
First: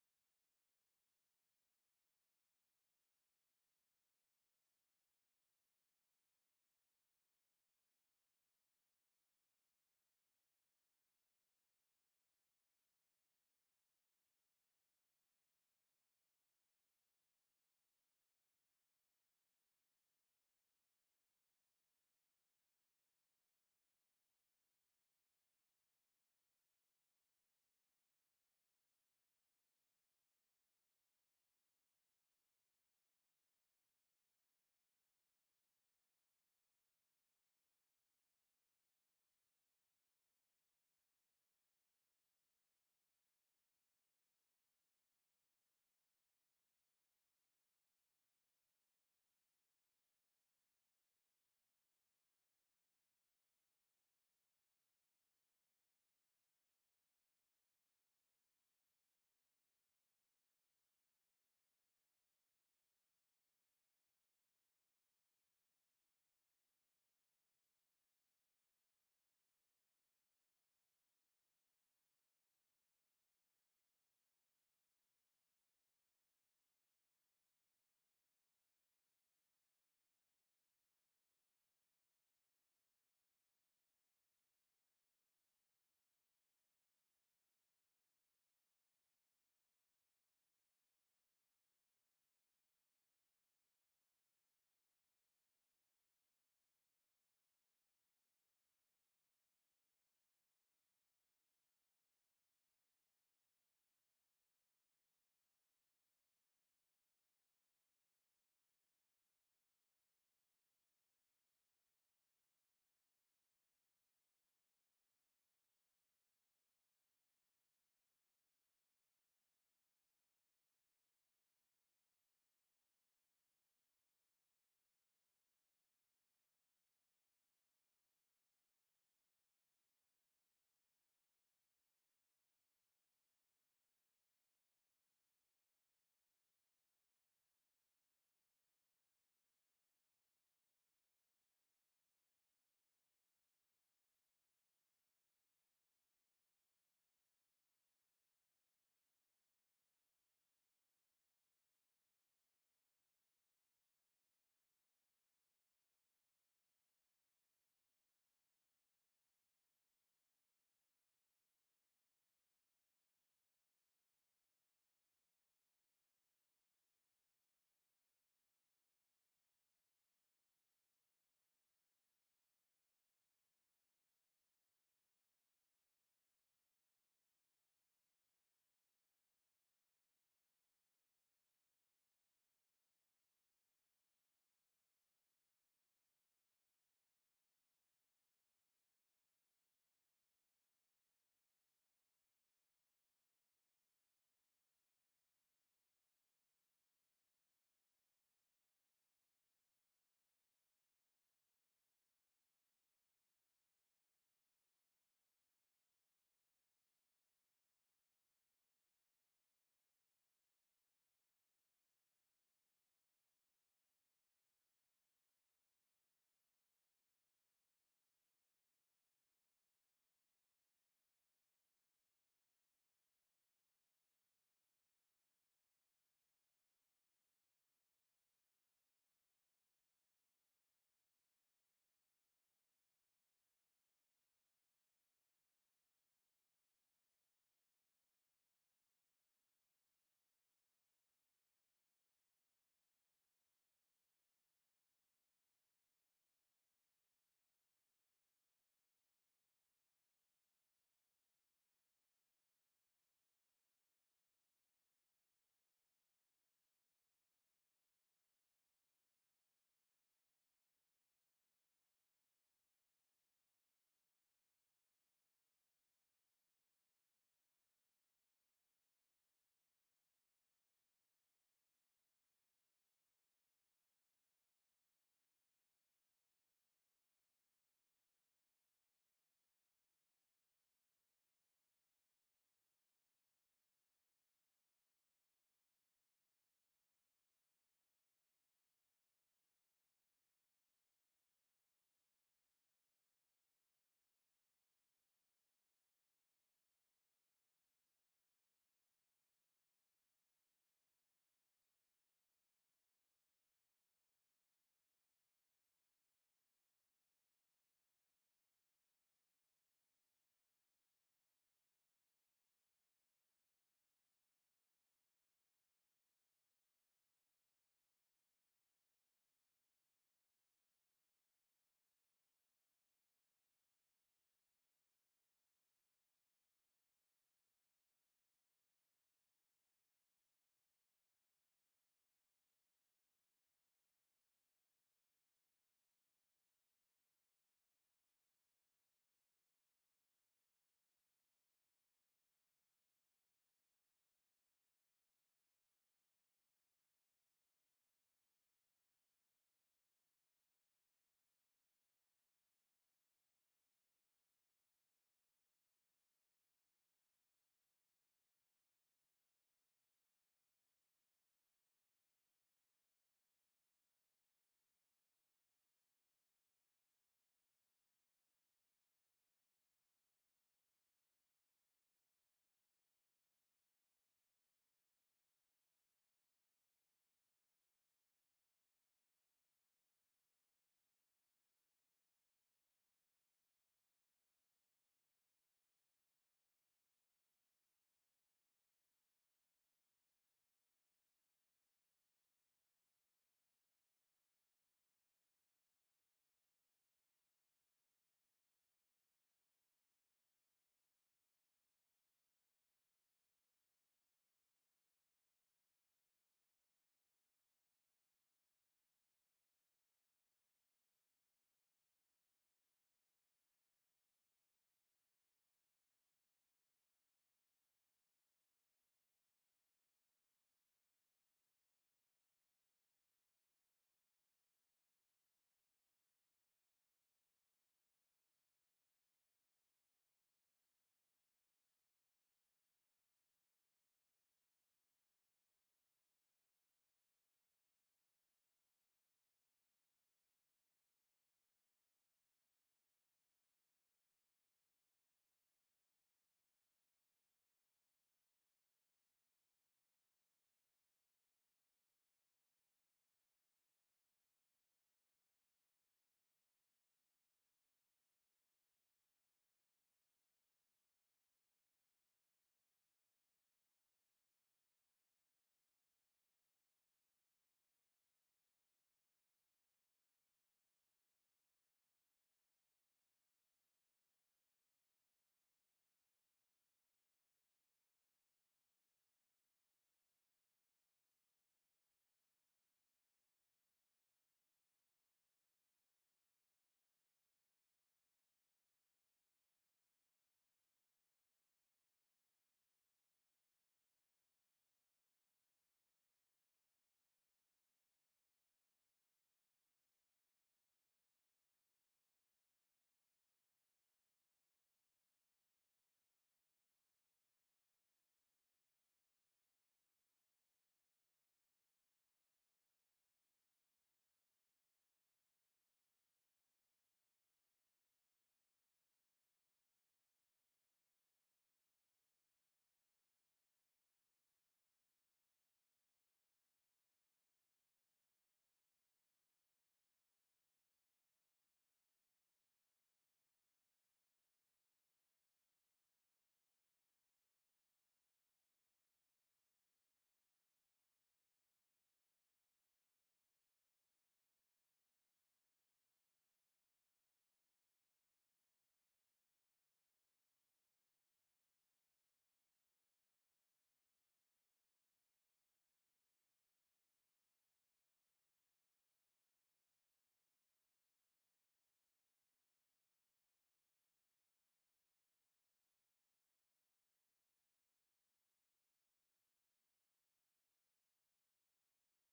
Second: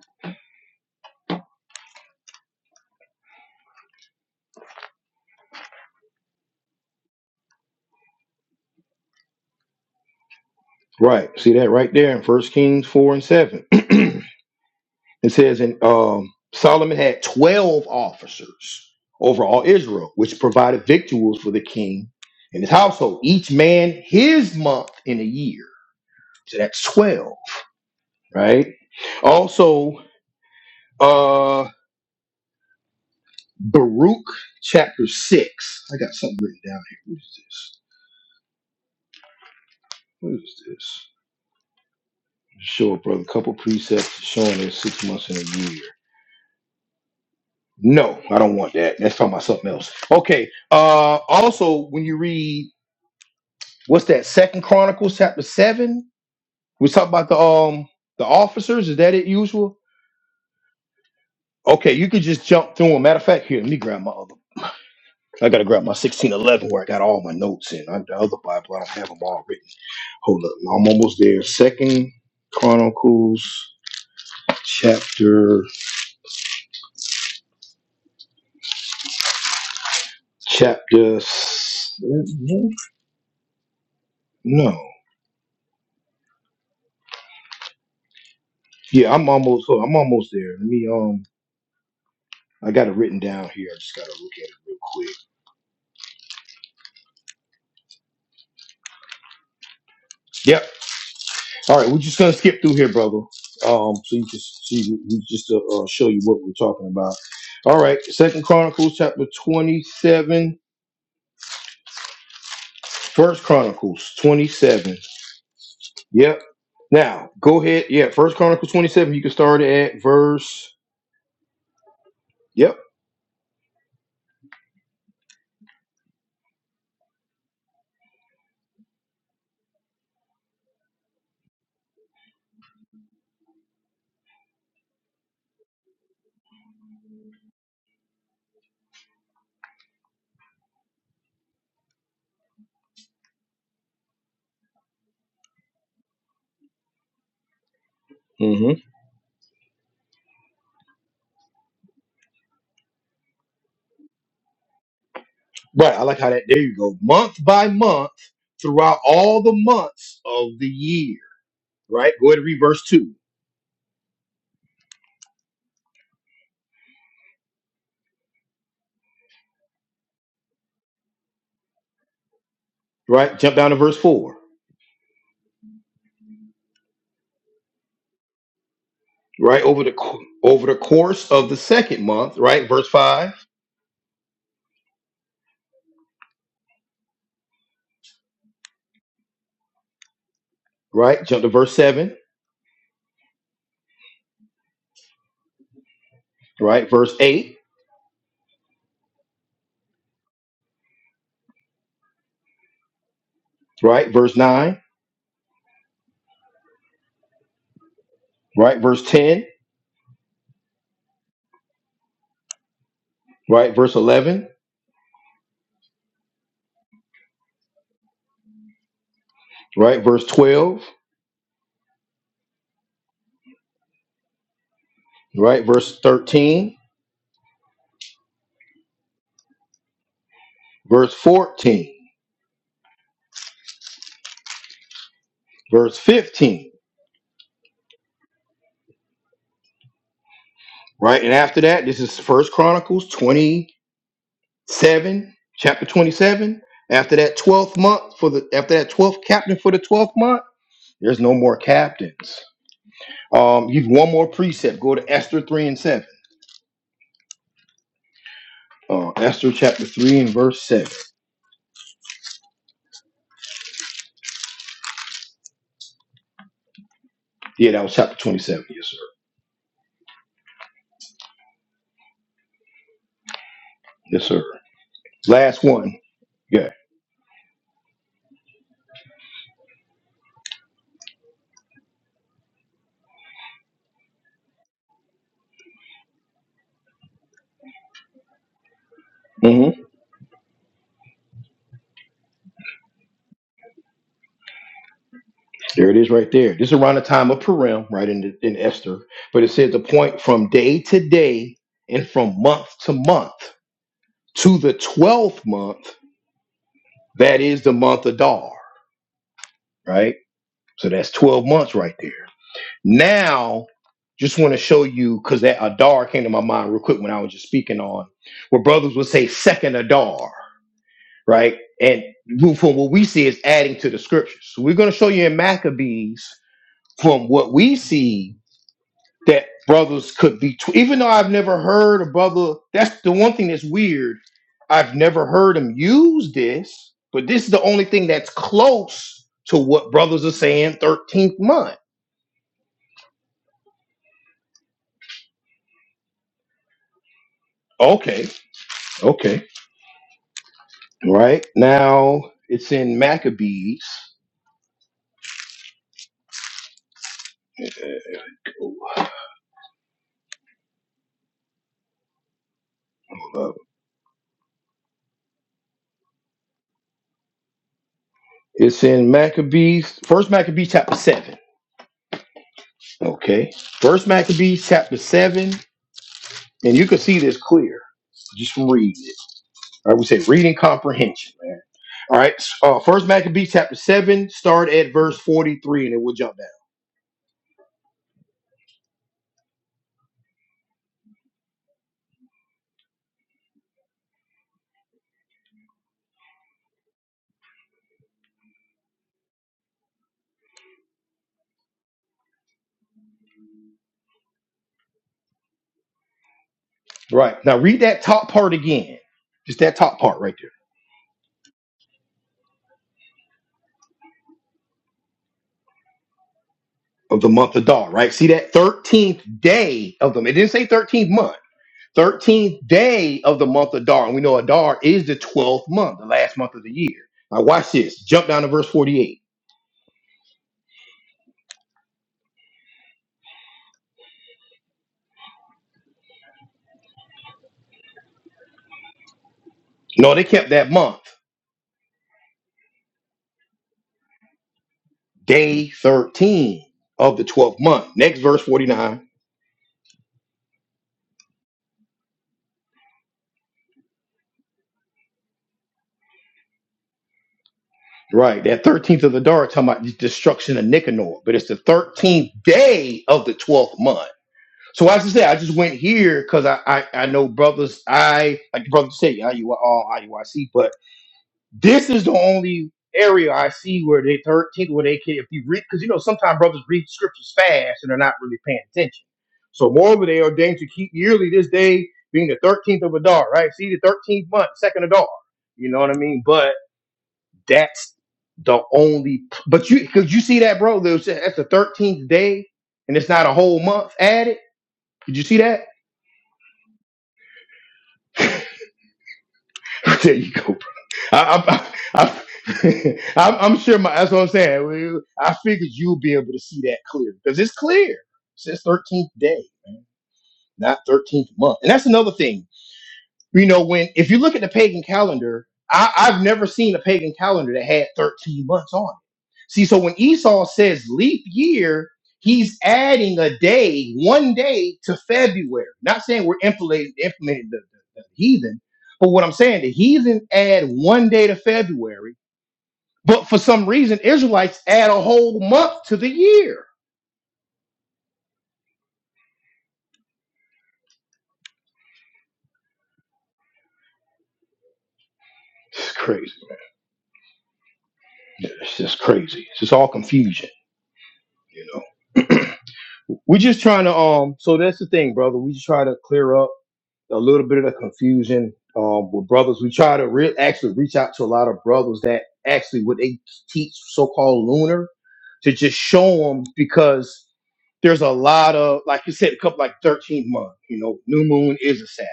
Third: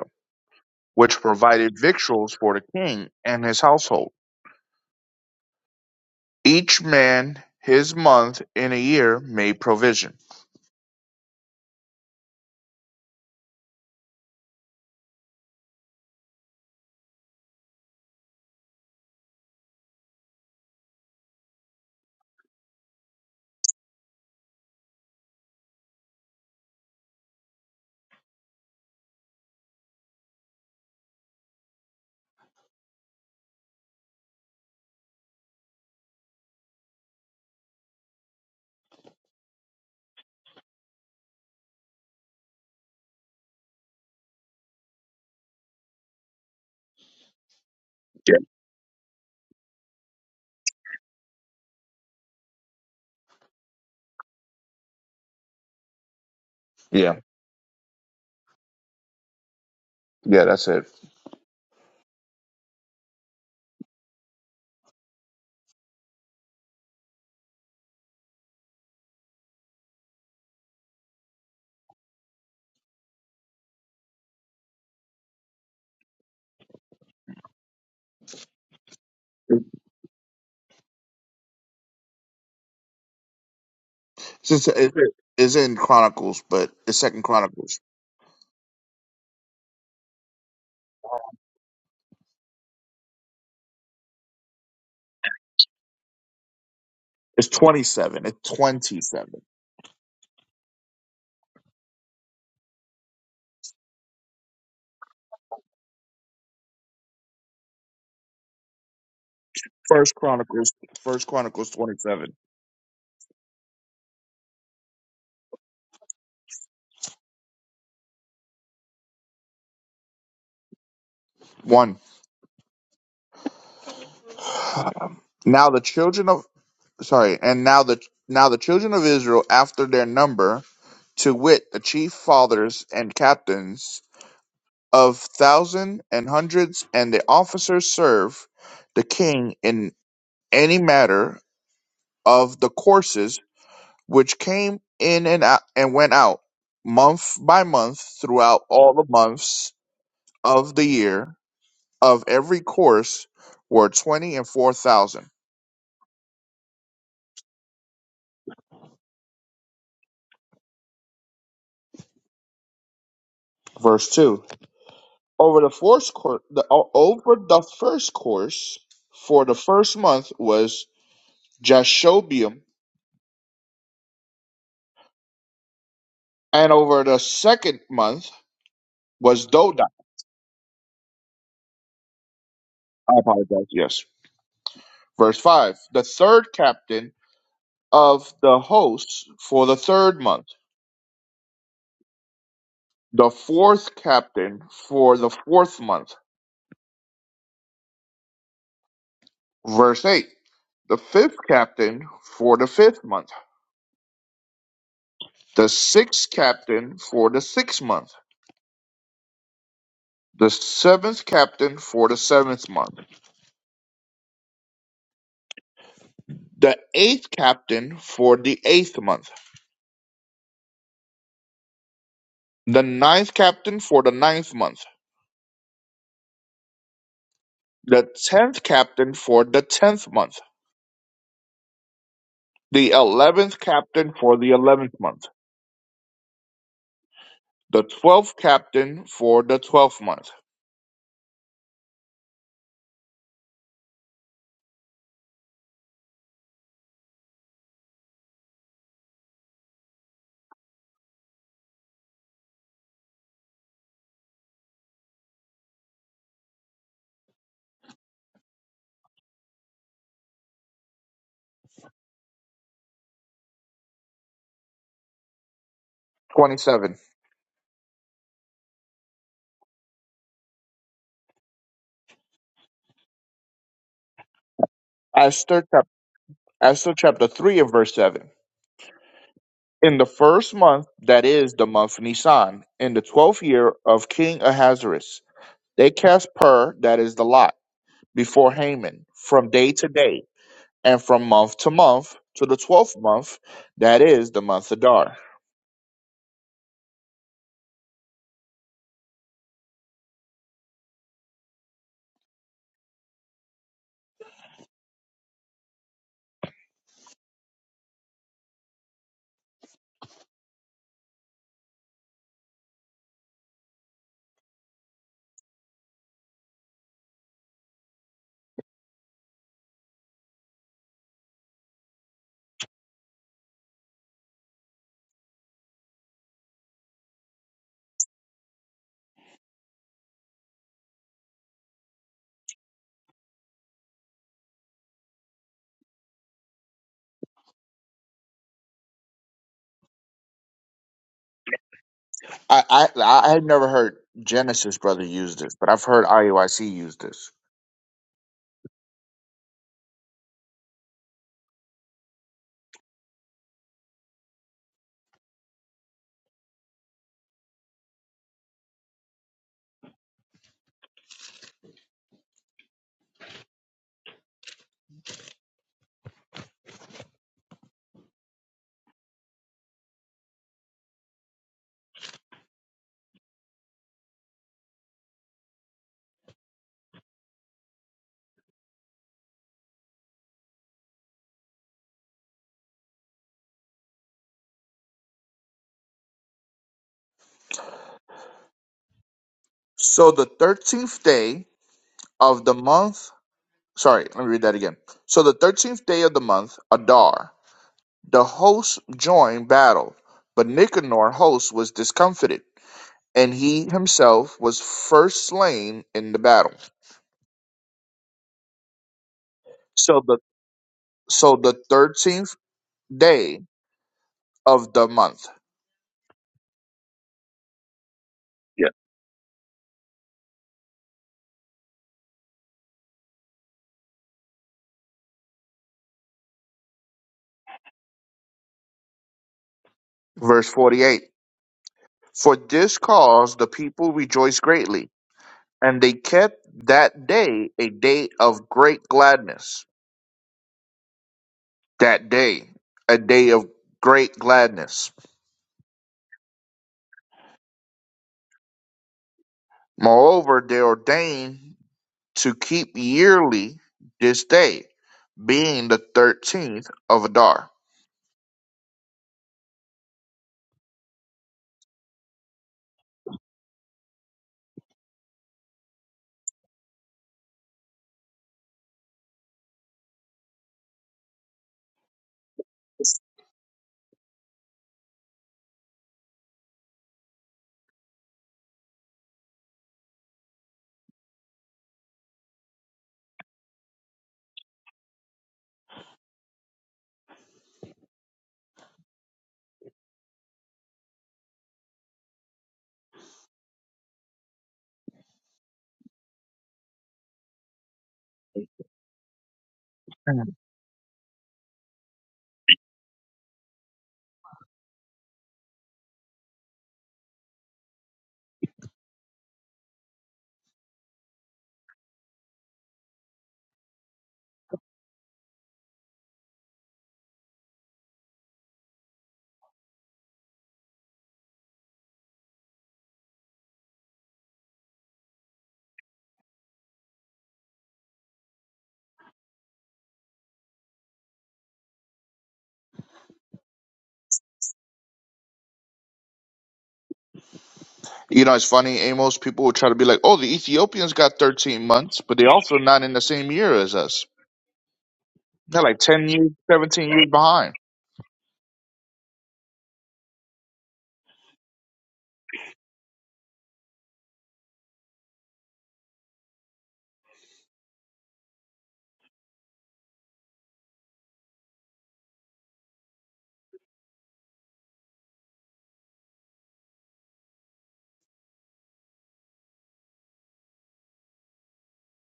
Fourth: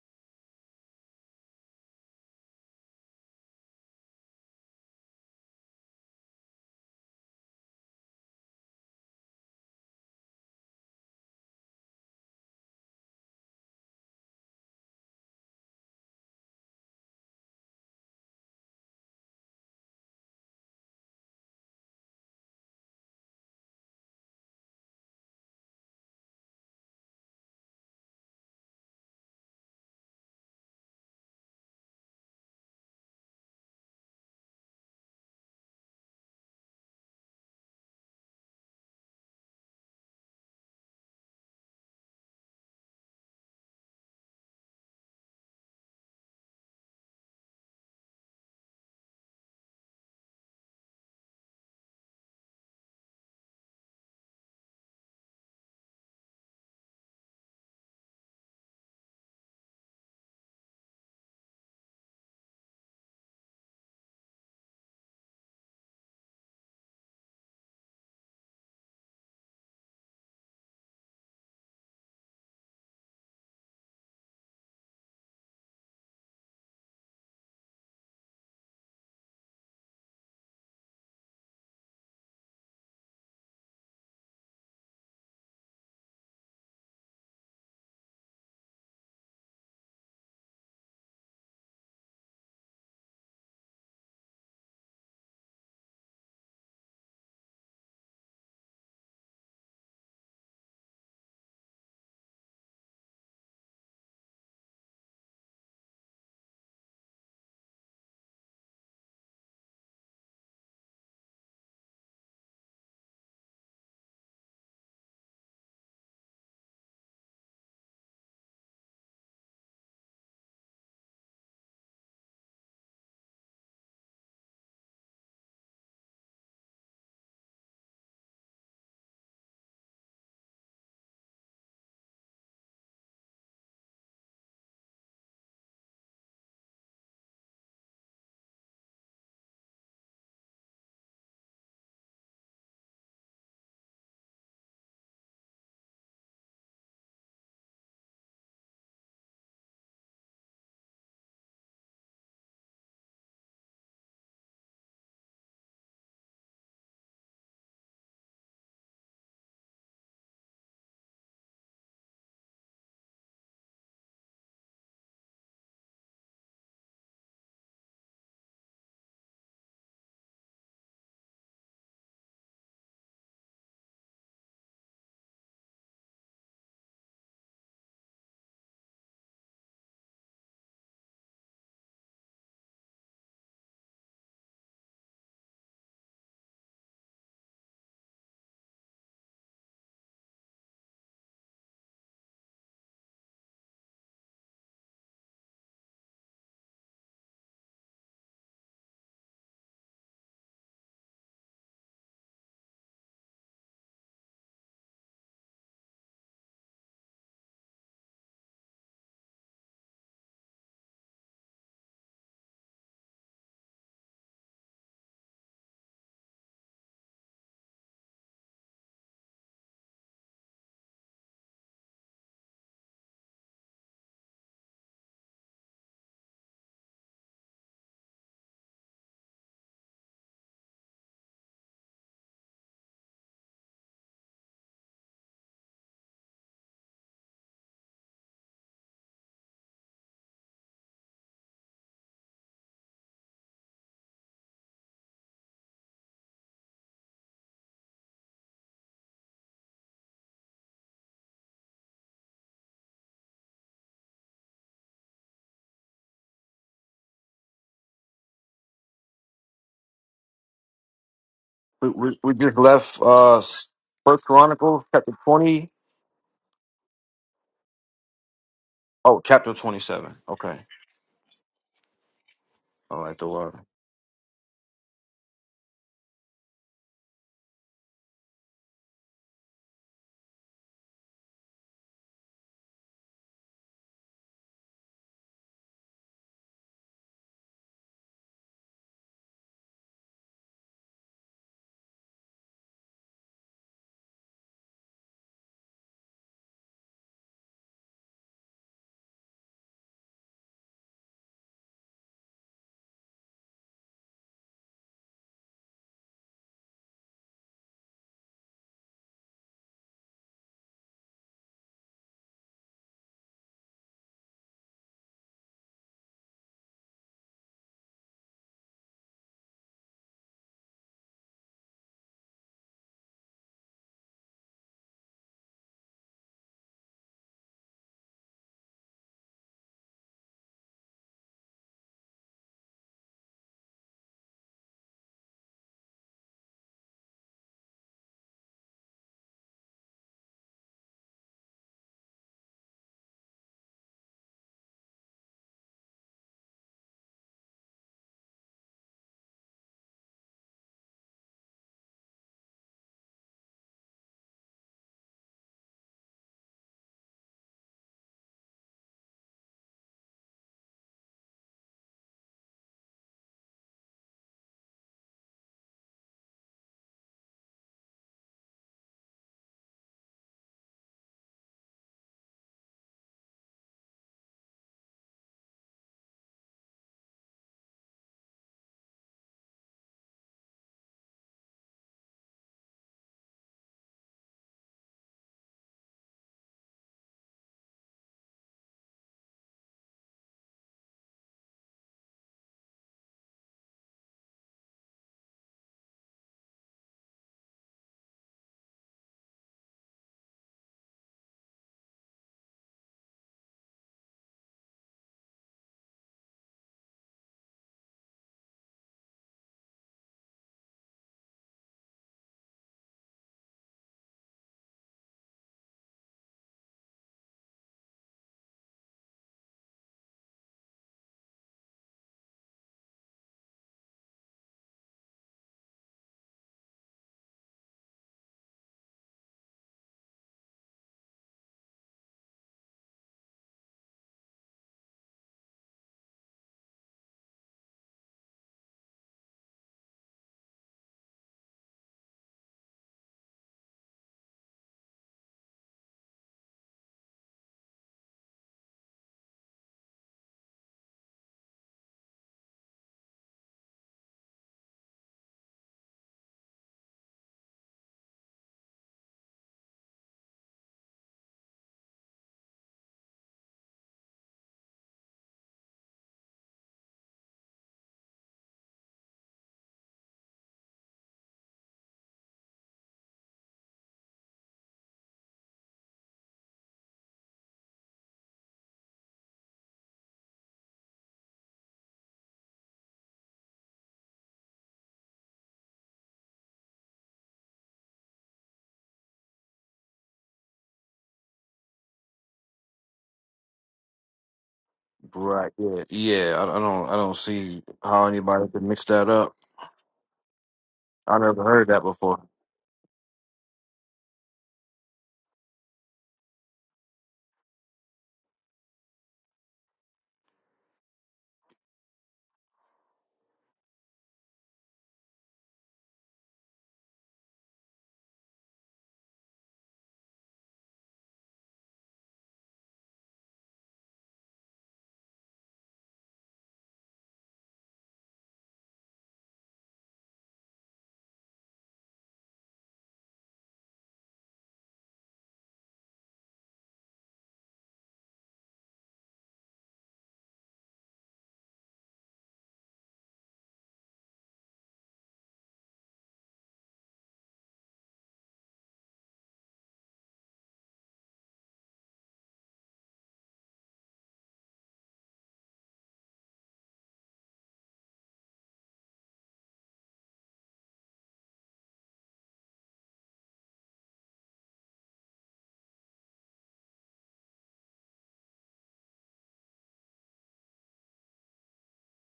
which provided victuals for the king and his household. Each man his month in a year made provision.
Right. See that right there in First Kings four and seven. it says, and um, Solomon had twelve officers over all Israel, which provided victuals for the king and his household, each man his month in a year. So that's twelve, right? Also, uh, Baruch chapter six. I got something written down here. What is this? What is this? Show a brother a couple precepts showing us six months in a year. No,
Yeah,
I don't want that. Let's talk about something else. Okay. Uh also when you read what's that, Second Chronicles chapter seven? We talk
yeah,
about the um the officers, is that it usual?
yeah. That's it.
Okay, you could just jump through them. Matter of fact, here, let me grab my other. I gotta grab my sixteen eleven where I got all my notes in. I, the other Bible, I don't have them all written. Hold up, I'm almost there. Second Chronicles chapter chapter s-
It's, just-
no.
it- it's in Chronicles, but it's Second Chronicles.
Yeah, I'm almost I'm almost there. Let me um I got it written down here. I just gotta look at it real quick.
It's twenty-seven. It's twenty-seven.
Yep. All right, we're just gonna skip through here, brother. Um, so you just see, we just to uh, show you what we're talking about. All right, Second Chronicles chapter
First
twenty-seven,
Chronicles. First Chronicles twenty-seven.
First Chronicles twenty-seven. Yep. Now go ahead. Yeah, First Chronicles twenty-seven. You can start at verse.
One.
Yep.
Now the children of sorry, and now the now the children of Israel after their number, to wit, the chief fathers and captains. of thousands and hundreds, and the officers serve the king in any matter of the courses which came in and out and went out month by month throughout
Mm-hmm.
all the months of the year of every course were twenty and four thousand.
Right. I like how that. There you go. Month by month, throughout all the months of the year. Right. Go ahead and read verse two.
Verse two. Over the first course, the, o- over the first course for the first month was Jashobeam,
Right. Jump down to verse four.
and over the second month was
right
Doda
over the co- over the course of the second month right verse
I
5
apologize. Yes. Verse 5 The third captain of the hosts for the third month,
right jump to verse 7
the fourth captain for the fourth month.
right verse 8
Verse 8 The fifth captain for the fifth month,
right verse 9
the sixth captain for the sixth month,
right verse 10
the seventh captain for the seventh month,
right verse 11
the eighth captain for the eighth month,
right verse 12
the ninth captain for the ninth month,
right verse 13
the tenth captain for the tenth month
verse 14
the eleventh captain for the eleventh month,
verse 15
the twelfth captain for the twelfth month.
right and after that this is first chronicles 27 chapter 27 after that 12th month for the after that 12th captain for the 12th month there's no more captains Um, you one more precept. Go to Esther three and seven. Uh, Esther chapter three and verse seven.
We, we, we just left uh First Chronicles chapter twenty.
27.
Yeah, that was chapter twenty-seven. Yes, sir.
Oh, chapter twenty seven. Okay. All right, the water.
Yes, sir. Last
Esther, chap-
one. Yeah.
Esther chapter 3 and verse 7. In the first month, that is the month Nisan, in the twelfth year of King Ahasuerus, they cast pur, that is the lot, before Haman, from
hmm
day to day, and from month to month, to the twelfth month, that is the month Adar.
There it is, right there. This is around the time of Purim, right in the, in Esther. But it says the point from day to day and from month to month to the twelfth month. That is the month of Dar. Right. So that's twelve months right there. Now, just want to show you because that Adar came to my mind real quick when I was just speaking on where brothers would say second Adar, right? And who- from what we see is adding to the scriptures. So we're going to show you in Maccabees from what we see that brothers could be, tw- even though I've never heard a brother, that's the one thing that's weird. I've never heard him use this, but this is the only thing that's close to what brothers are saying 13th month.
I I I have never heard Genesis brother use this, but I've heard IUIC use this.
Okay, okay. Right now, it's in Maccabees. Uh, It's in Maccabees, First Maccabees chapter seven. Okay, First Maccabees chapter seven, and you can see this clear just from reading it. I would say reading comprehension, man. All right, uh, First Maccabees chapter seven, start at verse forty-three, and it will jump down.
So the thirteenth day of the month, sorry, let me read that again. So the thirteenth day of the month, Adar, the host joined battle, but Nicanor, host, was discomfited, and he himself was first slain in the battle.
Right now, read that top part again. Just that top
So the
part right there
so the thirteenth day of the month.
of the month of Dar. Right, see that
Yeah.
thirteenth day of them. It didn't say thirteenth month. 13th day of the month of Adar, And we know Adar is the 12th month, the last month of the year. Now, watch this. Jump down to verse 48.
Verse forty-eight. For this cause the people rejoiced greatly, and they kept that day a day of great gladness
No, they kept that month,
that day, a day of great gladness.
day 13 of the 12th month. Next verse 49.
Moreover, they ordained to keep yearly this day, being the thirteenth of Adar.
Right, that 13th of the Adar talking about the destruction of Nicanor, but it's the 13th day of the 12th month. So as I say, I just went here because I, I I know brothers. I like the brother say I you are all IUIC, This is the only area I see where they third take where they can if you read because you know sometimes brothers read scriptures fast and they're not really paying attention. So moreover, they are ordained to keep yearly this day being the thirteenth of Adar, right? See the thirteenth month, second Adar. You know what I mean? But that's the only. But you because you see that, bro. There's, that's the thirteenth day, and it's not a whole month added. Did you see
Right,
that?
yeah. Yeah, I, I don't I don't see how anybody could mix that up.
there you
Mhm.
go.
I never heard
I,
that
I,
before.
I, I'm, I'm sure my, that's what I'm saying. We- I figured you'll be able to see that clear because it's clear. It's his 13th day, man, not 13th month. And that's another thing. You know, when if you look at the pagan calendar, I, I've never seen a pagan calendar that had 13 months on it. See, so when Esau says leap year, he's adding a day, one day to February. Not saying we're implementing, implementing the, the, the heathen, but what I'm saying, the heathen add one day to February, but for some reason, Israelites add a whole month to the year.
You know, it's funny, Amos. People will try to be like, "Oh, the Ethiopians got thirteen months, but they also not in the same year as us. They're like
It's
ten years,
crazy.
seventeen years behind."
It's just crazy. It's just all confusion, you know. We're just trying to um. So that's the thing, brother. We just try to clear up a little bit of the confusion um with brothers. We try to re- actually reach out to a lot of brothers that actually what they teach so-called lunar to just show them because there's a lot of like you said, a couple like 13th month. You know, new moon is a Sabbath.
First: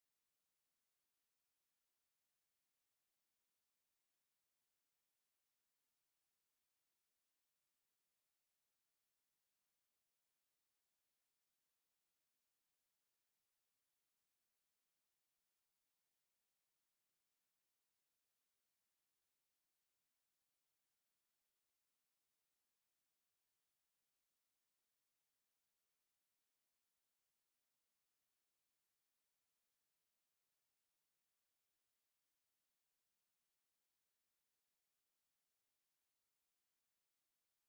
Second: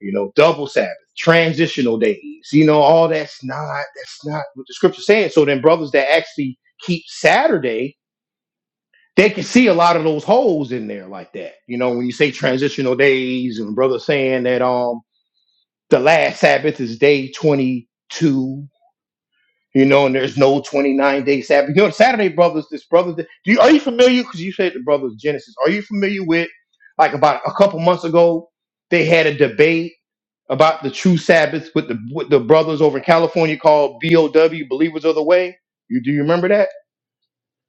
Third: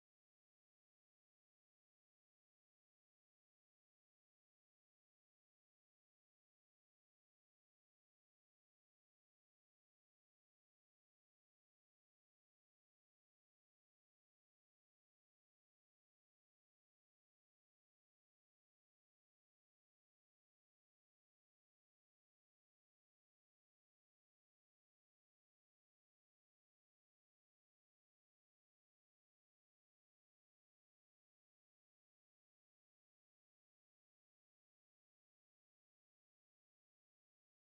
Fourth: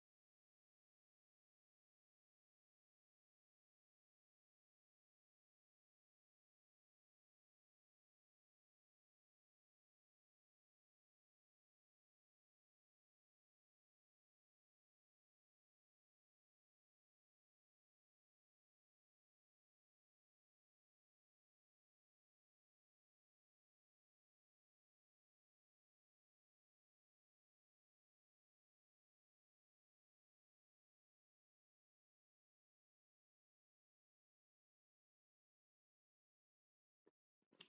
You know, double Sabbath, transitional days. You know, all that's not that's not what the scripture's saying. So then, brothers that actually keep Saturday they can see a lot of those holes in there like that. You know, when you say transitional days and brother saying that um the last Sabbath is day 22, you know, and there's no 29 day Sabbath. You know, Saturday brothers, this brother, do you are you familiar? Because you said the brothers Genesis. Are you familiar with like about a couple months ago they had a debate about the true Sabbath with the with the brothers over in California called BOW Believers of the Way. You do you remember that?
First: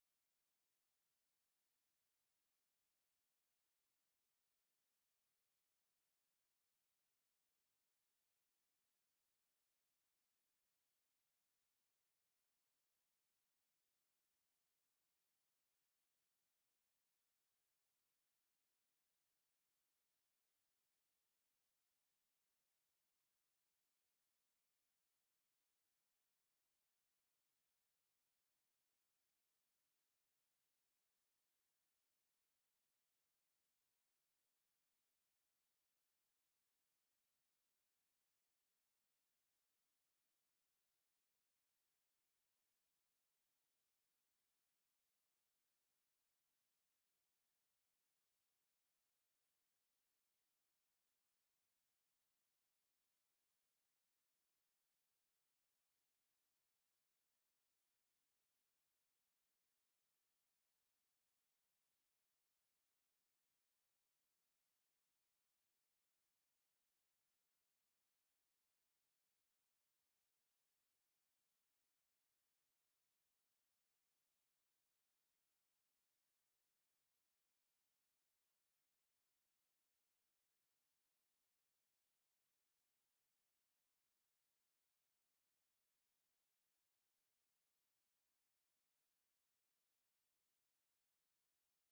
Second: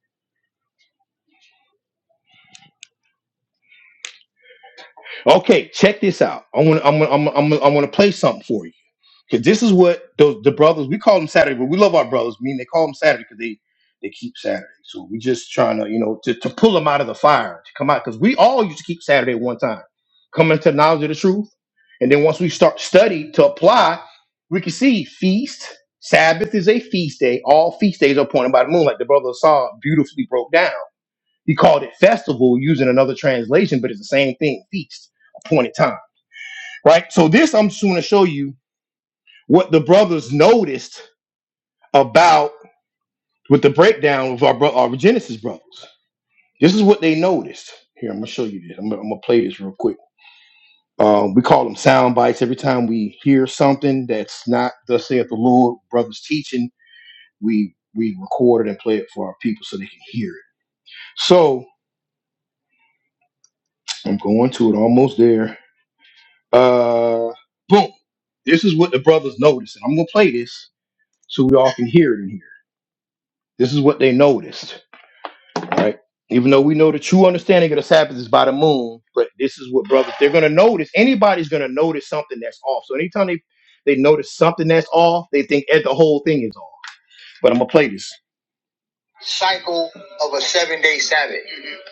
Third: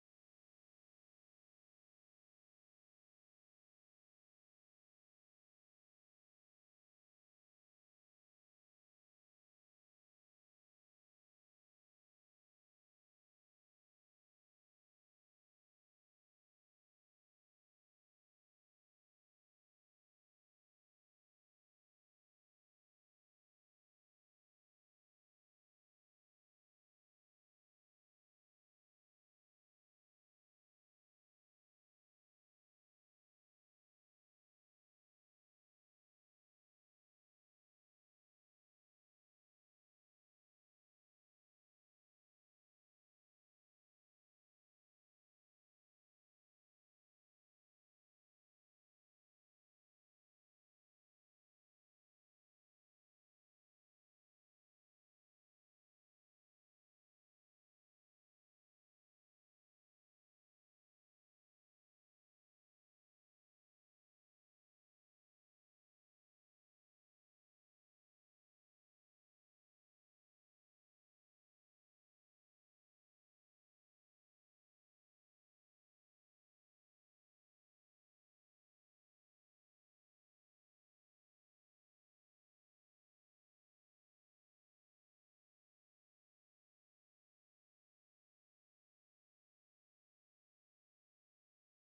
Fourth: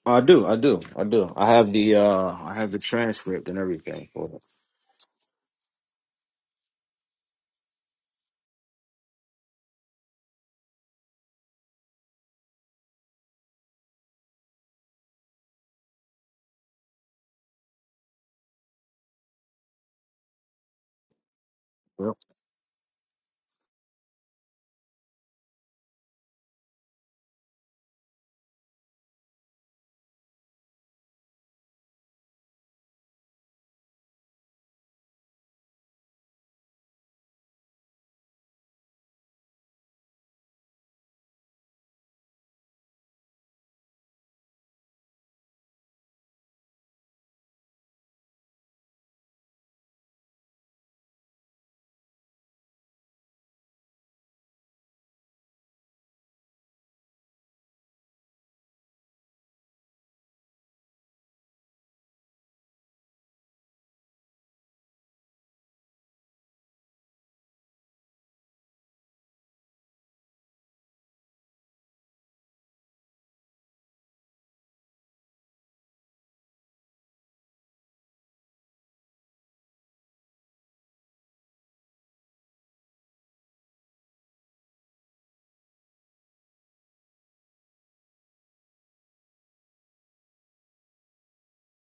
I do, I do, I do. I have the uh I have the transcript and everything for
Okay, check this out. I want I'm gonna, I'm gonna, I'm gonna, I'm gonna play something for you. Because this is what those the brothers we call them Saturday, but we love our brothers. Meaning they call them Saturday because they they keep Saturday. So we just trying to you know to, to pull them out of the fire to come out because we all used to keep Saturday at one time, coming to knowledge of the truth,
it.
and
Yep.
then once we start study to apply, we can see feast. Sabbath is a feast day. All feast days are appointed by the moon, like the brother saw beautifully broke down. He called it festival using another translation, but it's the same thing, feast, appointed time, right? So this I'm just going to show you what the brothers noticed about with the breakdown of our, bro- our Genesis brothers. This is what they noticed. Here, I'm gonna show you this. I'm, gonna- I'm gonna play this real quick. Um, we call them sound bites. Every time we hear something that's not thus saith the Lord, brothers teaching, we we record it and play it for our people so they can hear it. So I'm going to it. Almost there. Uh, boom. This is what the brothers noticed, and I'm gonna play this so we all can hear it in here. This is what they noticed. right? Even though we know the true understanding of the Sabbath is by the moon, but this is what brothers they're gonna notice. Anybody's gonna notice something that's off. So anytime they they notice something that's off, they think eh, the whole thing is off. But I'm gonna play this. Cycle of a seven day Sabbath,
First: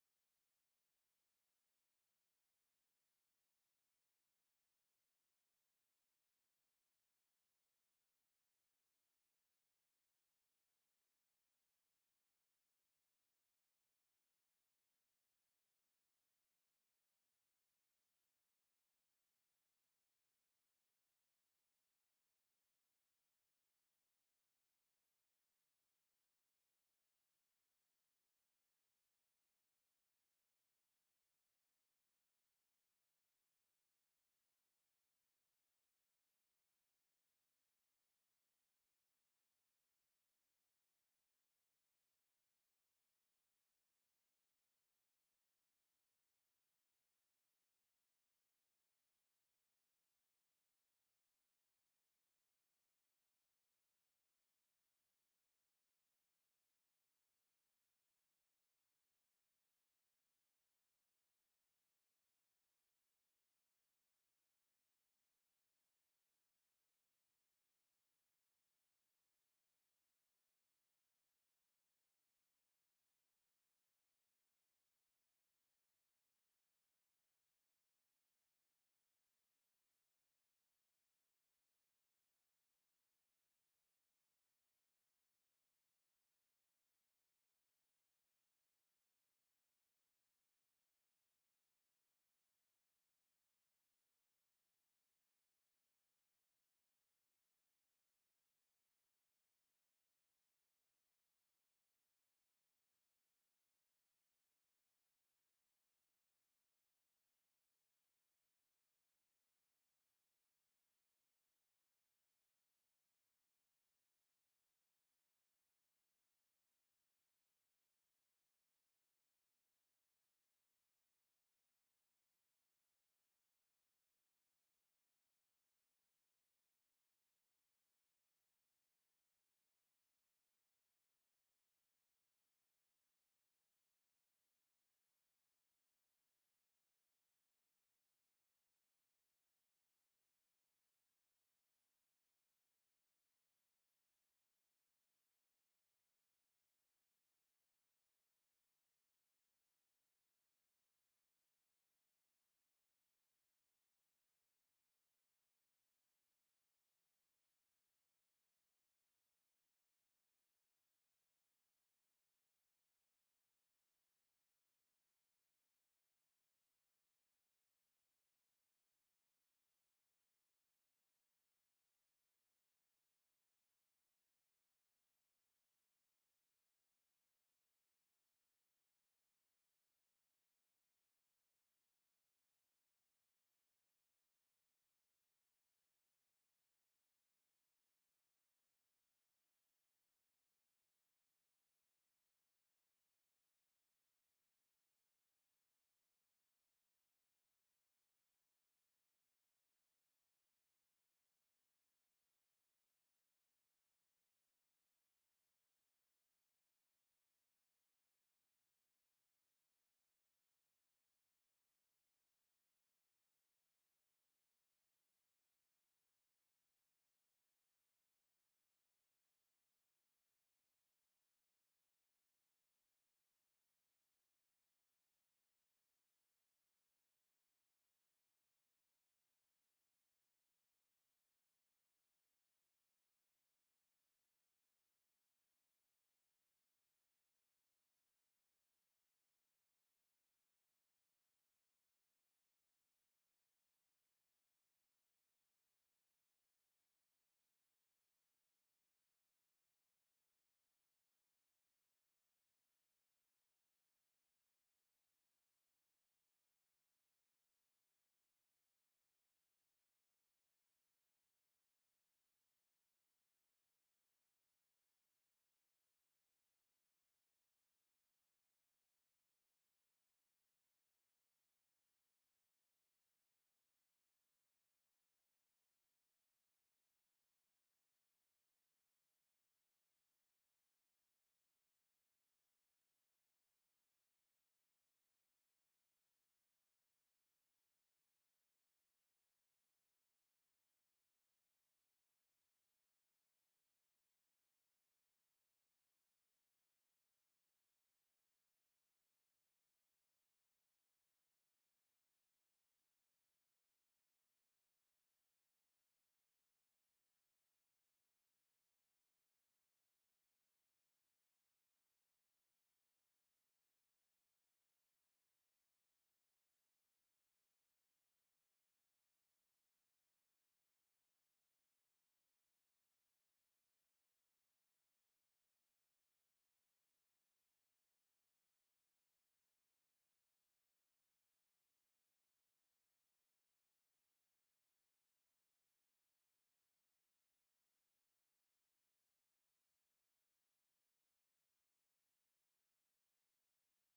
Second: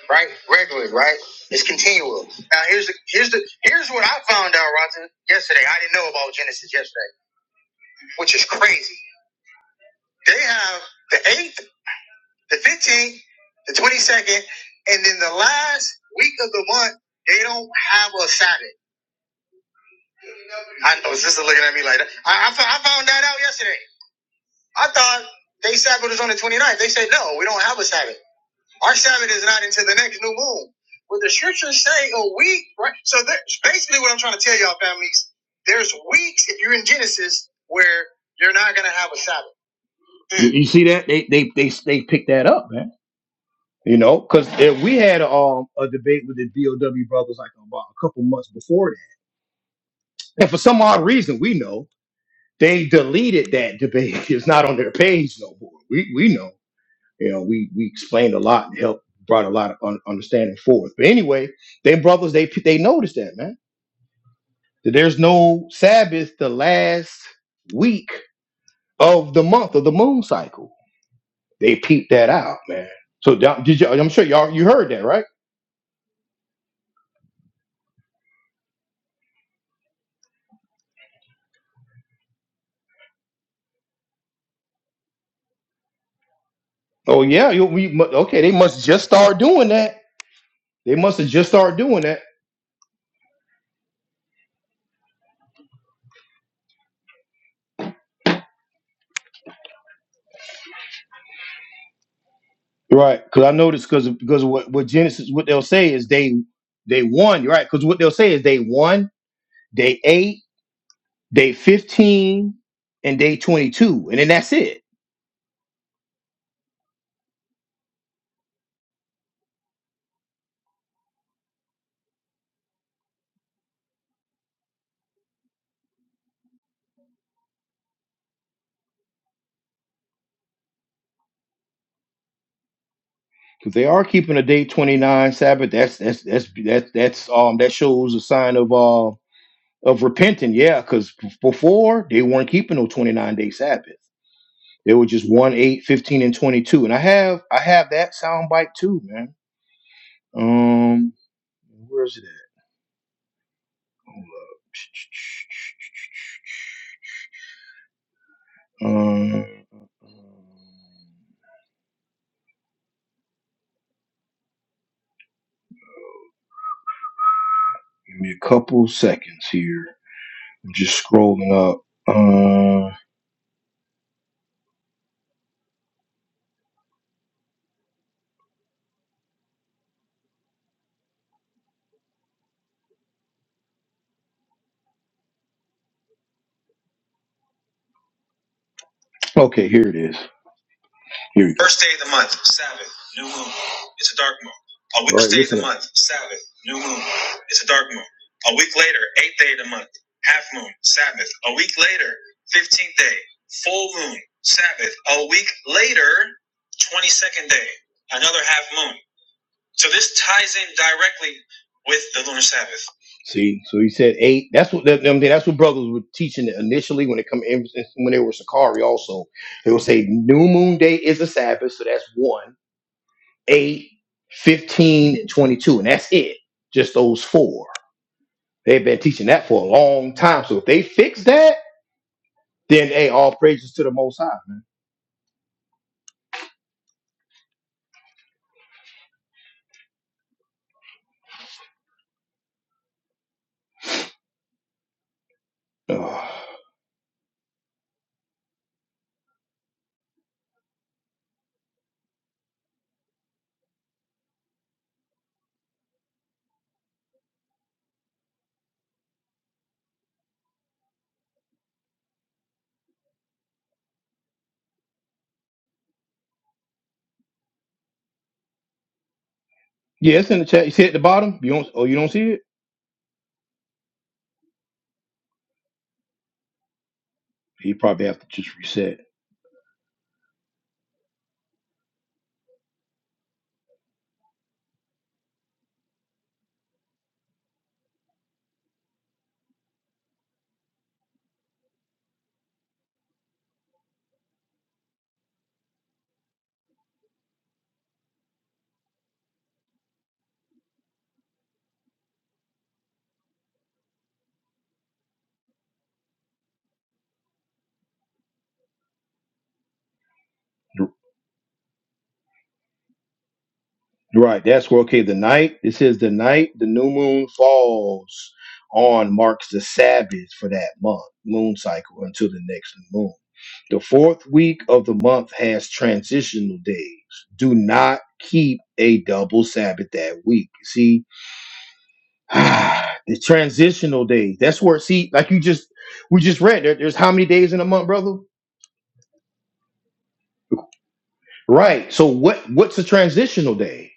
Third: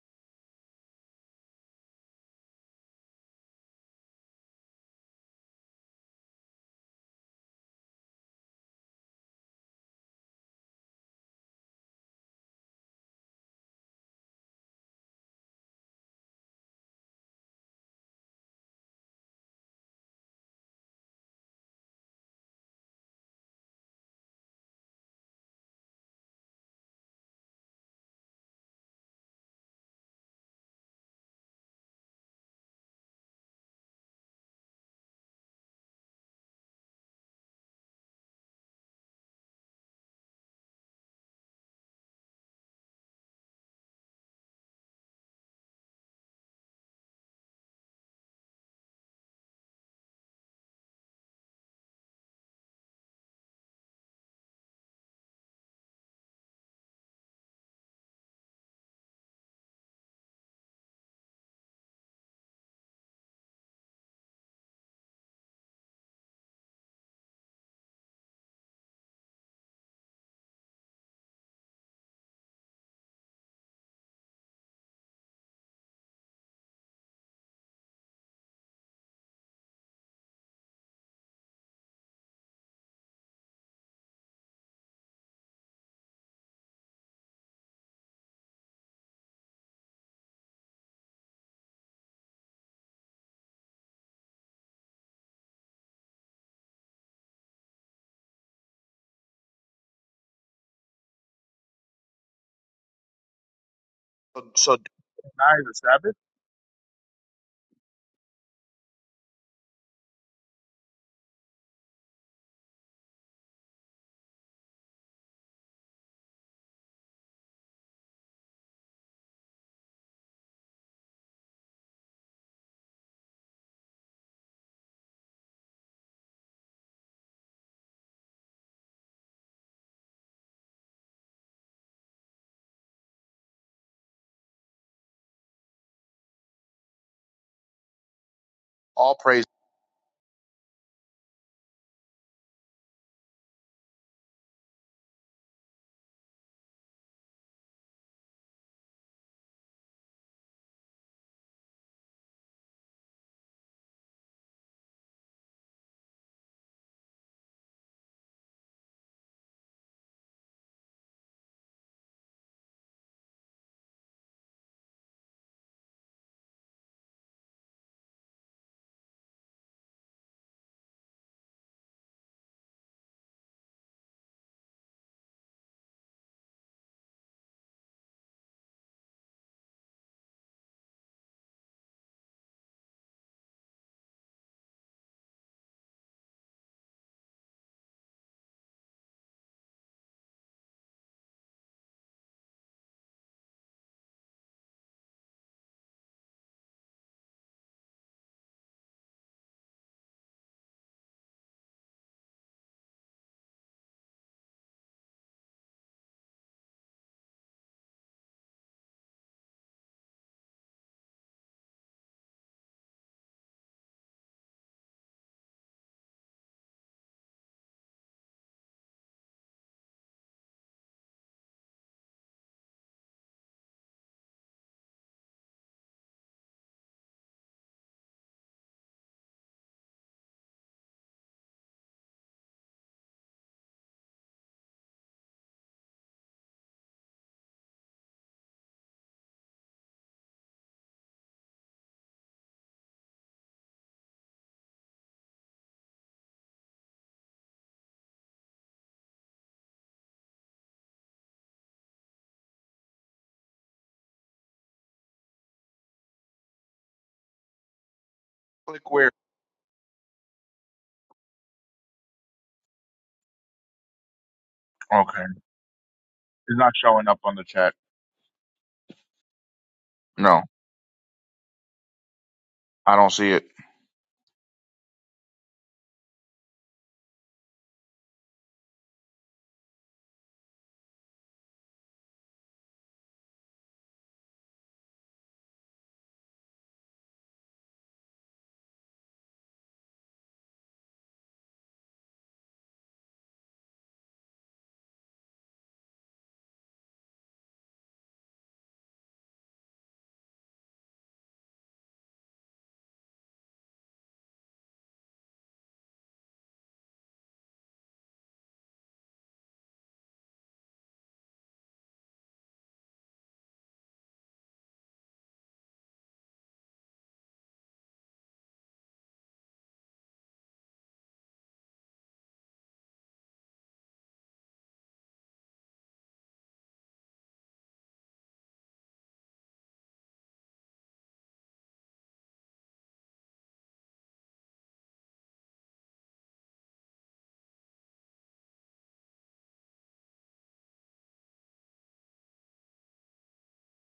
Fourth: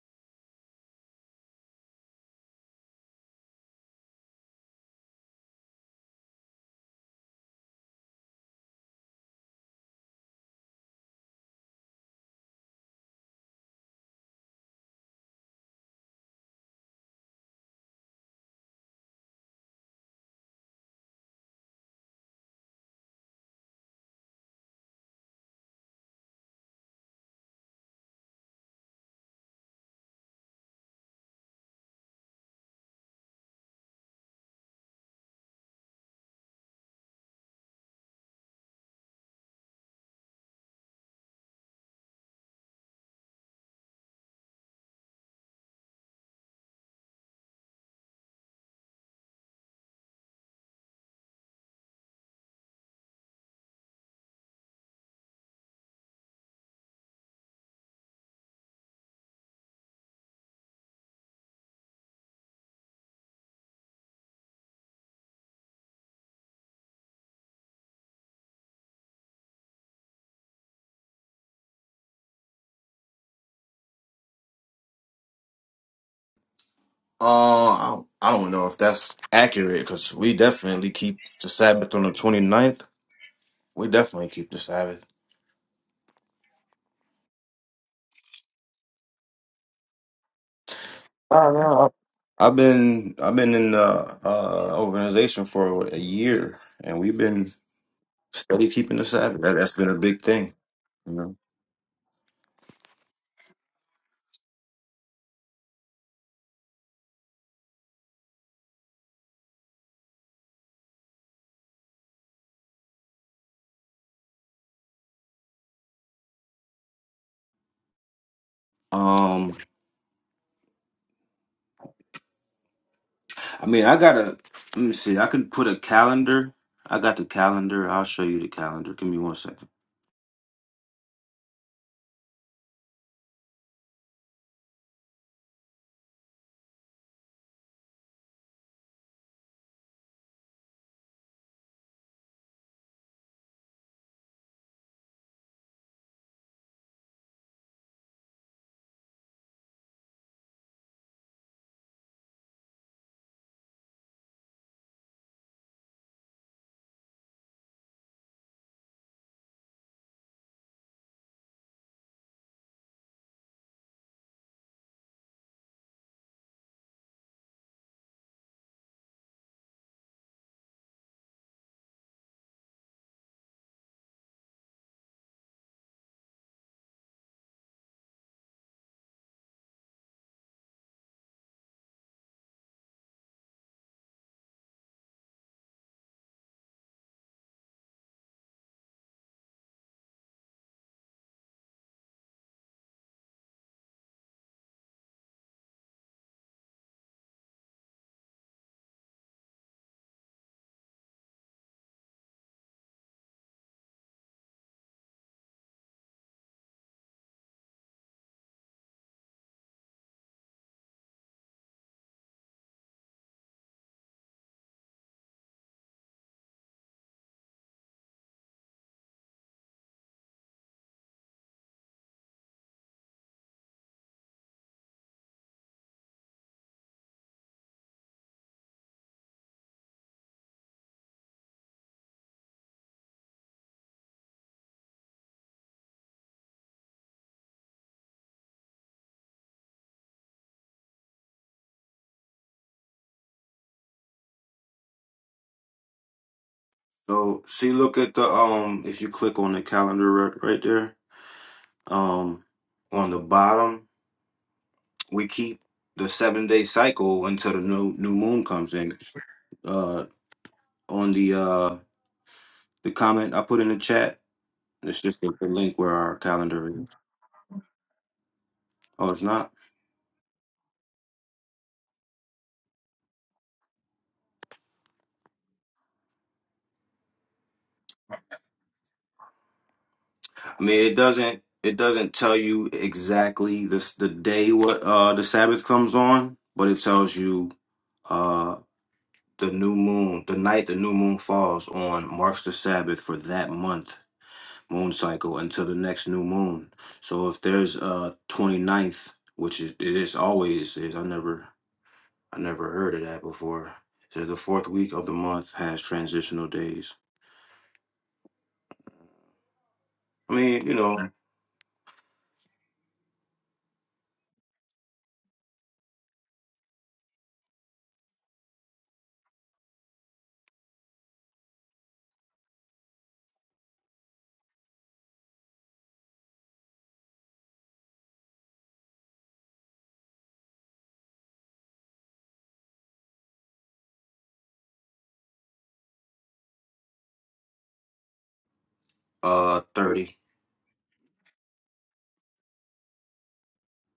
right? Regularly, right? It's continual. Now here's the here's the here's what I found out, Roger, yesterday. I didn't know about Genesis yesterday, which is crazy. They have the eighth the 15th, the 22nd, and then the last week of the month, they don't have a Sabbath. I know sister looking at me like that. I, I, I found that out yesterday. I thought they Sabbath was on the twenty ninth. They said, no, we don't have a Sabbath. Our Sabbath is not until the next new moon. But the scriptures say a week, right? So that's basically what I'm trying to tell y'all, families. There's weeks, if you're in Genesis, where you're not going to have a Sabbath. You, you see that? They, they they they picked that up, man. You know, because we had um, a debate with the DOW brothers like about a couple months before that, and for some odd reason, we know they deleted that debate. It's not on their page no more. We we know. You know, we we explained a lot and helped brought a lot of un- understanding forth. But anyway, they brothers they they noticed that man that there's no Sabbath the last week of the month of the moon cycle. They peeped that out, man. So da- did you? I'm sure y'all you heard that, right?
Uh, I I don't know if that's accurate because we definitely keep the Sabbath on the twenty-ninth. We definitely keep the Sabbath.
Oh yeah, you, we mu- okay? They must just start doing that. They must have just
Oh
started
no.
doing that,
I've been I've been in the uh, organization for a year, and we've been steady keeping the Sabbath. That, that's been a big thing, you know.
right? Because I noticed because
So,
because what
so
what
day
Genesis what
nine
they'll
is the
say is
Sabbath.
they they won, right? Because what they'll say is they won, day eight, day fifteen, and day twenty two, and then that's it.
Um, I mean, I gotta let me see. I could put a calendar. I got the calendar. I'll show you the calendar. Give me one second.
Because they are keeping a day twenty nine Sabbath. That's that's that's that's that's um that shows a sign of uh
All praise.
of repenting, yeah. Because before they weren't keeping no twenty nine day Sabbath. They were just one, eight, fifteen, and twenty-two. And I have I have that soundbite too, man. Um, where's it at? Hold up. Um, give me a couple seconds here. I'm just scrolling up. Uh, okay, here it is. Here we go. First day of the month, Sabbath, new moon. It's a dark moon. A week All right, day of the month, Sabbath, new moon. It's a dark moon. A week later, eighth day of the month, half moon, Sabbath. A week later, fifteenth day, full moon, Sabbath. A week later, twenty-second day, another half moon. So this ties in directly with the lunar Sabbath. See, so he said eight. That's what that, I mean, that's what brothers were teaching initially when it come in, when they were Sakari. Also, they would say new moon day is a Sabbath, so that's one, eight, fifteen, and twenty-two, and that's it. Just those four. They've been teaching that for a long time. So if they fix that, then hey, all praises to the Most High, man. Ugh.
So, see, look at the um. If you click on the calendar right, right there, um, on the bottom, we keep the seven day cycle until the new new moon comes
Click
in.
where?
Uh, on the uh the comment I put in the chat. It's just
Okay,
the, the link where our
it's
calendar
not
is.
showing up on the chat.
Oh, it's not.
Yeah, it's in
No,
the chat. You see it at the bottom. You don't? Oh, you don't see it?
I don't see it.
He probably have to just reset.
I mean, it doesn't. It doesn't tell you exactly this the day what uh the Sabbath comes on, but it tells you uh the new moon, the night the new moon falls on marks the Sabbath for that month moon cycle until the next new moon. So if there's uh 29th, which is, it is always is, I never I never heard of that before. So the fourth week of the month has transitional days. I mean, you know,
Right. That's where okay. The night. It says the night the new moon falls on marks the Sabbath for that month moon cycle until the next new moon. The fourth week of the month has transitional days. Do not keep a double Sabbath that week. See, the transitional days. That's where see, like you just we just read there, there's how many days in a month, brother?
uh, thirty.
Right. So what what's a transitional day?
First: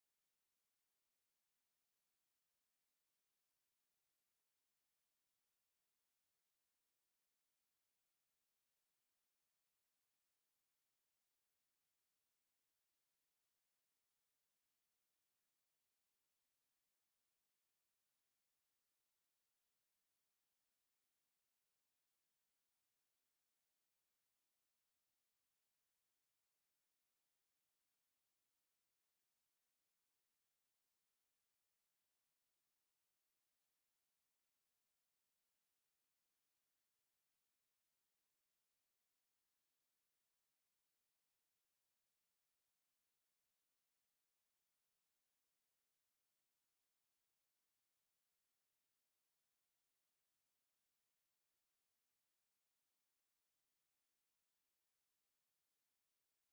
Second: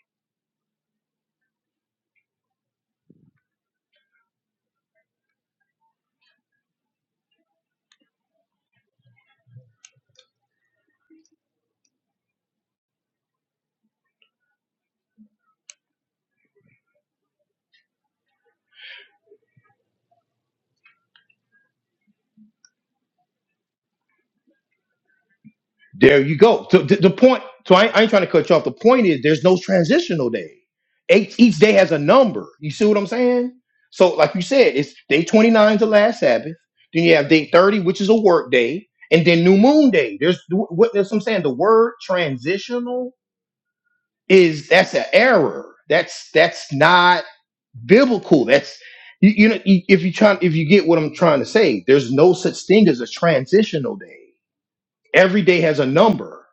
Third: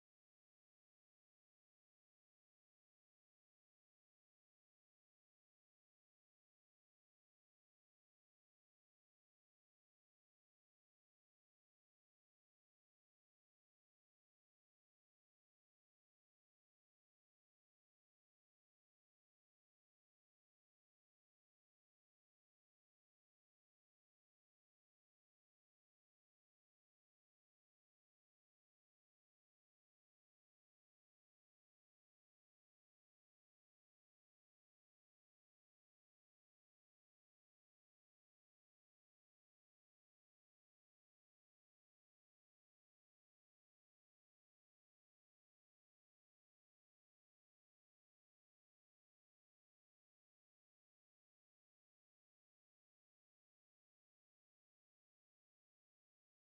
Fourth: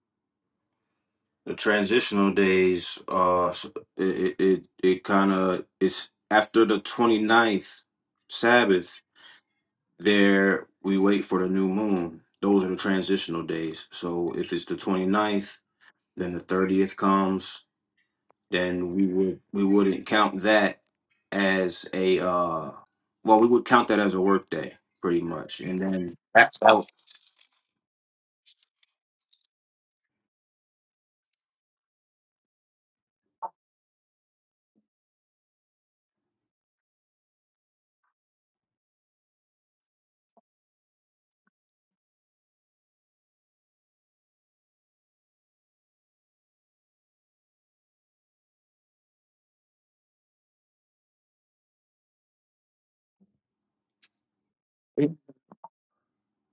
The transitional days, uh, s- it it it kind of it's after the 29th Sabbath. There we wait for the new moon. Those are the transitional days. So if it's the 29th, then the thirtieth comes. Then we would we wouldn't count that as a uh, well, we would count that as a work day, pretty much. And then
There you
that's
go. So
out.
the, the point. So I, I ain't trying to cut you off. The point is there's no transitional day. Each each day has a number. You see what I'm saying? So like you said, it's day 29 to last Sabbath. Then you have day 30, which is a work day, and then new moon day. There's what that's what I'm saying. The word transitional is that's an error. That's that's not. biblical. That's you, you know you- if you try if you get what I'm trying to say, there's no such thing as a transitional day. Every day has a number.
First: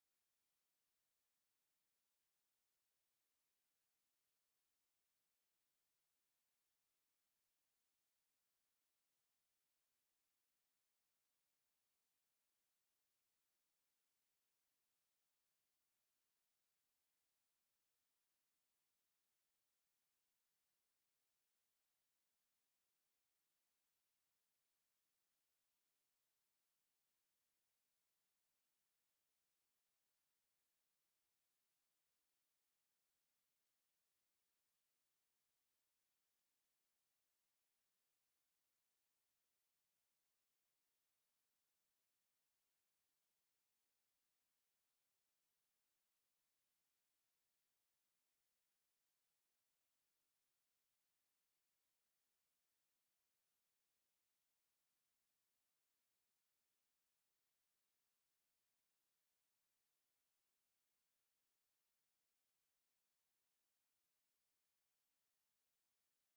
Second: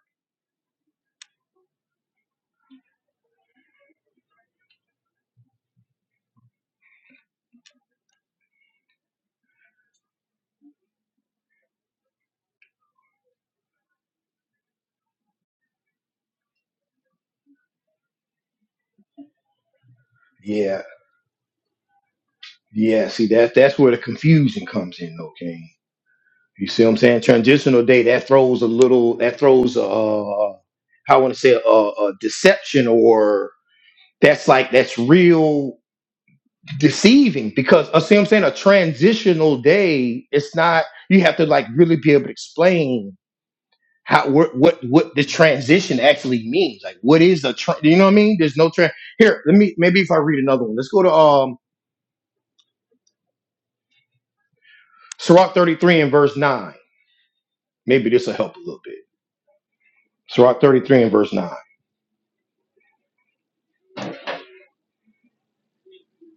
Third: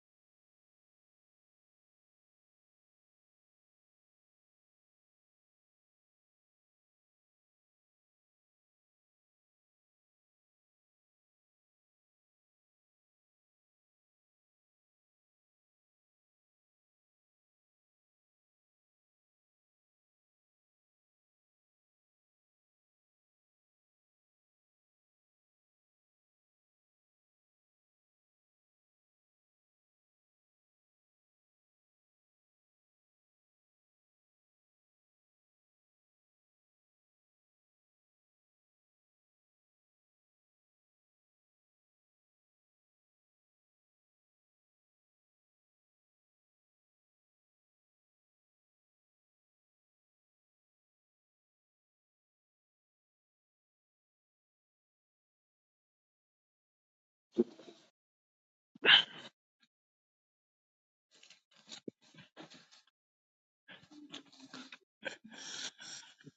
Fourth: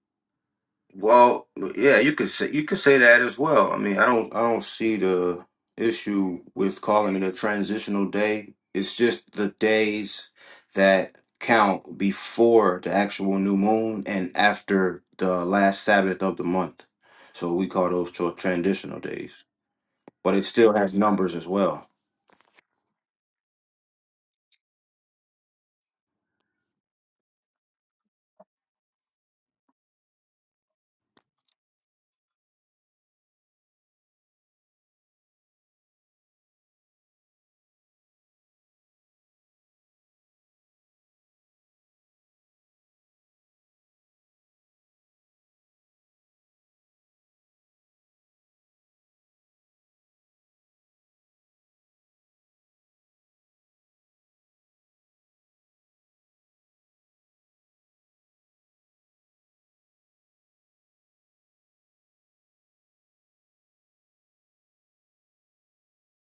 Well, yeah, you could say you could say that as well. I mean, I don't I don't see the issue with calling it a transitional day. It's just the days that count before the actual new moon and after the last Sabbath of the month. So we call those tra- transitional days. But it still
Yeah,
has numbers as well.
yeah. See that that's where the confusion comes in. Okay, you see what I'm saying? Transitional day that throws a little that throws uh how I want to say a, a deception or that's like that's real deceiving because I see what I'm saying a transitional day. It's not you have to like really be able to explain how what what what the transition actually means. Like, what is a tra- you know what I mean? There's no tra- here. Let me maybe if I read another one. Let's go to um Sirach 33 and verse nine. Maybe this will help a little bit. Sirach 33 and verse 9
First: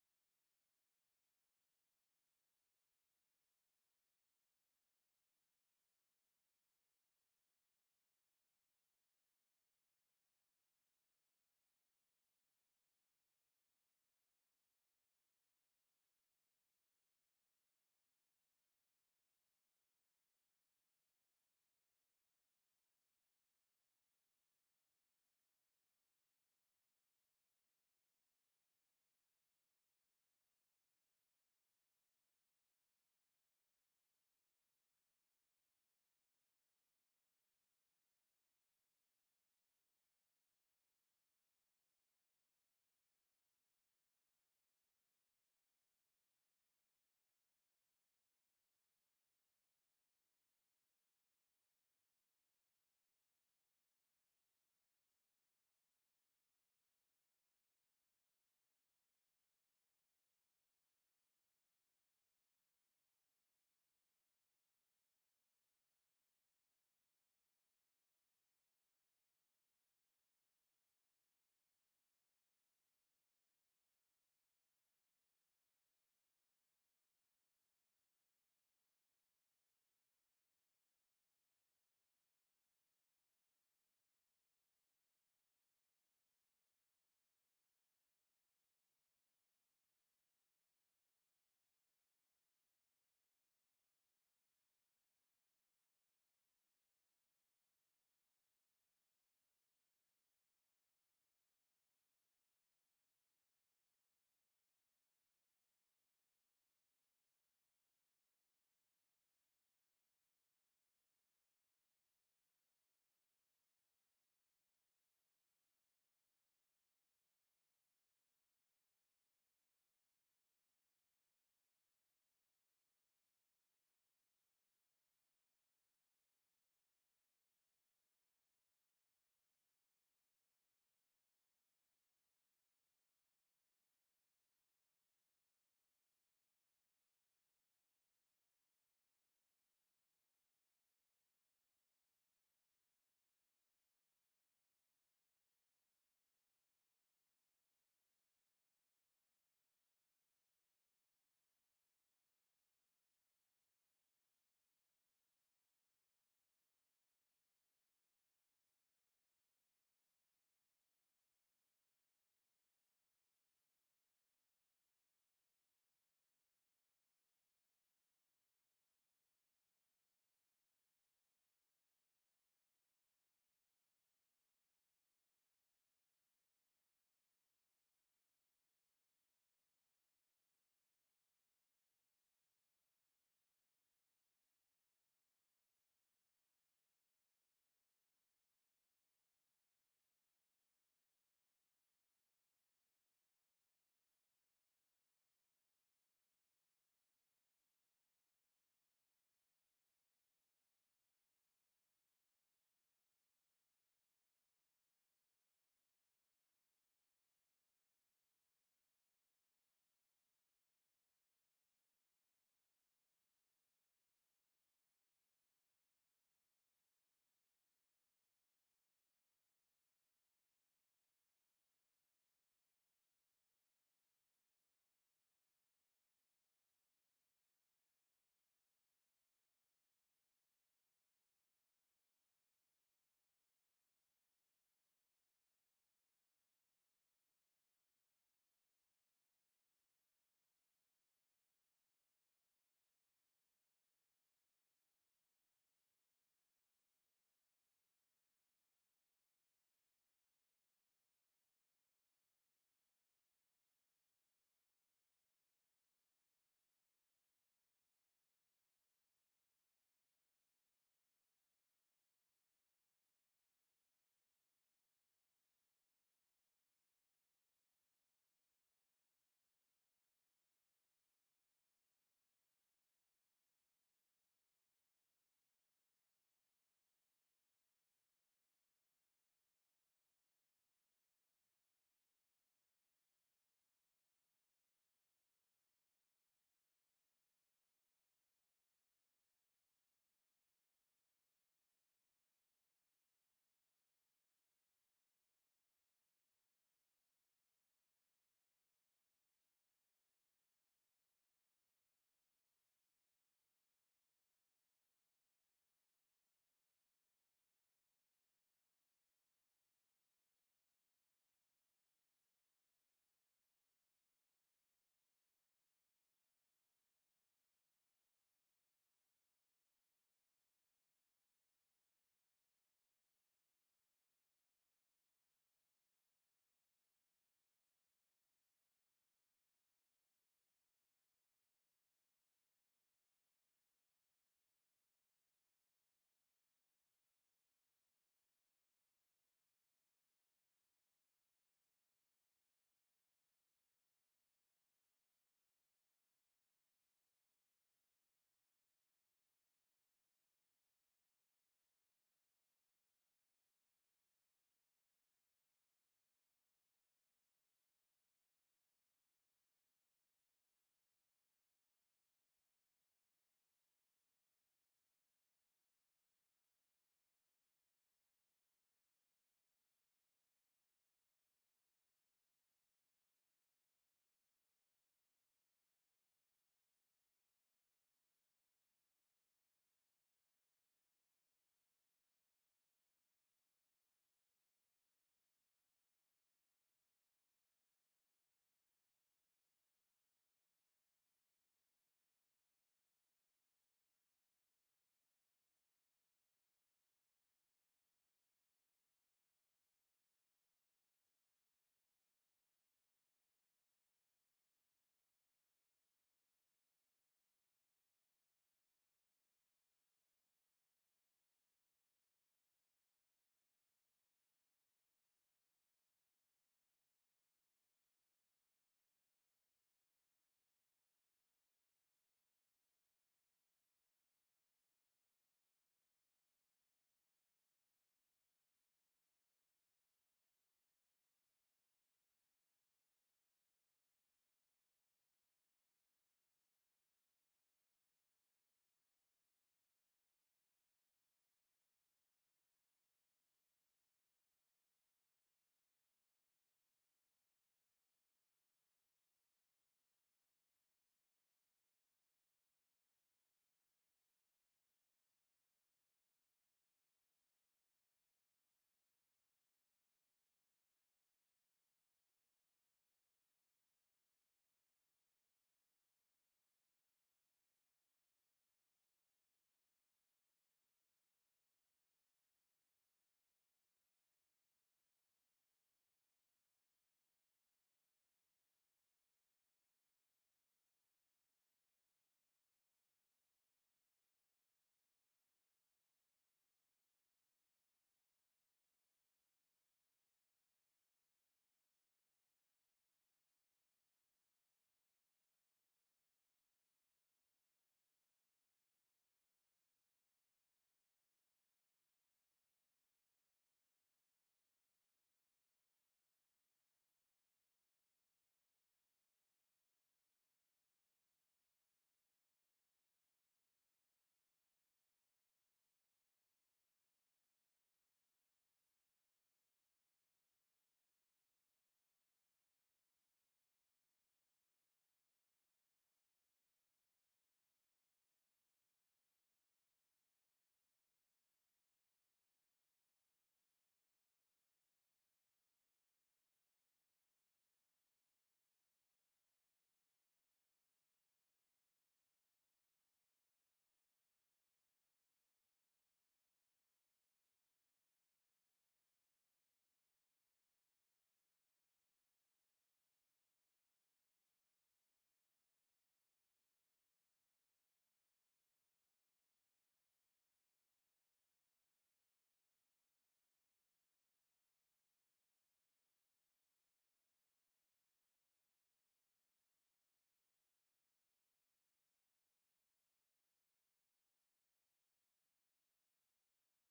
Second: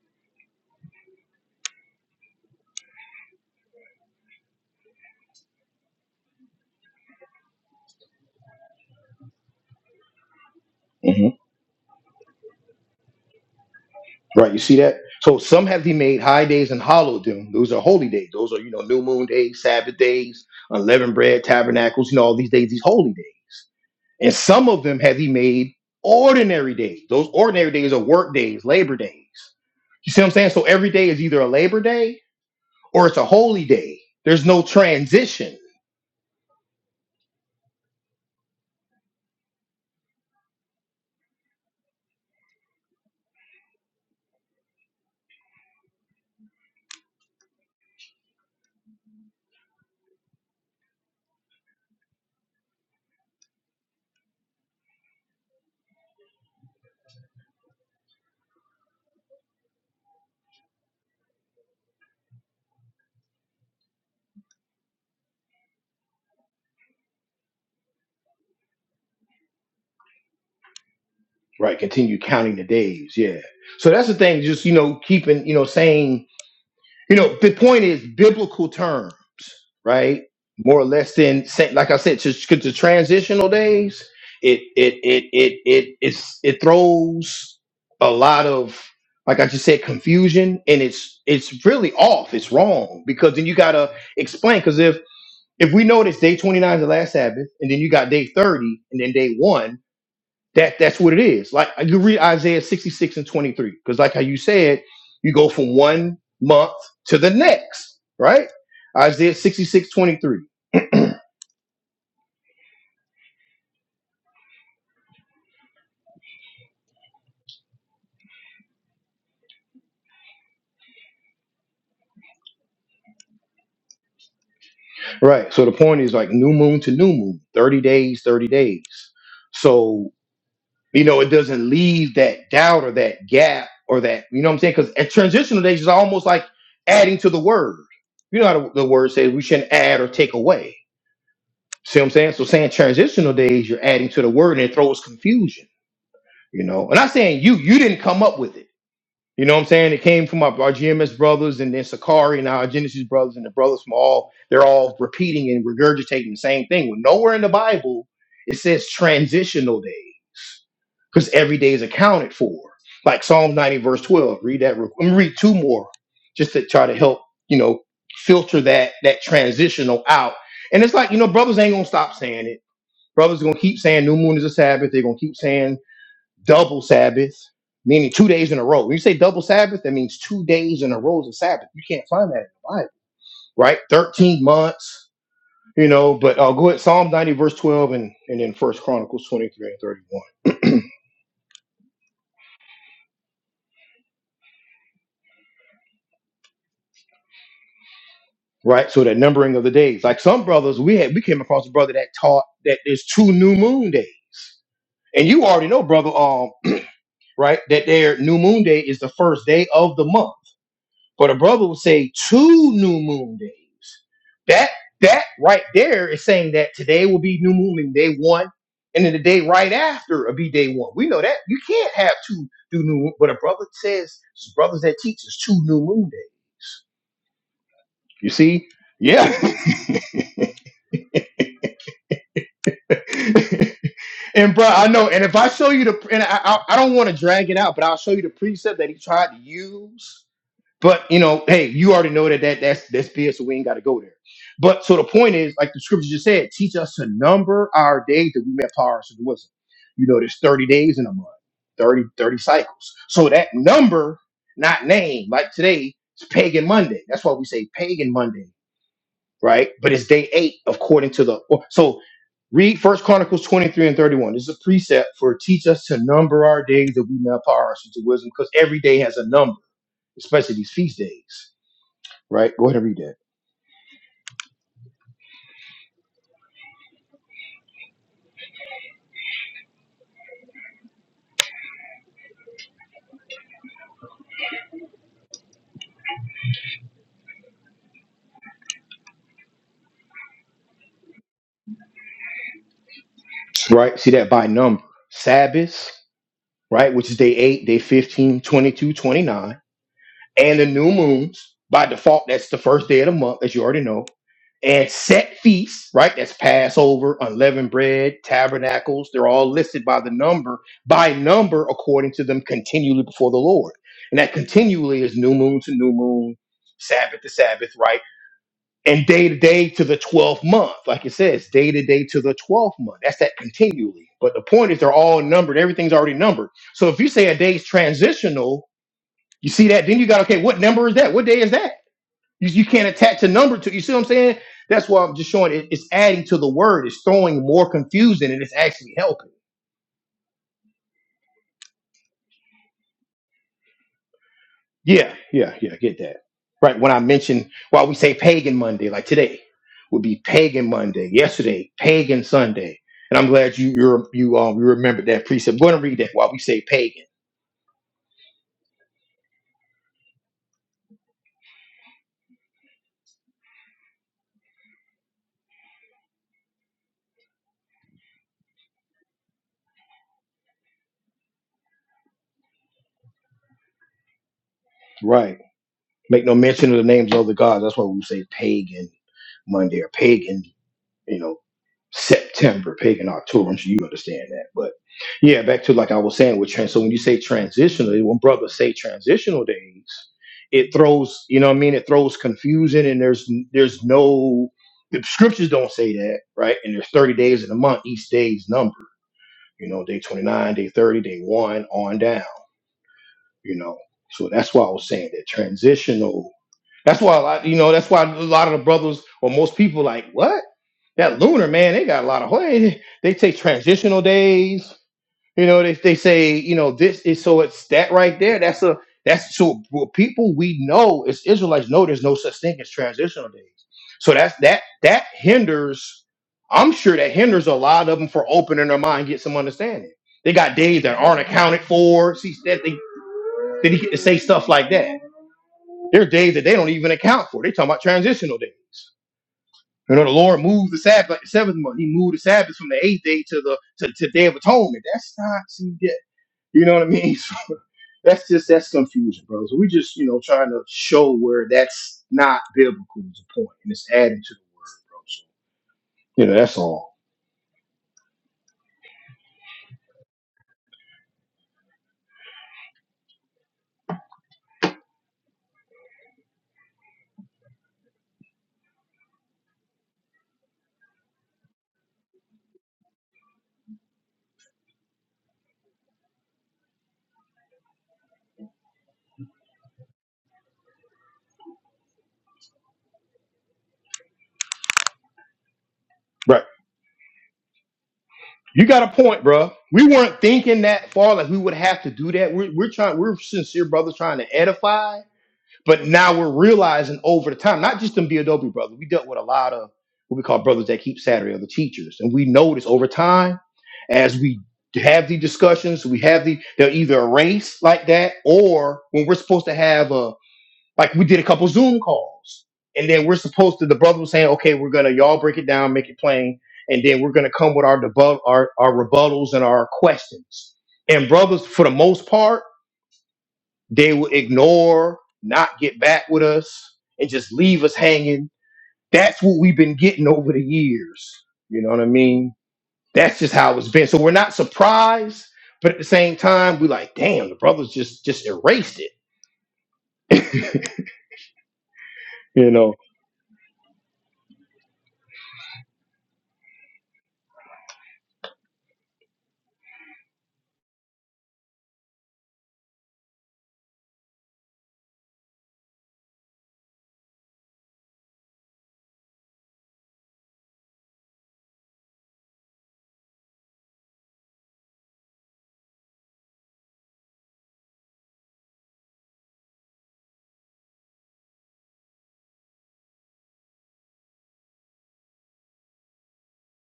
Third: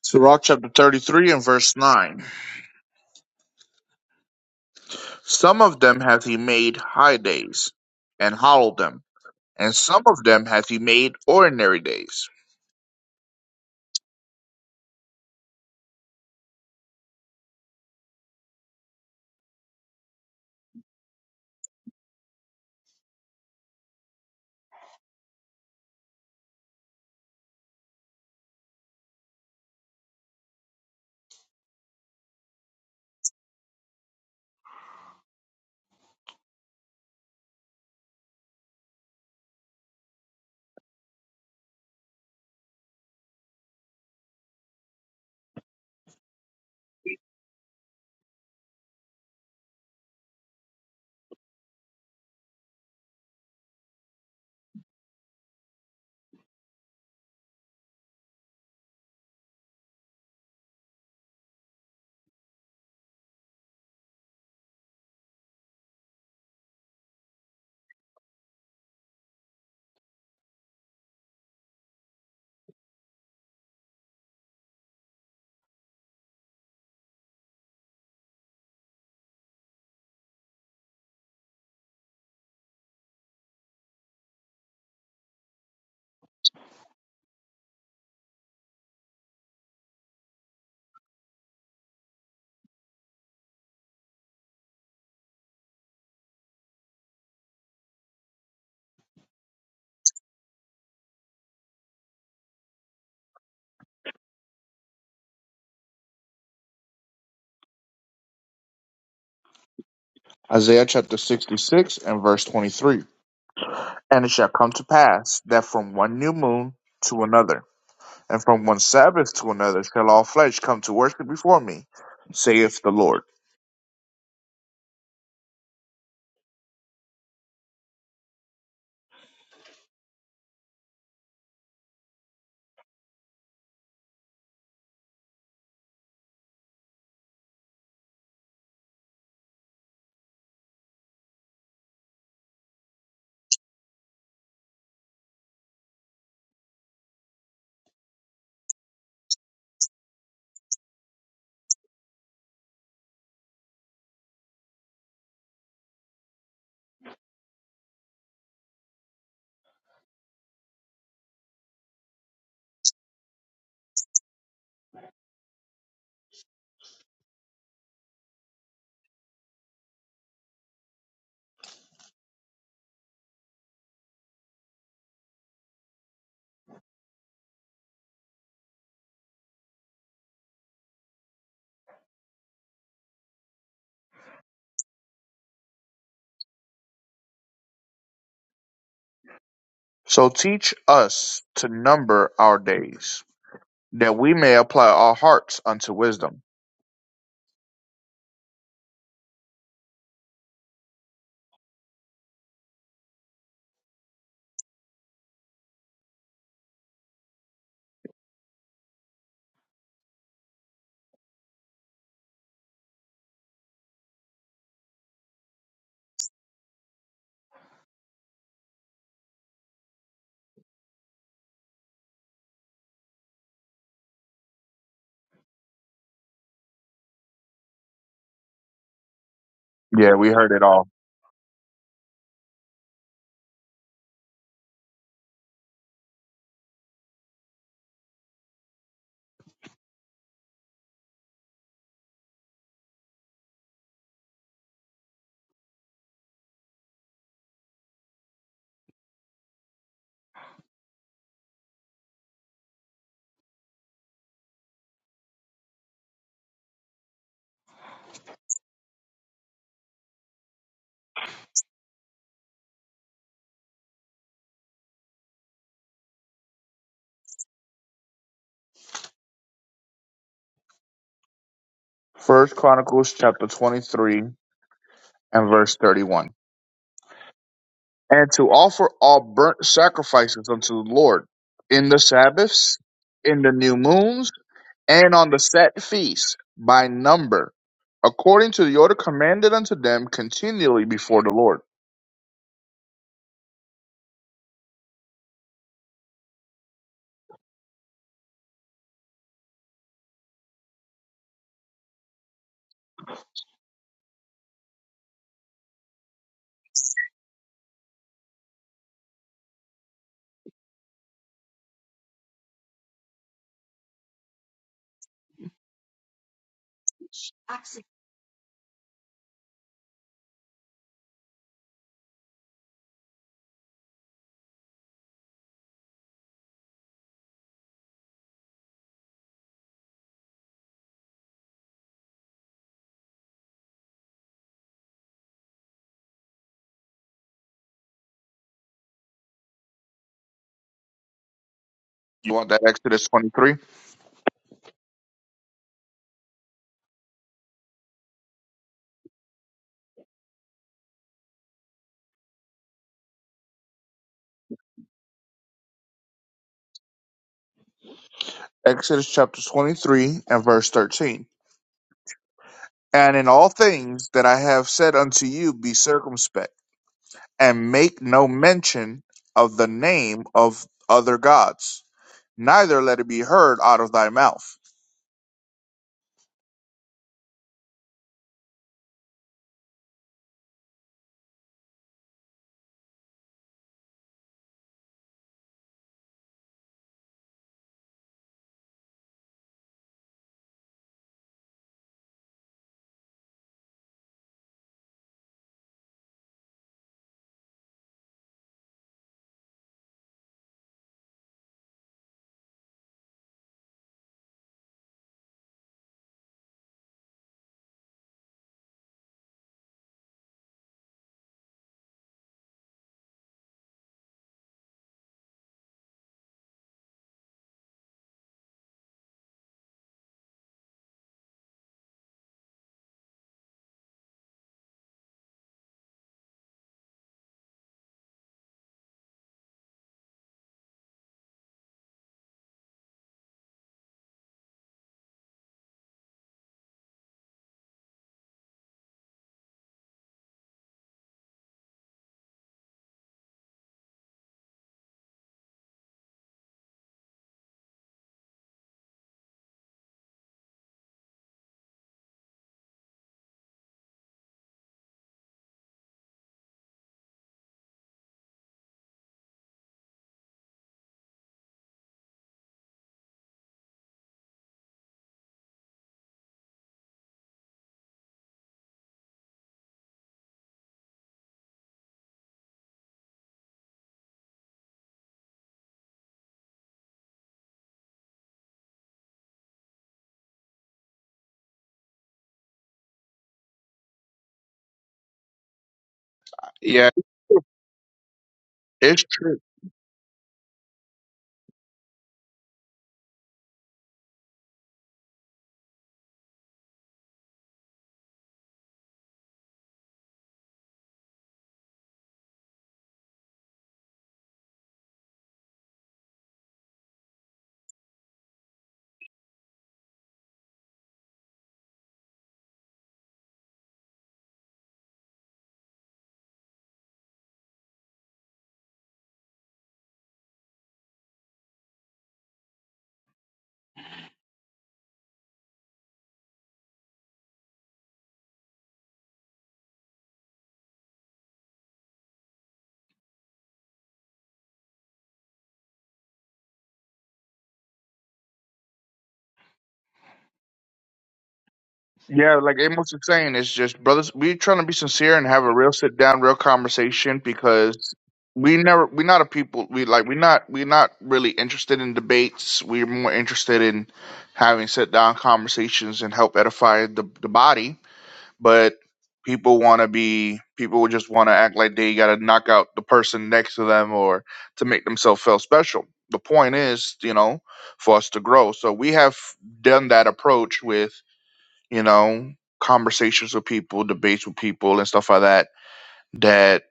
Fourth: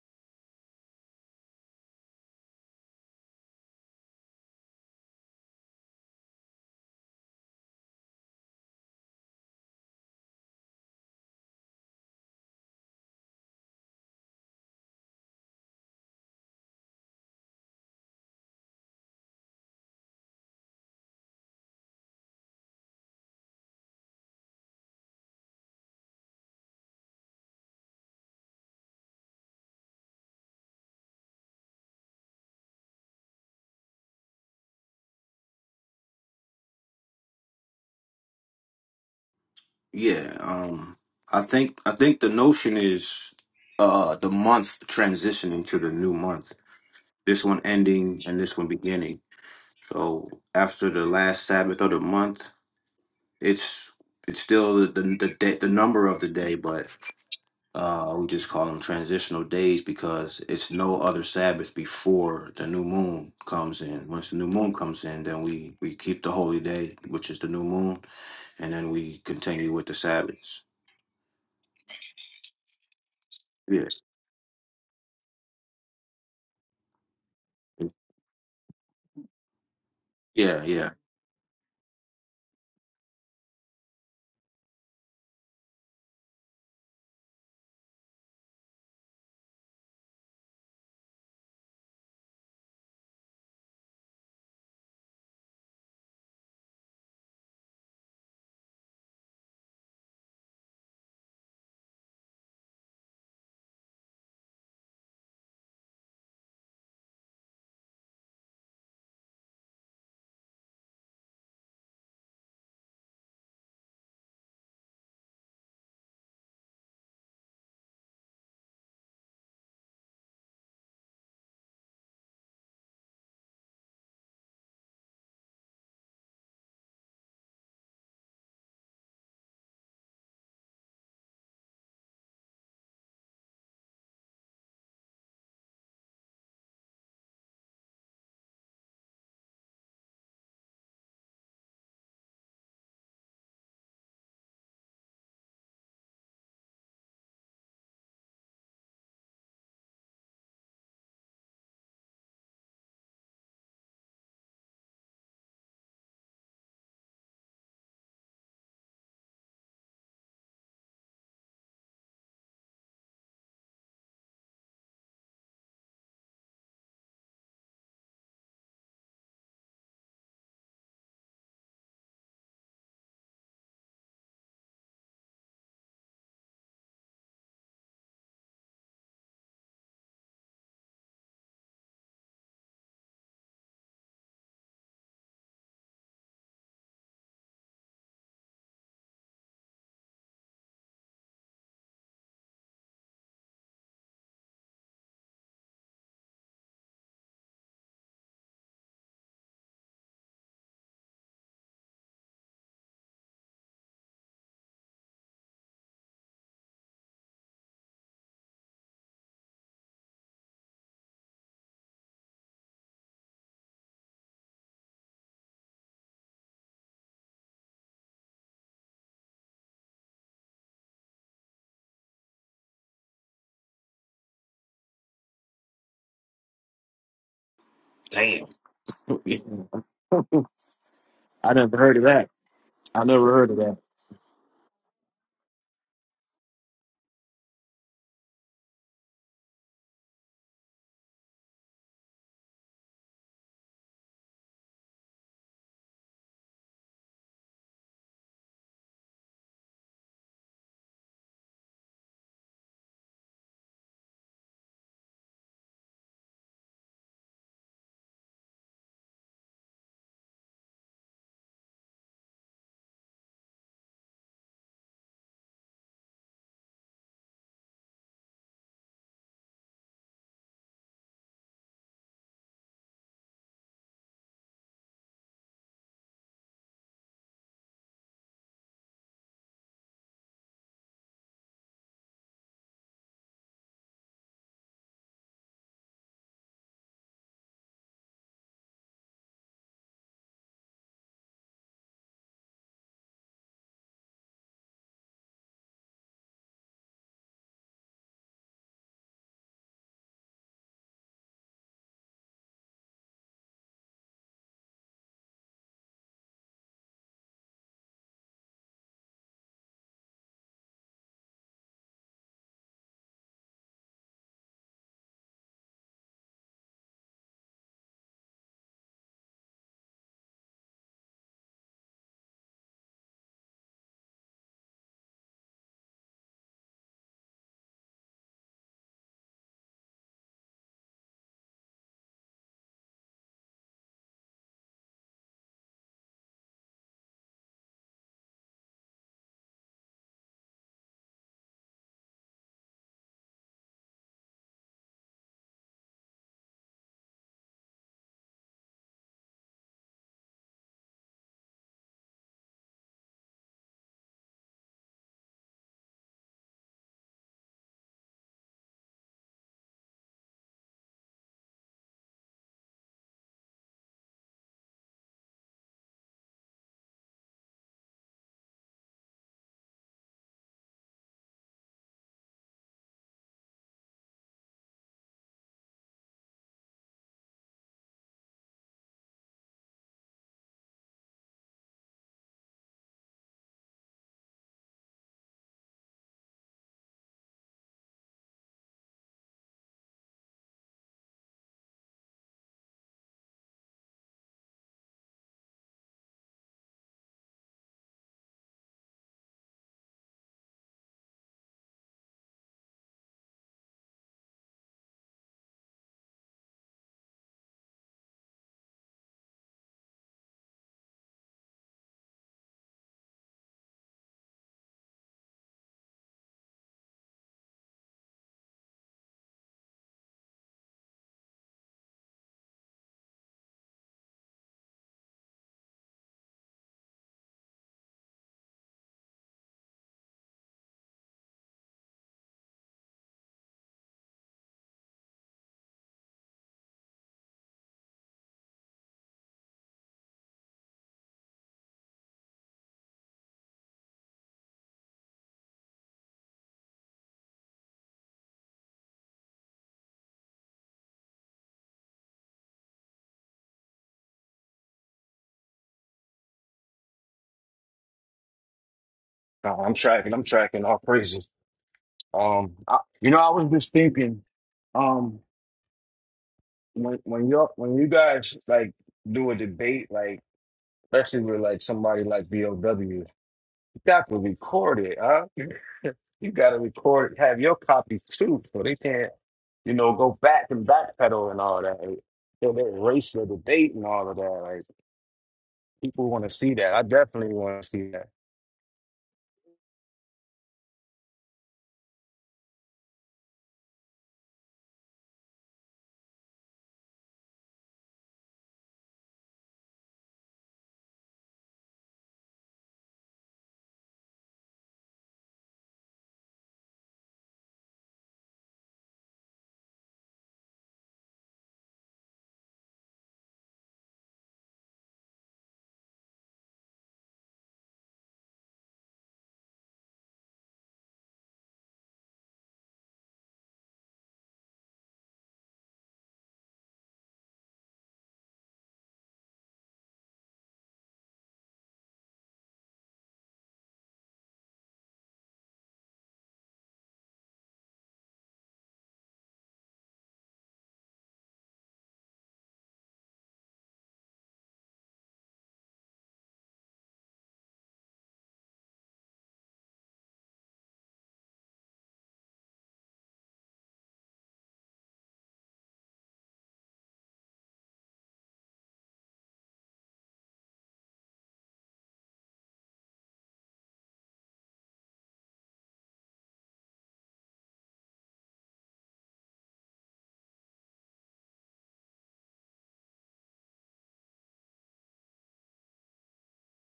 So, Rock chapter thirty-three and verse nine. Some of them hath he made high days, and hallowed them; and some of them hath he made
Mhm.
ordinary days.
Right, you see that? So some have he made high days and hollow doom. Those are holy days. Those are you know new moon days, Sabbath days, unleavened bread, tabernacles. You know all these days, these holy days. And some of them have he made ordinary days. Those ordinary days are work days, labor days. You see what I'm saying? So every day is either a labor day or it's a holy day. There's no transition.
Yeah, um I think I think the notion is uh the month transitioning to the new month. This one ending and this one beginning So after the last Sabbath of the month, it's it's still the the the, day, the number of the day, but uh, we just call them transitional days because it's no other Sabbath before the new moon comes in. Once the new moon comes in, then we we keep the holy day, which is the new moon, and then we continue with the Sabbaths.
Right. Continue counting the days. Yeah.
Yeah,
So that's the thing, just you know, keeping, you know, saying You know, the point is biblical terms, right?
yeah,
More or
yeah.
less than sa- like I said, just 'cause the transitional days, it it it it it it's, it throws a lot of like I just said confusion, and it's it's really off. It's wrong because then you gotta explain because if if we notice day twenty nine is the last Sabbath, and then you got day thirty, and then day one. That that's what it is. Like you read Isaiah 66 and 23, because like how you said, you go from one month to the next, right? Isaiah 66 23.
Isaiah chapter 66 and verse 23. And it shall come to pass that from one new moon to another, and from one Sabbath to another, shall all flesh come to worship before me, saith the Lord.
Right. So the point is like new moon to new moon, 30 days, 30 days. So, you know, it doesn't leave that doubt or that gap or that, you know what I'm saying? Because at transitional days is almost like adding to the word. You know how the, the word says we shouldn't add or take away. See what I'm saying? So saying transitional days, you're adding to the word and it throws confusion You know, and I'm saying you, you didn't come up with it. You know what I'm saying? It came from our, our GMS brothers and then Sakari and our Genesis brothers and the brothers from all, they're all repeating and regurgitating the same thing. When nowhere in the Bible it says transitional days, because every day is accounted for. Like Psalm 90, verse 12. Read that real quick. I'm gonna read two more just to try to help, you know, filter that that transitional out. And it's like, you know, brothers ain't gonna stop saying it. Brothers gonna keep saying new moon is a Sabbath, they're gonna keep saying double Sabbath, meaning two days in a row. When you say double Sabbath, that means two days in a row is a Sabbath. You can't find that in the Bible, right? 13 months, you know, but uh, go ahead, Psalm 90, verse 12, and, and then First Chronicles 23 and 31.
So teach us to number our days, that we may apply our hearts unto wisdom.
Right, so that numbering of the days, like some brothers, we had we came across a brother that taught that there's two new moon days, and you already know, brother, um, right, that their new moon day is the first day of the month But a brother would say two new moon days. That that right there is saying that today will be new moon and day one, and then the day right after will be day one. We know that you can't have two do new. moon. But a brother says brothers that teach is two new moon days. You
Damn.
see, yeah.
Yeah, we heard it all.
I never heard of that. I never heard of that.
and bro, I know. And if I show you the, and I I, I don't want to drag it out, but I'll show you the precept that he tried to use But you know, hey, you already know that, that that's that's fear, so we ain't got to go there. But so the point is, like the scripture just said, teach us to number our days that we may power to the wisdom. You know, there's 30 days in a month, 30 30 cycles. So that number, not name, like today, it's pagan Monday. That's why we say pagan Monday, right? But it's day eight according to the or- so read first Chronicles 23 and 31. This is a precept for teach us to number our days that we may apply ourselves to wisdom, because every day has a number, especially these feast days right?
First
Go ahead and read
Chronicles
that.
chapter 23 and verse 31. And to offer all burnt sacrifices unto the Lord in the Sabbaths, in the new moons, and on the set feasts by number, according to the order commanded unto them continually before the Lord.
Right? See that by number. Sabbaths, right? Which is day 8, day 15, 22, 29, And the new moons, by default, that's the first day of the month, as you already know. And set feasts, right? That's Passover, unleavened bread, tabernacles. They're all listed by the number, by number, according to them continually before the Lord. And that continually is new moon to new moon, Sabbath to Sabbath, right? and day to day to the 12th month. Like it says, day to day to the 12th month. That's that continually. But the point is, they're all numbered. Everything's already numbered. So if you say a day's transitional, you see that, then you got, okay, what number is that? What day is that? You, you can't attach a number to You see what I'm saying? That's why I'm just showing it, it's adding to the word, it's throwing more confusion, and it's actually helping.
You want that Exodus 23?
Yeah, yeah, yeah, get that. Right. When I mentioned while we say pagan Monday, like today would be pagan Monday, yesterday, pagan Sunday. And I'm glad you you're, you um you remembered that precept. Go ahead and read that while we say pagan.
Exodus chapter 23 and verse 13. And in all things that I have said unto you, be circumspect and make no mention of the name of other gods, neither let it be heard out of thy mouth.
Right. Make no mention of the names of the gods. That's why we say pagan Monday or pagan, you know, September, pagan October. I'm sure you understand that. But yeah, back to like I was saying with trans. So when you say transitional, when brothers say transitional days, it throws you know what I mean. It throws confusion, and there's there's no the scriptures don't say that right. And there's 30 days in a month. Each day is numbered. You know, day 29, day 30, day one, on down. You know, so that's why I was saying that transitional. That's why, a lot, you know, that's why a lot of the brothers or most people like what that lunar man. They got a lot of holiday. They take transitional days. You know, they they say you know this is so it's that right there. That's a that's so for people we know as Israelites know there's no such thing as transitional days. So that's that that hinders. I'm sure that hinders a lot of them for opening their mind, get some understanding. They got days that aren't accounted for. See that they that he get to say stuff like that? There are days that they don't even account for. They talking about transitional days. You know, the Lord moved the Sabbath, like the seventh month. He moved the Sabbath from the eighth day to the to, to Day of Atonement. That's not see that. You know what I mean? So that's just that's confusion, bro. So we just you know trying to show where that's not biblical is a point, and it's adding to the word, bro. So you know that's all.
Nah, I'm tracking. I'm tracking. All praises. Um, I, you know, I was just thinking, um, when when you when you guys like do a debate, like especially with like somebody like BOW, you got to record it, huh? You got to record, have your copies too, so they can't, you know, go back and backpedal and all that. Like, So they erase the debate and all of that. Like people want to
Right.
see that. I
Yeah,
definitely want to see that.
You got a
it's
point,
true.
bro. We weren't thinking that far, like we would have to do that. We're, we're trying, we're sincere brothers trying to edify, But now we're realizing over the time, not just them Beadobe brothers, we dealt with a lot of what we call brothers that keep Saturday or the teachers. And we notice over time, as we have the discussions, we have the they're either erased like that, or when we're supposed to have a like we did a couple Zoom calls. And then we're supposed to the brother was saying, okay, we're gonna y'all break it down, make it plain, and then we're gonna come with our debut our, our rebuttals and our questions. And brothers, for the most part, they will ignore, not get back with us, and just leave us hanging. That's what we've been getting over the years. You know what I mean? That's just how it's been. So we're not surprised, but at the same time, we're like, damn, the brothers just just erased it.
Yeah,
you
like
know,
Amos is saying, it's just brothers. We trying to be sincere and have a real sit down, real conversation because we never we not a people we like we not we not really interested in debates. We're more interested in having sit down conversations and help edify the the body but people want to be people would just want to act like they got to knock out the person next to them or to make themselves feel special the point is you know for us to grow so we have done that approach with you know conversations with people debates with people and stuff like that that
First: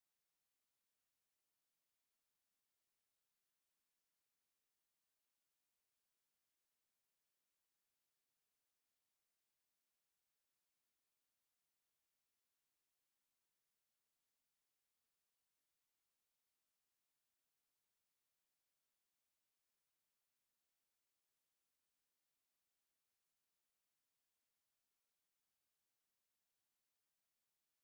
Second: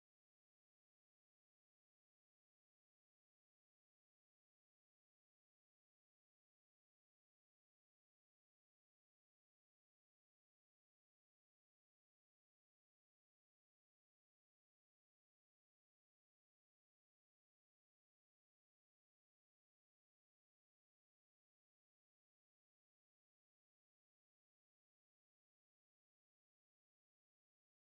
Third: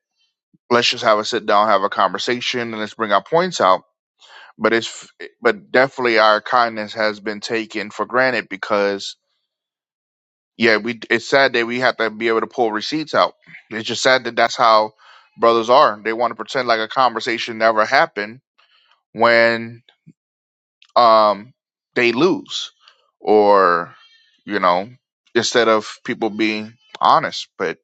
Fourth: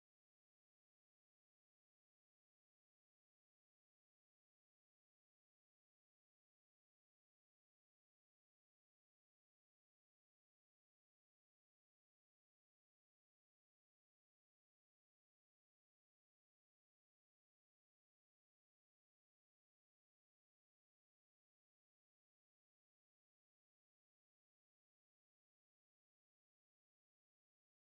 let's just have a sit down have a conversation and let's bring our points out but it's but definitely our kindness has been taken for granted because yeah, we it's sad that we have to be able to pull receipts out. It's just sad that that's how brothers are. They want to pretend like a conversation never happened when um they lose or you know instead of people being honest. But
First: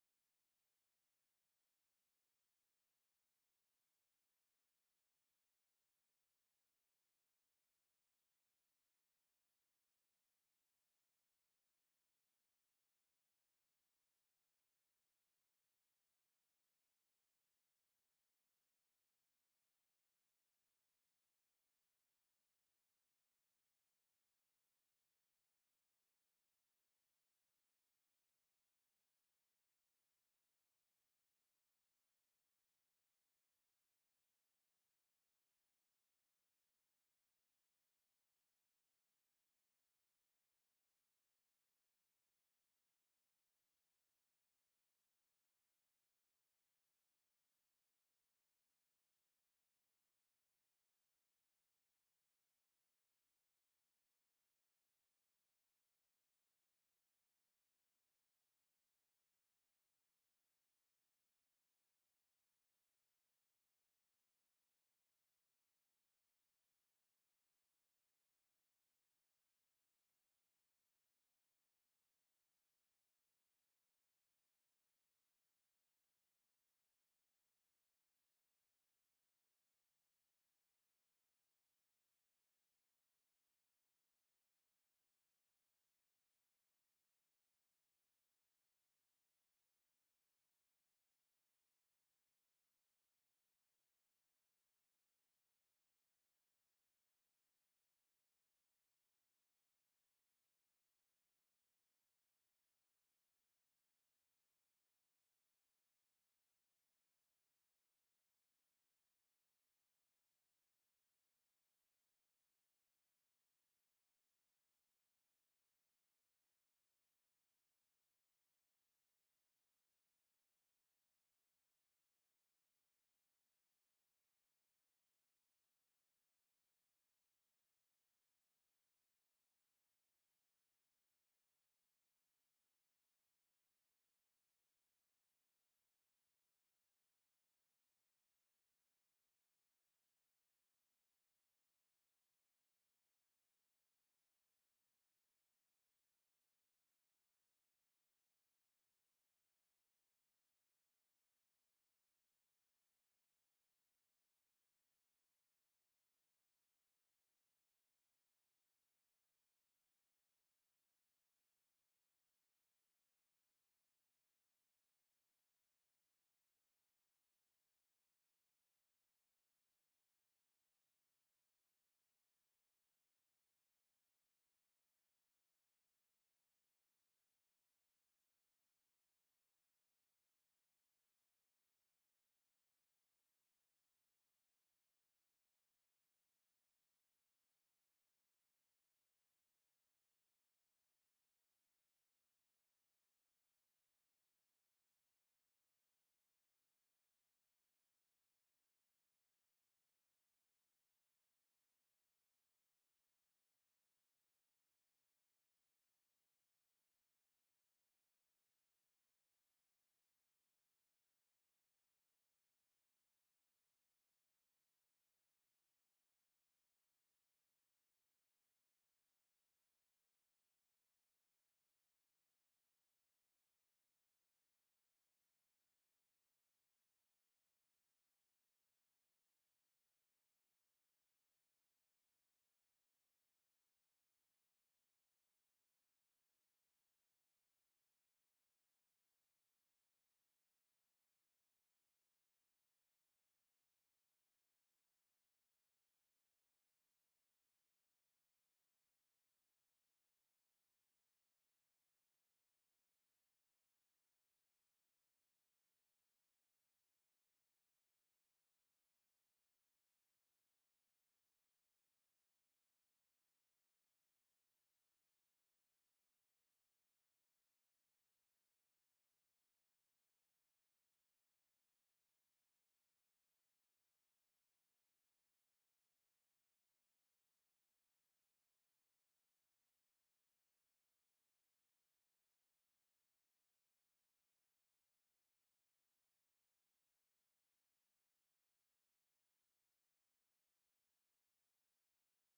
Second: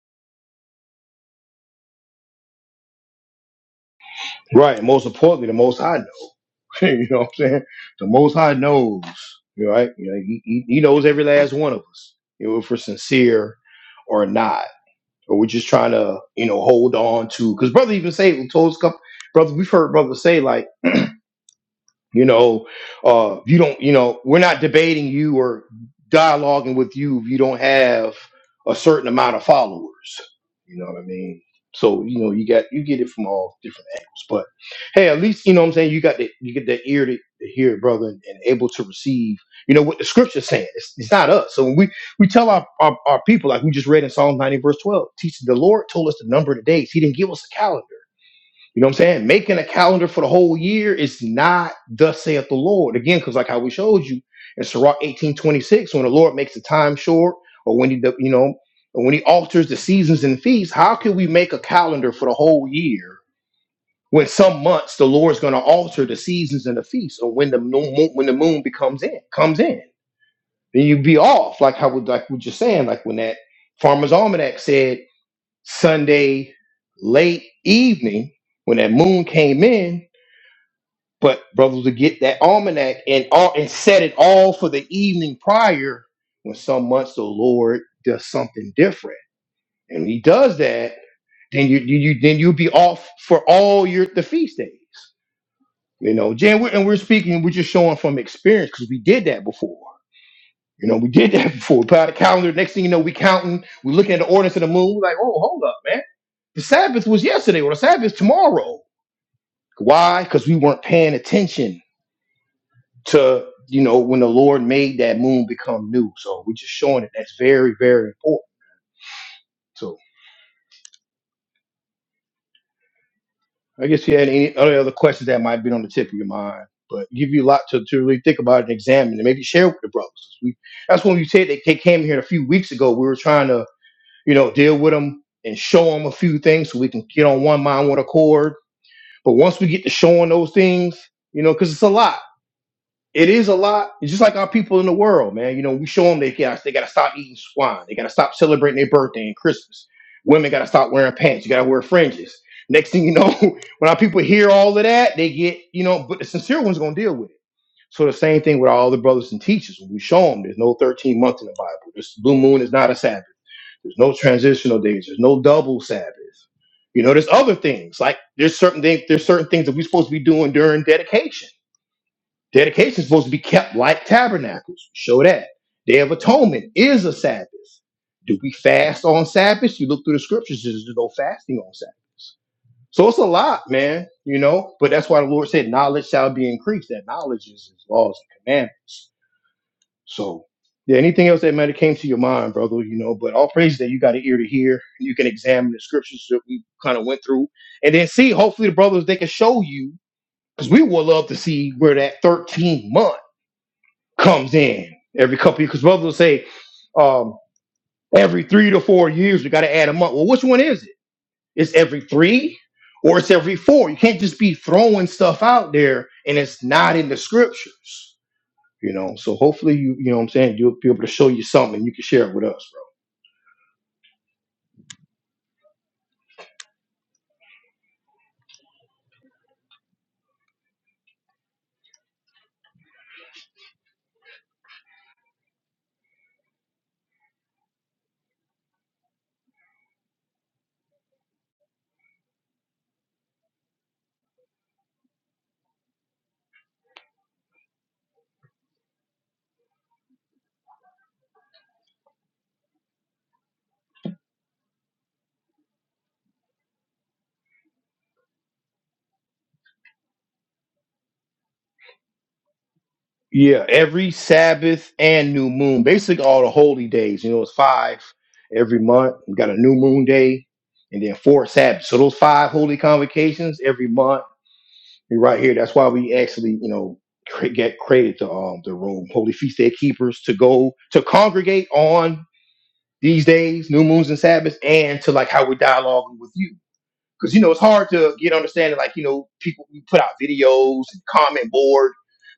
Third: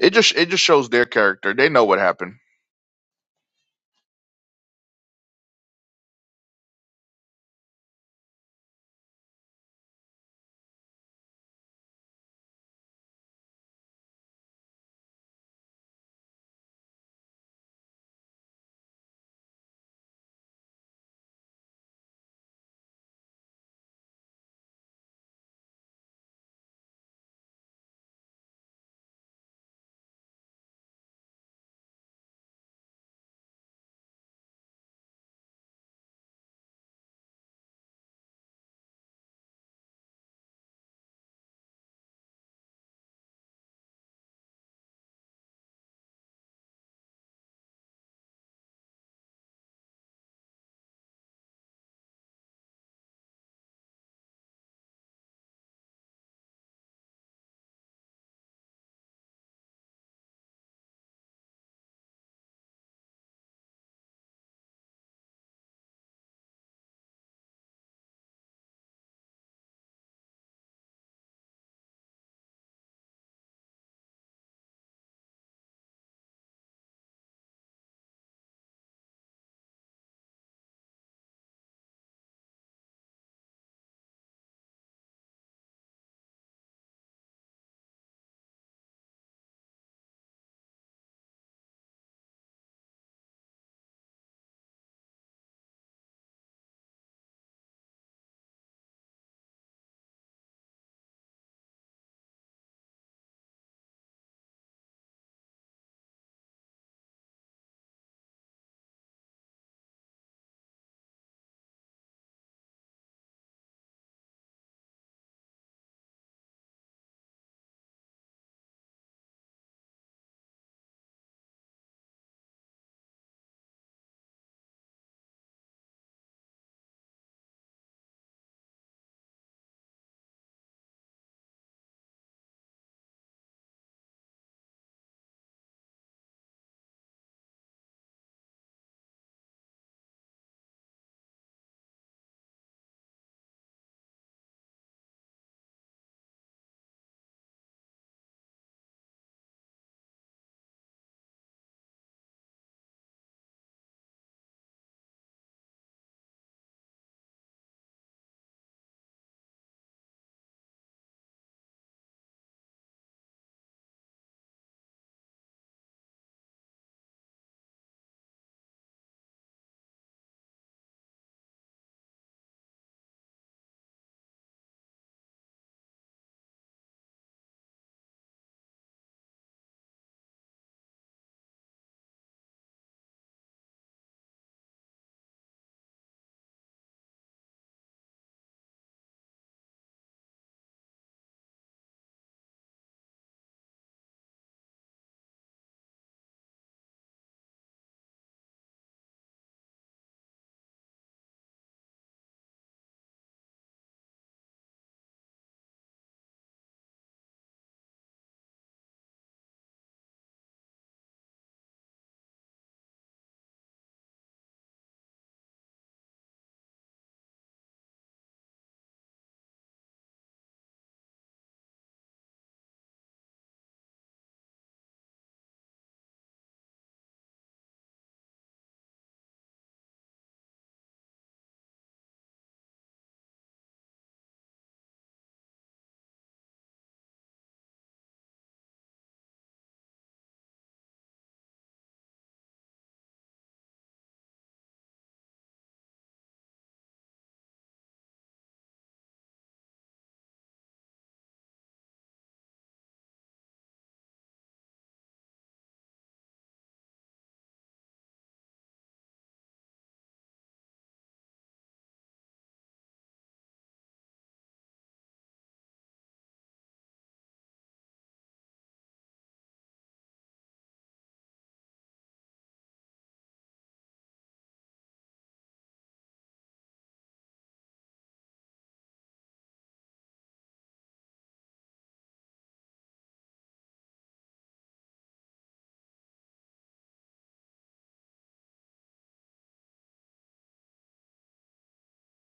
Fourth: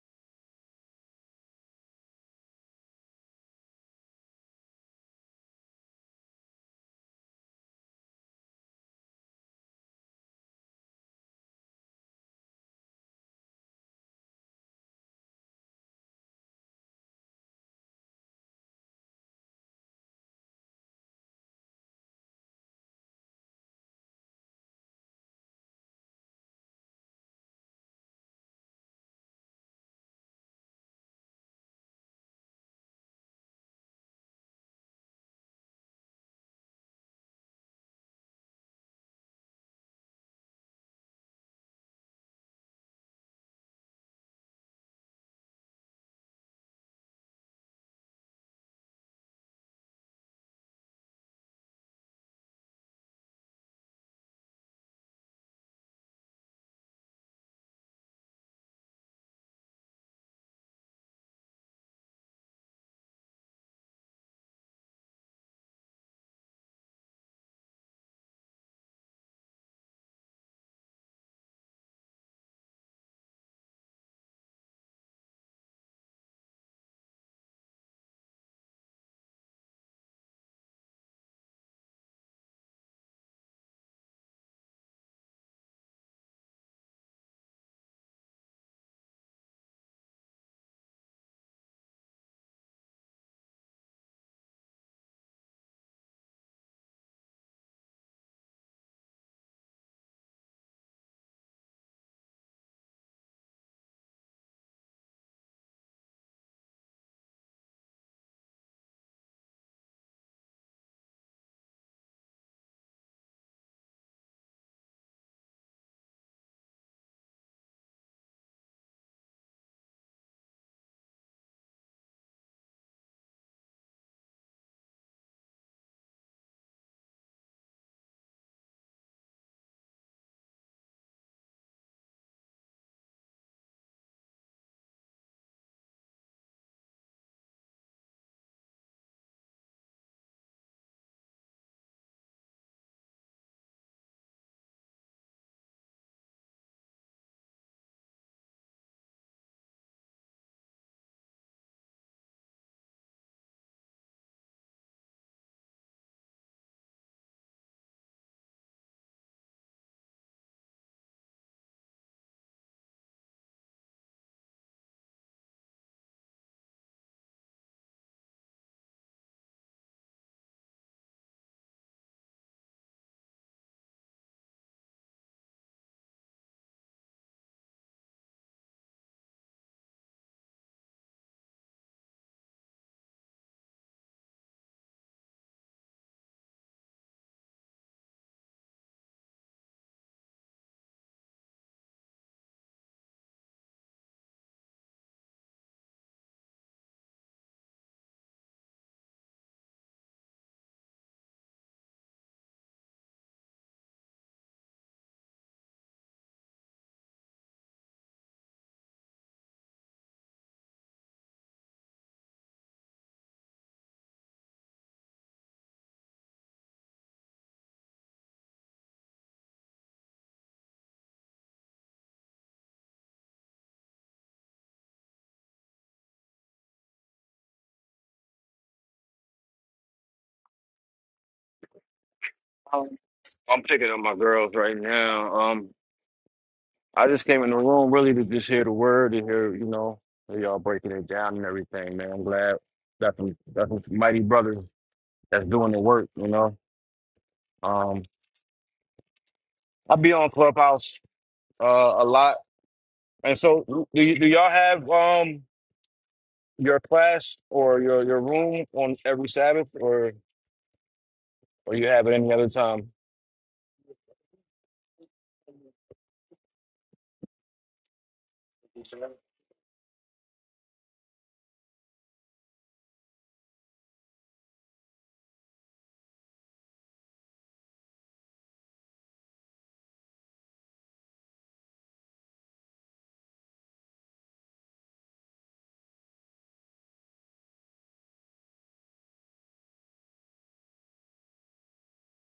it just it just shows their character. They know what happened.
right? Most importantly, the most High knows. you know what I'm saying? The Most High knows, you know, right? You know, he, he, he knows every last one of us, you know, if we're sincere or not. or we're just trying to, you know, hold on to. Because brother even say told us, couple- brothers we've heard brother say like you know uh you don't you know we're not debating you or dialoguing with you if you don't have a certain amount of followers you know what i mean so you know you got you get it from all different angles but hey at least you know what i'm saying you got the you get that ear to, to hear brother and, and able to receive you know what the scripture's saying it's, it's not us so when we we tell our, our our people like we just read in psalm 90 verse 12 teach the lord told us the number of the days he didn't give us a calendar you know what I'm saying? Making a calendar for the whole year is not thus saith the Lord. Again, because like how we showed you in Sirach 1826, when the Lord makes the time short, or when he do- you know, or when he alters the seasons and feasts, how can we make a calendar for the whole year when some months the Lord's gonna alter the seasons and the feasts, or when the moon when the moon becomes in comes in? Then you'd be off, like how we like we just saying, like when that farmer's almanac said Sunday late evening, when that moon came in but brothers would get that almanac and all and set it all for the evening prior. When some months the Lord does something different, and He does that, then you, you you- then you'll be off for all your the feast days. You know, Jan, we're, and we're speaking, we're just showing from experience because we did that before. You know, we did that before. We put out a calendar. Next thing you know, we counting. we looking at the ordinance of the moon. like, oh, hold up, man. The Sabbath was yesterday, or the Sabbath is tomorrow. Why? Because we weren't paying attention to you know when the Lord made that moon become new. So we're just showing it. That's very very important. So I guess you had any other other questions that might be on the tip of your mind, but give you a lot to, to really think about and examine, and maybe share with the brothers. We, that's when you said they, they came here a few weeks ago. We were trying to you know deal with them and show them a few things so we can get on one mind, one accord. But once we get to showing those things, you know, because it's a lot. It is a lot. It's just like our people in the world, man. You know, we show them they got they got to stop eating swine. They got to stop celebrating their birthday and Christmas. Women got to stop wearing pants. You got to wear fringes. Next thing you know, when our people hear all of that, they get you know. But the sincere ones gonna deal with it. So the same thing with our other brothers and teachers. When we show them there's no 13 month in the Bible. This blue moon is not a Sabbath. There's no transitional days. There's no double Sabbath. You know, there's other things like there's certain things there's certain things that we're supposed to be doing during dedication Dedication is supposed to be kept like tabernacles. Show that. Day of Atonement is a Sabbath. Do we fast on Sabbath? You look through the scriptures, there's no fasting on Sabbath. So it's a lot, man, you know? But that's why the Lord said, knowledge shall be increased. That knowledge is his laws and commandments. So, yeah, anything else that might have came to your mind, brother, you know? But all praise that you got an ear to hear. You can examine the scriptures that we kind of went through and then see, hopefully, the brothers, they can show you, because we would love to see where that 13 month comes in every couple years. Because brothers will say, um, every three to four years, we got to add a month. Well, which one is it? It's every three or it's every four. You can't just be throwing stuff out there and it's not in the scriptures, you know. So hopefully, you, you know what I'm saying, you'll be able to show you something and you can share it with us, bro.
Um, I'm picking up my girls right now. Um. I just came in the room really to just hear the word and hear, you know, hear y'all breaking it down and everything, man. I'm glad that some that some mighty brothers that's doing the work, you know. Um I be on Clubhouse uh a lot. And so do y- do y'all have um your class or your your room on every Sabbath or or you have it any other time?
Yeah, every Sabbath and new moon, basically all the holy days, you know, it's five every month. We got a new moon day and then four Sabbaths. So those five holy convocations every month You're right here. That's why we actually, you know, cre- get created the um the room, Holy Feast Day Keepers, to go to congregate on these days, new moons and Sabbaths, and to like how we're dialoguing with you. Because you know it's hard to get understanding. Like you know, people we put out videos and comment board,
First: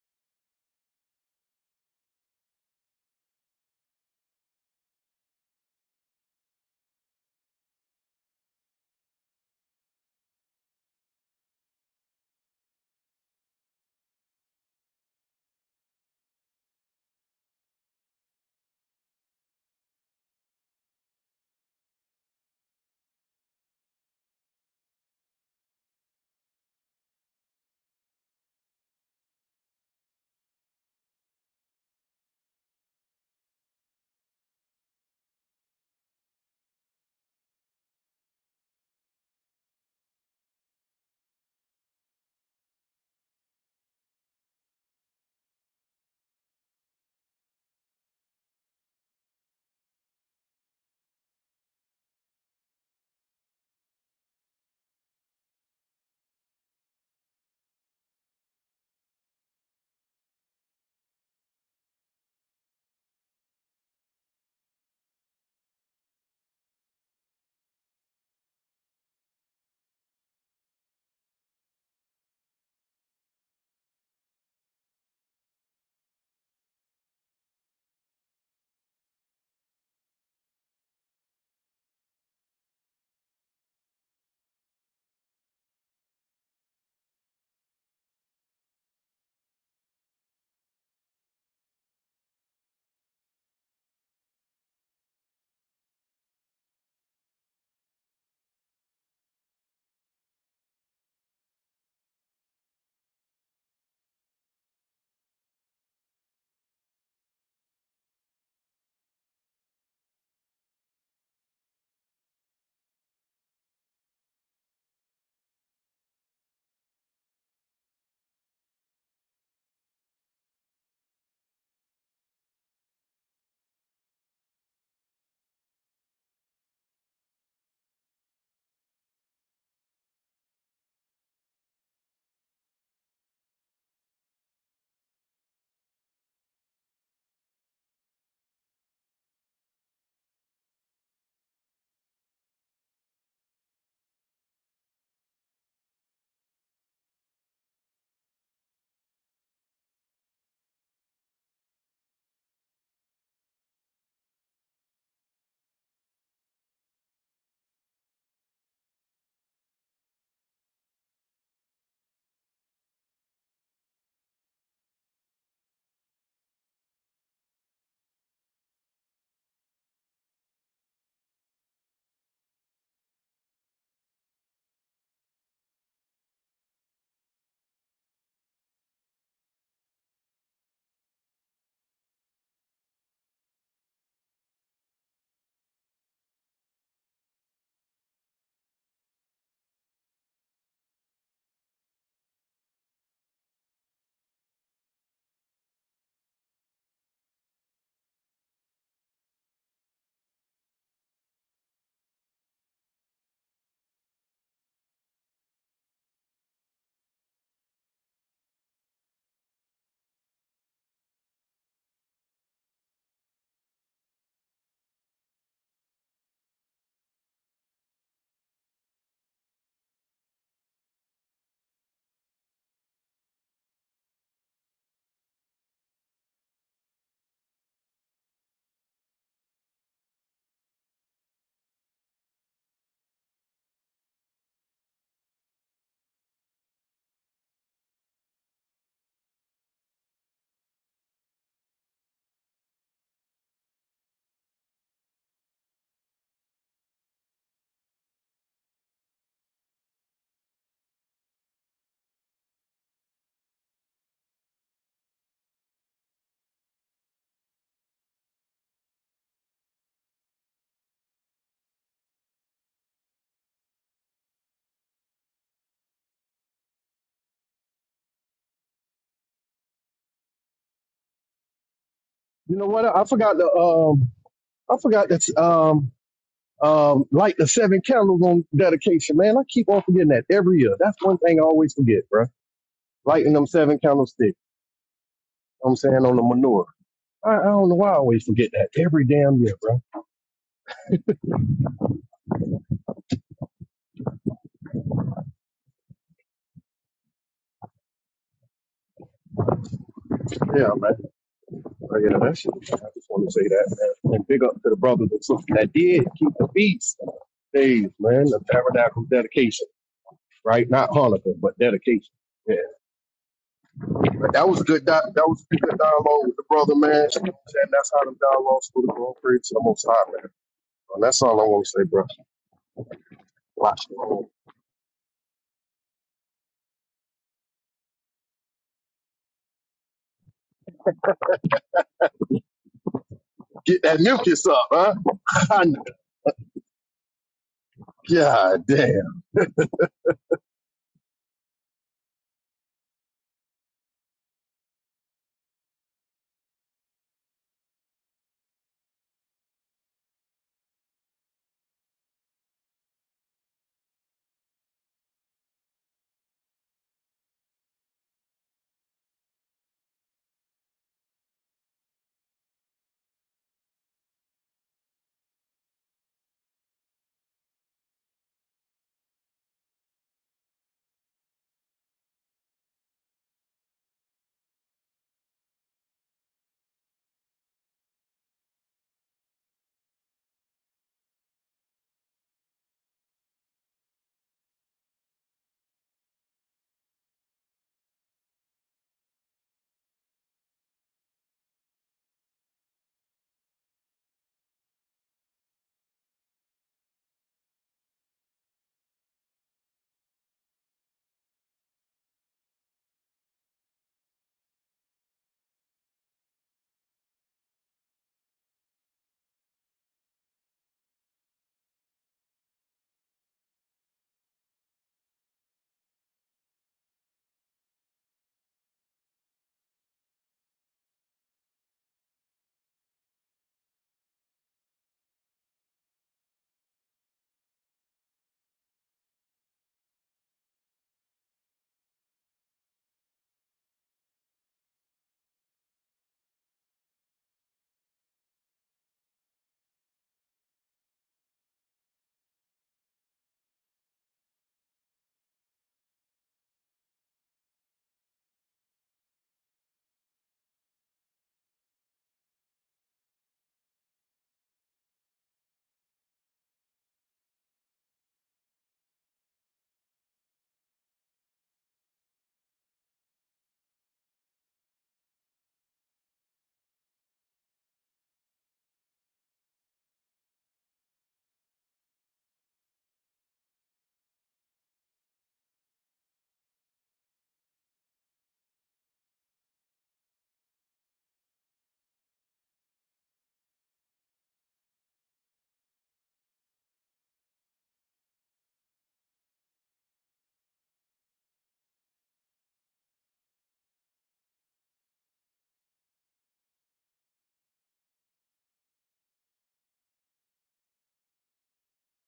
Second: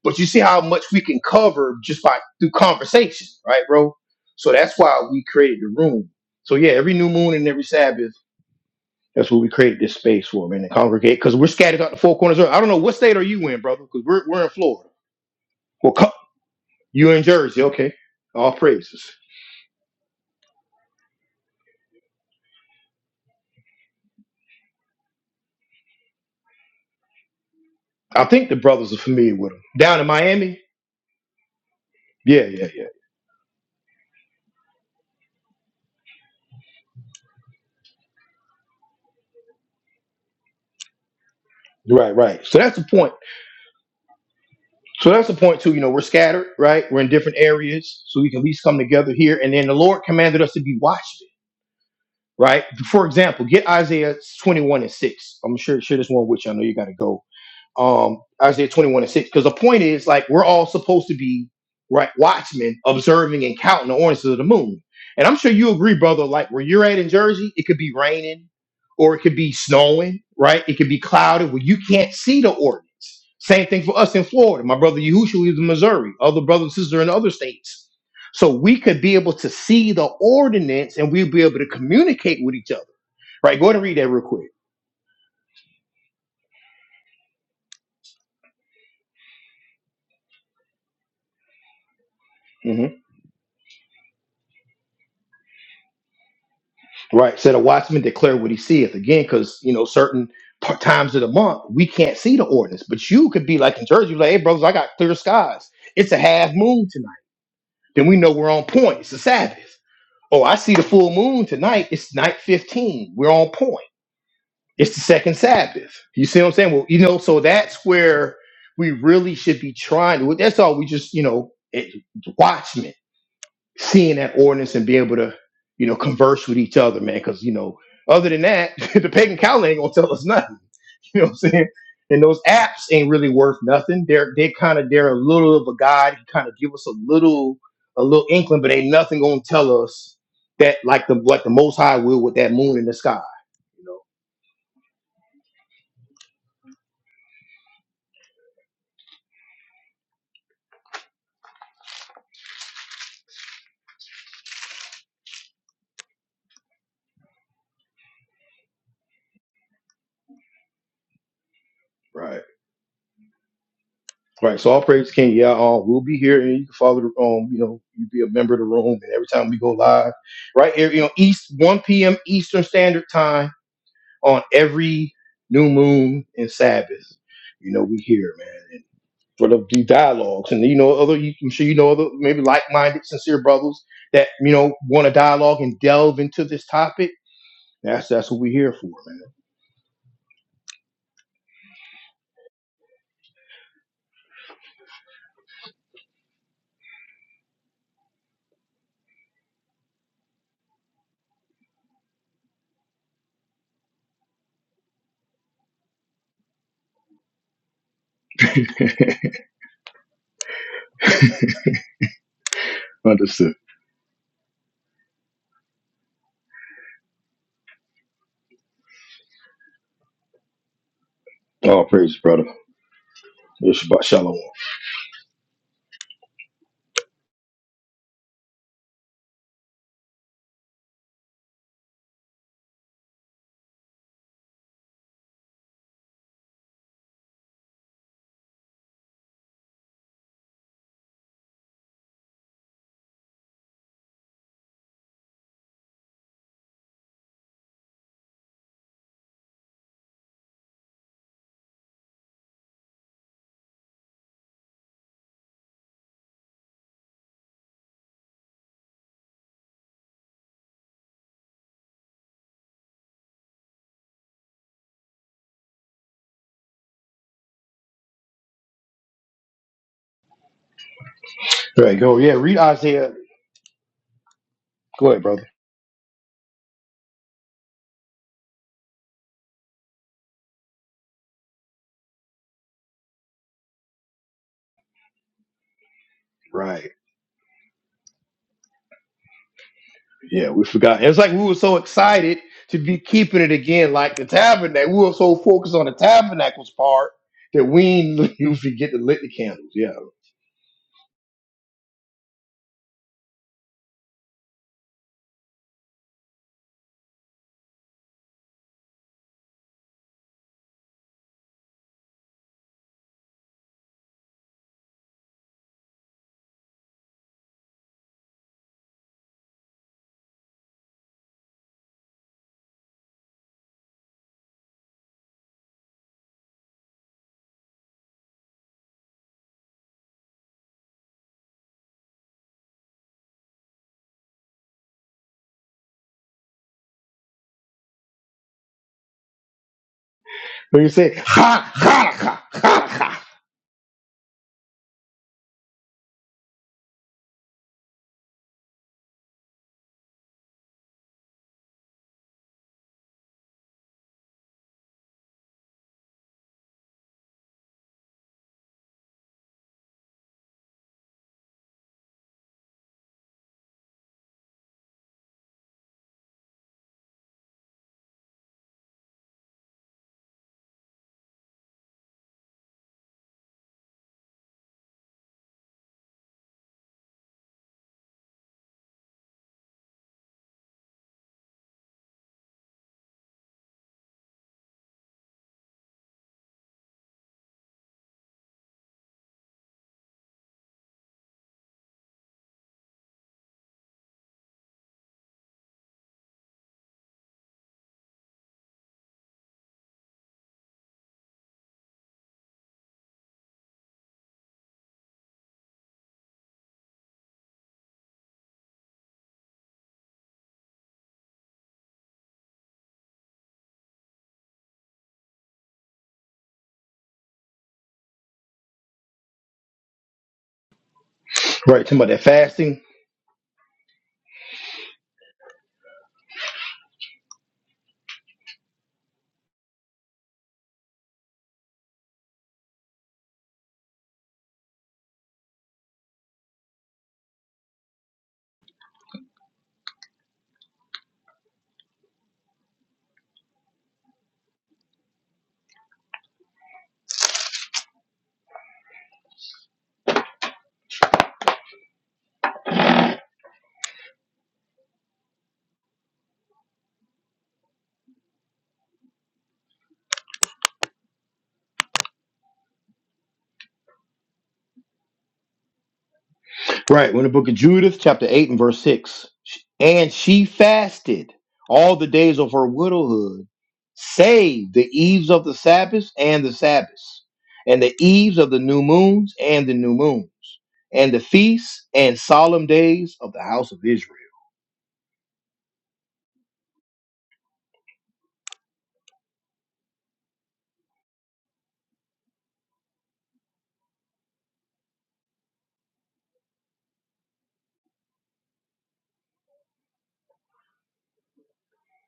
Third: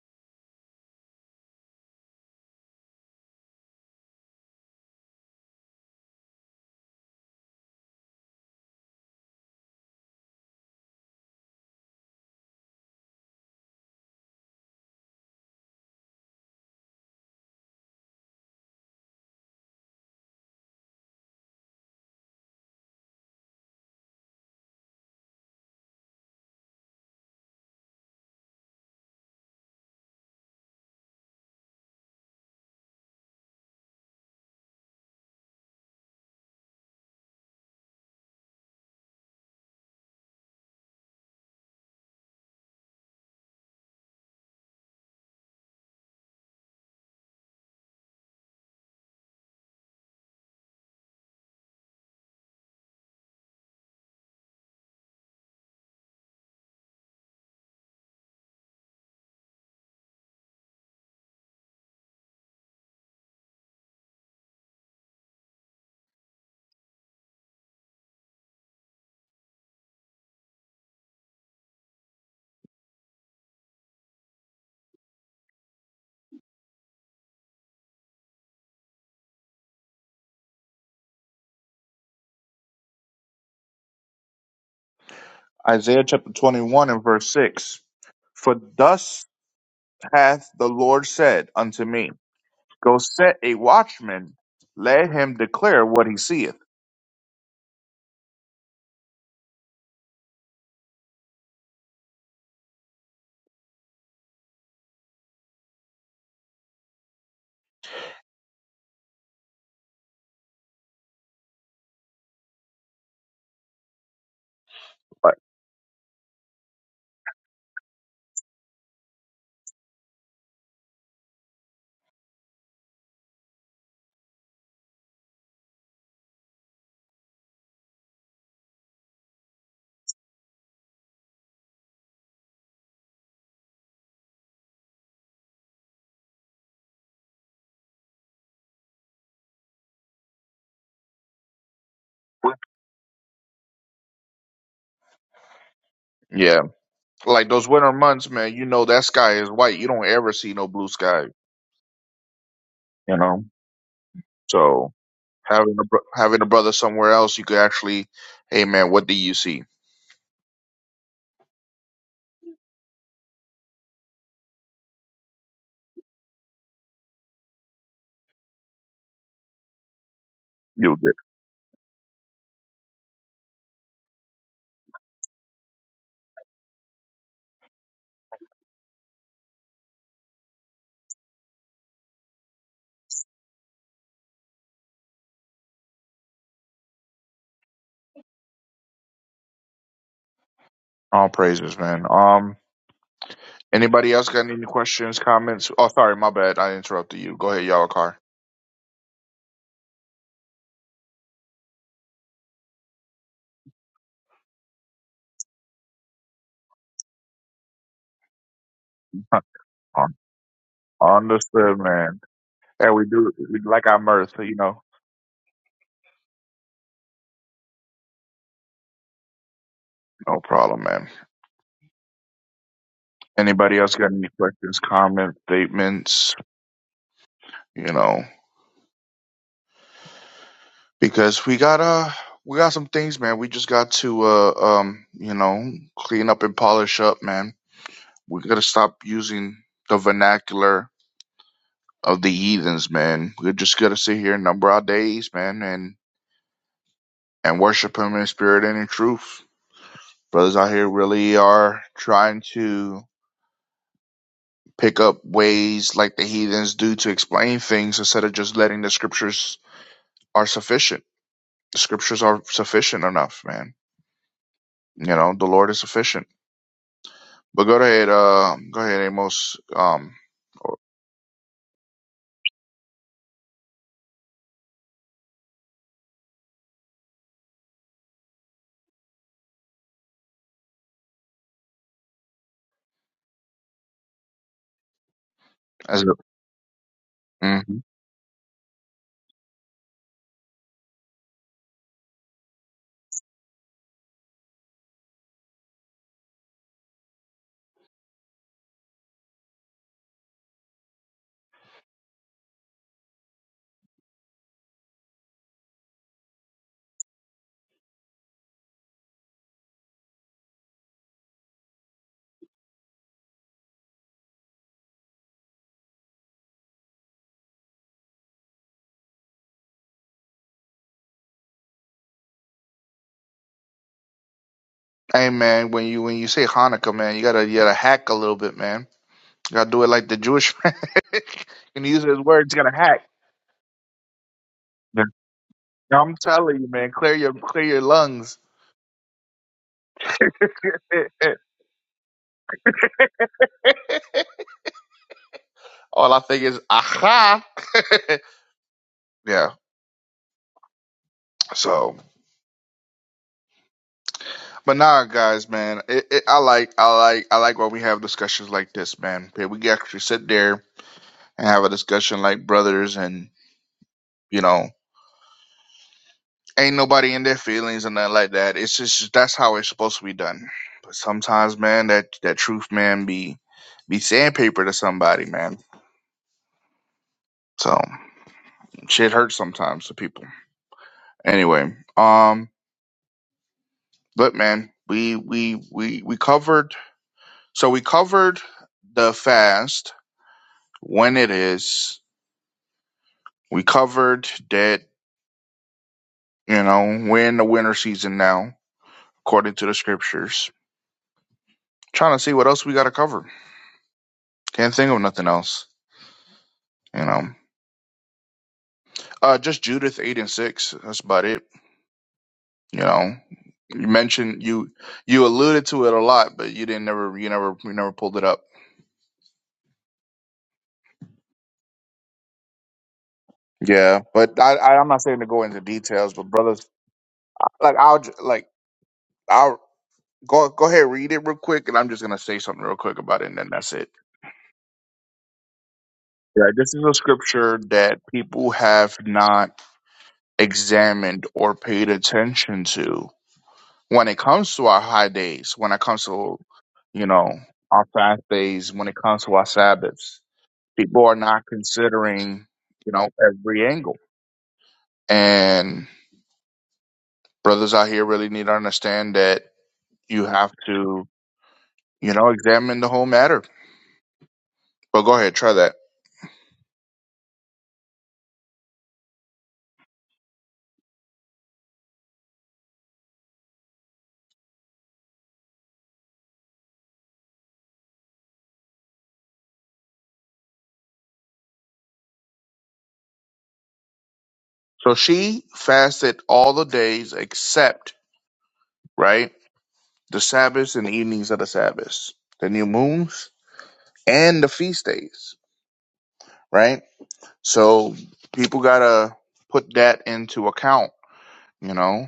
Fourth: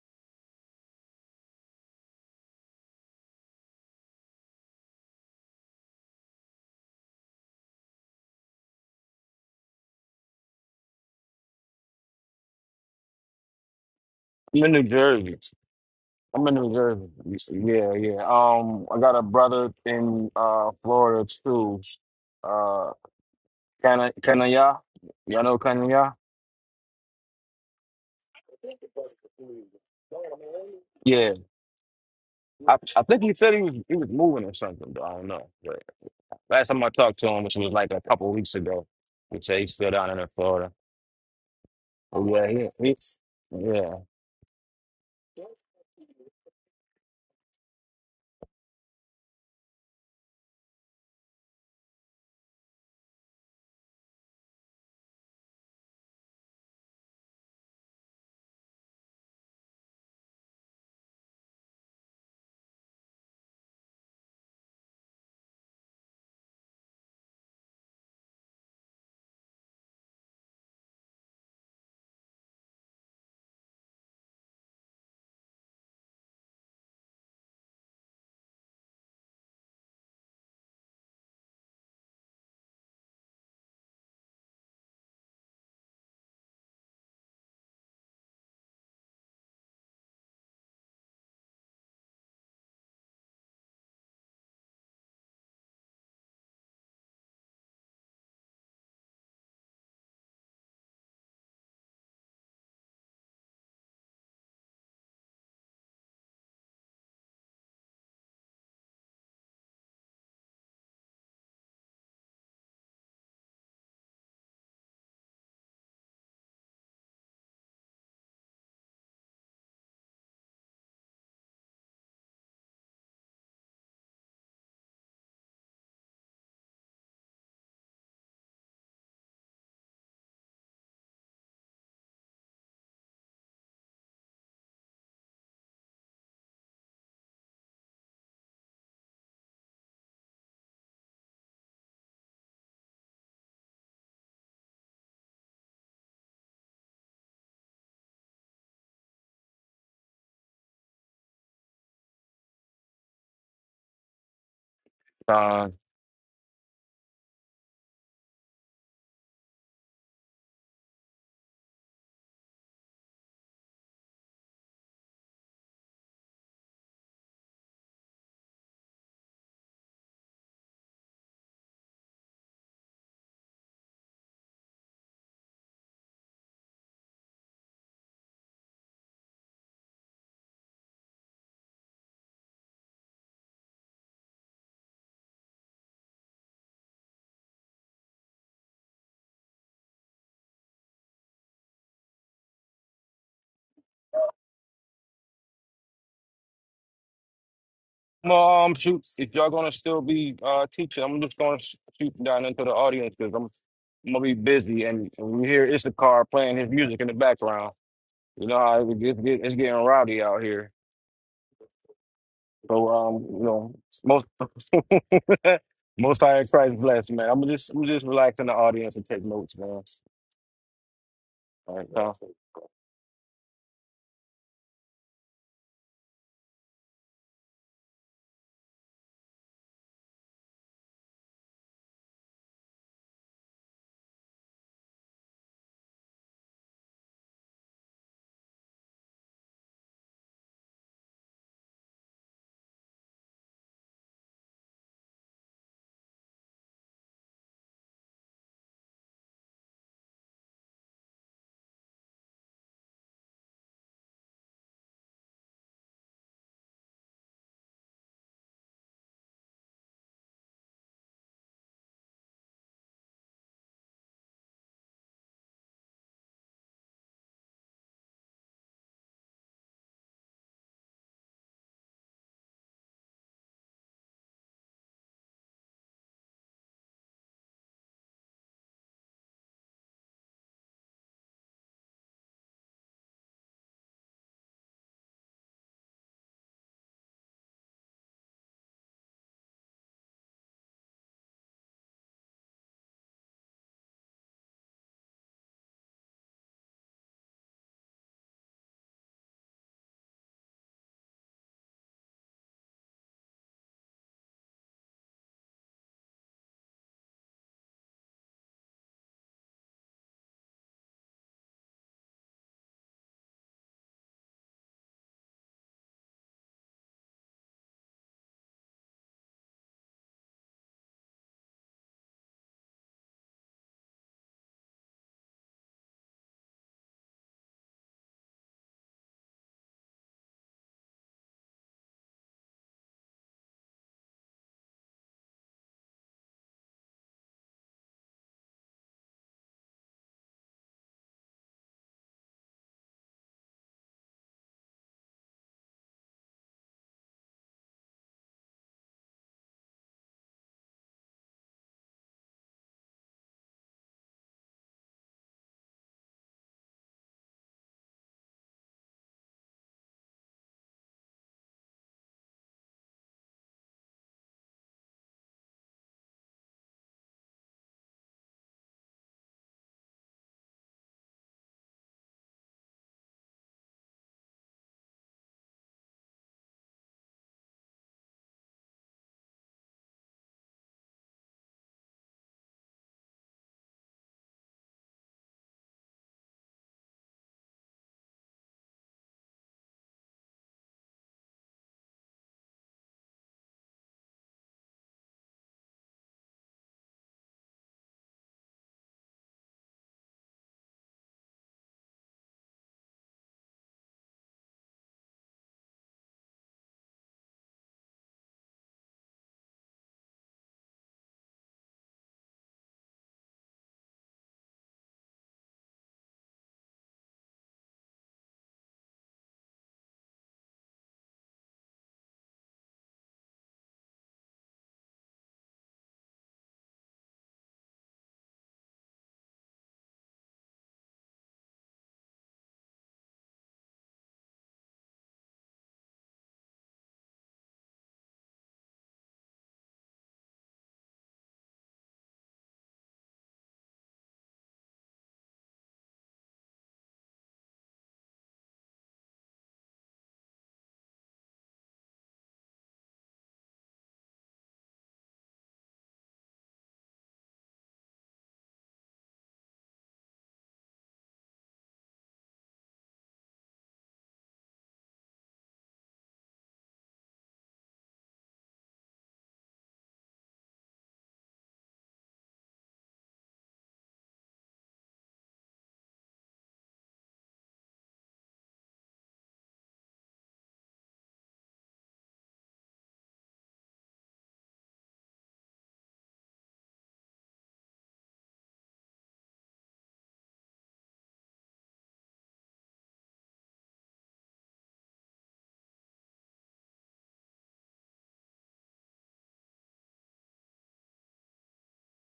but you see how much we can cover just by through conversation, right, bro? So that's why we created the room. So yeah, every new moon and every Sabbath. That's what we created this space for, man, to congregate because we're scattered out the four corners. of- the earth. I don't know what state are you in, brother, because we're, we're in
I'm in New
Florida.
Jersey.
Well, co-
I'm in New Jersey.
you in Jersey, okay.
Yeah, yeah.
All
Um I
praises.
got a brother in uh Florida too. Uh, Kana Kanaya. Y'all know Kanaya?
I think the brothers are familiar with them. Down in Miami?
Yeah. Yeah.
Yeah, yeah,
I,
yeah.
I think he said he was he was moving or something, though. I don't know. But last time I talked to him, which was like a couple of weeks ago, he said he's still down in Florida.
Right,
But
right.
yeah,
So
he,
that's the point.
he's yeah.
So that's the point, too. You know, we're scattered, right? We're in different areas, so we can at least come together here. And then the Lord commanded us to be watchmen, right? For example, get Isaiah 21 and 6. I'm sure, share this one with you. I know you got to go. um Isaiah 21 and 6. Because the point is, like, we're all supposed to be right watchmen observing and counting the oranges of the moon. And I'm sure you agree, brother, like where you're at in Jersey, it could be raining or it could be snowing, right? It could be clouded where you can't see the ordinance. Same thing for us in Florida. My brother Yahushua is in Missouri, other brothers and sisters are in other states. So we could be able to see the ordinance and we'd be able to communicate with each other. Right? Go ahead and read that real quick.
Isaiah chapter 21 and verse 6. For thus hath the Lord said unto me,
Mm-hmm.
Go set a watchman, let him declare what he seeth.
right? Said a watchman declare what he seeth. Again, because you know certain p- times of the month we can't see the ordinance, but you could be like in Jersey, like, hey brothers, I got clear skies. It's a half moon tonight. Then we know we're on point. It's the Sabbath. Oh, I see the full moon tonight. It's night fifteen. We're on point. It's the second Sabbath. You see what I'm saying? Well, you know, so that's where we really should be trying to. That's all. We just you know it, watchmen seeing that ordinance and being able to, you know, converse with each other, man. Because you know, other than that, the pagan calendar ain't gonna tell us nothing. You know what I'm saying? And those apps ain't really worth nothing. They're they kind of they're a little of a guide. He kind of give us a little a little inkling, but ain't nothing gonna tell us that like the like the Most High will with that moon in the sky. You know,
Yeah, like those winter months, man. You know that sky is white. You don't ever see no blue sky. You know, so
Uh,
having a bro- having a brother somewhere else, you could actually, hey man, what do you see?
right? Right. So all praise King Yeah, um, we'll be here, and you can follow the um, you know, you be a member of the room, and every time we go live, right here,
You'll
you know,
get
East 1 p.m. Eastern Standard Time on every new moon and Sabbath. You know, we here, man. And for the, the dialogues, and you know, other you, I'm sure you know other maybe like-minded, sincere brothers that you know want to dialogue and delve into this topic. That's that's what we're here for,
all praises, man. Um, anybody else got any questions, comments? Oh, sorry, my bad. I interrupted you. Go ahead, y'all. Car.
Mom, shoot! If y'all gonna still be uh teaching, I'm just gonna sh- shoot down into the audience because I'm, I'm gonna be busy, and we hear Issachar playing his music in the background. You know
man.
how it gets, get, it's getting rowdy out here.
Understood, man.
So
And we
um,
do
you
Understood.
we
know,
like our
most
mirth, you know.
most high in Christ bless, man. I'm just I'm just relax in the audience and take notes, man. All
No problem, man.
All
right,
praise,
y'all.
brother.
Anybody
It's
else
about
got any
Shalom.
questions, comments, statements? you know, because we got uh we got some things, man. We just got to uh um you know clean up and polish up, man. We gotta stop using the vernacular of the heathens, man. We just gotta sit here and number our days, man, and and worship Him in spirit and in truth. Brothers out here really are trying to pick up ways like the heathens do to explain things instead of just letting the scriptures are sufficient. The scriptures are sufficient enough, man. You know, the Lord is sufficient But go ahead, uh, go ahead, Amos. Um,
Right, go. Yeah,
You
read
know what? I
Isaiah.
forgot to um, I forgot
Go ahead,
to
brother.
um, um, light the seven candles on dedication, man. I keep on forgetting that every year. That's one thing I always forget, bro. Lighting them seven candlesticks. You know what I'm
as
saying
a,
on the manure.
Right.
I, I don't know
Mhm.
why I always forget that every damn year, bro.
Yeah, we forgot. It's like we were so excited to be keeping it again, like the tabernacle. We were so focused on the tabernacles part that we didn't usually get to lit the candles. Yeah.
Yeah, man. But, you know, that shit, I just want to say that, man. And big up to the brothers and sisters that did keep the feast days, man. The tabernacle dedication, right? Not Hanukkah, but dedication. Yeah. But that was a good. Di- that was a good dialogue with the brother, man. And that's how the dialogues go. Go praise to the Most High, man. And that's all I want to say, bro. Watch
hey man, when you when you say Hanukkah, man, you gotta you gotta hack a little bit, man. You gotta do it like the Jewish man. When you use his words, you gotta hack.
Get that mucus up, huh?
Yeah. I'm telling you, man, clear your clear your lungs.
God damn.
When you say ha Hanukkah, Hanukkah,
All I think is aha. yeah. So, but nah, guys, man, it, it, I like I like I like when we have discussions like this, man. Okay, We can actually sit there and have a discussion like brothers and. You know, Ain't nobody in their feelings and nothing like that. It's just that's how it's supposed to be done. But sometimes, man, that that truth, man, be be sandpaper to somebody, man. So shit hurts sometimes to people. Anyway, um, but man, we we we we covered. So we covered the fast when it is. We covered that. You know, we're in the winter season now, according to the scriptures. Trying to see what else we got to cover. Can't think of nothing else. You know. Uh, just Judith eight and six. That's about it. You know, you mentioned you you alluded to it a lot, but you didn't never you never you never pulled it up.
right? Talking about that fasting.
Yeah, but I, I I'm not saying to go into details, but brothers, like I'll j- like I'll go go ahead read it real quick, and I'm just gonna say something real quick about it, and then that's it. Yeah, this is a scripture that people have not examined or paid attention to when it comes to our high days, when it comes to, you know, our fast days, when it comes to our Sabbaths, people are not considering, you know, every angle. And brothers out here really need to understand that you have to, you know, examine the whole matter. But go ahead, try that.
Right. We're in the book of Judith, chapter 8 and verse 6. And she fasted all the days of her widowhood, save the eves of the Sabbaths and the Sabbaths, and the eves of the new moons and the new moons, and the feasts and solemn days of the house of Israel.
So she fasted all the days except, right, the Sabbaths and the evenings of the Sabbaths, the new moons, and the feast days, right? So people gotta put that into account, you know.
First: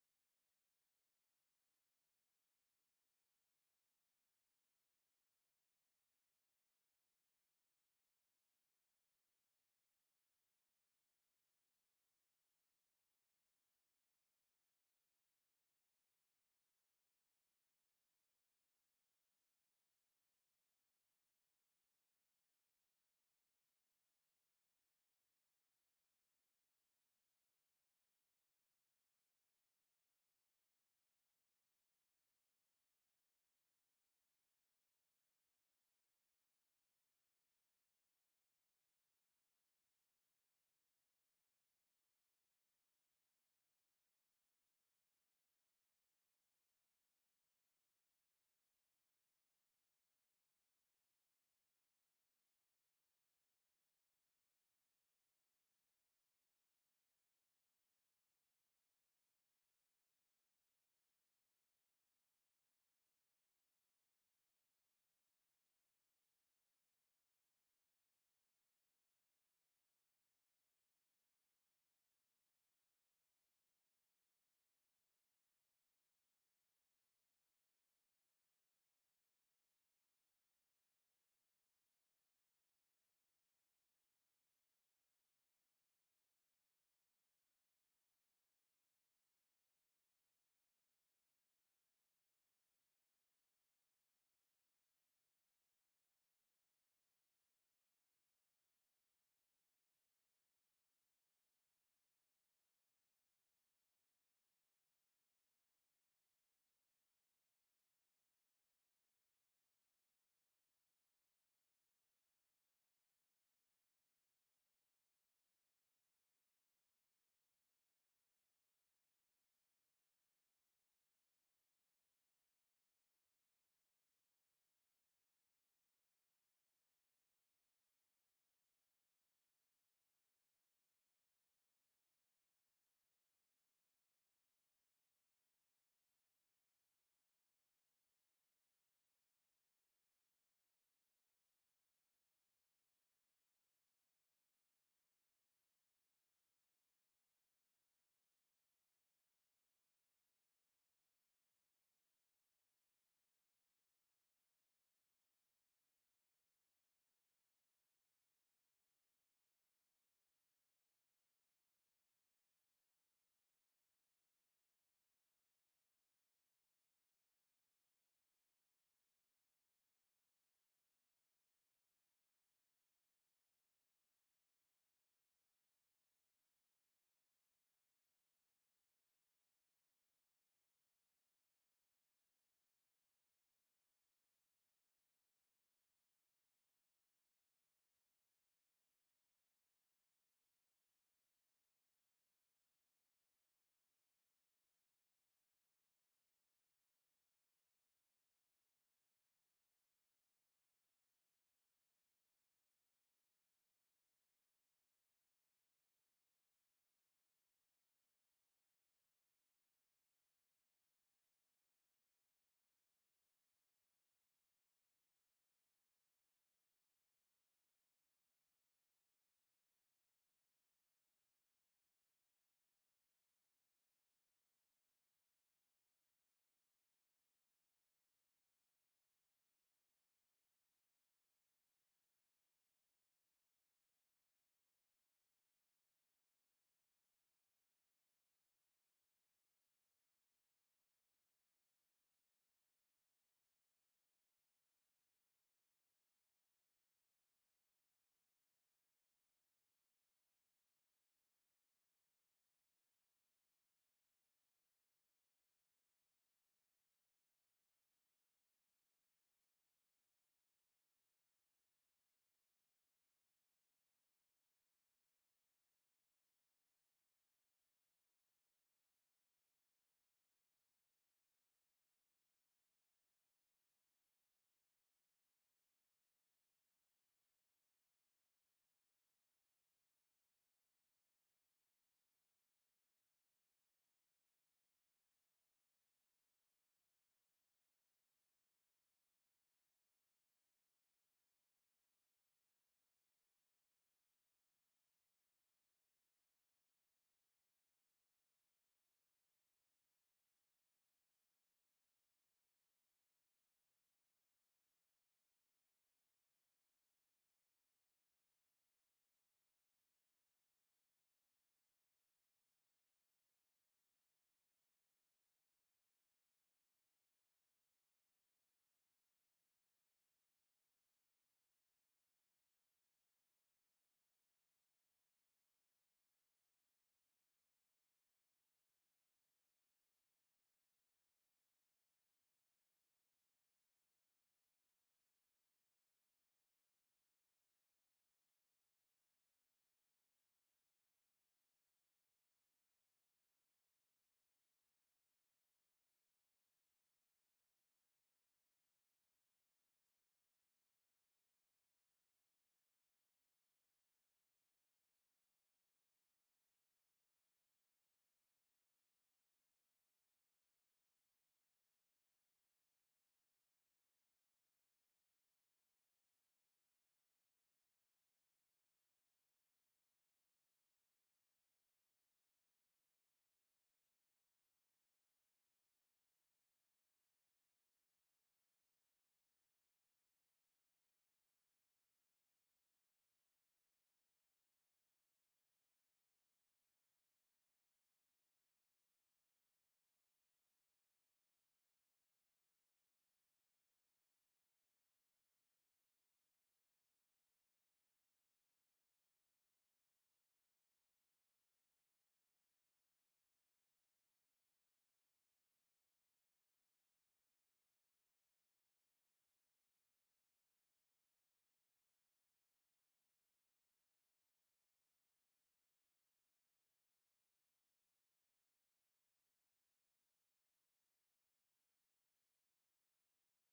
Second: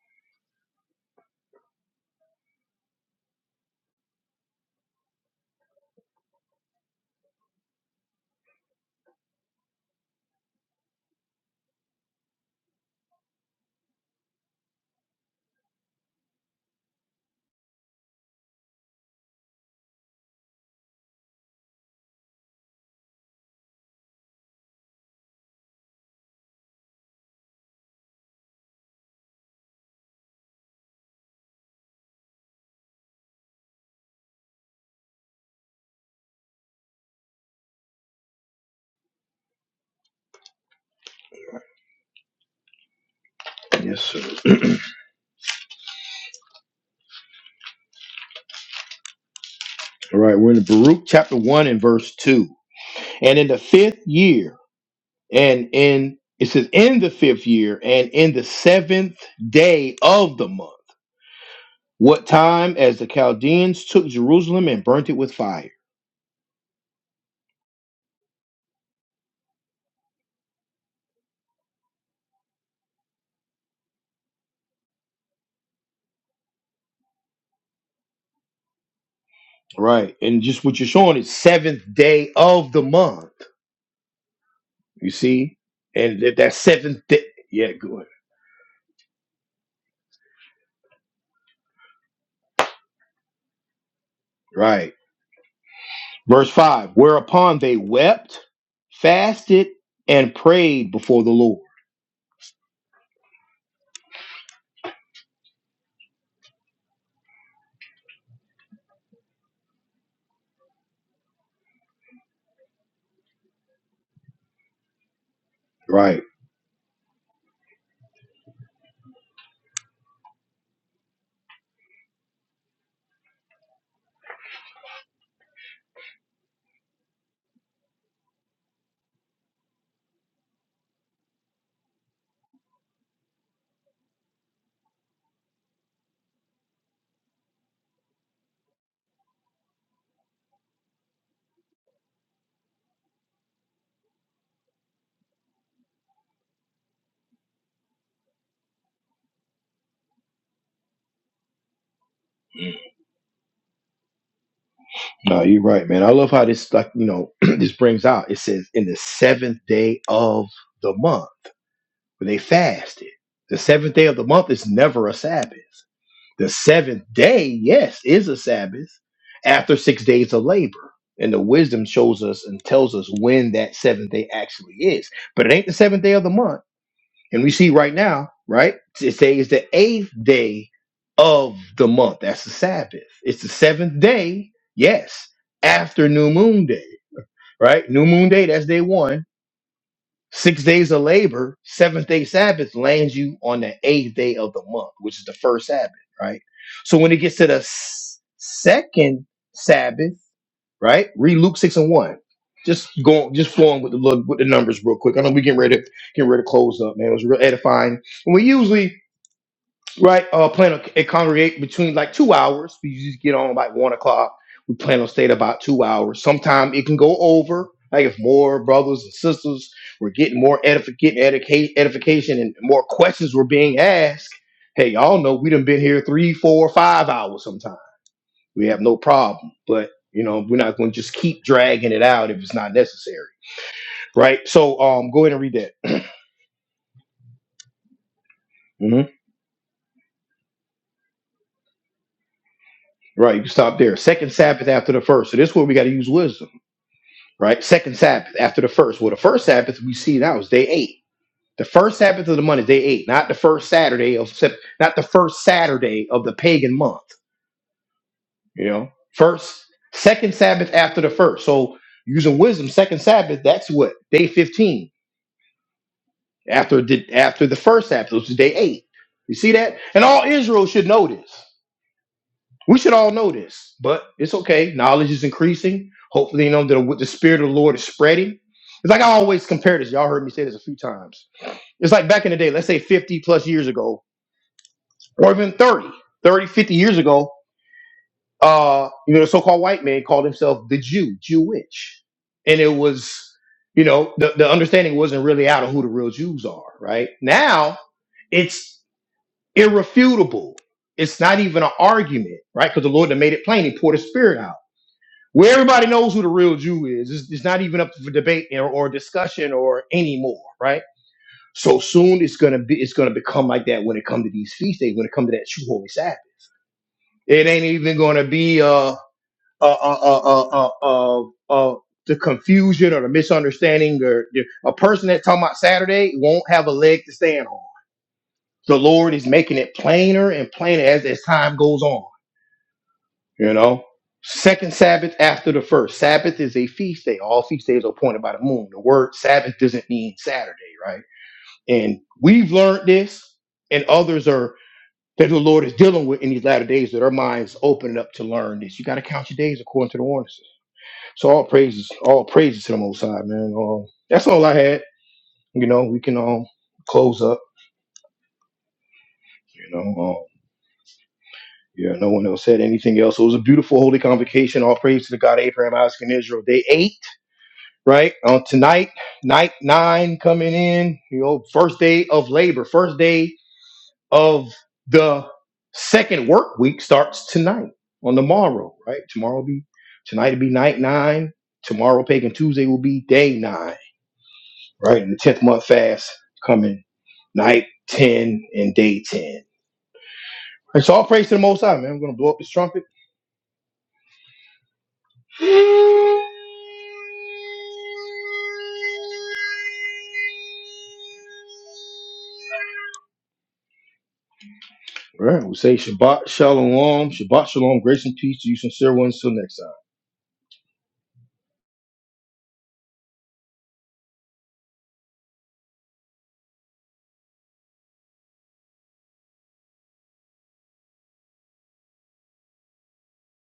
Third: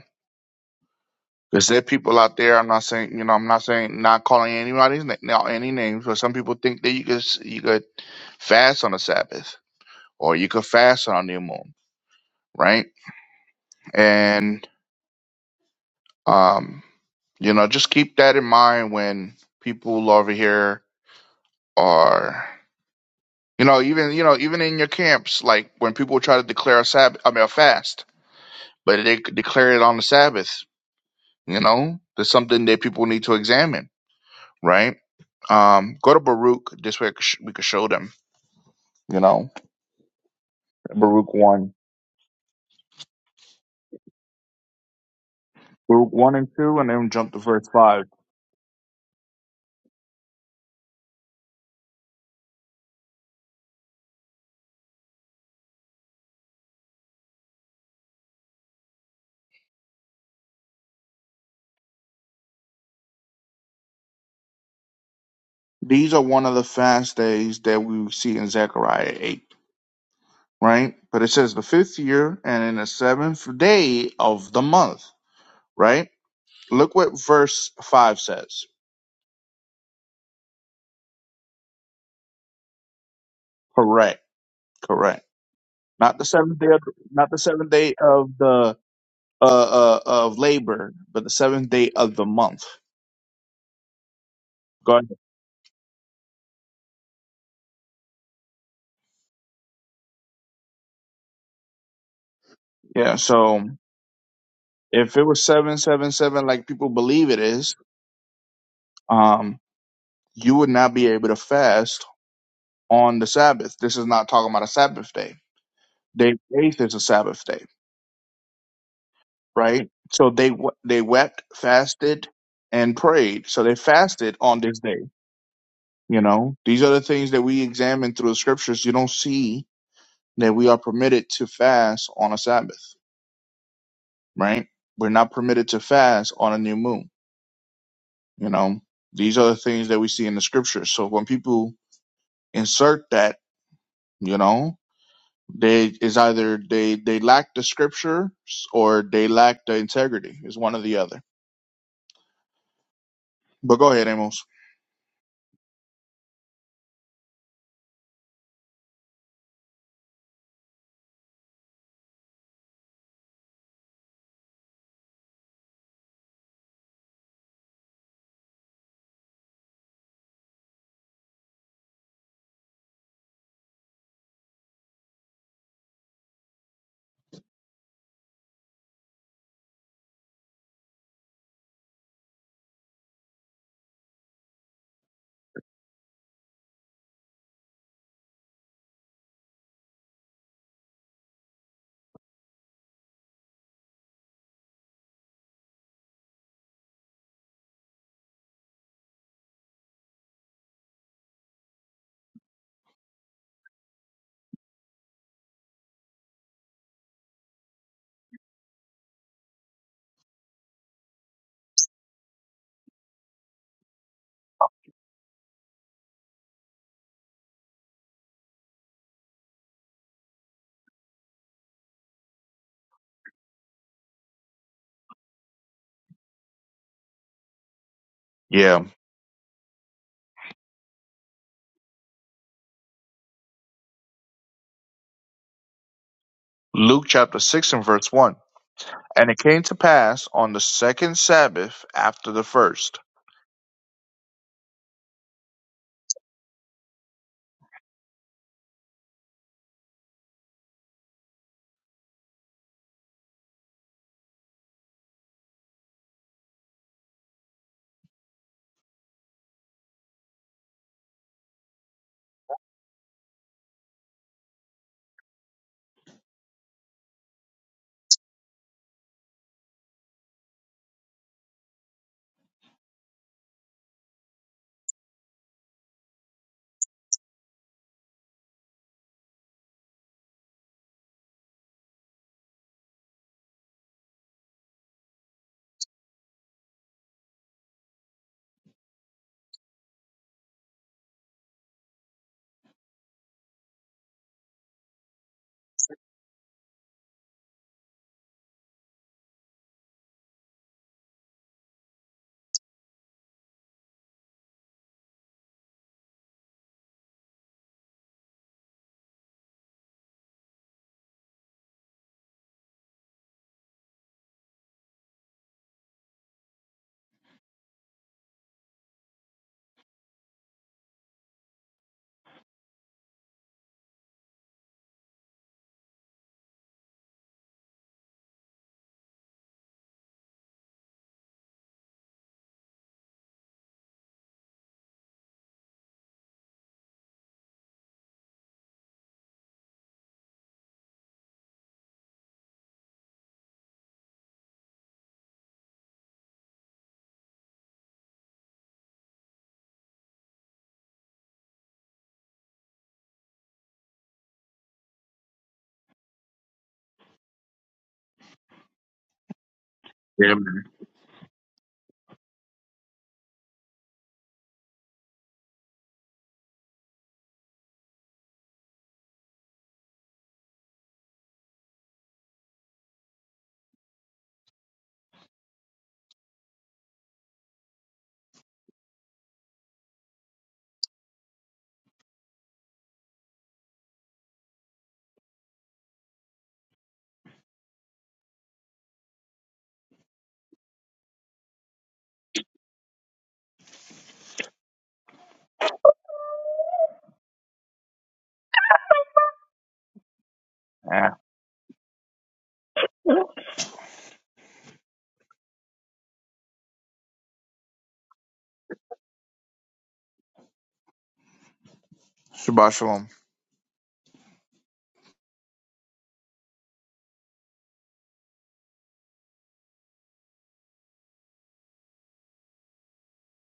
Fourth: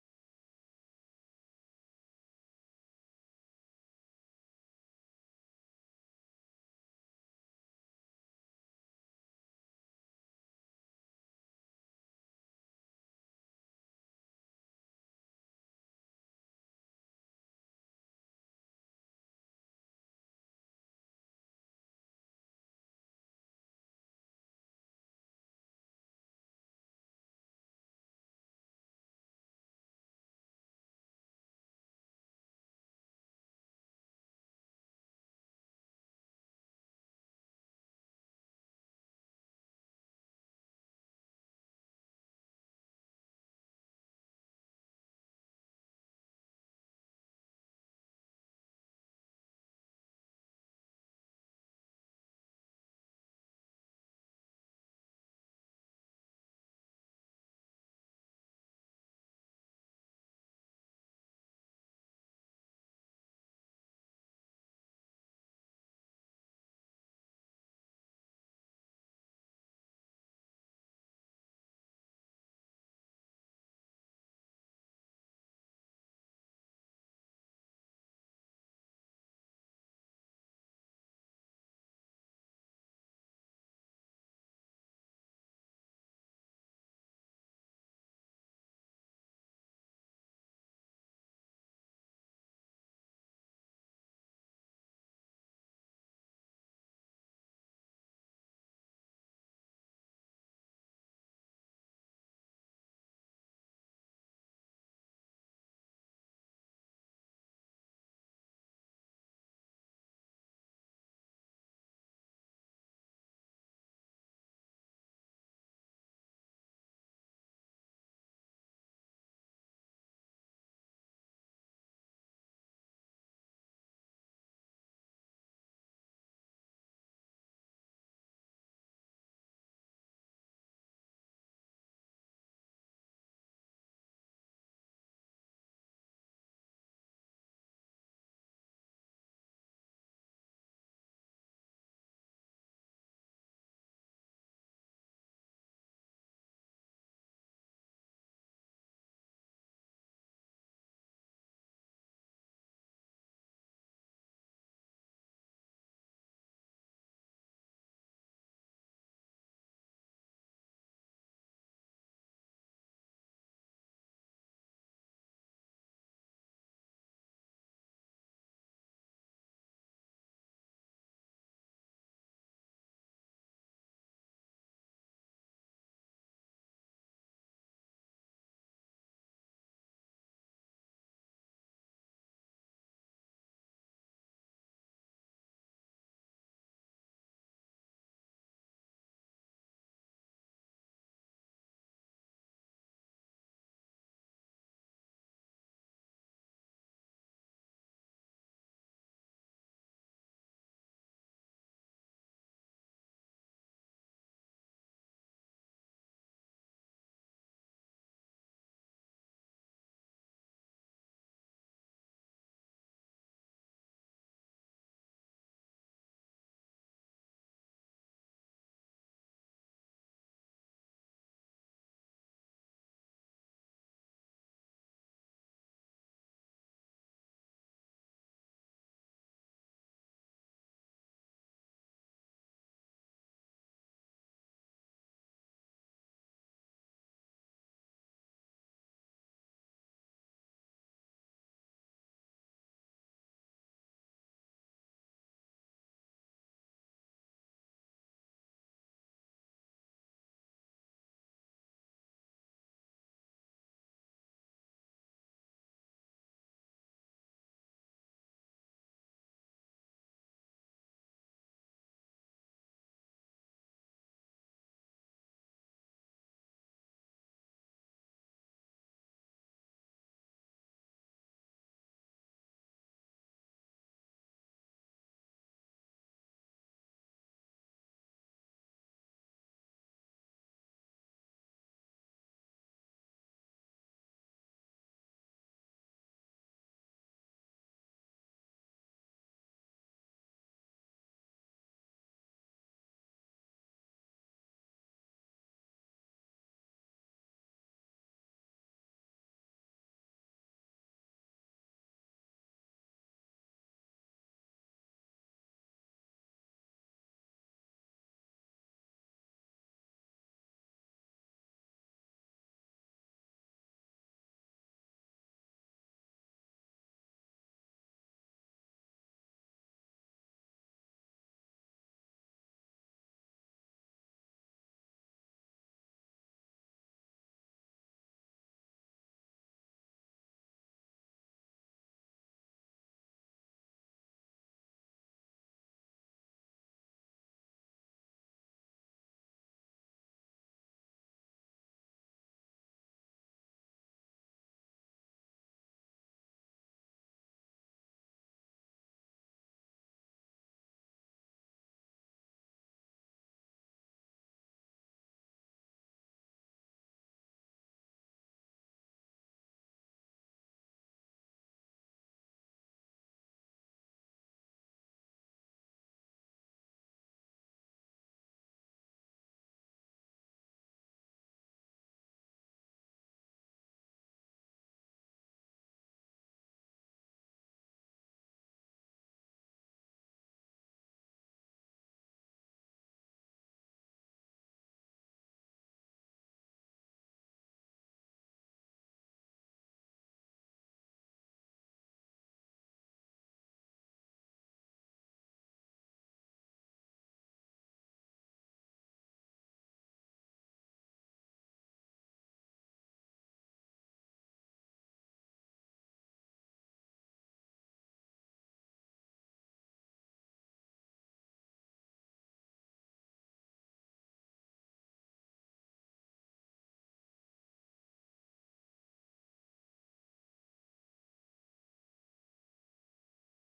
Because there are people out there. I'm not saying, you know, I'm not saying not calling anybody's na- now any names, but some people think that you could s- you could fast on the Sabbath or you could fast on a new moon, right? And um You know, just keep that in mind when people over here are, you know, even you know, even in your camps, like when people try to declare a Sabbath, I mean, a fast, but they could declare it on the Sabbath. You know, there's something that people need to examine, right? Um, go to Baruch. This way, I could sh- we could show them. You know, Baruch one,
Yes, sir.
Baruch one and two, and then jump to verse five.
All right. We're in the Baruch chapter 1 and verse 2. And in the fifth year, and in it says, in the fifth year, and in the seventh day of the month What time as the Chaldeans took Jerusalem and burnt it with fire.
These are one of the fast days that we see in Zechariah eight. right? But it says the fifth year and in the seventh day of the month, right? Look what verse five says.
Right. And just what you're showing is seventh day of the month.
Correct,
You
correct.
see?
Not
And
the
that, that
seventh day, of,
seventh day.
not the seventh
Yeah,
day
good.
of the uh, uh of labor, but the seventh day of the month. Go
Right.
ahead.
Verse 5 Whereupon they wept, fasted, and prayed before the Lord.
Yeah. So if it was seven seven seven, like people believe it is, um, you would not be able to fast on the Sabbath. This is not talking about a Sabbath day.
Right.
Day eighth is a Sabbath day right? So they w- they wept, fasted, and prayed. So they fasted on this day. You know, these are the things that we examine through the scriptures. You don't see that we are permitted to fast on a Sabbath, right? We're not permitted to fast on a new moon. You know, these are the things that we see in the scriptures. So when people insert that, you know, they is either they they lack the scriptures or they lack the integrity. Is one or the other. But go ahead, Amos.
No, you're right, man. I love how this, like, you know, this brings out. It says, in the seventh day of the month, when they fasted. The seventh day of the month is never a Sabbath. The seventh day, yes, is a Sabbath after six days of labor. And the wisdom shows us and tells us when that seventh day actually is. But it ain't the seventh day of the month. And we see right now, right? It says the eighth day of the month. That's the Sabbath. It's the seventh day, yes, after new moon day, right? New moon day, that's day one Six days of labor, seventh day Sabbath lands you on the eighth day of the month, which is the first Sabbath, right? So when it gets to the s- second Sabbath, right? Read Luke six and one. Just going, just flowing with the look with the numbers real quick. I know we getting ready to getting ready to close up, man. It was real edifying. And we usually right? Uh, plan to c- congregate between like two hours. We just get on like one o'clock. We plan on staying about two hours. Sometimes it can go over. Like if more brothers and sisters were getting more edifi- getting educa- edification and more questions were being asked, hey, y'all know we done been here three, four, five hours sometimes. We have no problem, but you know we're not going to just keep dragging it out if it's not necessary, right? So um, go ahead and read that.
Luke chapter 6 and verse 1.
hmm
And it came to pass on the second Sabbath after the first.
Right, you can stop there. Second Sabbath after the first. So this is where we got to use wisdom right? Second Sabbath after the first. Well, the first Sabbath we see now is day eight. The first Sabbath of the month is day eight, not the first Saturday of Sep- not the first Saturday of the pagan month. You know, first, second Sabbath after the first. So using wisdom, second Sabbath that's what day fifteen after the after the first Sabbath, which is day eight. You see that, and all Israel should know this. We should all know this, but it's okay. Knowledge is increasing. Hopefully, you know, the, the spirit of the Lord is spreading. It's like I always compare this. Y'all heard me say this a few times. It's like back in the day, let's say 50 plus years ago, or even 30, 30, fifty years ago, uh, you know, the so-called white man called himself the Jew, Jewish. And it was, you know, the, the understanding wasn't really out of who the real Jews are, right? Now it's irrefutable. It's not even an argument, right? Because the Lord had made it plain. He poured his spirit out. where everybody knows who the real Jew is. It's, it's not even up for debate or, or discussion or anymore, right? So soon it's gonna be it's gonna become like that when it comes to these feast days, when it comes to that true holy Sabbath. It ain't even gonna be uh uh uh uh uh uh, uh uh the confusion or the misunderstanding or the, a person that's talking about Saturday won't have a leg to stand on. The Lord is making it plainer and plainer as as time goes on You know, second Sabbath after the first. Sabbath is a feast day. All feast days are appointed by the moon. The word Sabbath doesn't mean Saturday, right? And we've learned this, and others are that the Lord is dealing with in these latter days that our minds opening up to learn this. You got to count your days according to the ordinances. So all praises, all praises to the Most High, man. Um, that's all I had. You know, we can um close up. You know, um,
Amen.
yeah, no one else said anything else. It was a beautiful holy convocation. All praise to the God of Abraham, Isaac, and Israel. Day eight. right? On tonight, night nine coming in, you know, first day of labor, first day of the second work week starts tonight on the morrow, right? Tomorrow will be tonight will be night nine. Tomorrow, Pagan Tuesday will be day nine, right? And the tenth month fast coming night ten and day ten. And so all praise to the Most High, man. I'm gonna blow up this trumpet.
Ah,
All right. We say Shabbat Shalom. Shabbat Shalom. Grace and peace to you, sincere ones. Till next time.
Shabbat shalom.